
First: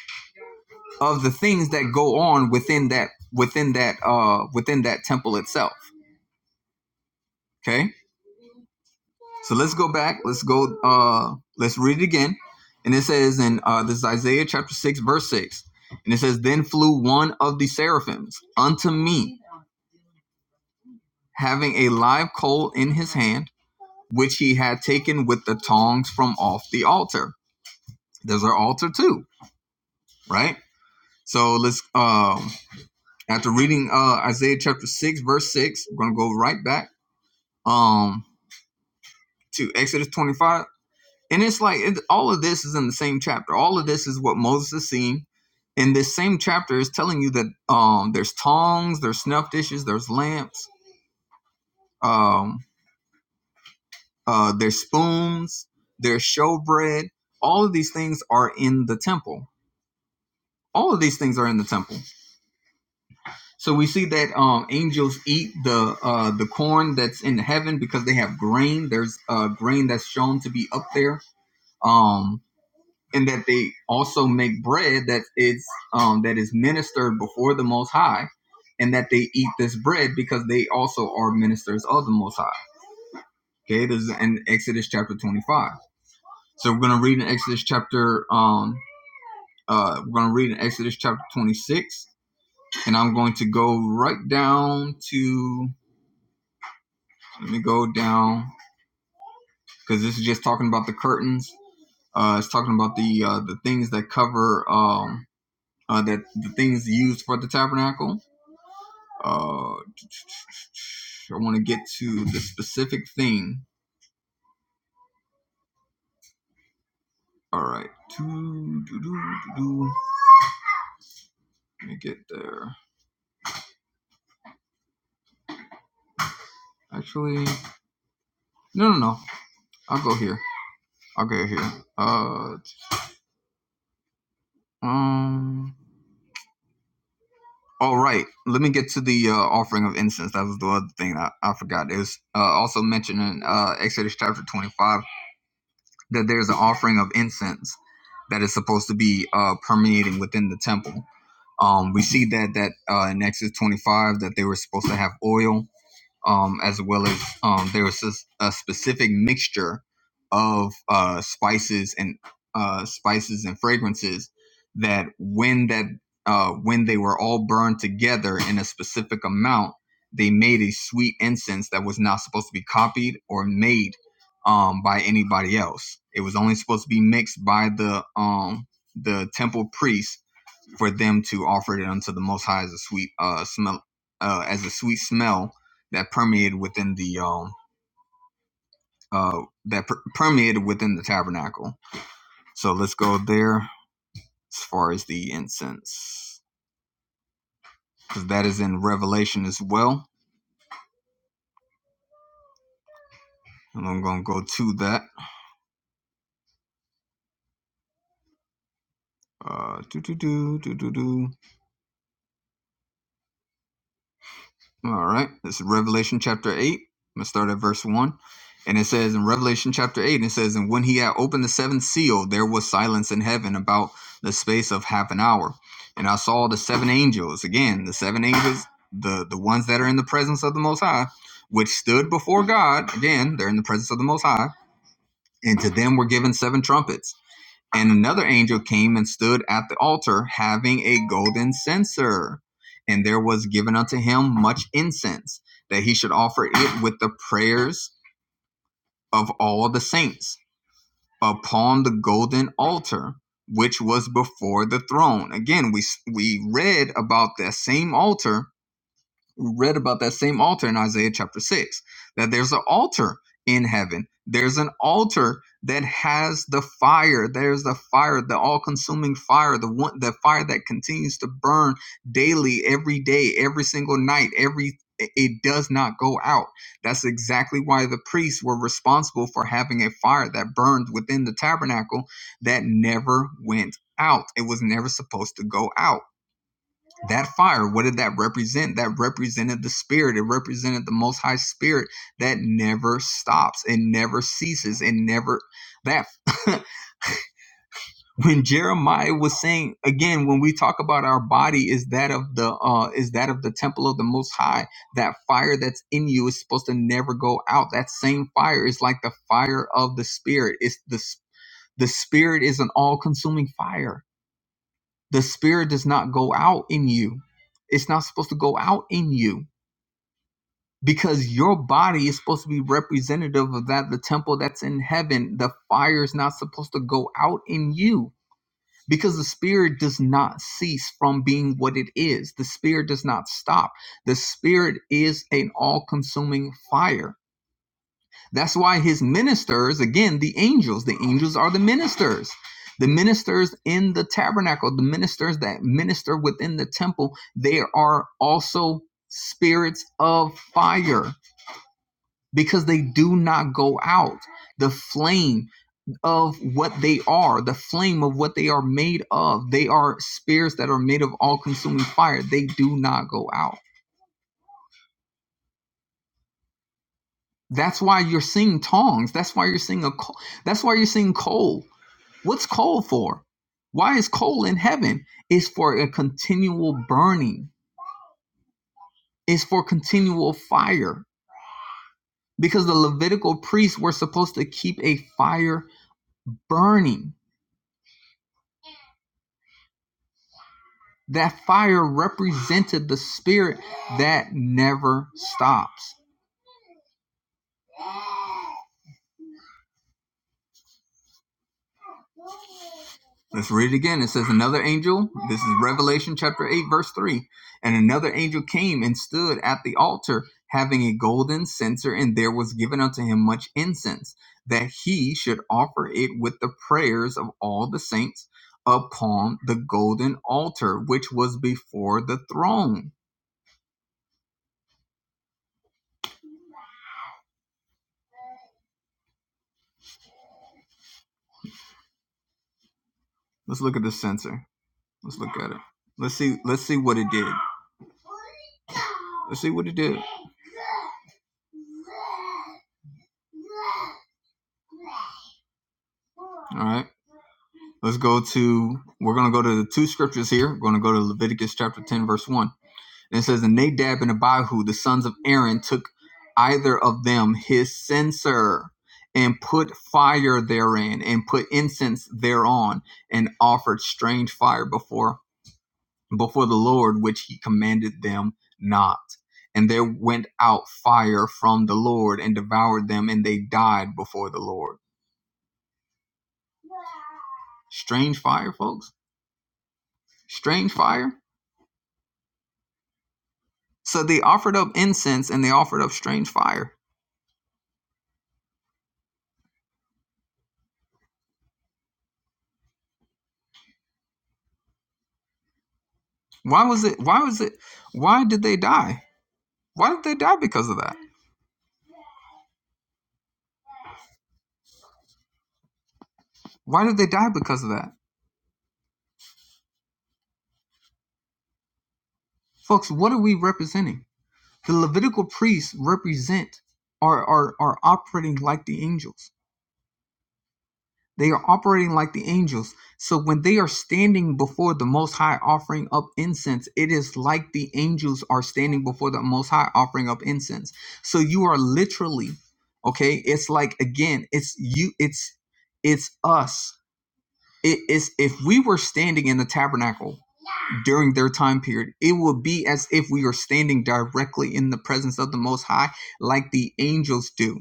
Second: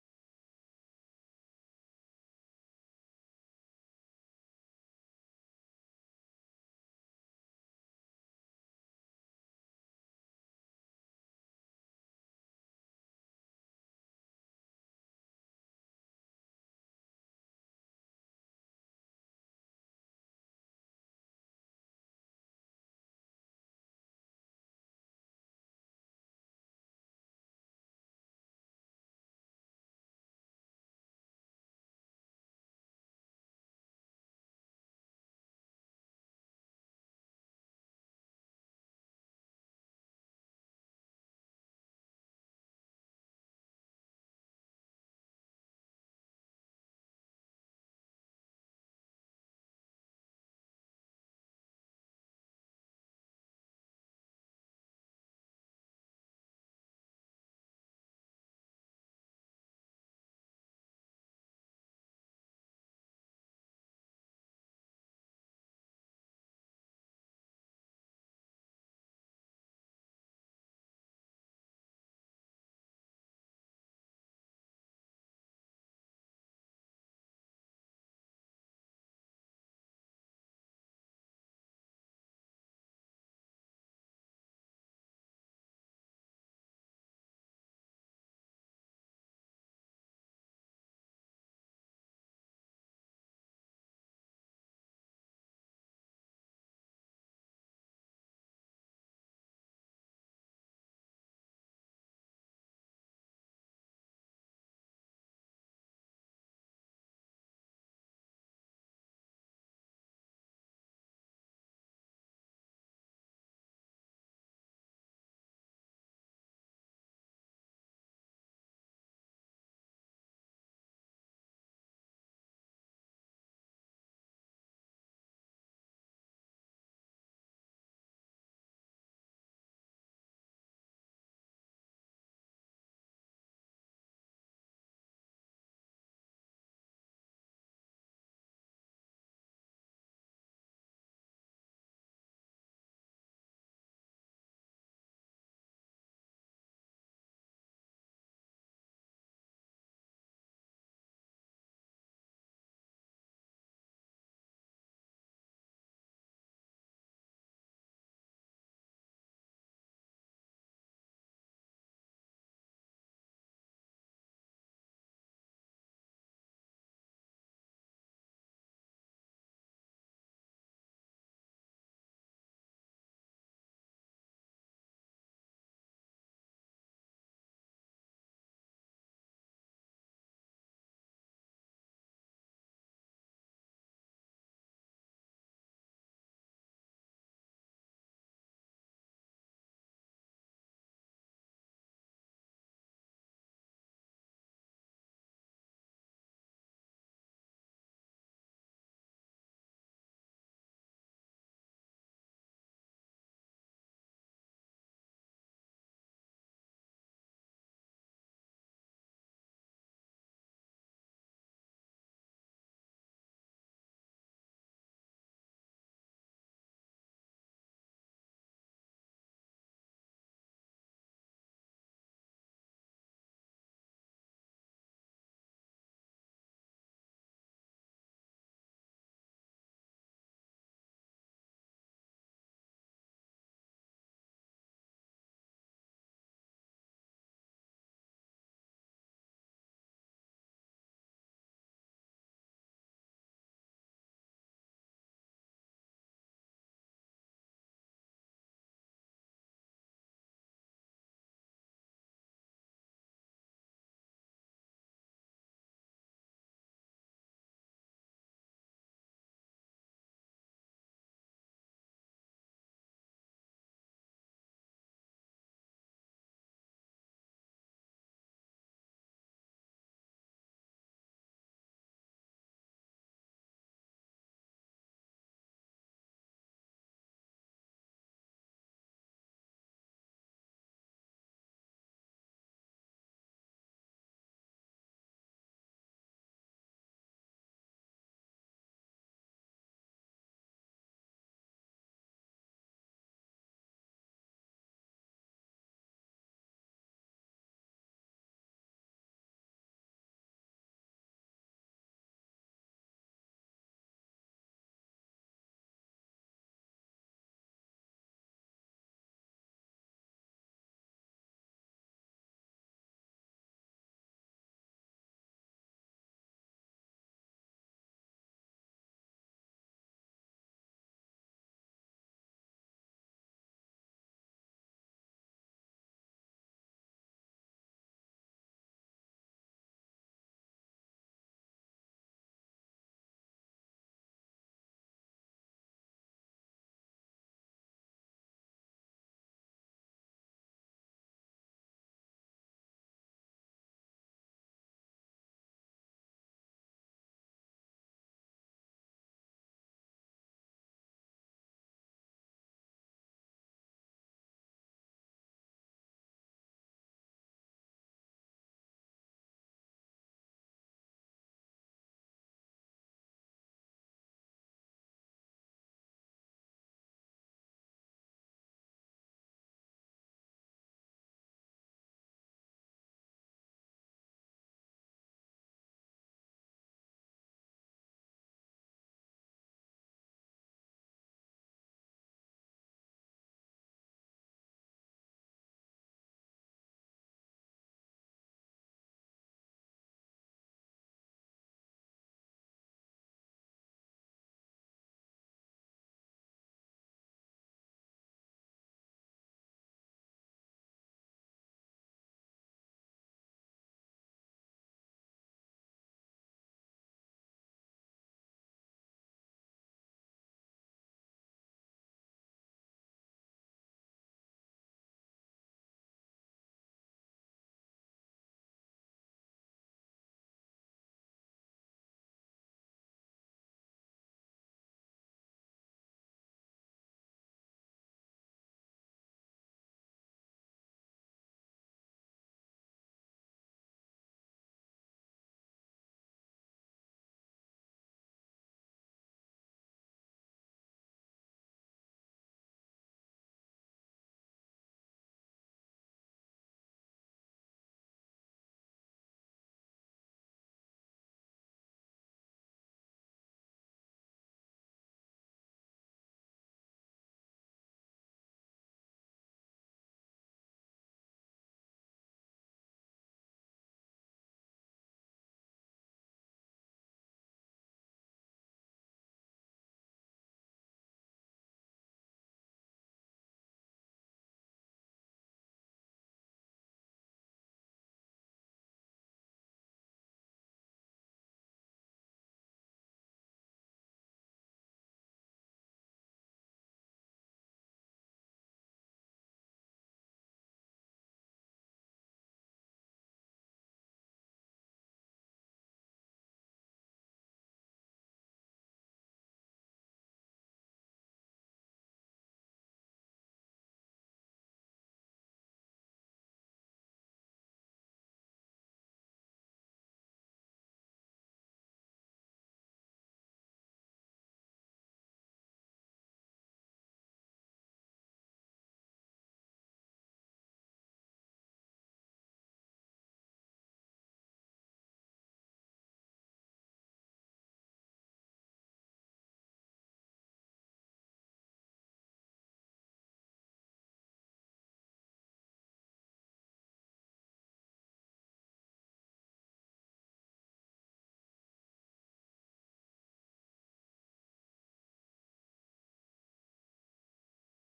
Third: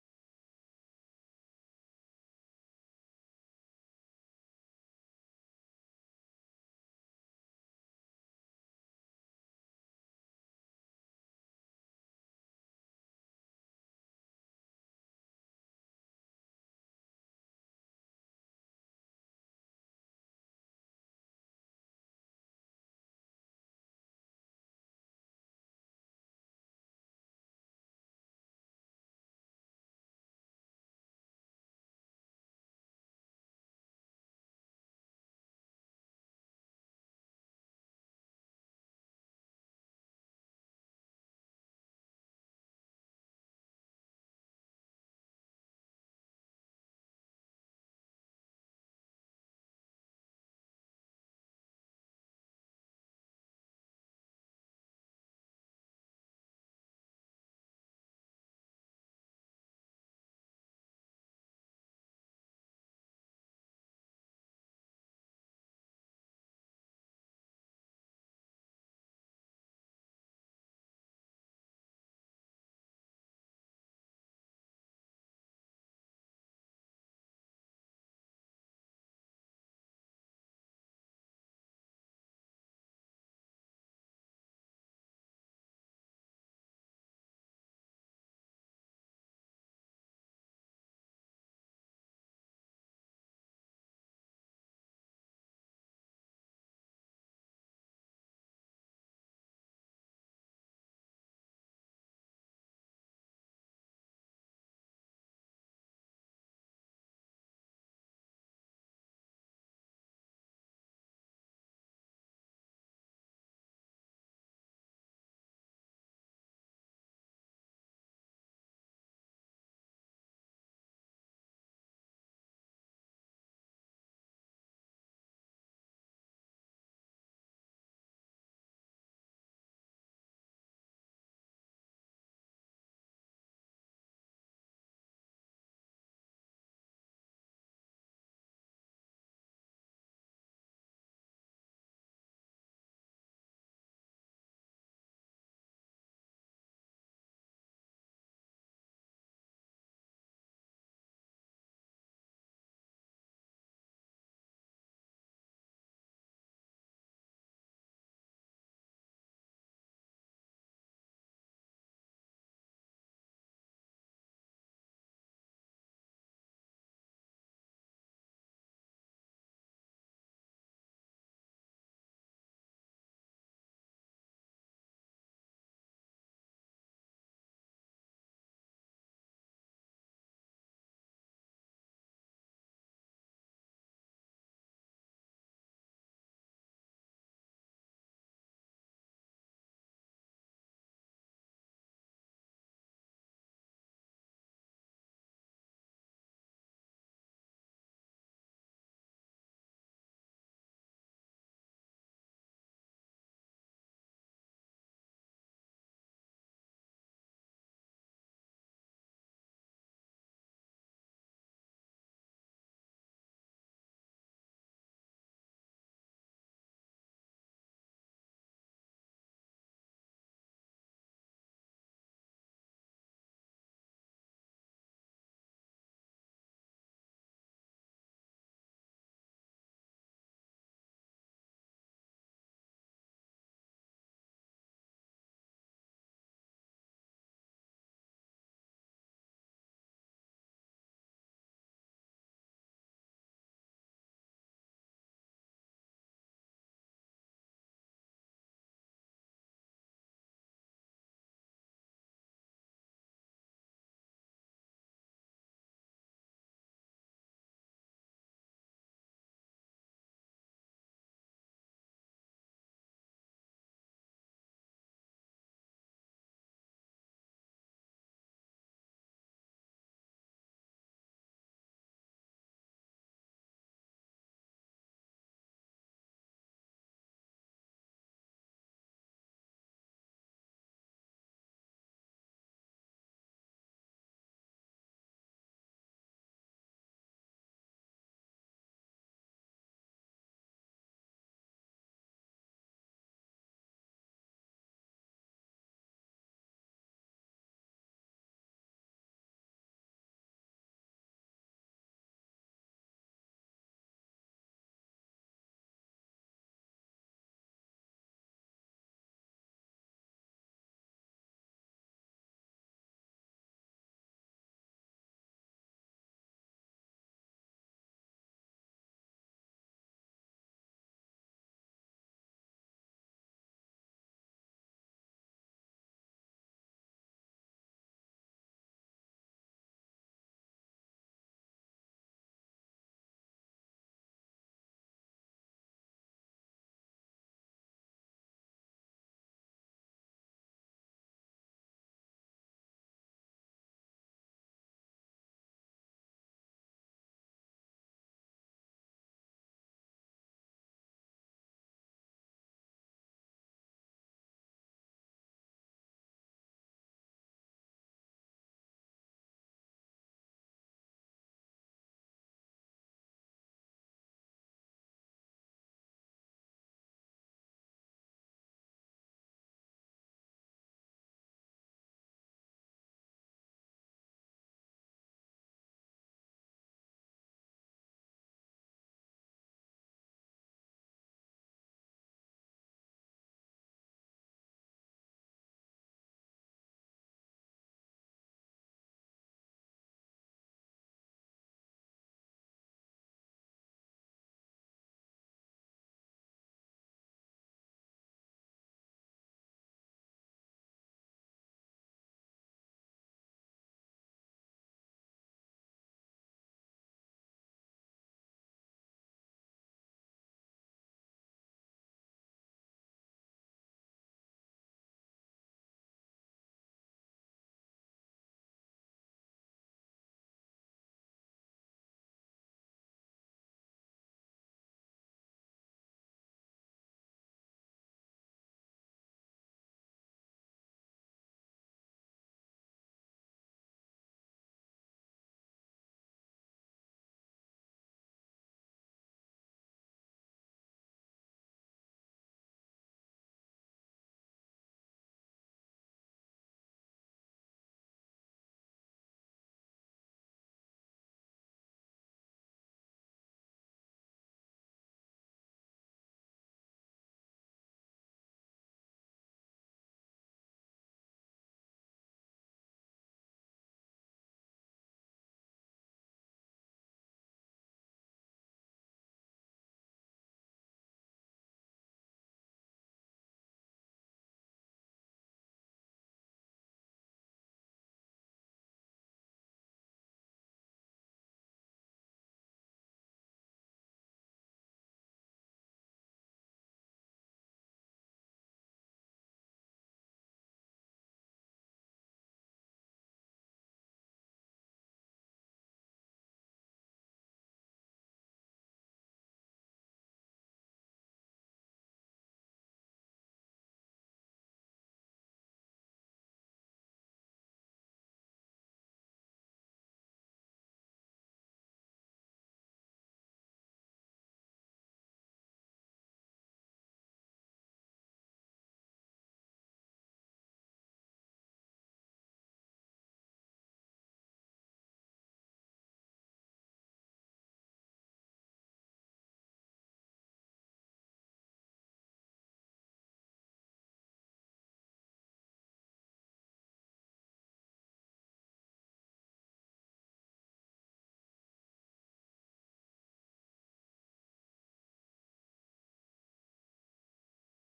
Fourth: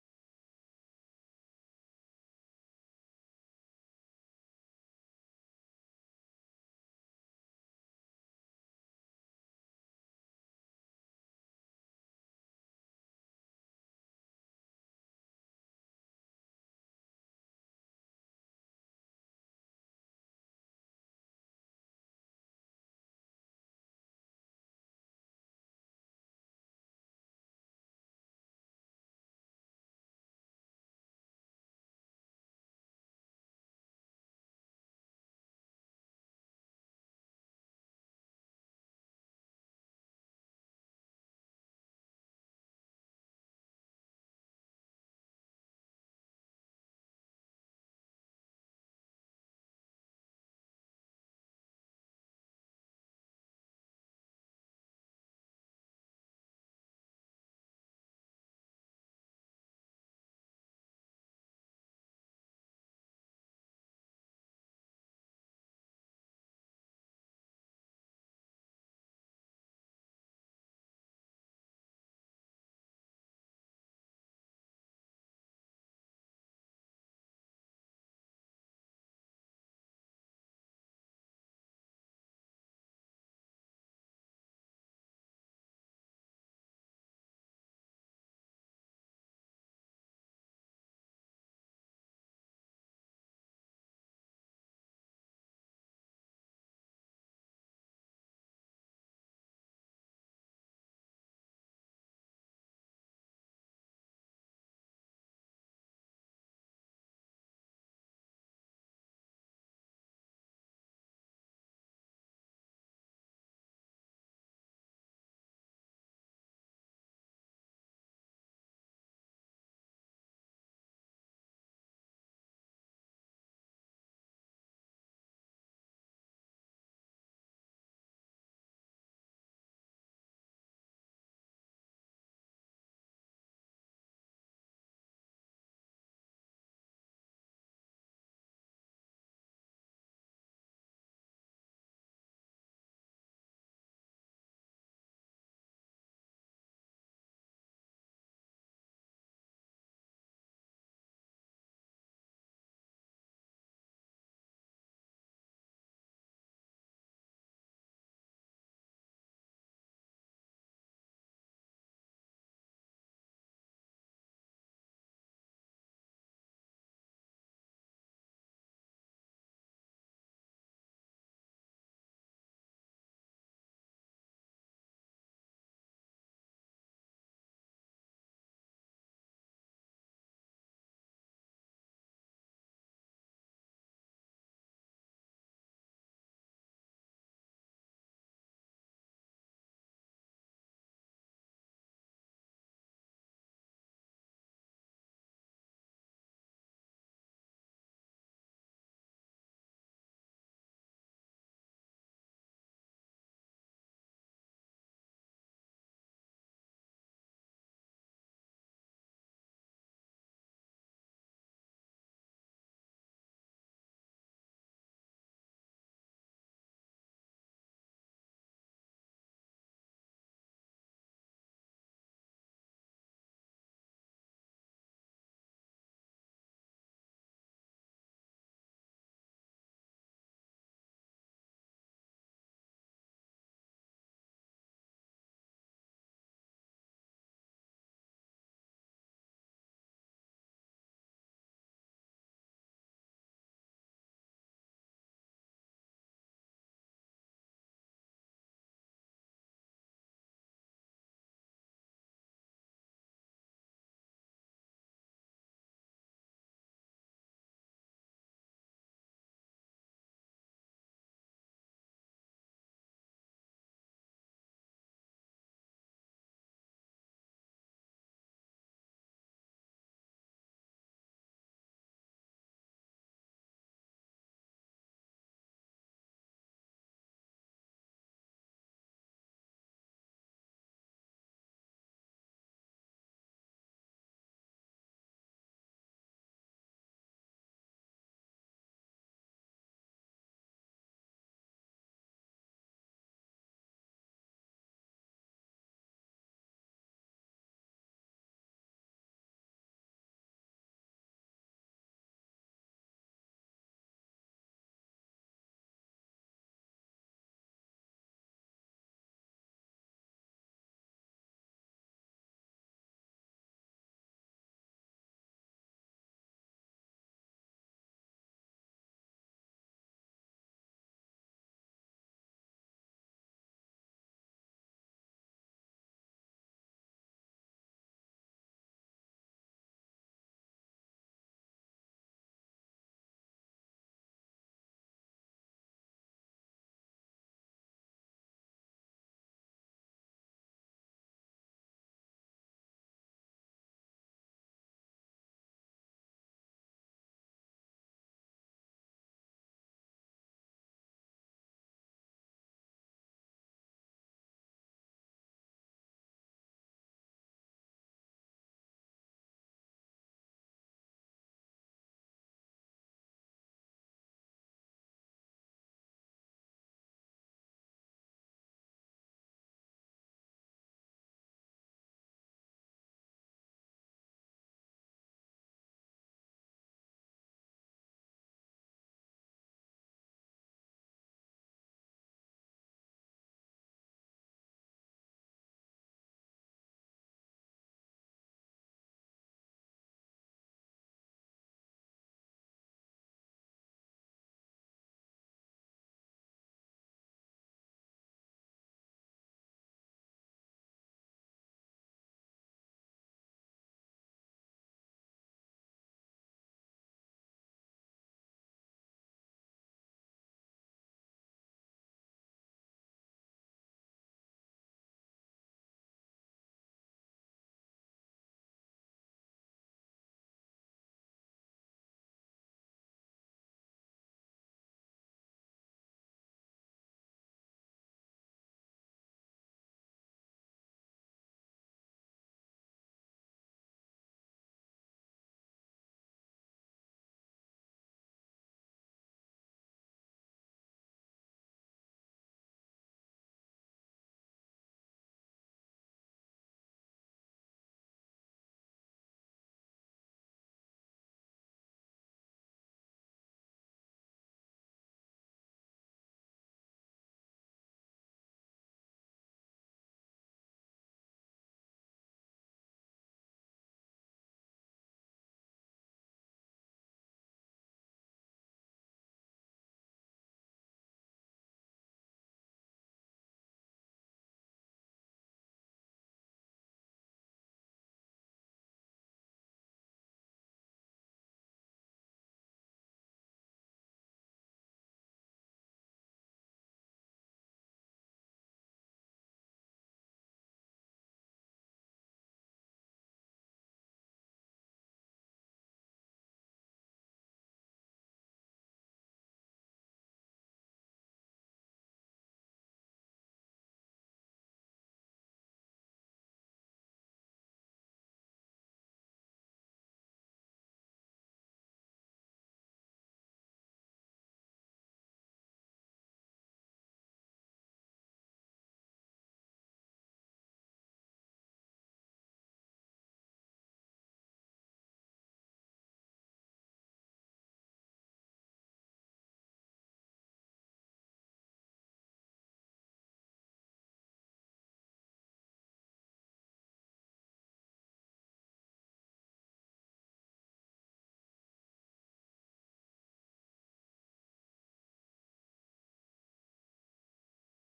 A: of the things that go on within that within that uh within that temple itself. Okay So let's go back. Let's go. Uh, let's read it again. And it says in uh, this is Isaiah chapter six, verse six, and it says, "Then flew one of the seraphims unto me, having a live coal in his hand, which he had taken with the tongs from off the altar." There's our altar too, right? So let's. Um, after reading uh, Isaiah chapter six, verse six, we're gonna go right back um, to Exodus 25 And it's like it, all of this is in the same chapter. All of this is what Moses is seeing. And this same chapter is telling you that um, there's tongs, there's snuff dishes, there's lamps, um, uh, there's spoons, there's showbread. All of these things are in the temple. All of these things are in the temple. So we see that um, angels eat the uh, the corn that's in heaven because they have grain. There's uh, grain that's shown to be up there. Um, and that they also make bread that is um, that is ministered before the Most High, and that they eat this bread because they also are ministers of the Most High. Okay, this is in Exodus chapter twenty-five. So we're gonna read in Exodus chapter um uh we're gonna read in Exodus chapter twenty-six, and I'm going to go right down to let me go down because this is just talking about the curtains. Uh, it's talking about the uh, the things that cover um uh, that the things used for the tabernacle Uh, I want to get to the specific thing. All right. Let me get there. Actually, no, no, no. I'll go here. I'll go here. Uh, um. All right. Let me get to the uh, offering of incense. That was the other thing I, I forgot. It was uh, also mentioned in uh, Exodus chapter twenty-five that there's an offering of incense that is supposed to be uh, permeating within the temple Um, we see that that uh, in Exodus 25 that they were supposed to have oil, um, as well as um, there was a, a specific mixture of uh, spices and uh, spices and fragrances that when that uh, when they were all burned together in a specific amount, they made a sweet incense that was not supposed to be copied or made um, by anybody else. It was only supposed to be mixed by the um, the temple priest for them to offer it unto the Most High as a sweet uh, smell, uh, as a sweet smell that permeated within the um, uh, that per- permeated within the tabernacle. So let's go there as far as the incense, because that is in Revelation as well. And I'm gonna go to that. Uh, do do do do do do. All right. This is Revelation chapter 8. I'm going to start at verse 1. And it says in Revelation chapter 8, it says, And when he had opened the seventh seal, there was silence in heaven about the space of half an hour. And I saw the seven angels, again, the seven angels, the, the ones that are in the presence of the Most High, which stood before God. Again, they're in the presence of the Most High. And to them were given seven trumpets. And another angel came and stood at the altar, having a golden censer. And there was given unto him much incense, that he should offer it with the prayers of all the saints upon the golden altar, which was before the throne. Again, we, we read about that same altar read about that same altar in Isaiah chapter 6 that there's an altar in heaven. There's an altar that has the fire. There's the fire, the all-consuming fire, the one the fire that continues to burn daily every day, every single night, every it does not go out. That's exactly why the priests were responsible for having a fire that burned within the tabernacle that never went out. It was never supposed to go out that fire what did that represent that represented the spirit it represented the most high spirit that never stops and never ceases and never that when jeremiah was saying again when we talk about our body is that of the uh is that of the temple of the most high that fire that's in you is supposed to never go out that same fire is like the fire of the spirit it's the the spirit is an all-consuming fire the spirit does not go out in you. It's not supposed to go out in you because your body is supposed to be representative of that the temple that's in heaven. The fire is not supposed to go out in you because the spirit does not cease from being what it is. The spirit does not stop. The spirit is an all-consuming fire that's why his ministers, again, the angels, the angels are the ministers. The ministers in the tabernacle, the ministers that minister within the temple, they are also spirits of fire because they do not go out. The flame of what they are, the flame of what they are made of, they are spirits that are made of all consuming fire. They do not go out. That's why you're seeing tongs. That's why you're seeing a. That's why you're seeing coal What's coal for? Why is coal in heaven? It's for a continual burning, it's for continual fire. Because the Levitical priests were supposed to keep a fire burning. That fire represented the spirit that never stops. Let's read it again. It says, Another angel, is Revelation chapter 8, verse 3. And another angel came and stood at the altar, having a golden censer, and there was given unto him much incense, that he should offer it with the prayers of all the saints upon the golden altar, which was before the throne. Let's look at the censer. Let's look at it. Let's see, let's see what it did. Let's see what it did. All right. Let's go to, we're going to go to the two scriptures here. We're going to go to Leviticus chapter 10, verse 1. And it says, And Nadab and Abihu, the sons of Aaron, took either of them his censer and put fire therein and put incense thereon and offered strange fire before before the Lord which he commanded them not and there went out fire from the Lord and devoured them and they died before the Lord strange fire folks strange fire So they offered up incense and they offered up strange fire. Why was it? Why was it? Why did they die? Why did they die because of that? Why did they die because of that? Folks, what are we representing? The Levitical priests represent are are, are operating like the angels. They are operating like the angels. So when they are standing before the Most High offering up incense, it is like the angels are standing before the Most High offering up incense. So you are literally, okay, it's like again, it's you, it's it's us. It is if we were standing in the tabernacle during their time period, it would be as if we are standing directly in the presence of the Most High, like the angels do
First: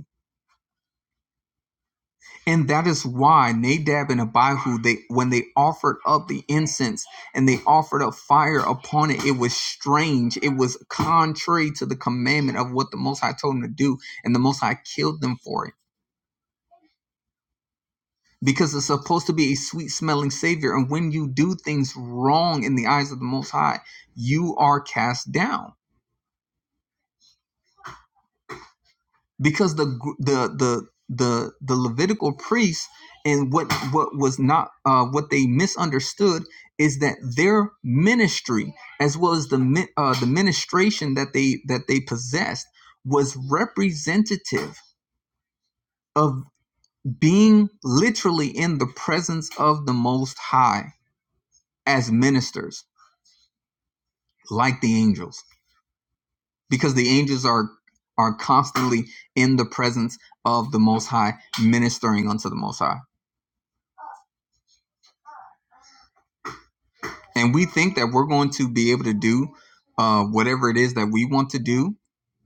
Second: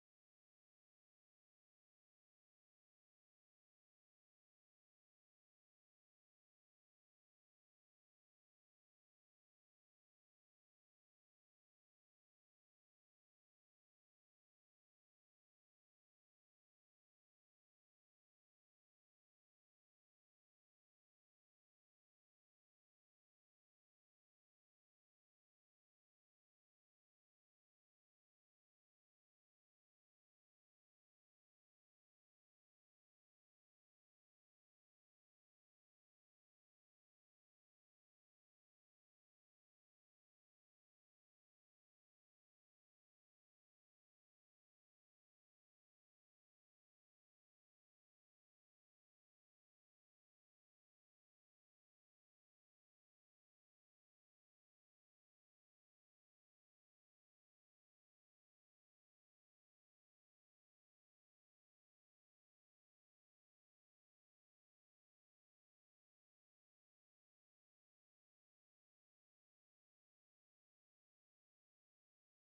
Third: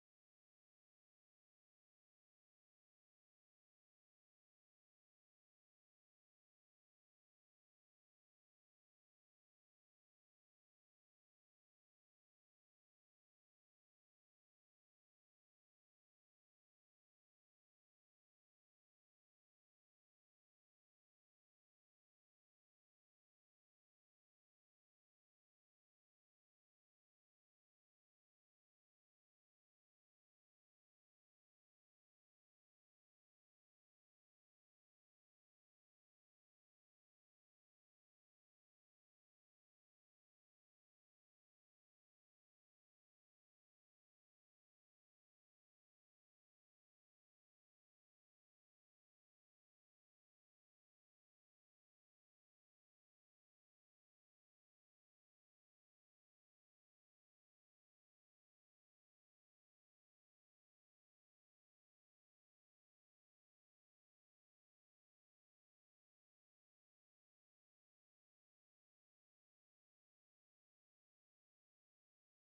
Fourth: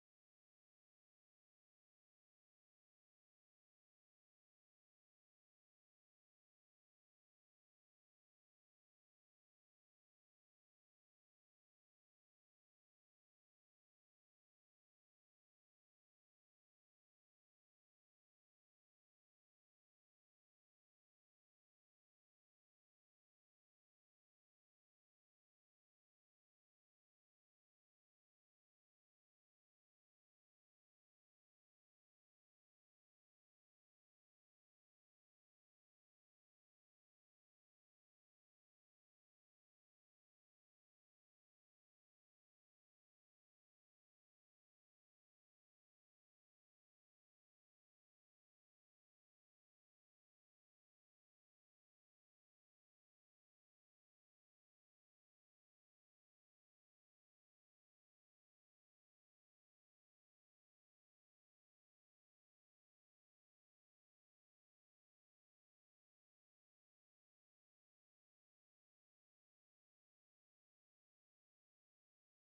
A: And that is why Nadab and Abihu, they when they offered up the incense and they offered up fire upon it, it was strange. It was contrary to the commandment of what the Most High told them to do, and the Most High killed them for it. Because it's supposed to be a sweet smelling savior. And when you do things wrong in the eyes of the Most High, you are cast down. because the the the the the Levitical priests and what what was not uh, what they misunderstood is that their ministry as well as the uh, the ministration that they that they possessed was representative of being literally in the presence of the Most High as ministers like the angels because the angels are are constantly in the presence of the Most High ministering unto the Most High and we think that we're going to be able to do uh, whatever it is that we want to do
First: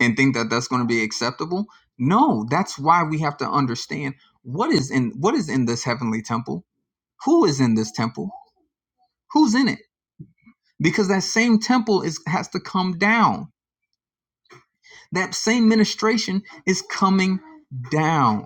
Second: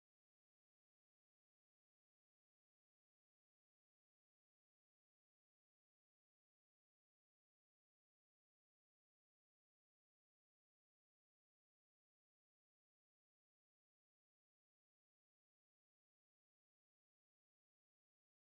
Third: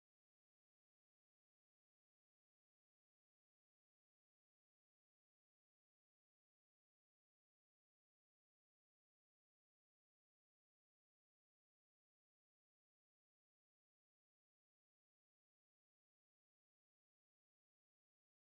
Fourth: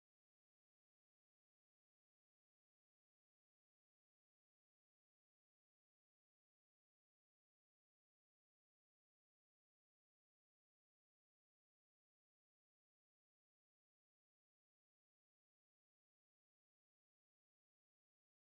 A: and think that that's going to be acceptable no that's why we have to understand what is in what is in this heavenly temple who is in this temple who's in it because that same temple is has to come down that same ministration is coming down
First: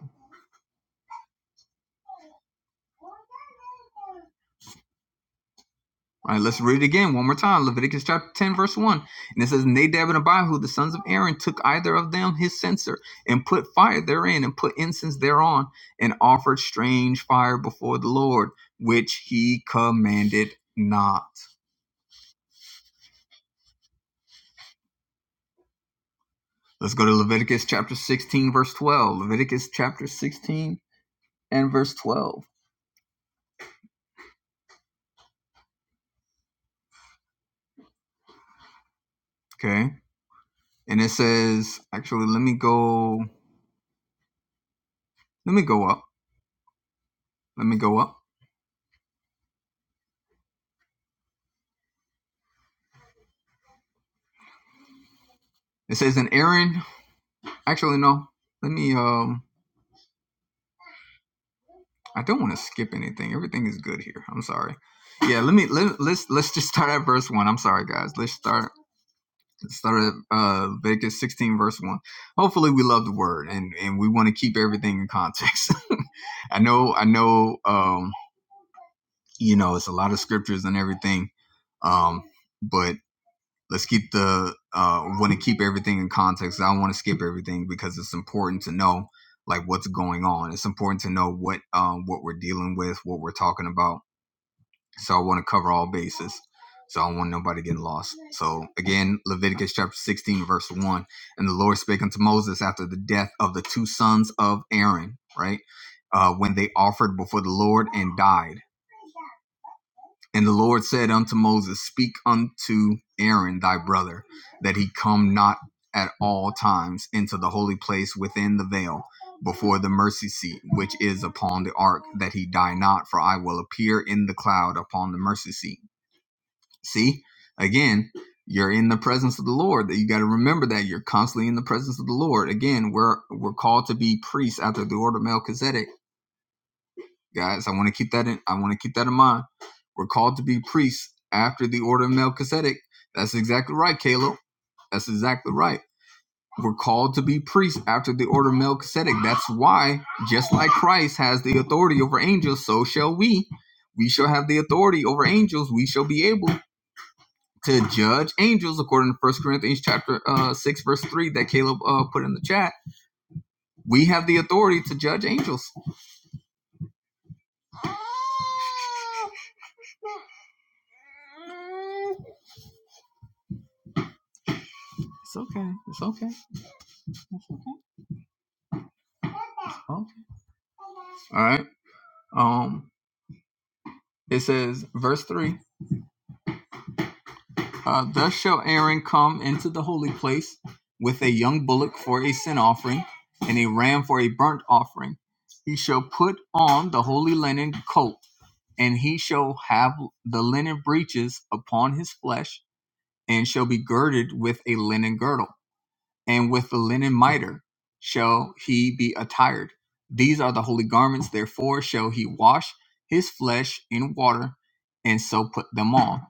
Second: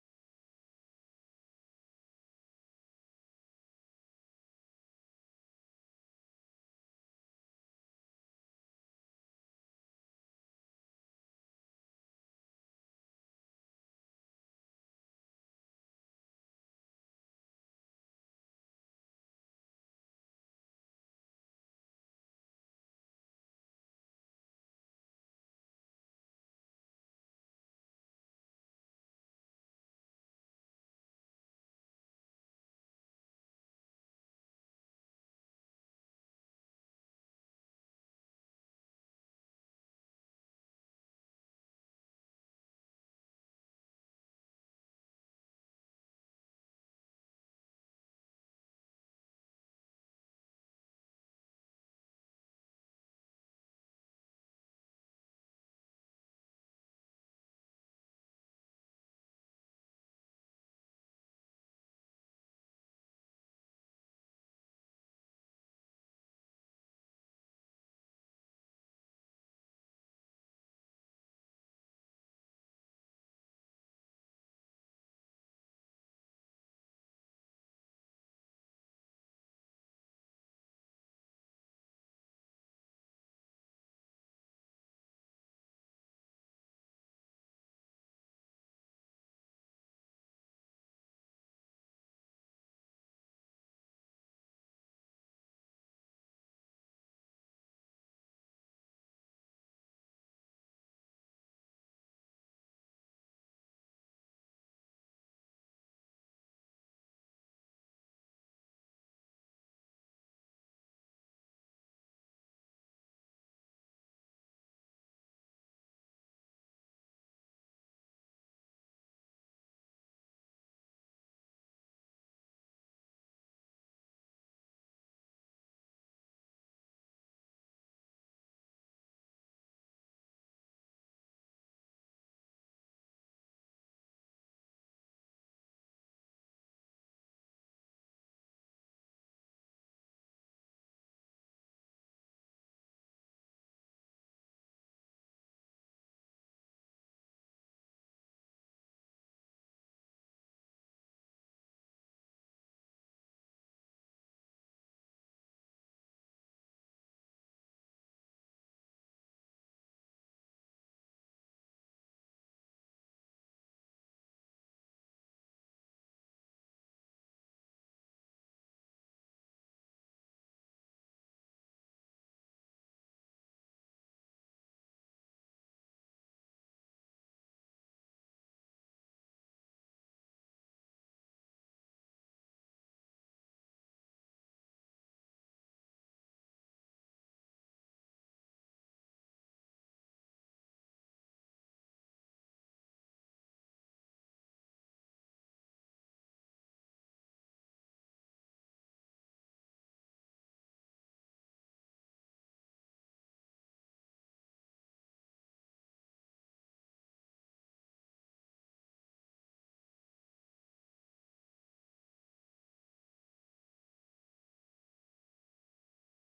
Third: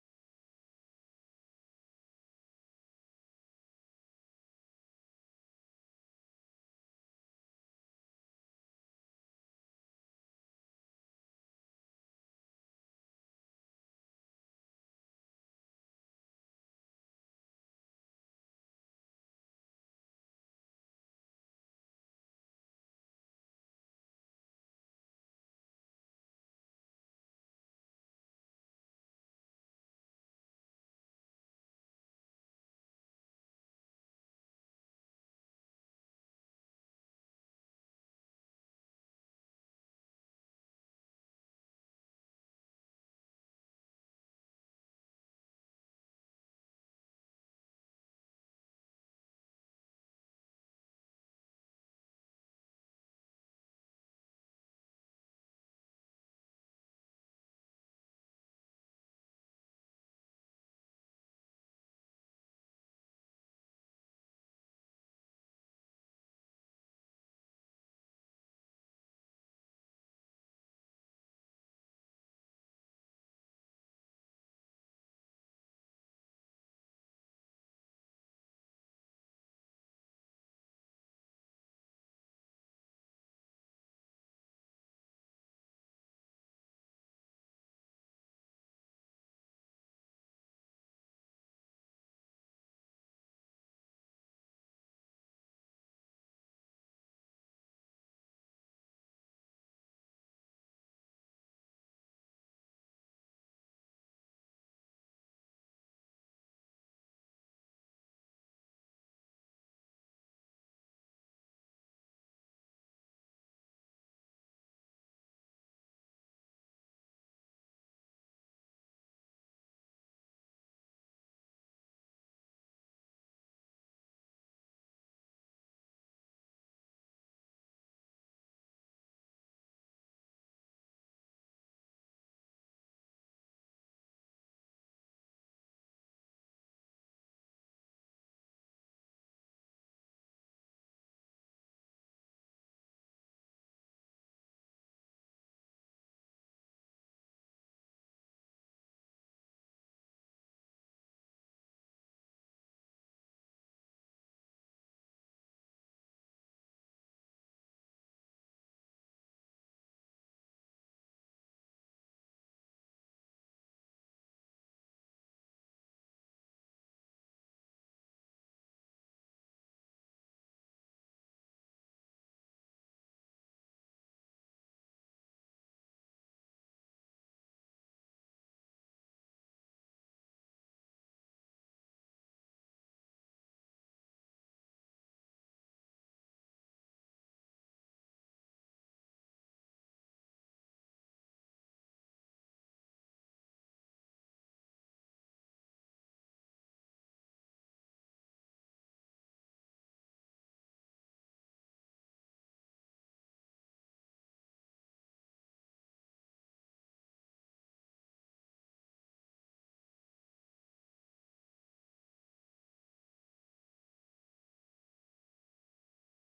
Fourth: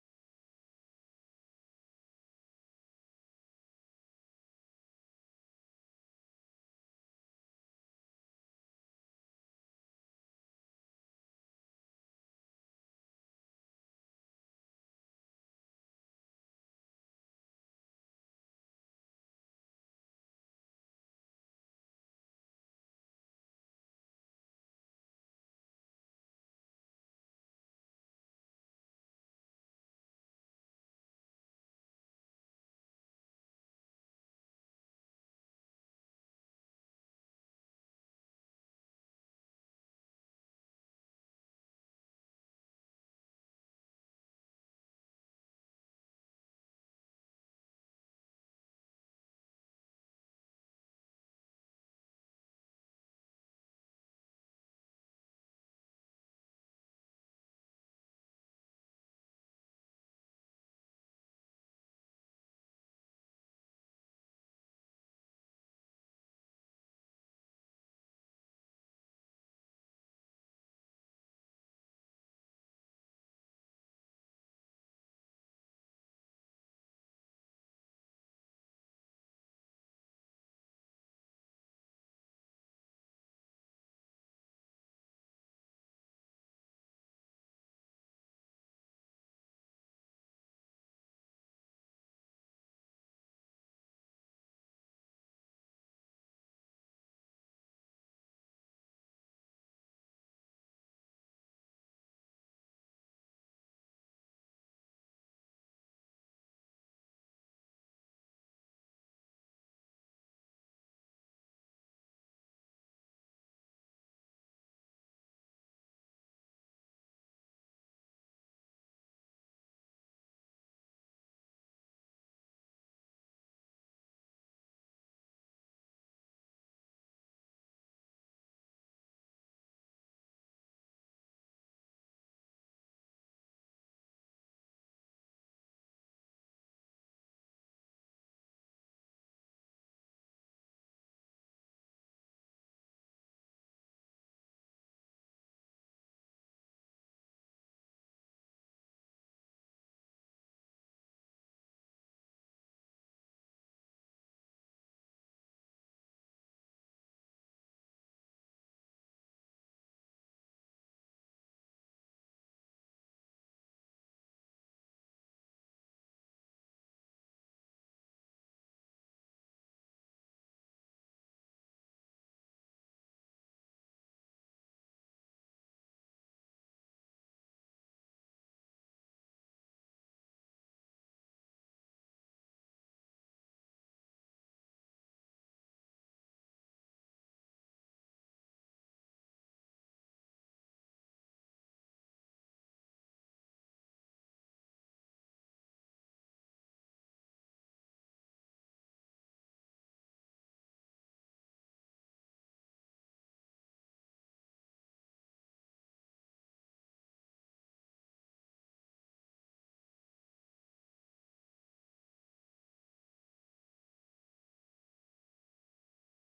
A: All right, let's read it again one more time. Leviticus chapter 10, verse 1. And it says, Nadab and Abihu, the sons of Aaron, took either of them his censer and put fire therein and put incense thereon and offered strange fire before the Lord, which he commanded not. Let's go to Leviticus chapter 16, verse 12. Leviticus chapter 16 and verse 12. Okay. And it says, actually, let me go, let me go up. Let me go up. It says, and Aaron, actually, no, let me, um, uh, I don't want to skip anything. Everything is good here. I'm sorry. Yeah, let me let, let's let's just start at verse one. I'm sorry, guys. Let's start start at uh, Leviticus 16, verse one. Hopefully, we love the word and and we want to keep everything in context. I know, I know. Um, you know, it's a lot of scriptures and everything. Um, but let's keep the uh want to keep everything in context. I don't want to skip everything because it's important to know like what's going on. It's important to know what um what we're dealing with, what we're talking about so I want to cover all bases. So I don't want nobody getting lost. So again, Leviticus chapter 16, verse 1. And the Lord spake unto Moses after the death of the two sons of Aaron, right? Uh, when they offered before the Lord and died. And the Lord said unto Moses, Speak unto Aaron thy brother, that he come not at all times into the holy place within the veil before the mercy seat which is upon the ark, that he die not, for I will appear in the cloud upon the mercy seat See, again, you're in the presence of the Lord. That you got to remember that you're constantly in the presence of the Lord. Again, we're we're called to be priests after the order of Melchizedek, guys. I want to keep that in. I want to keep that in mind. We're called to be priests after the order of Melchizedek. That's exactly right, Caleb. That's exactly right. We're called to be priests after the order of Melchizedek. That's why, just like Christ has the authority over angels, so shall we. We shall have the authority over angels. We shall be able to judge angels according to First Corinthians chapter uh, six verse three that Caleb uh, put in the chat. We have the authority to judge angels. It's okay. It's okay. okay. All right. Um. It says verse three. Uh, Thus shall Aaron come into the holy place with a young bullock for a sin offering and a ram for a burnt offering. He shall put on the holy linen coat and he shall have the linen breeches upon his flesh, and shall be girded with a linen girdle and with the linen mitre shall he be attired. These are the holy garments, therefore shall he wash his flesh in water, and so put them on.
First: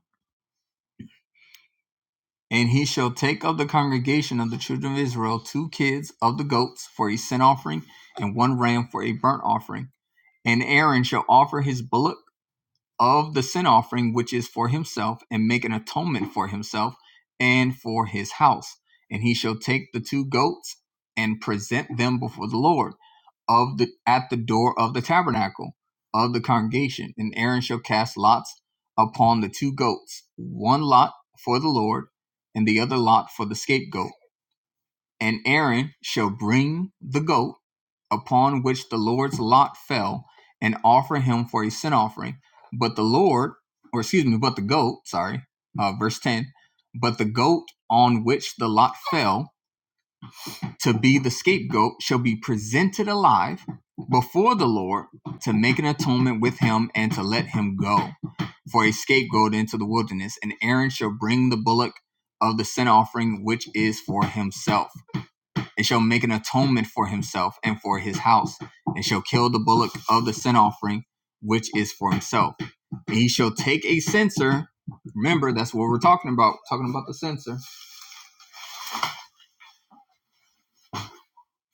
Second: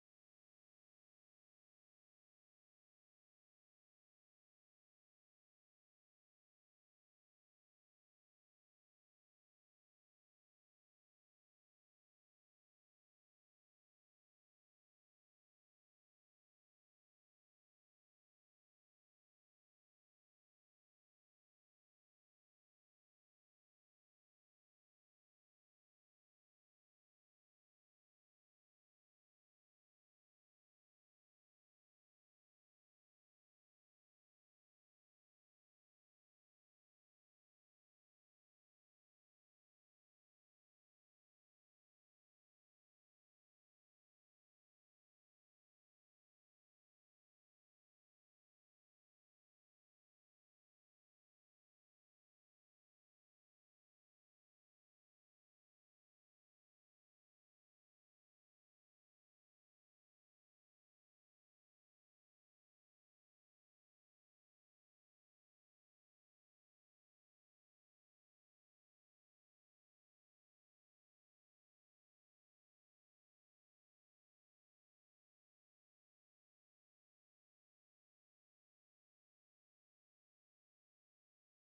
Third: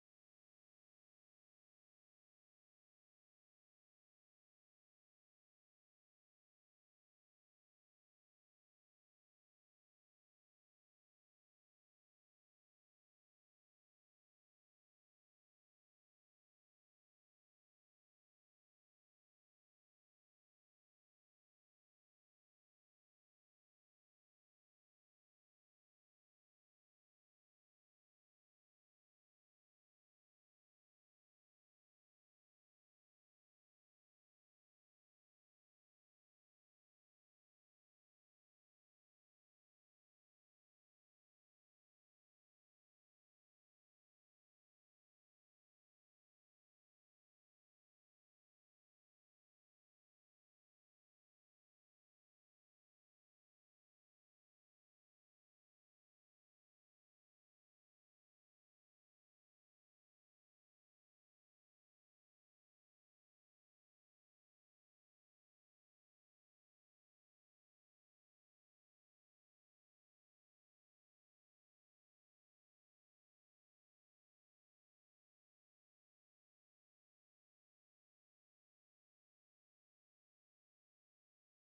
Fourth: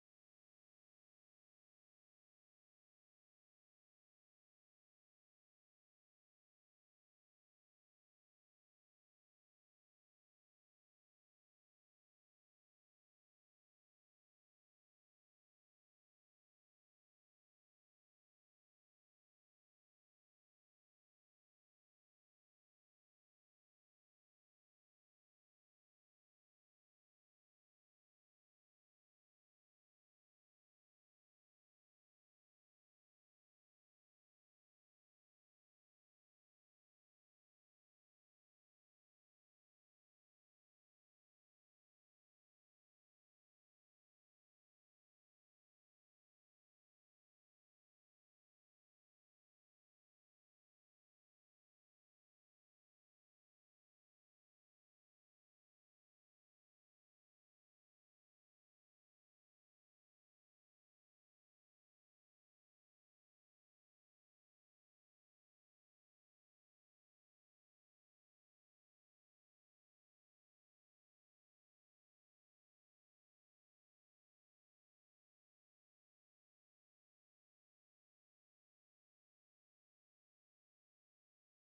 A: And he shall take of the congregation of the children of Israel two kids of the goats for a sin offering, and one ram for a burnt offering. And Aaron shall offer his bullock of the sin offering which is for himself and make an atonement for himself and for his house and he shall take the two goats and present them before the lord of the at the door of the tabernacle of the congregation and aaron shall cast lots upon the two goats one lot for the lord and the other lot for the scapegoat and Aaron shall bring the goat upon which the Lord's lot fell and offer him for a sin offering. But the Lord, or excuse me, but the goat, sorry, uh, verse 10, but the goat on which the lot fell to be the scapegoat shall be presented alive before the Lord to make an atonement with him and to let him go for a scapegoat into the wilderness. And Aaron shall bring the bullock of the sin offering, which is for himself and shall make an atonement for himself and for his house, and shall kill the bullock of the sin offering, which is for himself. And he shall take a censer. Remember, that's what we're talking about, we're talking about the censer,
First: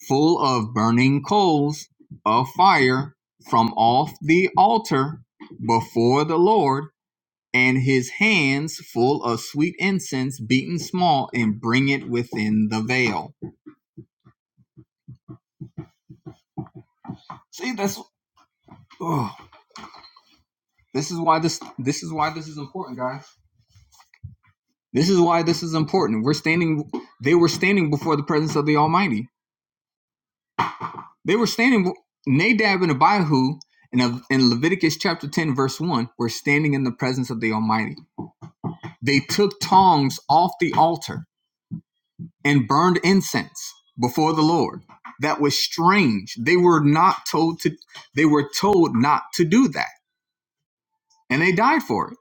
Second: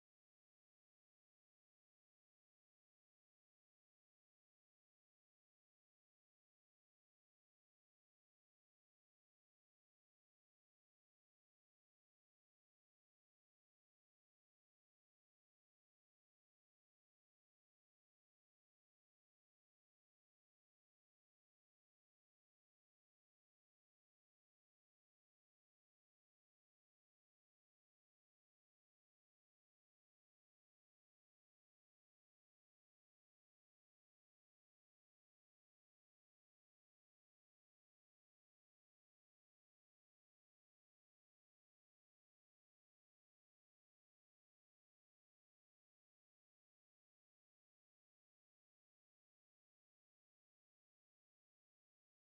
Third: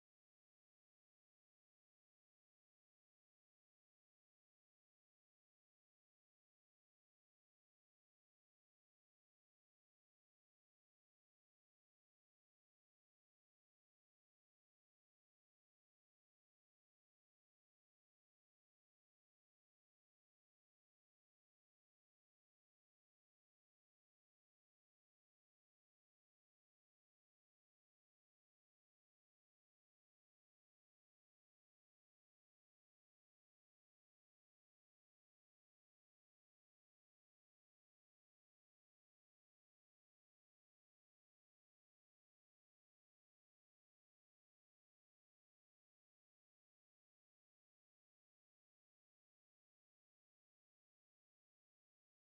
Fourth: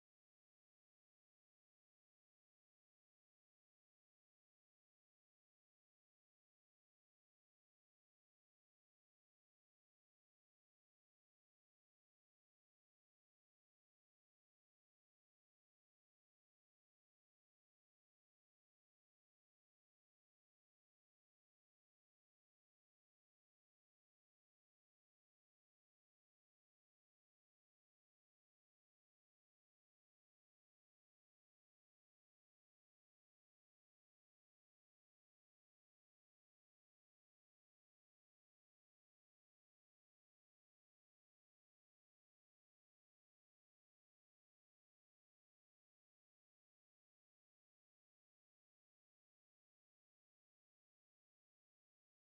A: full of burning coals of fire from off the altar before the Lord, and his hands full of sweet incense beaten small, and bring it within the veil. See, that's oh, this is why this this is why this is important, guys This is why this is important. We're standing, they were standing before the presence of the Almighty. They were standing, Nadab and Abihu in, a, in Leviticus chapter 10, verse 1, were standing in the presence of the Almighty. They took tongs off the altar and burned incense before the Lord. That was strange. They were not told to, they were told not to do that, and they died for it.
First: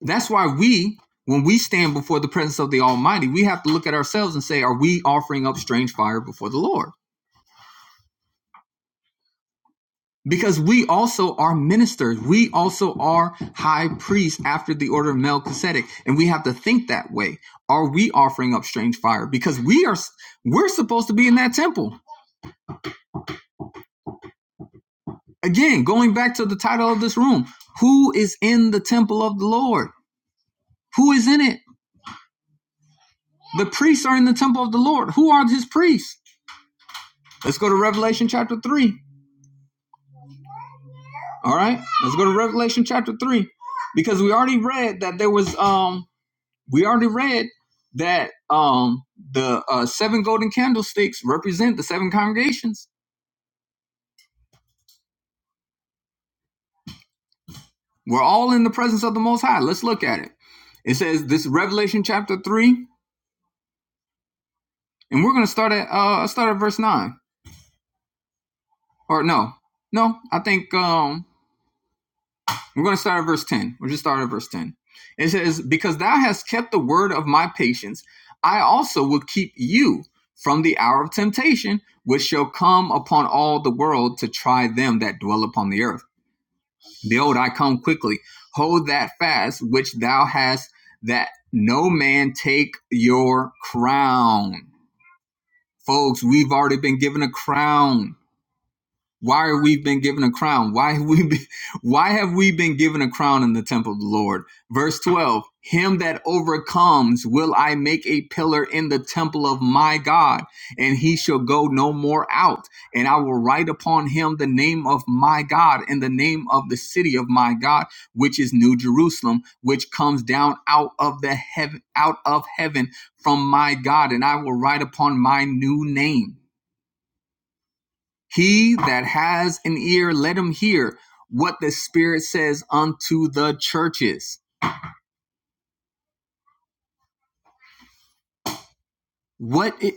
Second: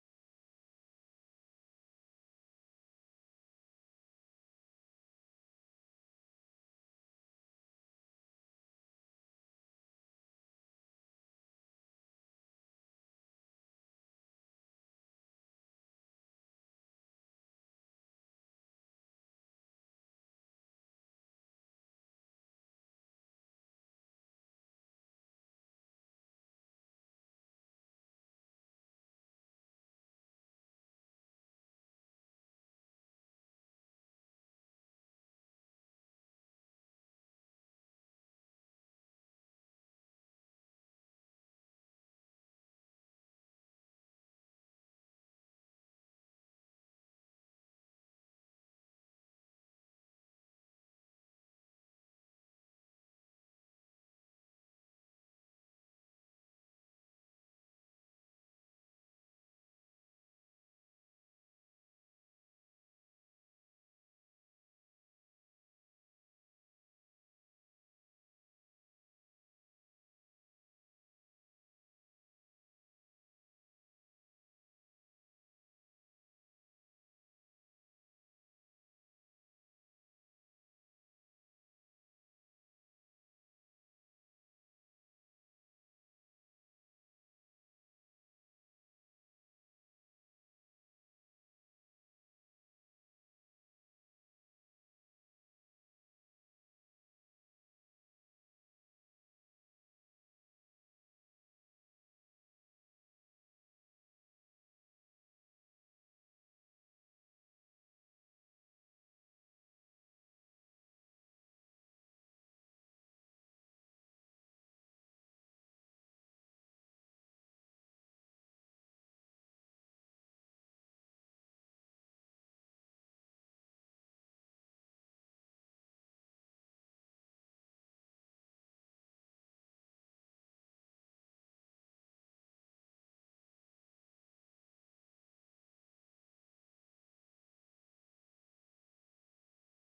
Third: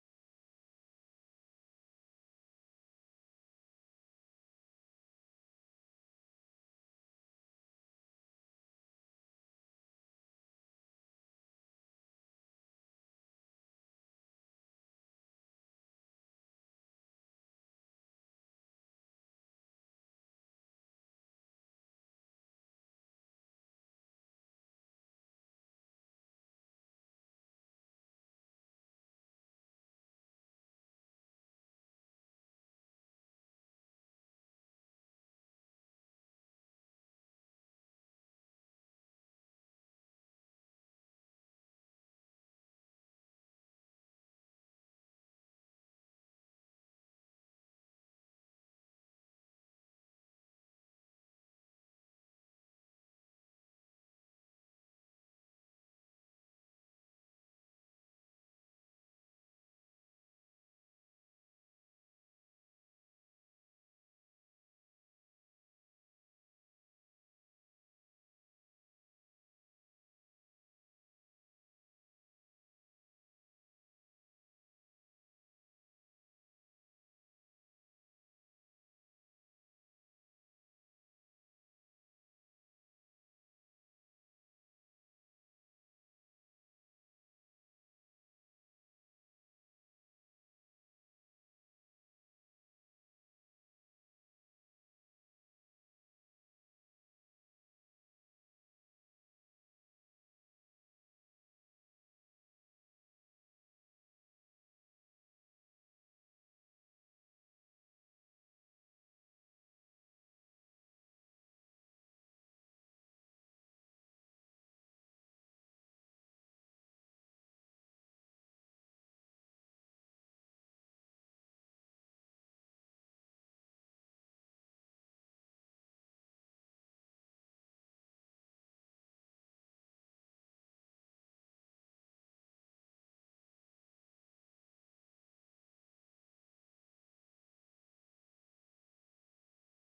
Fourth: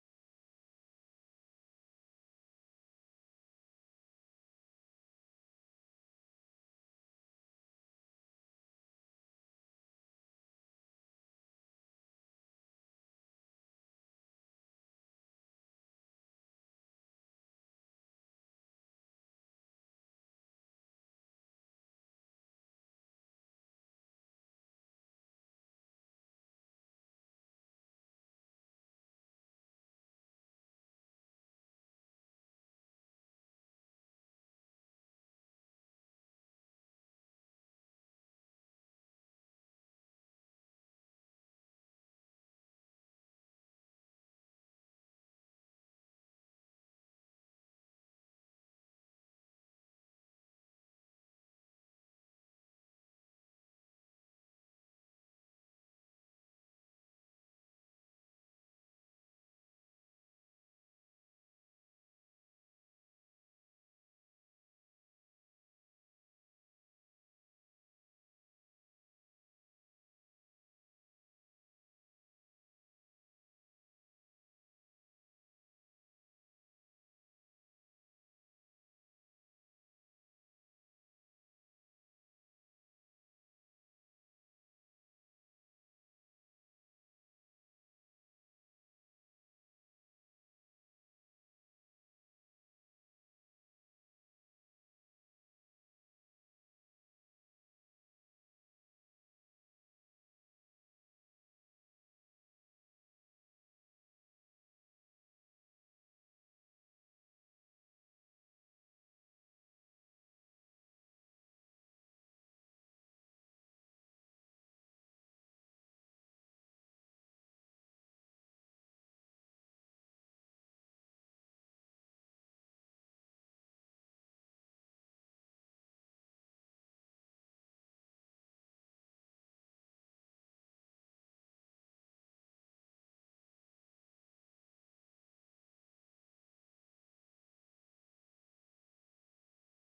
A: That's why we, when we stand before the presence of the Almighty, we have to look at ourselves and say, are we offering up strange fire before the Lord? Because we also are ministers. We also are high priests after the order of Melchizedek. And we have to think that way. Are we offering up strange fire? Because we are, we're supposed to be in that temple. Again, going back to the title of this room, who is in the temple of the Lord? Who is in it? The priests are in the temple of the Lord. Who are his priests? Let's go to Revelation chapter 3. All right, let's go to Revelation chapter three, because we already read that there was um we already read that um the uh, seven golden candlesticks represent the seven congregations. We're all in the presence of the Most High. Let's look at it. It says this Revelation chapter three, and we're gonna start at uh start at verse nine or no no I think um We're going to start at verse 10. We'll just start at verse 10. It says, Because thou hast kept the word of my patience, I also will keep you from the hour of temptation, which shall come upon all the world to try them that dwell upon the earth. Behold, I come quickly. Hold that fast which thou hast, that no man take your crown. Folks, we've already been given a crown. Why are we been given a crown? Why have we been, why have we been given a crown in the temple of the Lord? Verse 12, him that overcomes will I make a pillar in the temple of my God, and he shall go no more out. And I will write upon him the name of my God and the name of the city of my God, which is New Jerusalem, which comes down out of the heaven out of heaven from my God, and I will write upon my new name. He that has an ear, let him hear what the Spirit says unto the churches. What it,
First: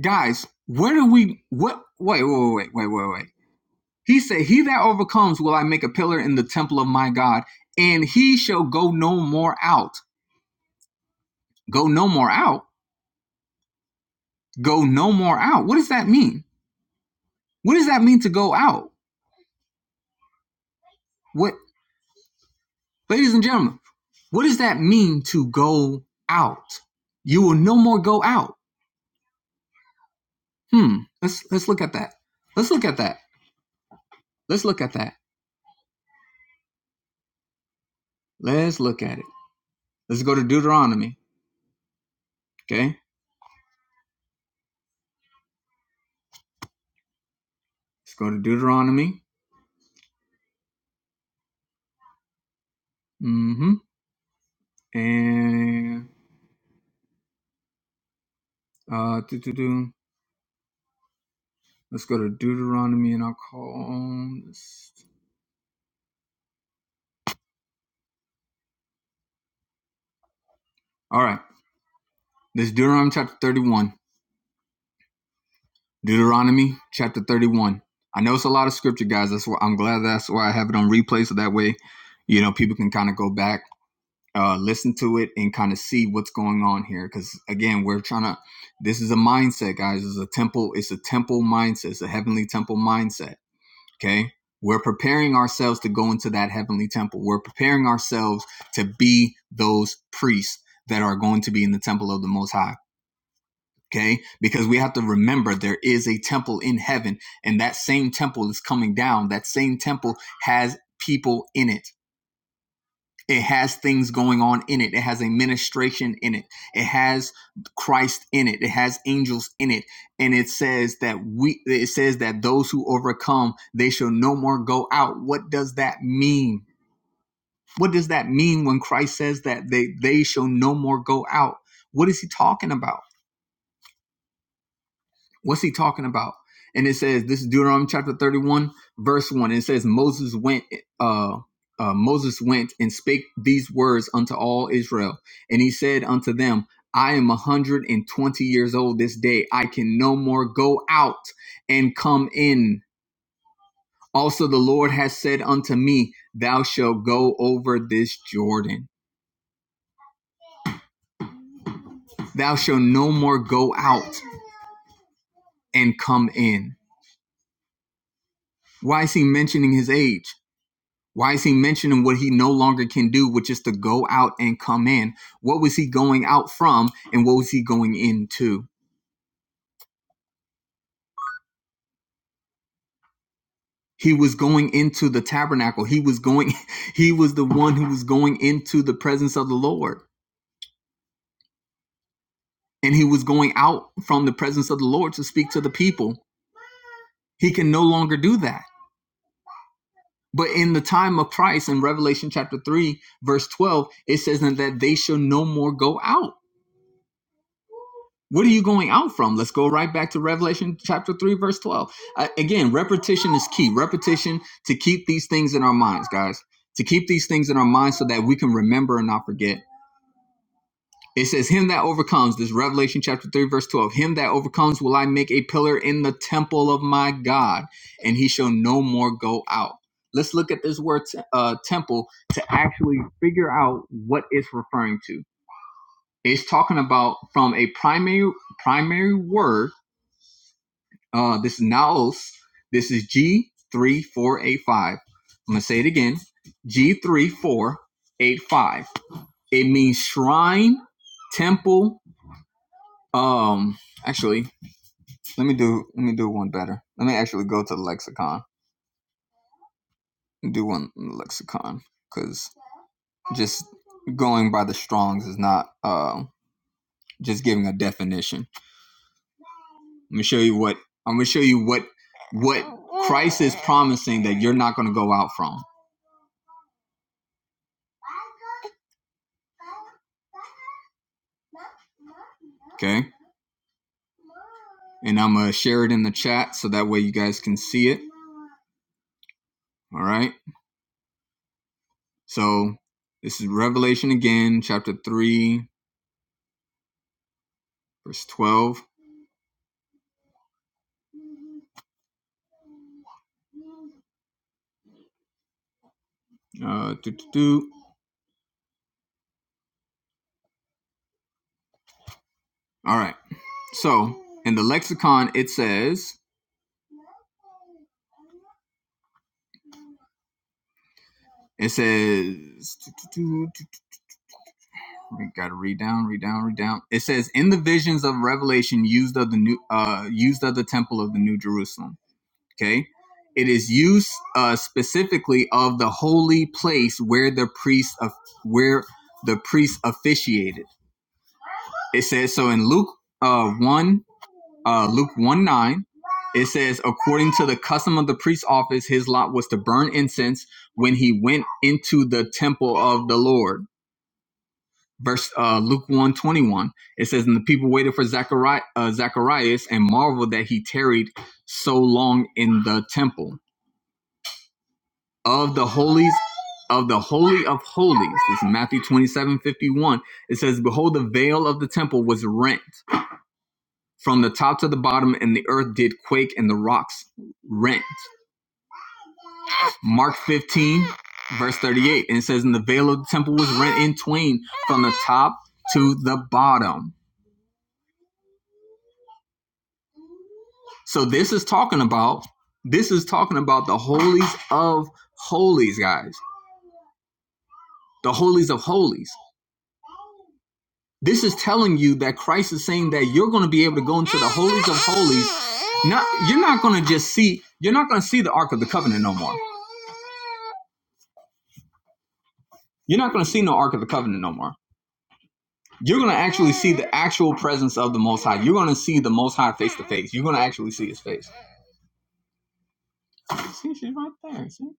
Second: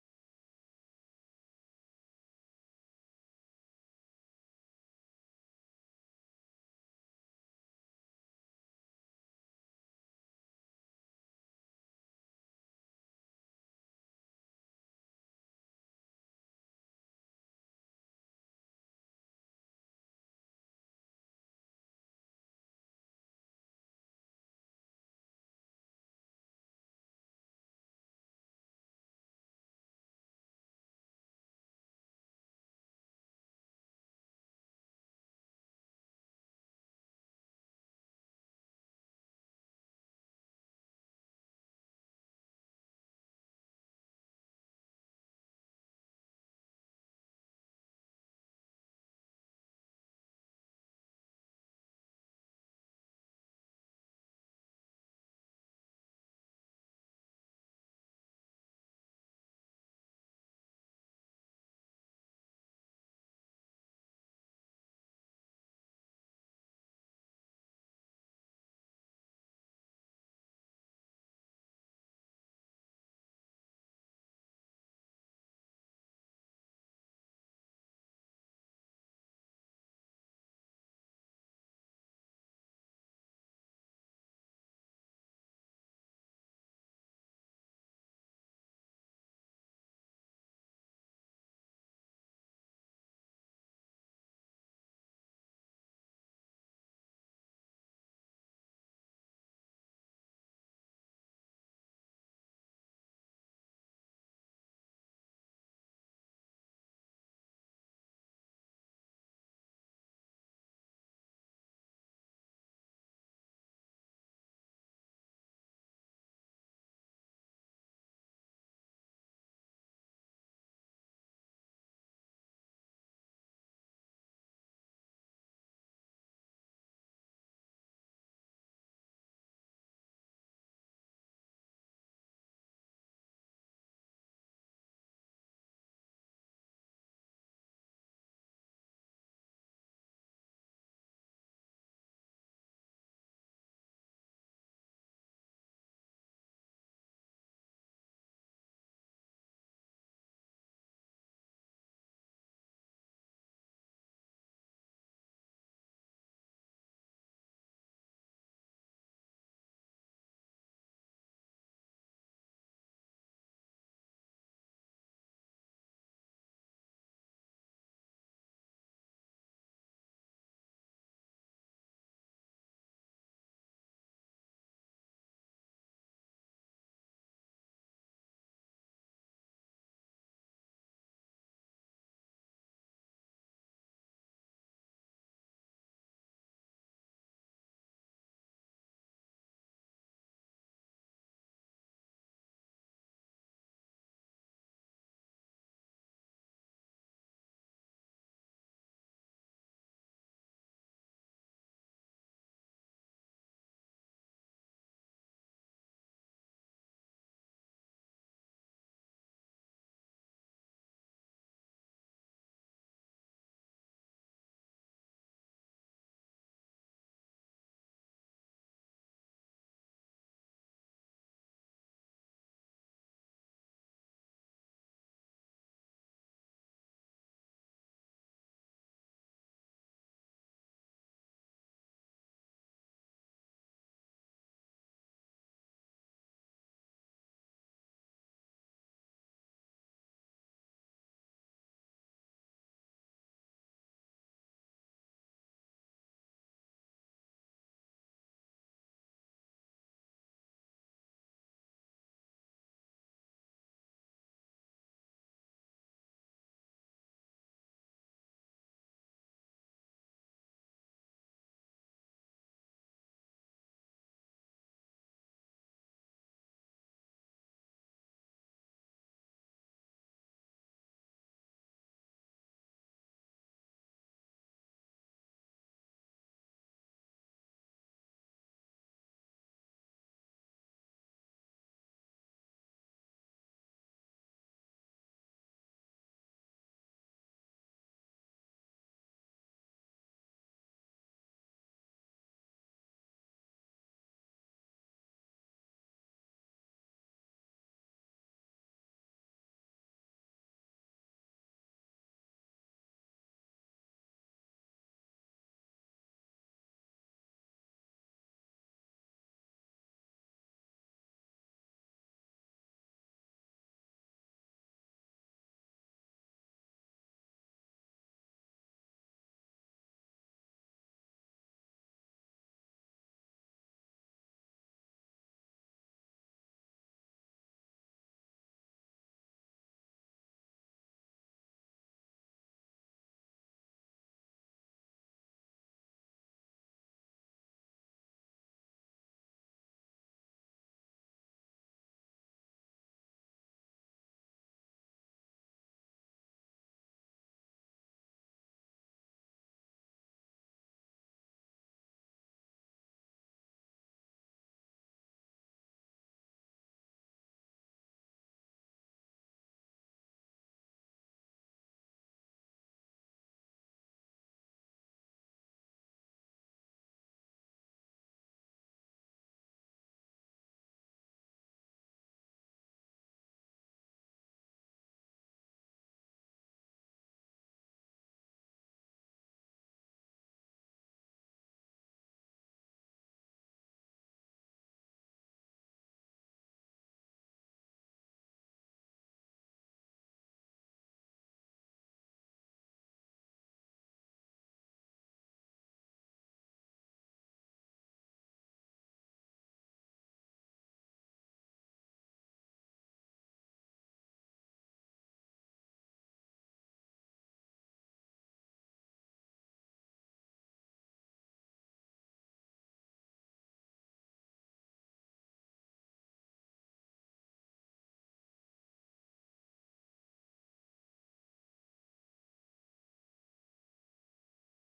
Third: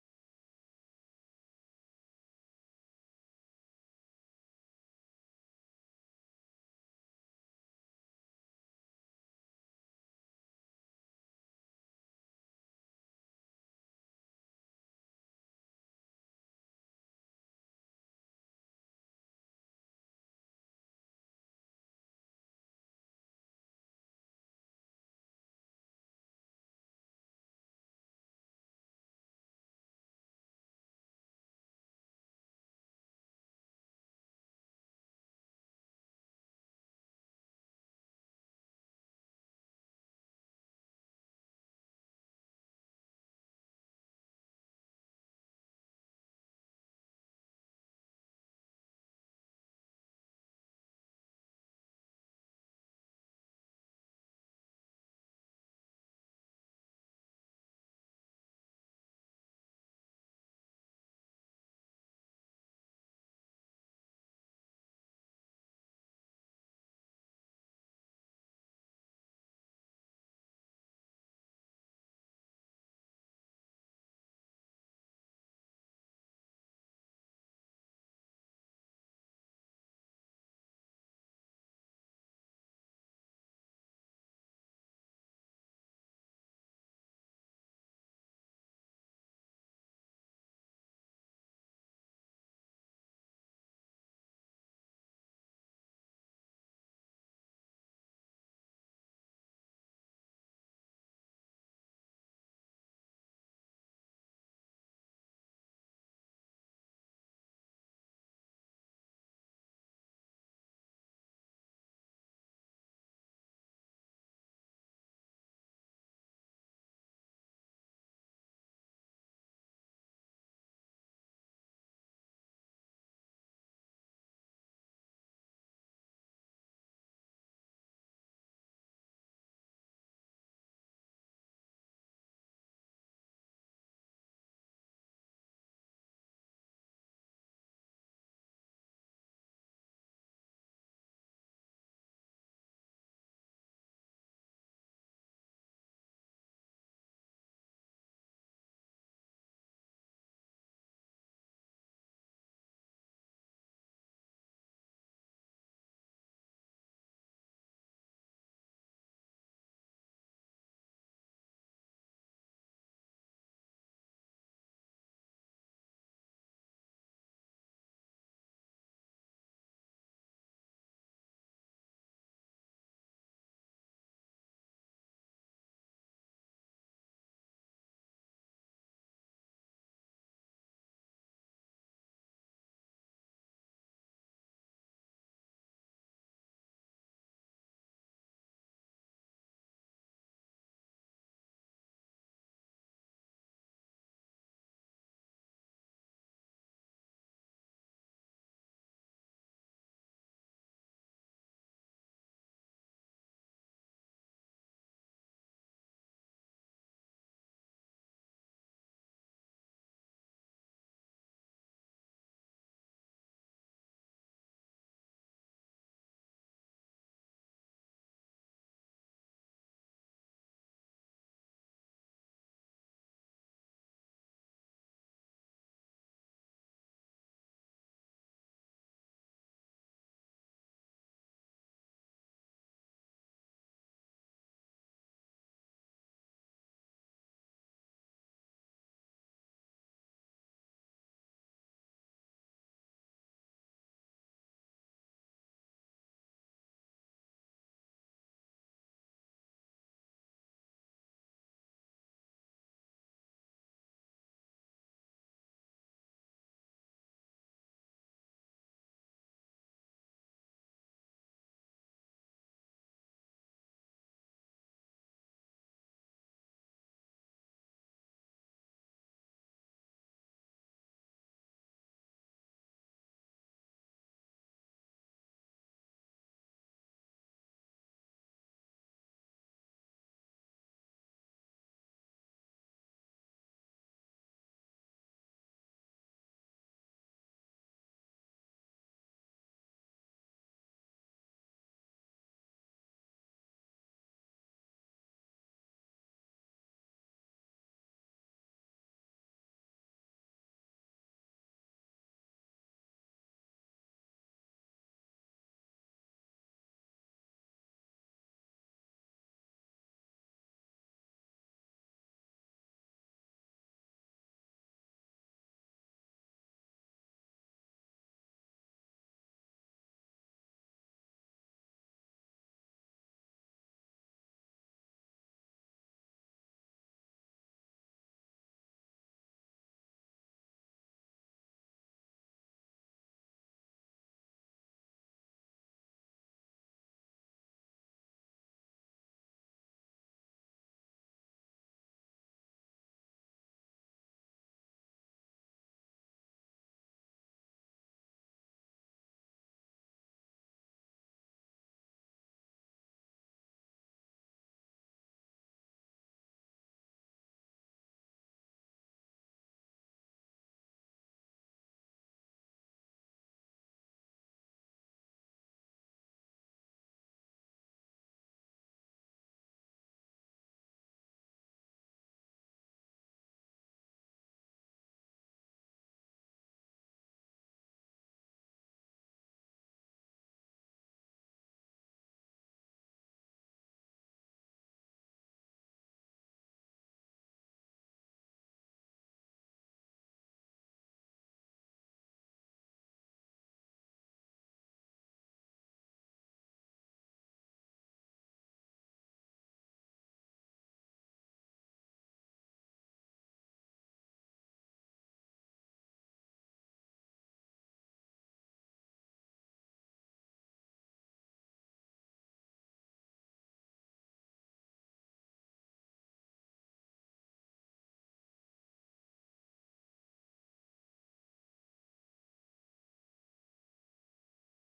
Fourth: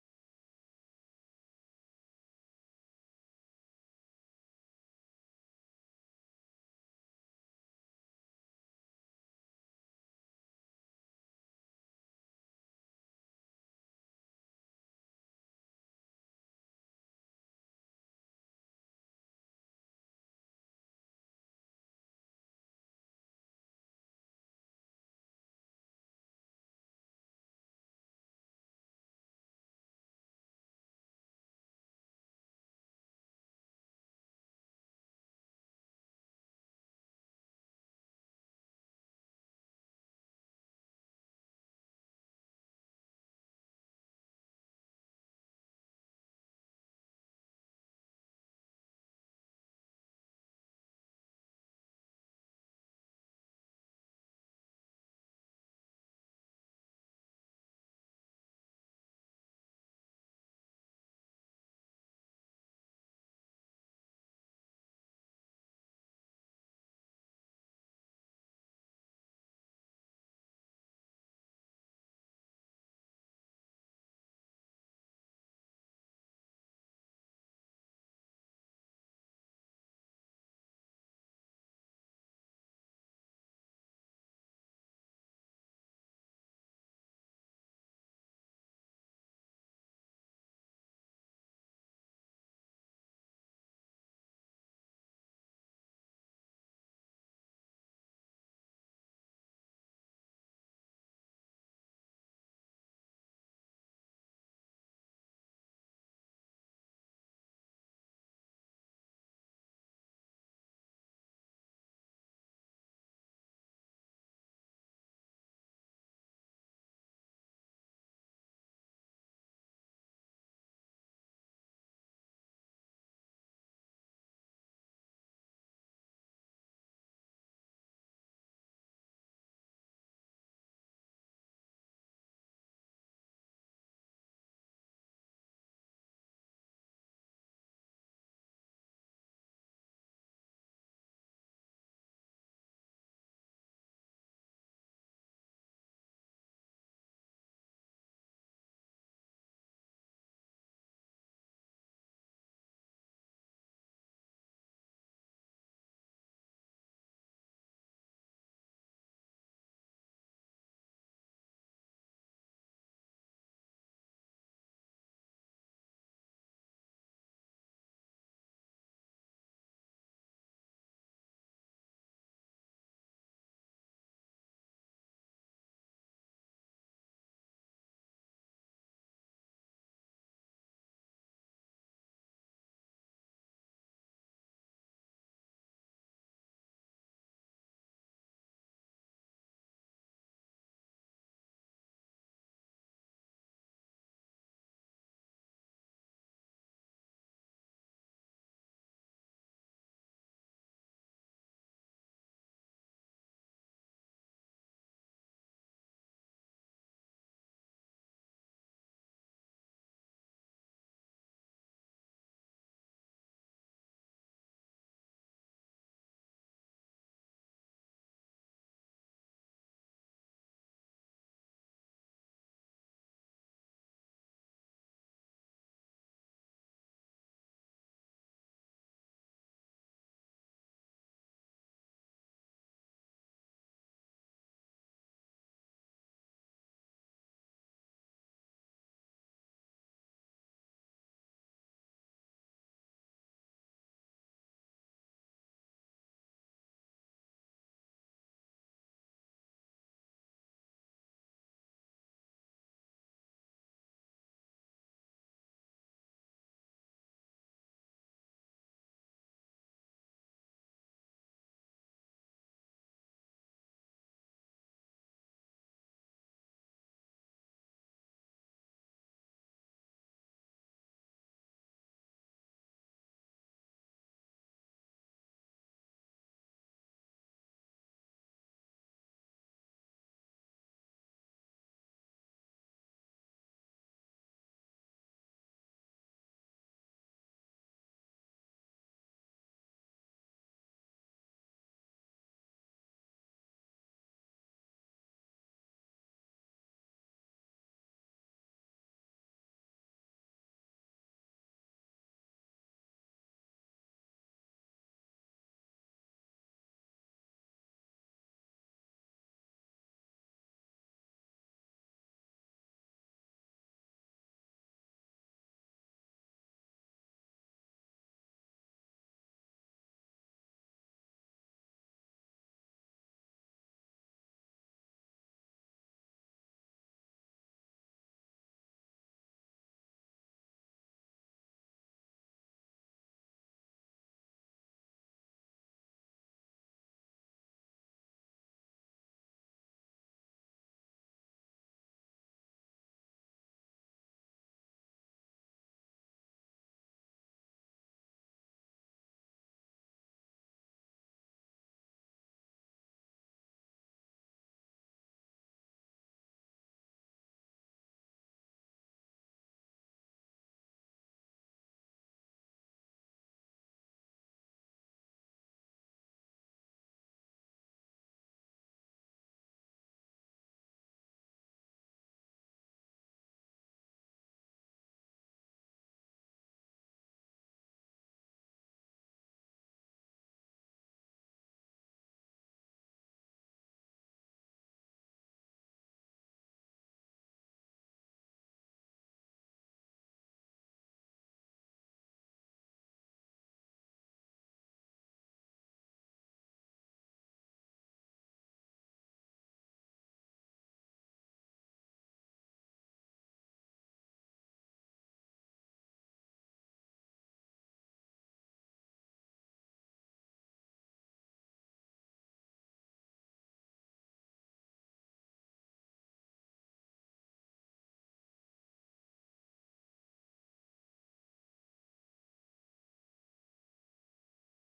A: guys? What do we? What? Wait, wait, wait, wait, wait, wait. He said, "He that overcomes will I make a pillar in the temple of my God, and he shall go no more out. Go no more out. Go no more out. What does that mean? What does that mean to go out? What, ladies and gentlemen? What does that mean to go out? You will no more go out Hmm. Let's let's look at that. Let's look at that. Let's look at that. Let's look at it. Let's go to Deuteronomy. Okay. Let's go to Deuteronomy. Mm-hmm. And uh do do do. Let's go to Deuteronomy and I'll call this. All right. This is Deuteronomy chapter 31. Deuteronomy chapter 31. I know it's a lot of scripture, guys. That's why I'm glad that's why I have it on replay so that way, you know, people can kind of go back uh, listen to it and kind of see what's going on here. Because again, we're trying to. This is a mindset, guys. It's a temple. It's a temple mindset. It's a heavenly temple mindset. Okay, we're preparing ourselves to go into that heavenly temple. We're preparing ourselves to be those priests that are going to be in the temple of the Most High. Okay, because we have to remember there is a temple in heaven, and that same temple is coming down. That same temple has people in it it has things going on in it. It has a ministration in it. It has Christ in it. It has angels in it. And it says that we it says that those who overcome, they shall no more go out. What does that mean? What does that mean when Christ says that they they shall no more go out? What is he talking about? What's he talking about? And it says this is Deuteronomy chapter 31, verse 1. It says Moses went uh uh, Moses went and spake these words unto all Israel, and he said unto them, I am a hundred and twenty years old this day. I can no more go out and come in. Also, the Lord has said unto me, Thou shalt go over this Jordan. Thou shalt no more go out and come in. Why is he mentioning his age? Why is he mentioning what he no longer can do, which is to go out and come in? What was he going out from and what was he going into? He was going into the tabernacle. He was going, he was the one who was going into the presence of the Lord. And he was going out from the presence of the Lord to speak to the people. He can no longer do that. But in the time of Christ, in Revelation chapter 3, verse 12, it says that they shall no more go out What are you going out from? Let's go right back to Revelation chapter 3, verse 12. Uh, again, repetition is key. Repetition to keep these things in our minds, guys, to keep these things in our minds so that we can remember and not forget. It says, Him that overcomes, this Revelation chapter 3, verse 12, him that overcomes will I make a pillar in the temple of my God, and he shall no more go out. Let's look at this word uh, temple to actually figure out what it's referring to. It's talking about from a primary primary word Uh, this is Naos. This is G3485. I'm going to say it again G3485. It means shrine, temple. Um, actually, let me do let me do one better. Let me actually go to the lexicon and do one in the lexicon because just going by the Strong's is not uh, just giving a definition. Let me show you what I'm going to show you what what Christ is promising that you're not going to go out from Okay. And I'm going to share it in the chat so that way you guys can see it. All right. So this is Revelation again, chapter 3, verse 12. Uh, doo, doo, doo. All right. So in the lexicon, it says, it says, we got to read down, read down, read down. It says, in the visions of Revelation used of the new, uh, used of the temple of the New Jerusalem. Okay. It is use uh, specifically of the holy place where the priest of where the priest officiated. It says so in Luke uh, one uh, Luke one nine. It says according to the custom of the priest's office, his lot was to burn incense when he went into the temple of the Lord. Verse uh, Luke one twenty one. It says and the people waited for Zachari- uh, Zacharias and marveled that he tarried so long in the temple of the holies of the holy of holies. This is Matthew 27 51. It says, Behold, the veil of the temple was rent from the top to the bottom, and the earth did quake and the rocks rent. Mark 15, verse 38. And it says, And the veil of the temple was rent in twain from the top to the bottom. So this is talking about this is talking about the holies of holies, guys. The holies of holies. This is telling you that Christ is saying that you're going to be able to go into the holies of holies. Not you're not going to just see you're not going to see the Ark of the Covenant no more. You're not going to see no Ark of the Covenant no more. You're going to actually see the actual presence of the Most High. You're going to see the Most High face to face. You're going to actually see His face. See, she's right there. See.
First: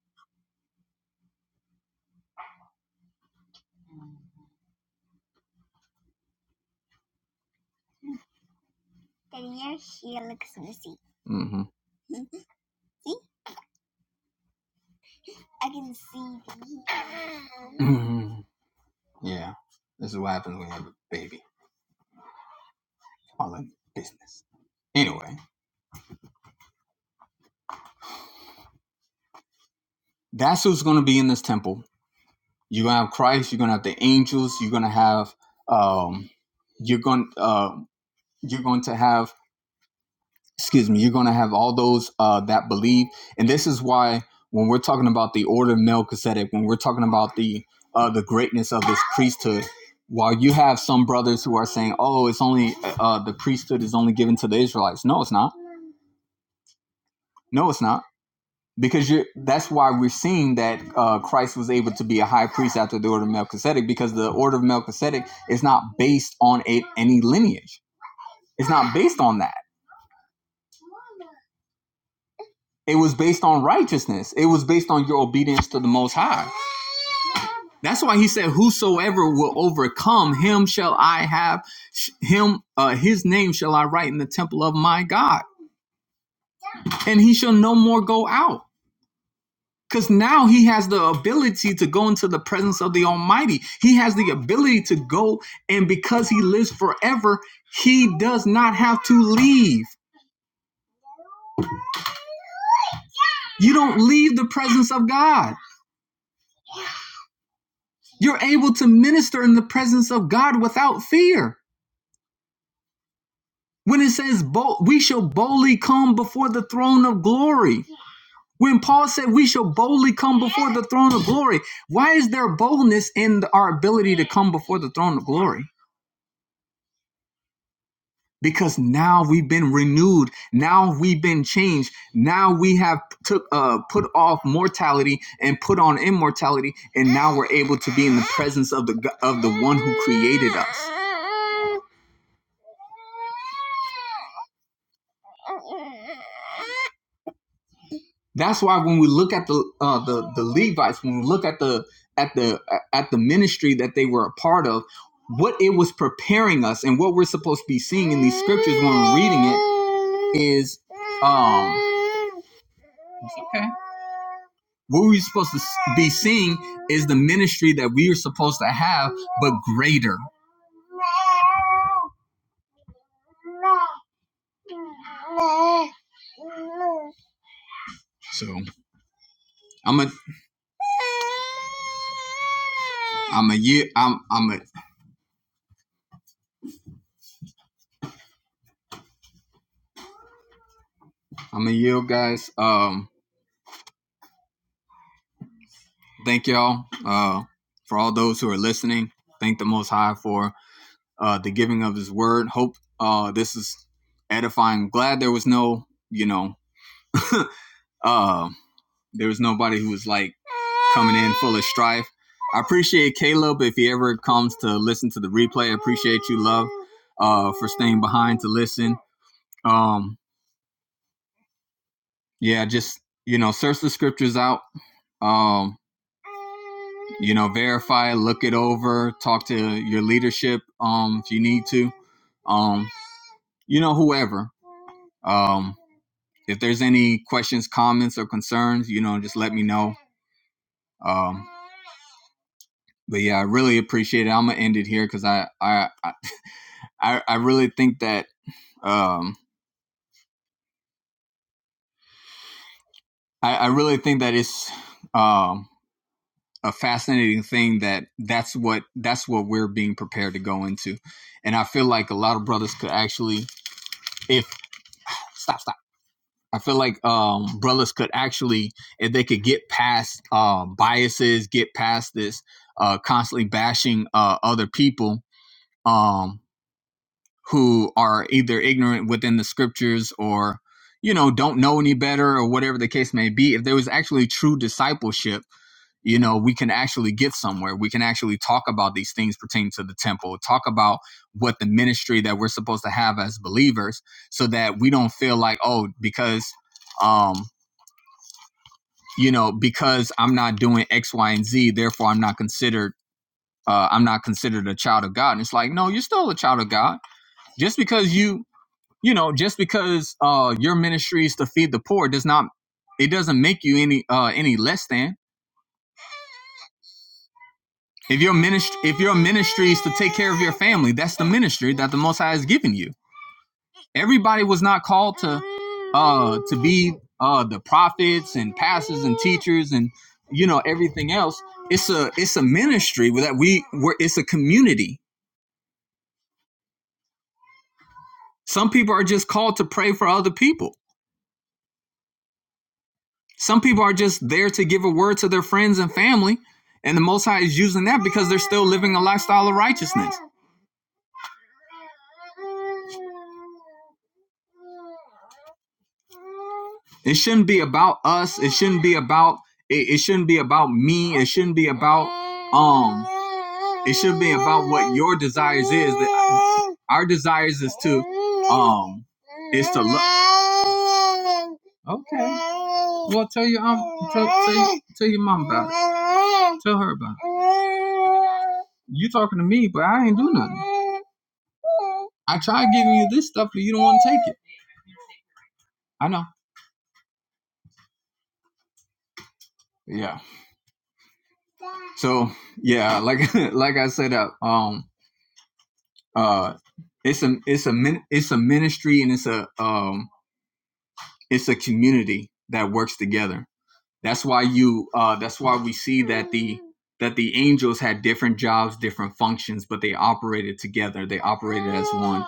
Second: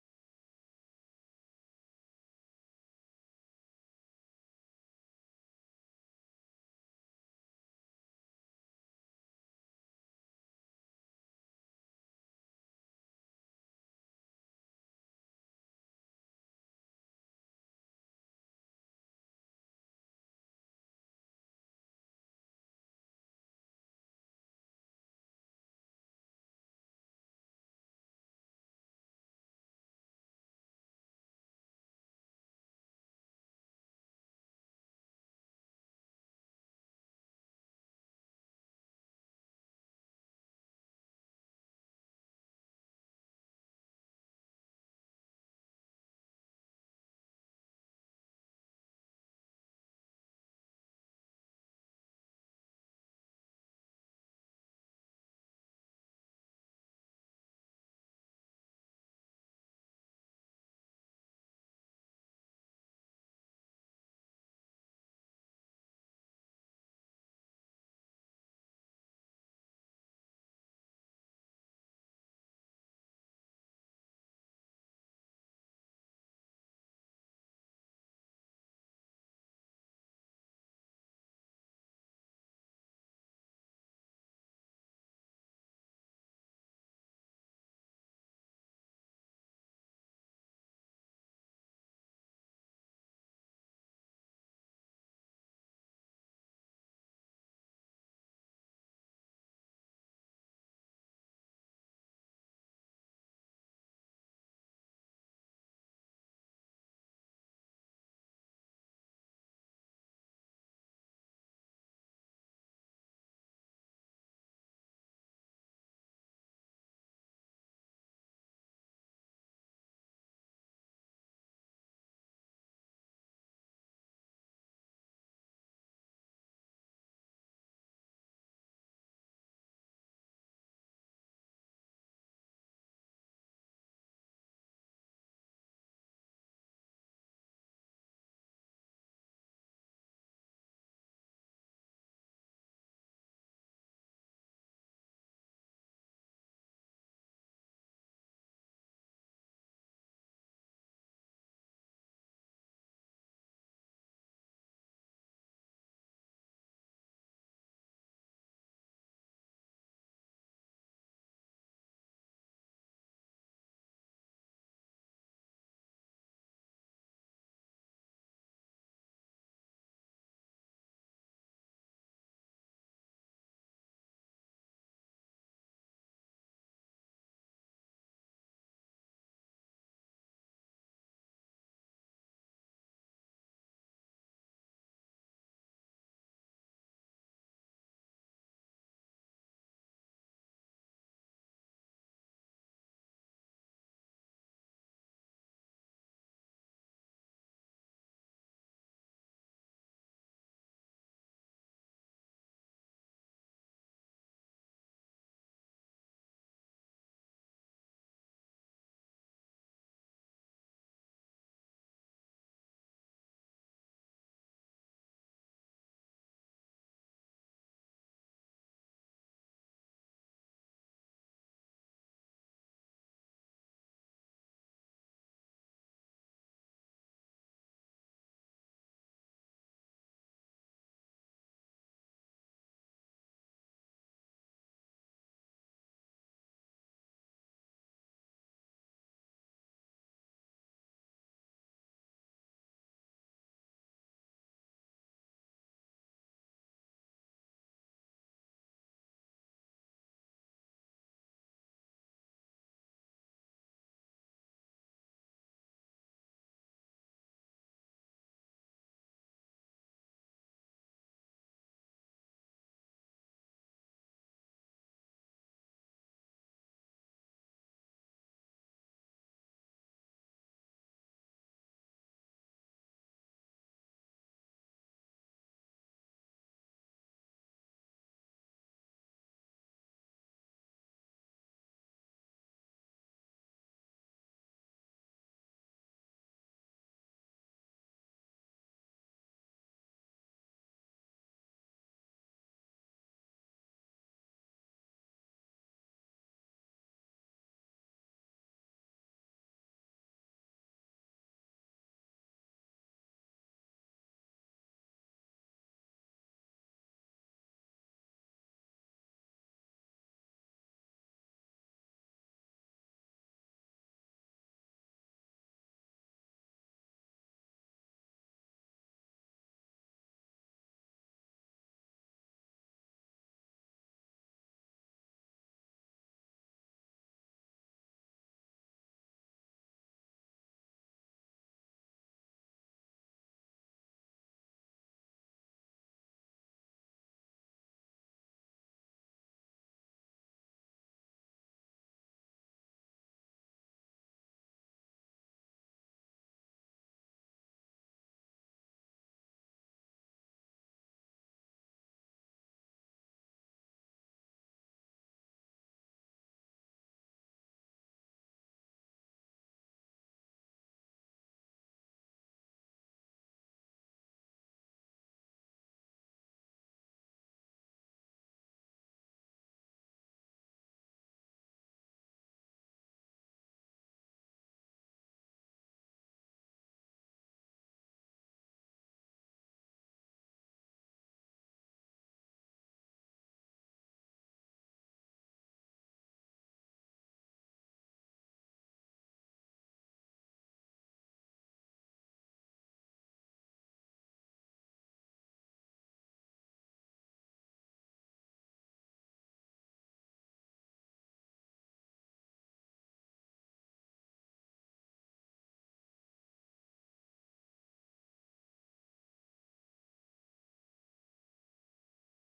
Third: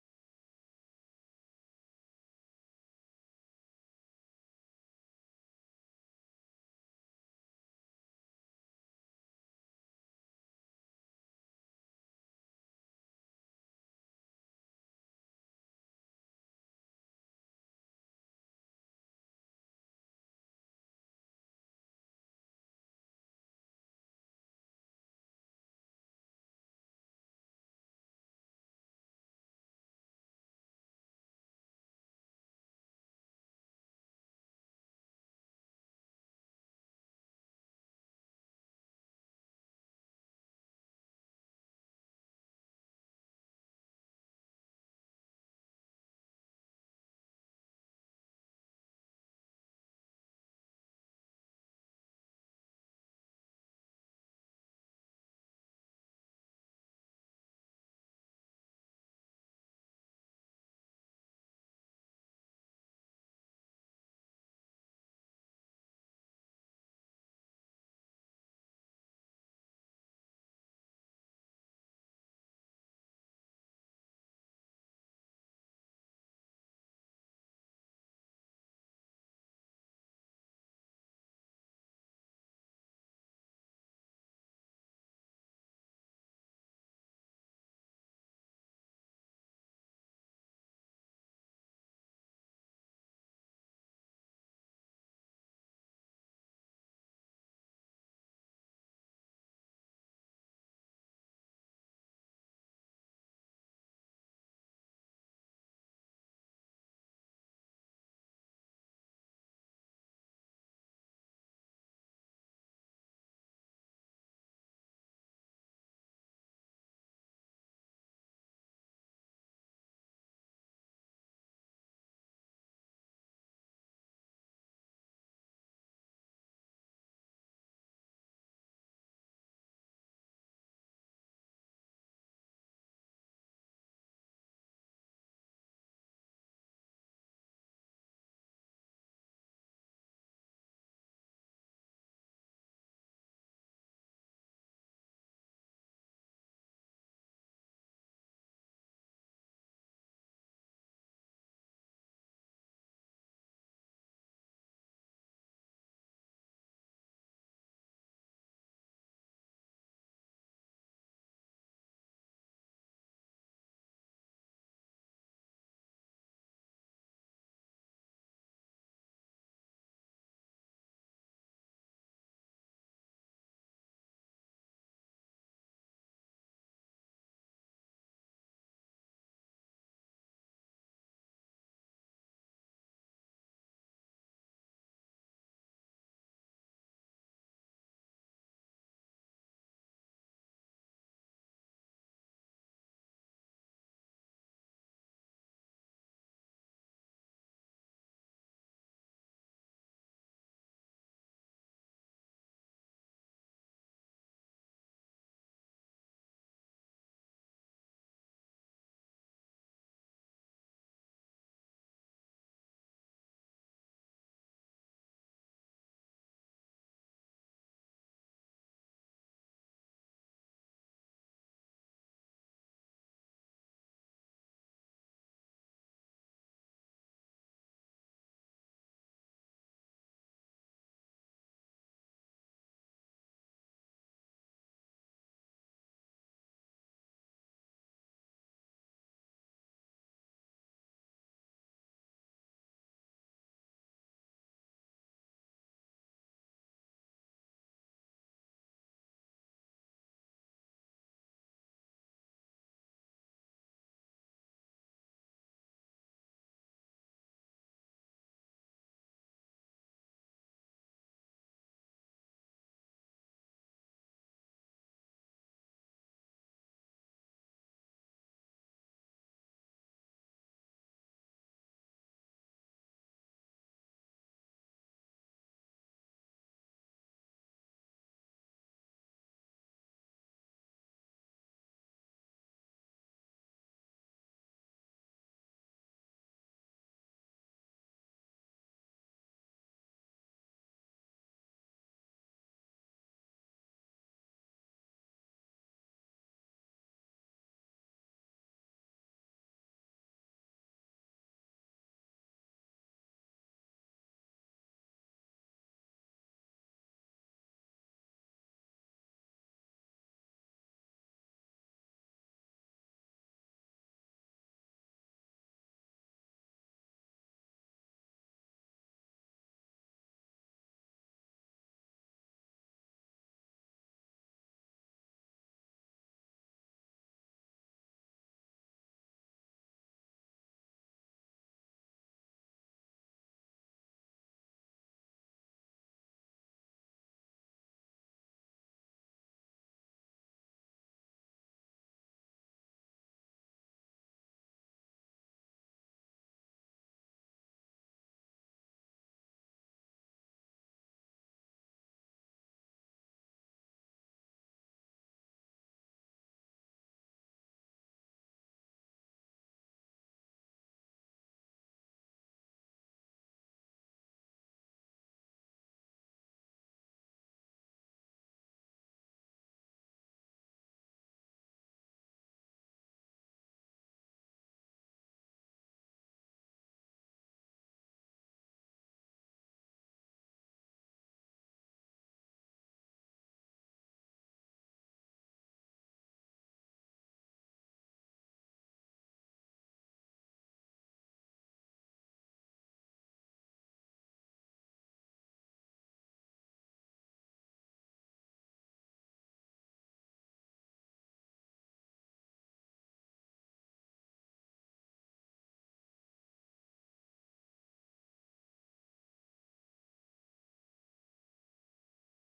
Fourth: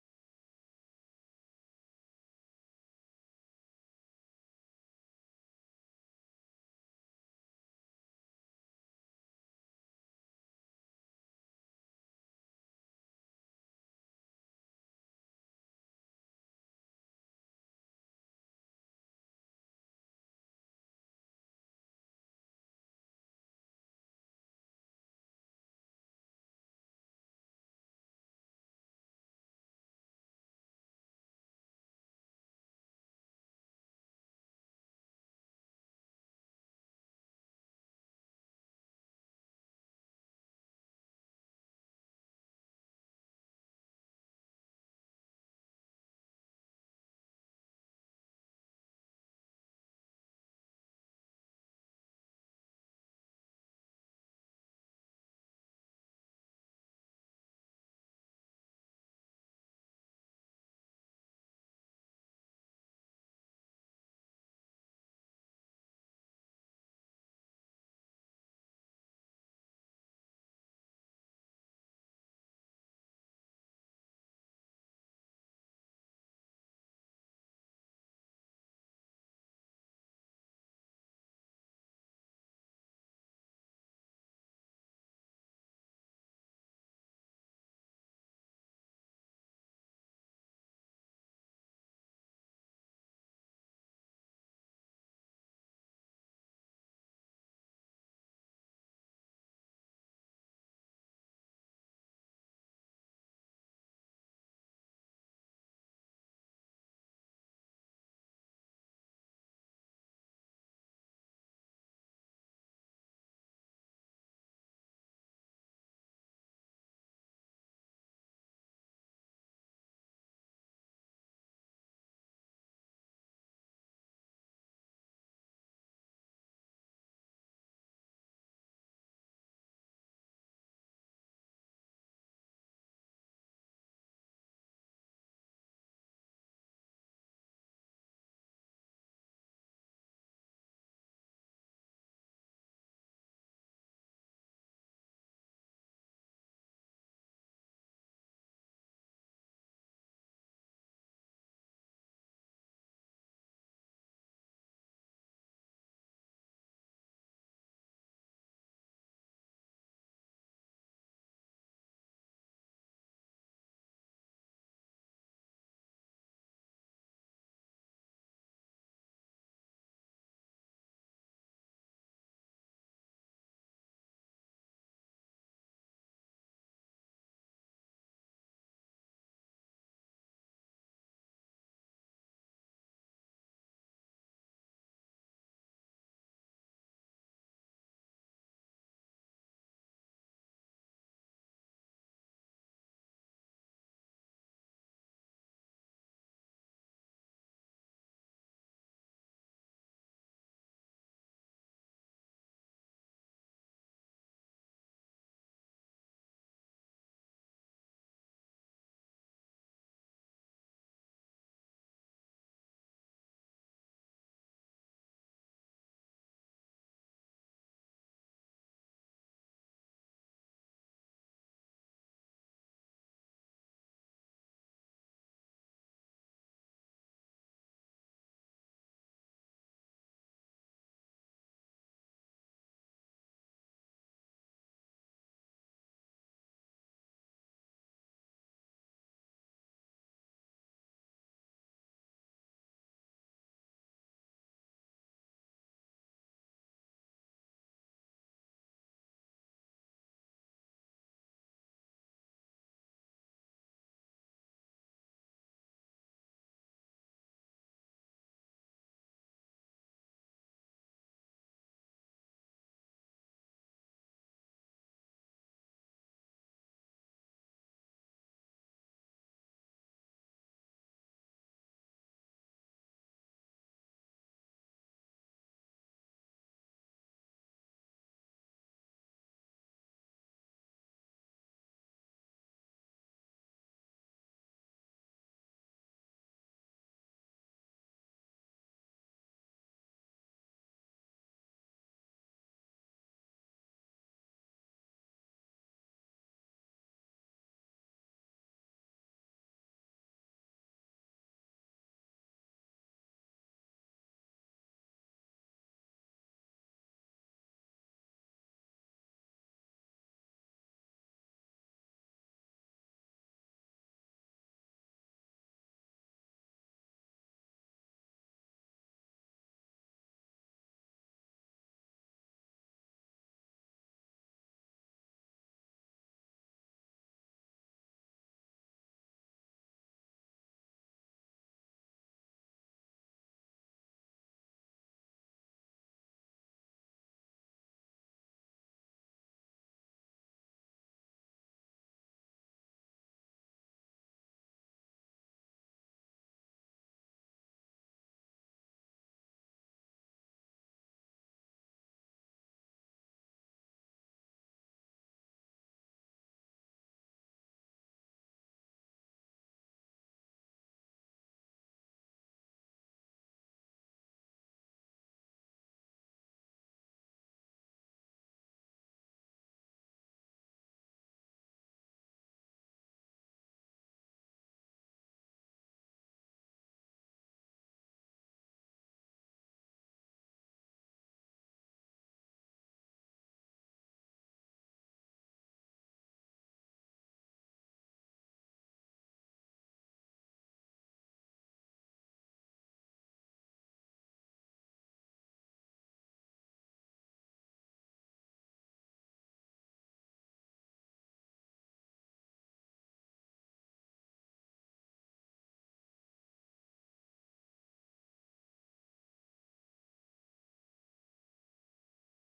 A: mm hmm mm hmm Yeah. This is what happens when you have a baby. All in business. Anyway, that's who's going to be in this temple. You're gonna have Christ. You're gonna have the angels. You're gonna have um, you're going uh, you're going to have excuse me. You're gonna have all those uh, that believe, and this is why when we're talking about the order of Melchizedek, when we're talking about the uh, the greatness of this priesthood, while you have some brothers who are saying, "Oh, it's only uh, the priesthood is only given to the Israelites," no, it's not. No, it's not because you're, that's why we're seeing that uh, Christ was able to be a high priest after the order of Melchizedek because the order of Melchizedek is not based on a, any lineage. It's not based on that. It was based on righteousness. It was based on your obedience to the Most High. That's why he said, "Whosoever will overcome him shall I have him uh, his name shall I write in the temple of my God, and he shall no more go out." Because now he has the ability to go into the presence of the Almighty. He has the ability to go, and because he lives forever, he does not have to leave. You don't leave the presence of God. You're able to minister in the presence of God without fear. When it says, we shall boldly come before the throne of glory. When Paul said, we shall boldly come before the throne of glory, why is there boldness in our ability to come before the throne of glory? because now we've been renewed now we've been changed now we have took uh, put off mortality and put on immortality and now we're able to be in the presence of the of the one who created us that's why when we look at the uh, the the levites when we look at the at the at the ministry that they were a part of what it was preparing us and what we're supposed to be seeing in these scriptures when we're reading it is um What we're supposed to be seeing is the ministry that we are supposed to have, greater. So I'm a I'm a ye- I'm I'm a I'm a yield, guys. Um, thank y'all uh, for all those who are listening. Thank the Most High for uh, the giving of His Word. Hope uh, this is edifying. Glad there was no you know uh, There was nobody who was like coming in full of strife. I appreciate Caleb if he ever comes to listen to the replay. I appreciate you, love, uh, for staying behind to listen. Um, yeah, just you know, search the scriptures out. Um, you know, verify, look it over, talk to your leadership um, if you need to. Um, you know, whoever. Um, if there's any questions, comments, or concerns, you know, just let me know. Um, but yeah, I really appreciate it. I'm gonna end it here because I, I I I, I really think that um, I, I really think that it's um, a fascinating thing that that's what that's what we're being prepared to go into, and I feel like a lot of brothers could actually if stop stop. I feel like um, brothers could actually if they could get past uh biases, get past this uh, constantly bashing uh, other people. Um, who are either ignorant within the scriptures or you know don't know any better or whatever the case may be if there was actually true discipleship you know we can actually get somewhere we can actually talk about these things pertaining to the temple talk about what the ministry that we're supposed to have as believers so that we don't feel like oh because um you know because i'm not doing x y and z therefore i'm not considered uh, i'm not considered a child of god and it's like no you're still a child of god just because you you know just because uh your ministry is to feed the poor does not it doesn't make you any uh any less than if your ministry if your ministry is to take care of your family that's the ministry that the most high has given you everybody was not called to uh to be uh the prophets and pastors and teachers and you know everything else it's a it's a ministry that we where it's a community some people are just called to pray for other people Some people are just there to give a word to their friends and family, and the Most High is using that because they're still living a lifestyle of righteousness. It shouldn't be about us. It shouldn't be about it, it shouldn't be about me. It shouldn't be about um it should be about what your desires is. That our desires is to um is to look Okay. Well tell your um tell tell, tell your mom about it. Tell her about it. You talking to me, but I ain't do nothing. I tried giving you this stuff, but you don't want to take it. I know. Yeah. So yeah, like like I said, uh, um, uh, it's a it's a min- it's a ministry and it's a um it's a community that works together. That's why you uh that's why we see that the that the angels had different jobs, different functions, but they operated together. They operated as one.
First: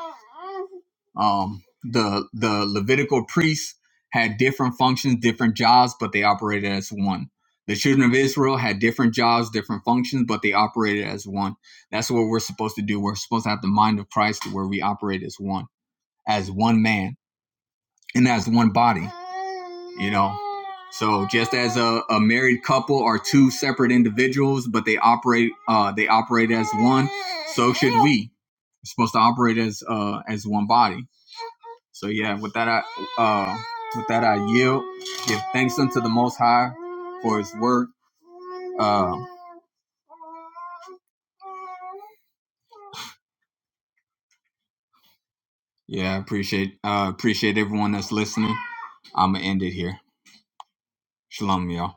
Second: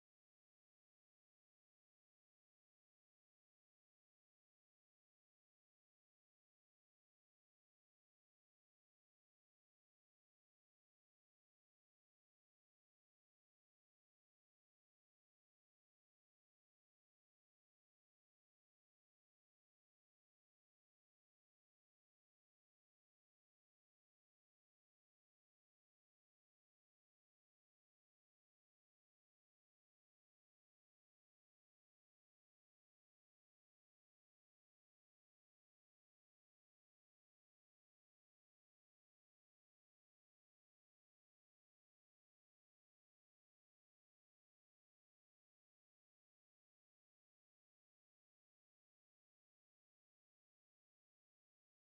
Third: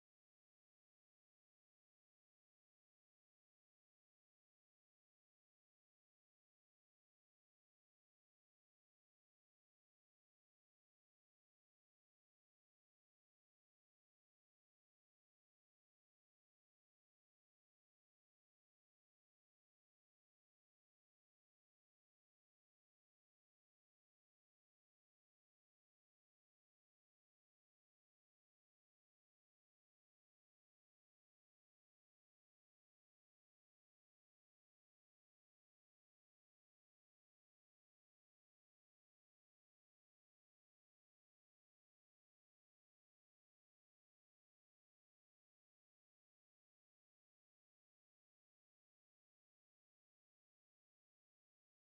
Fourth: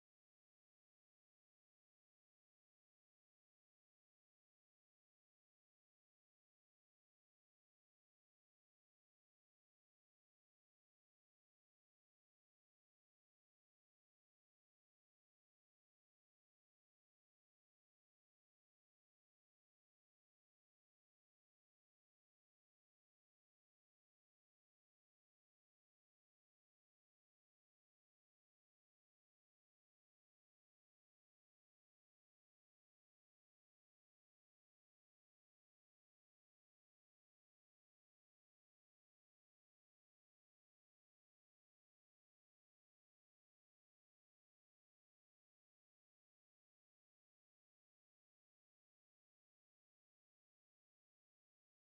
A: Um, the the Levitical priests had different functions, different jobs, but they operated as one. The children of Israel had different jobs, different functions, but they operated as one. That's what we're supposed to do. We're supposed to have the mind of Christ, where we operate as one, as one man, and as one body. You know. So just as a, a married couple are two separate individuals, but they operate uh, they operate as one, so should we. We're supposed to operate as uh, as one body so yeah, with that I uh with that I yield. Give thanks unto the most high for his work. Uh yeah, I appreciate uh appreciate everyone that's listening. I'ma end it here. Shalom, y'all.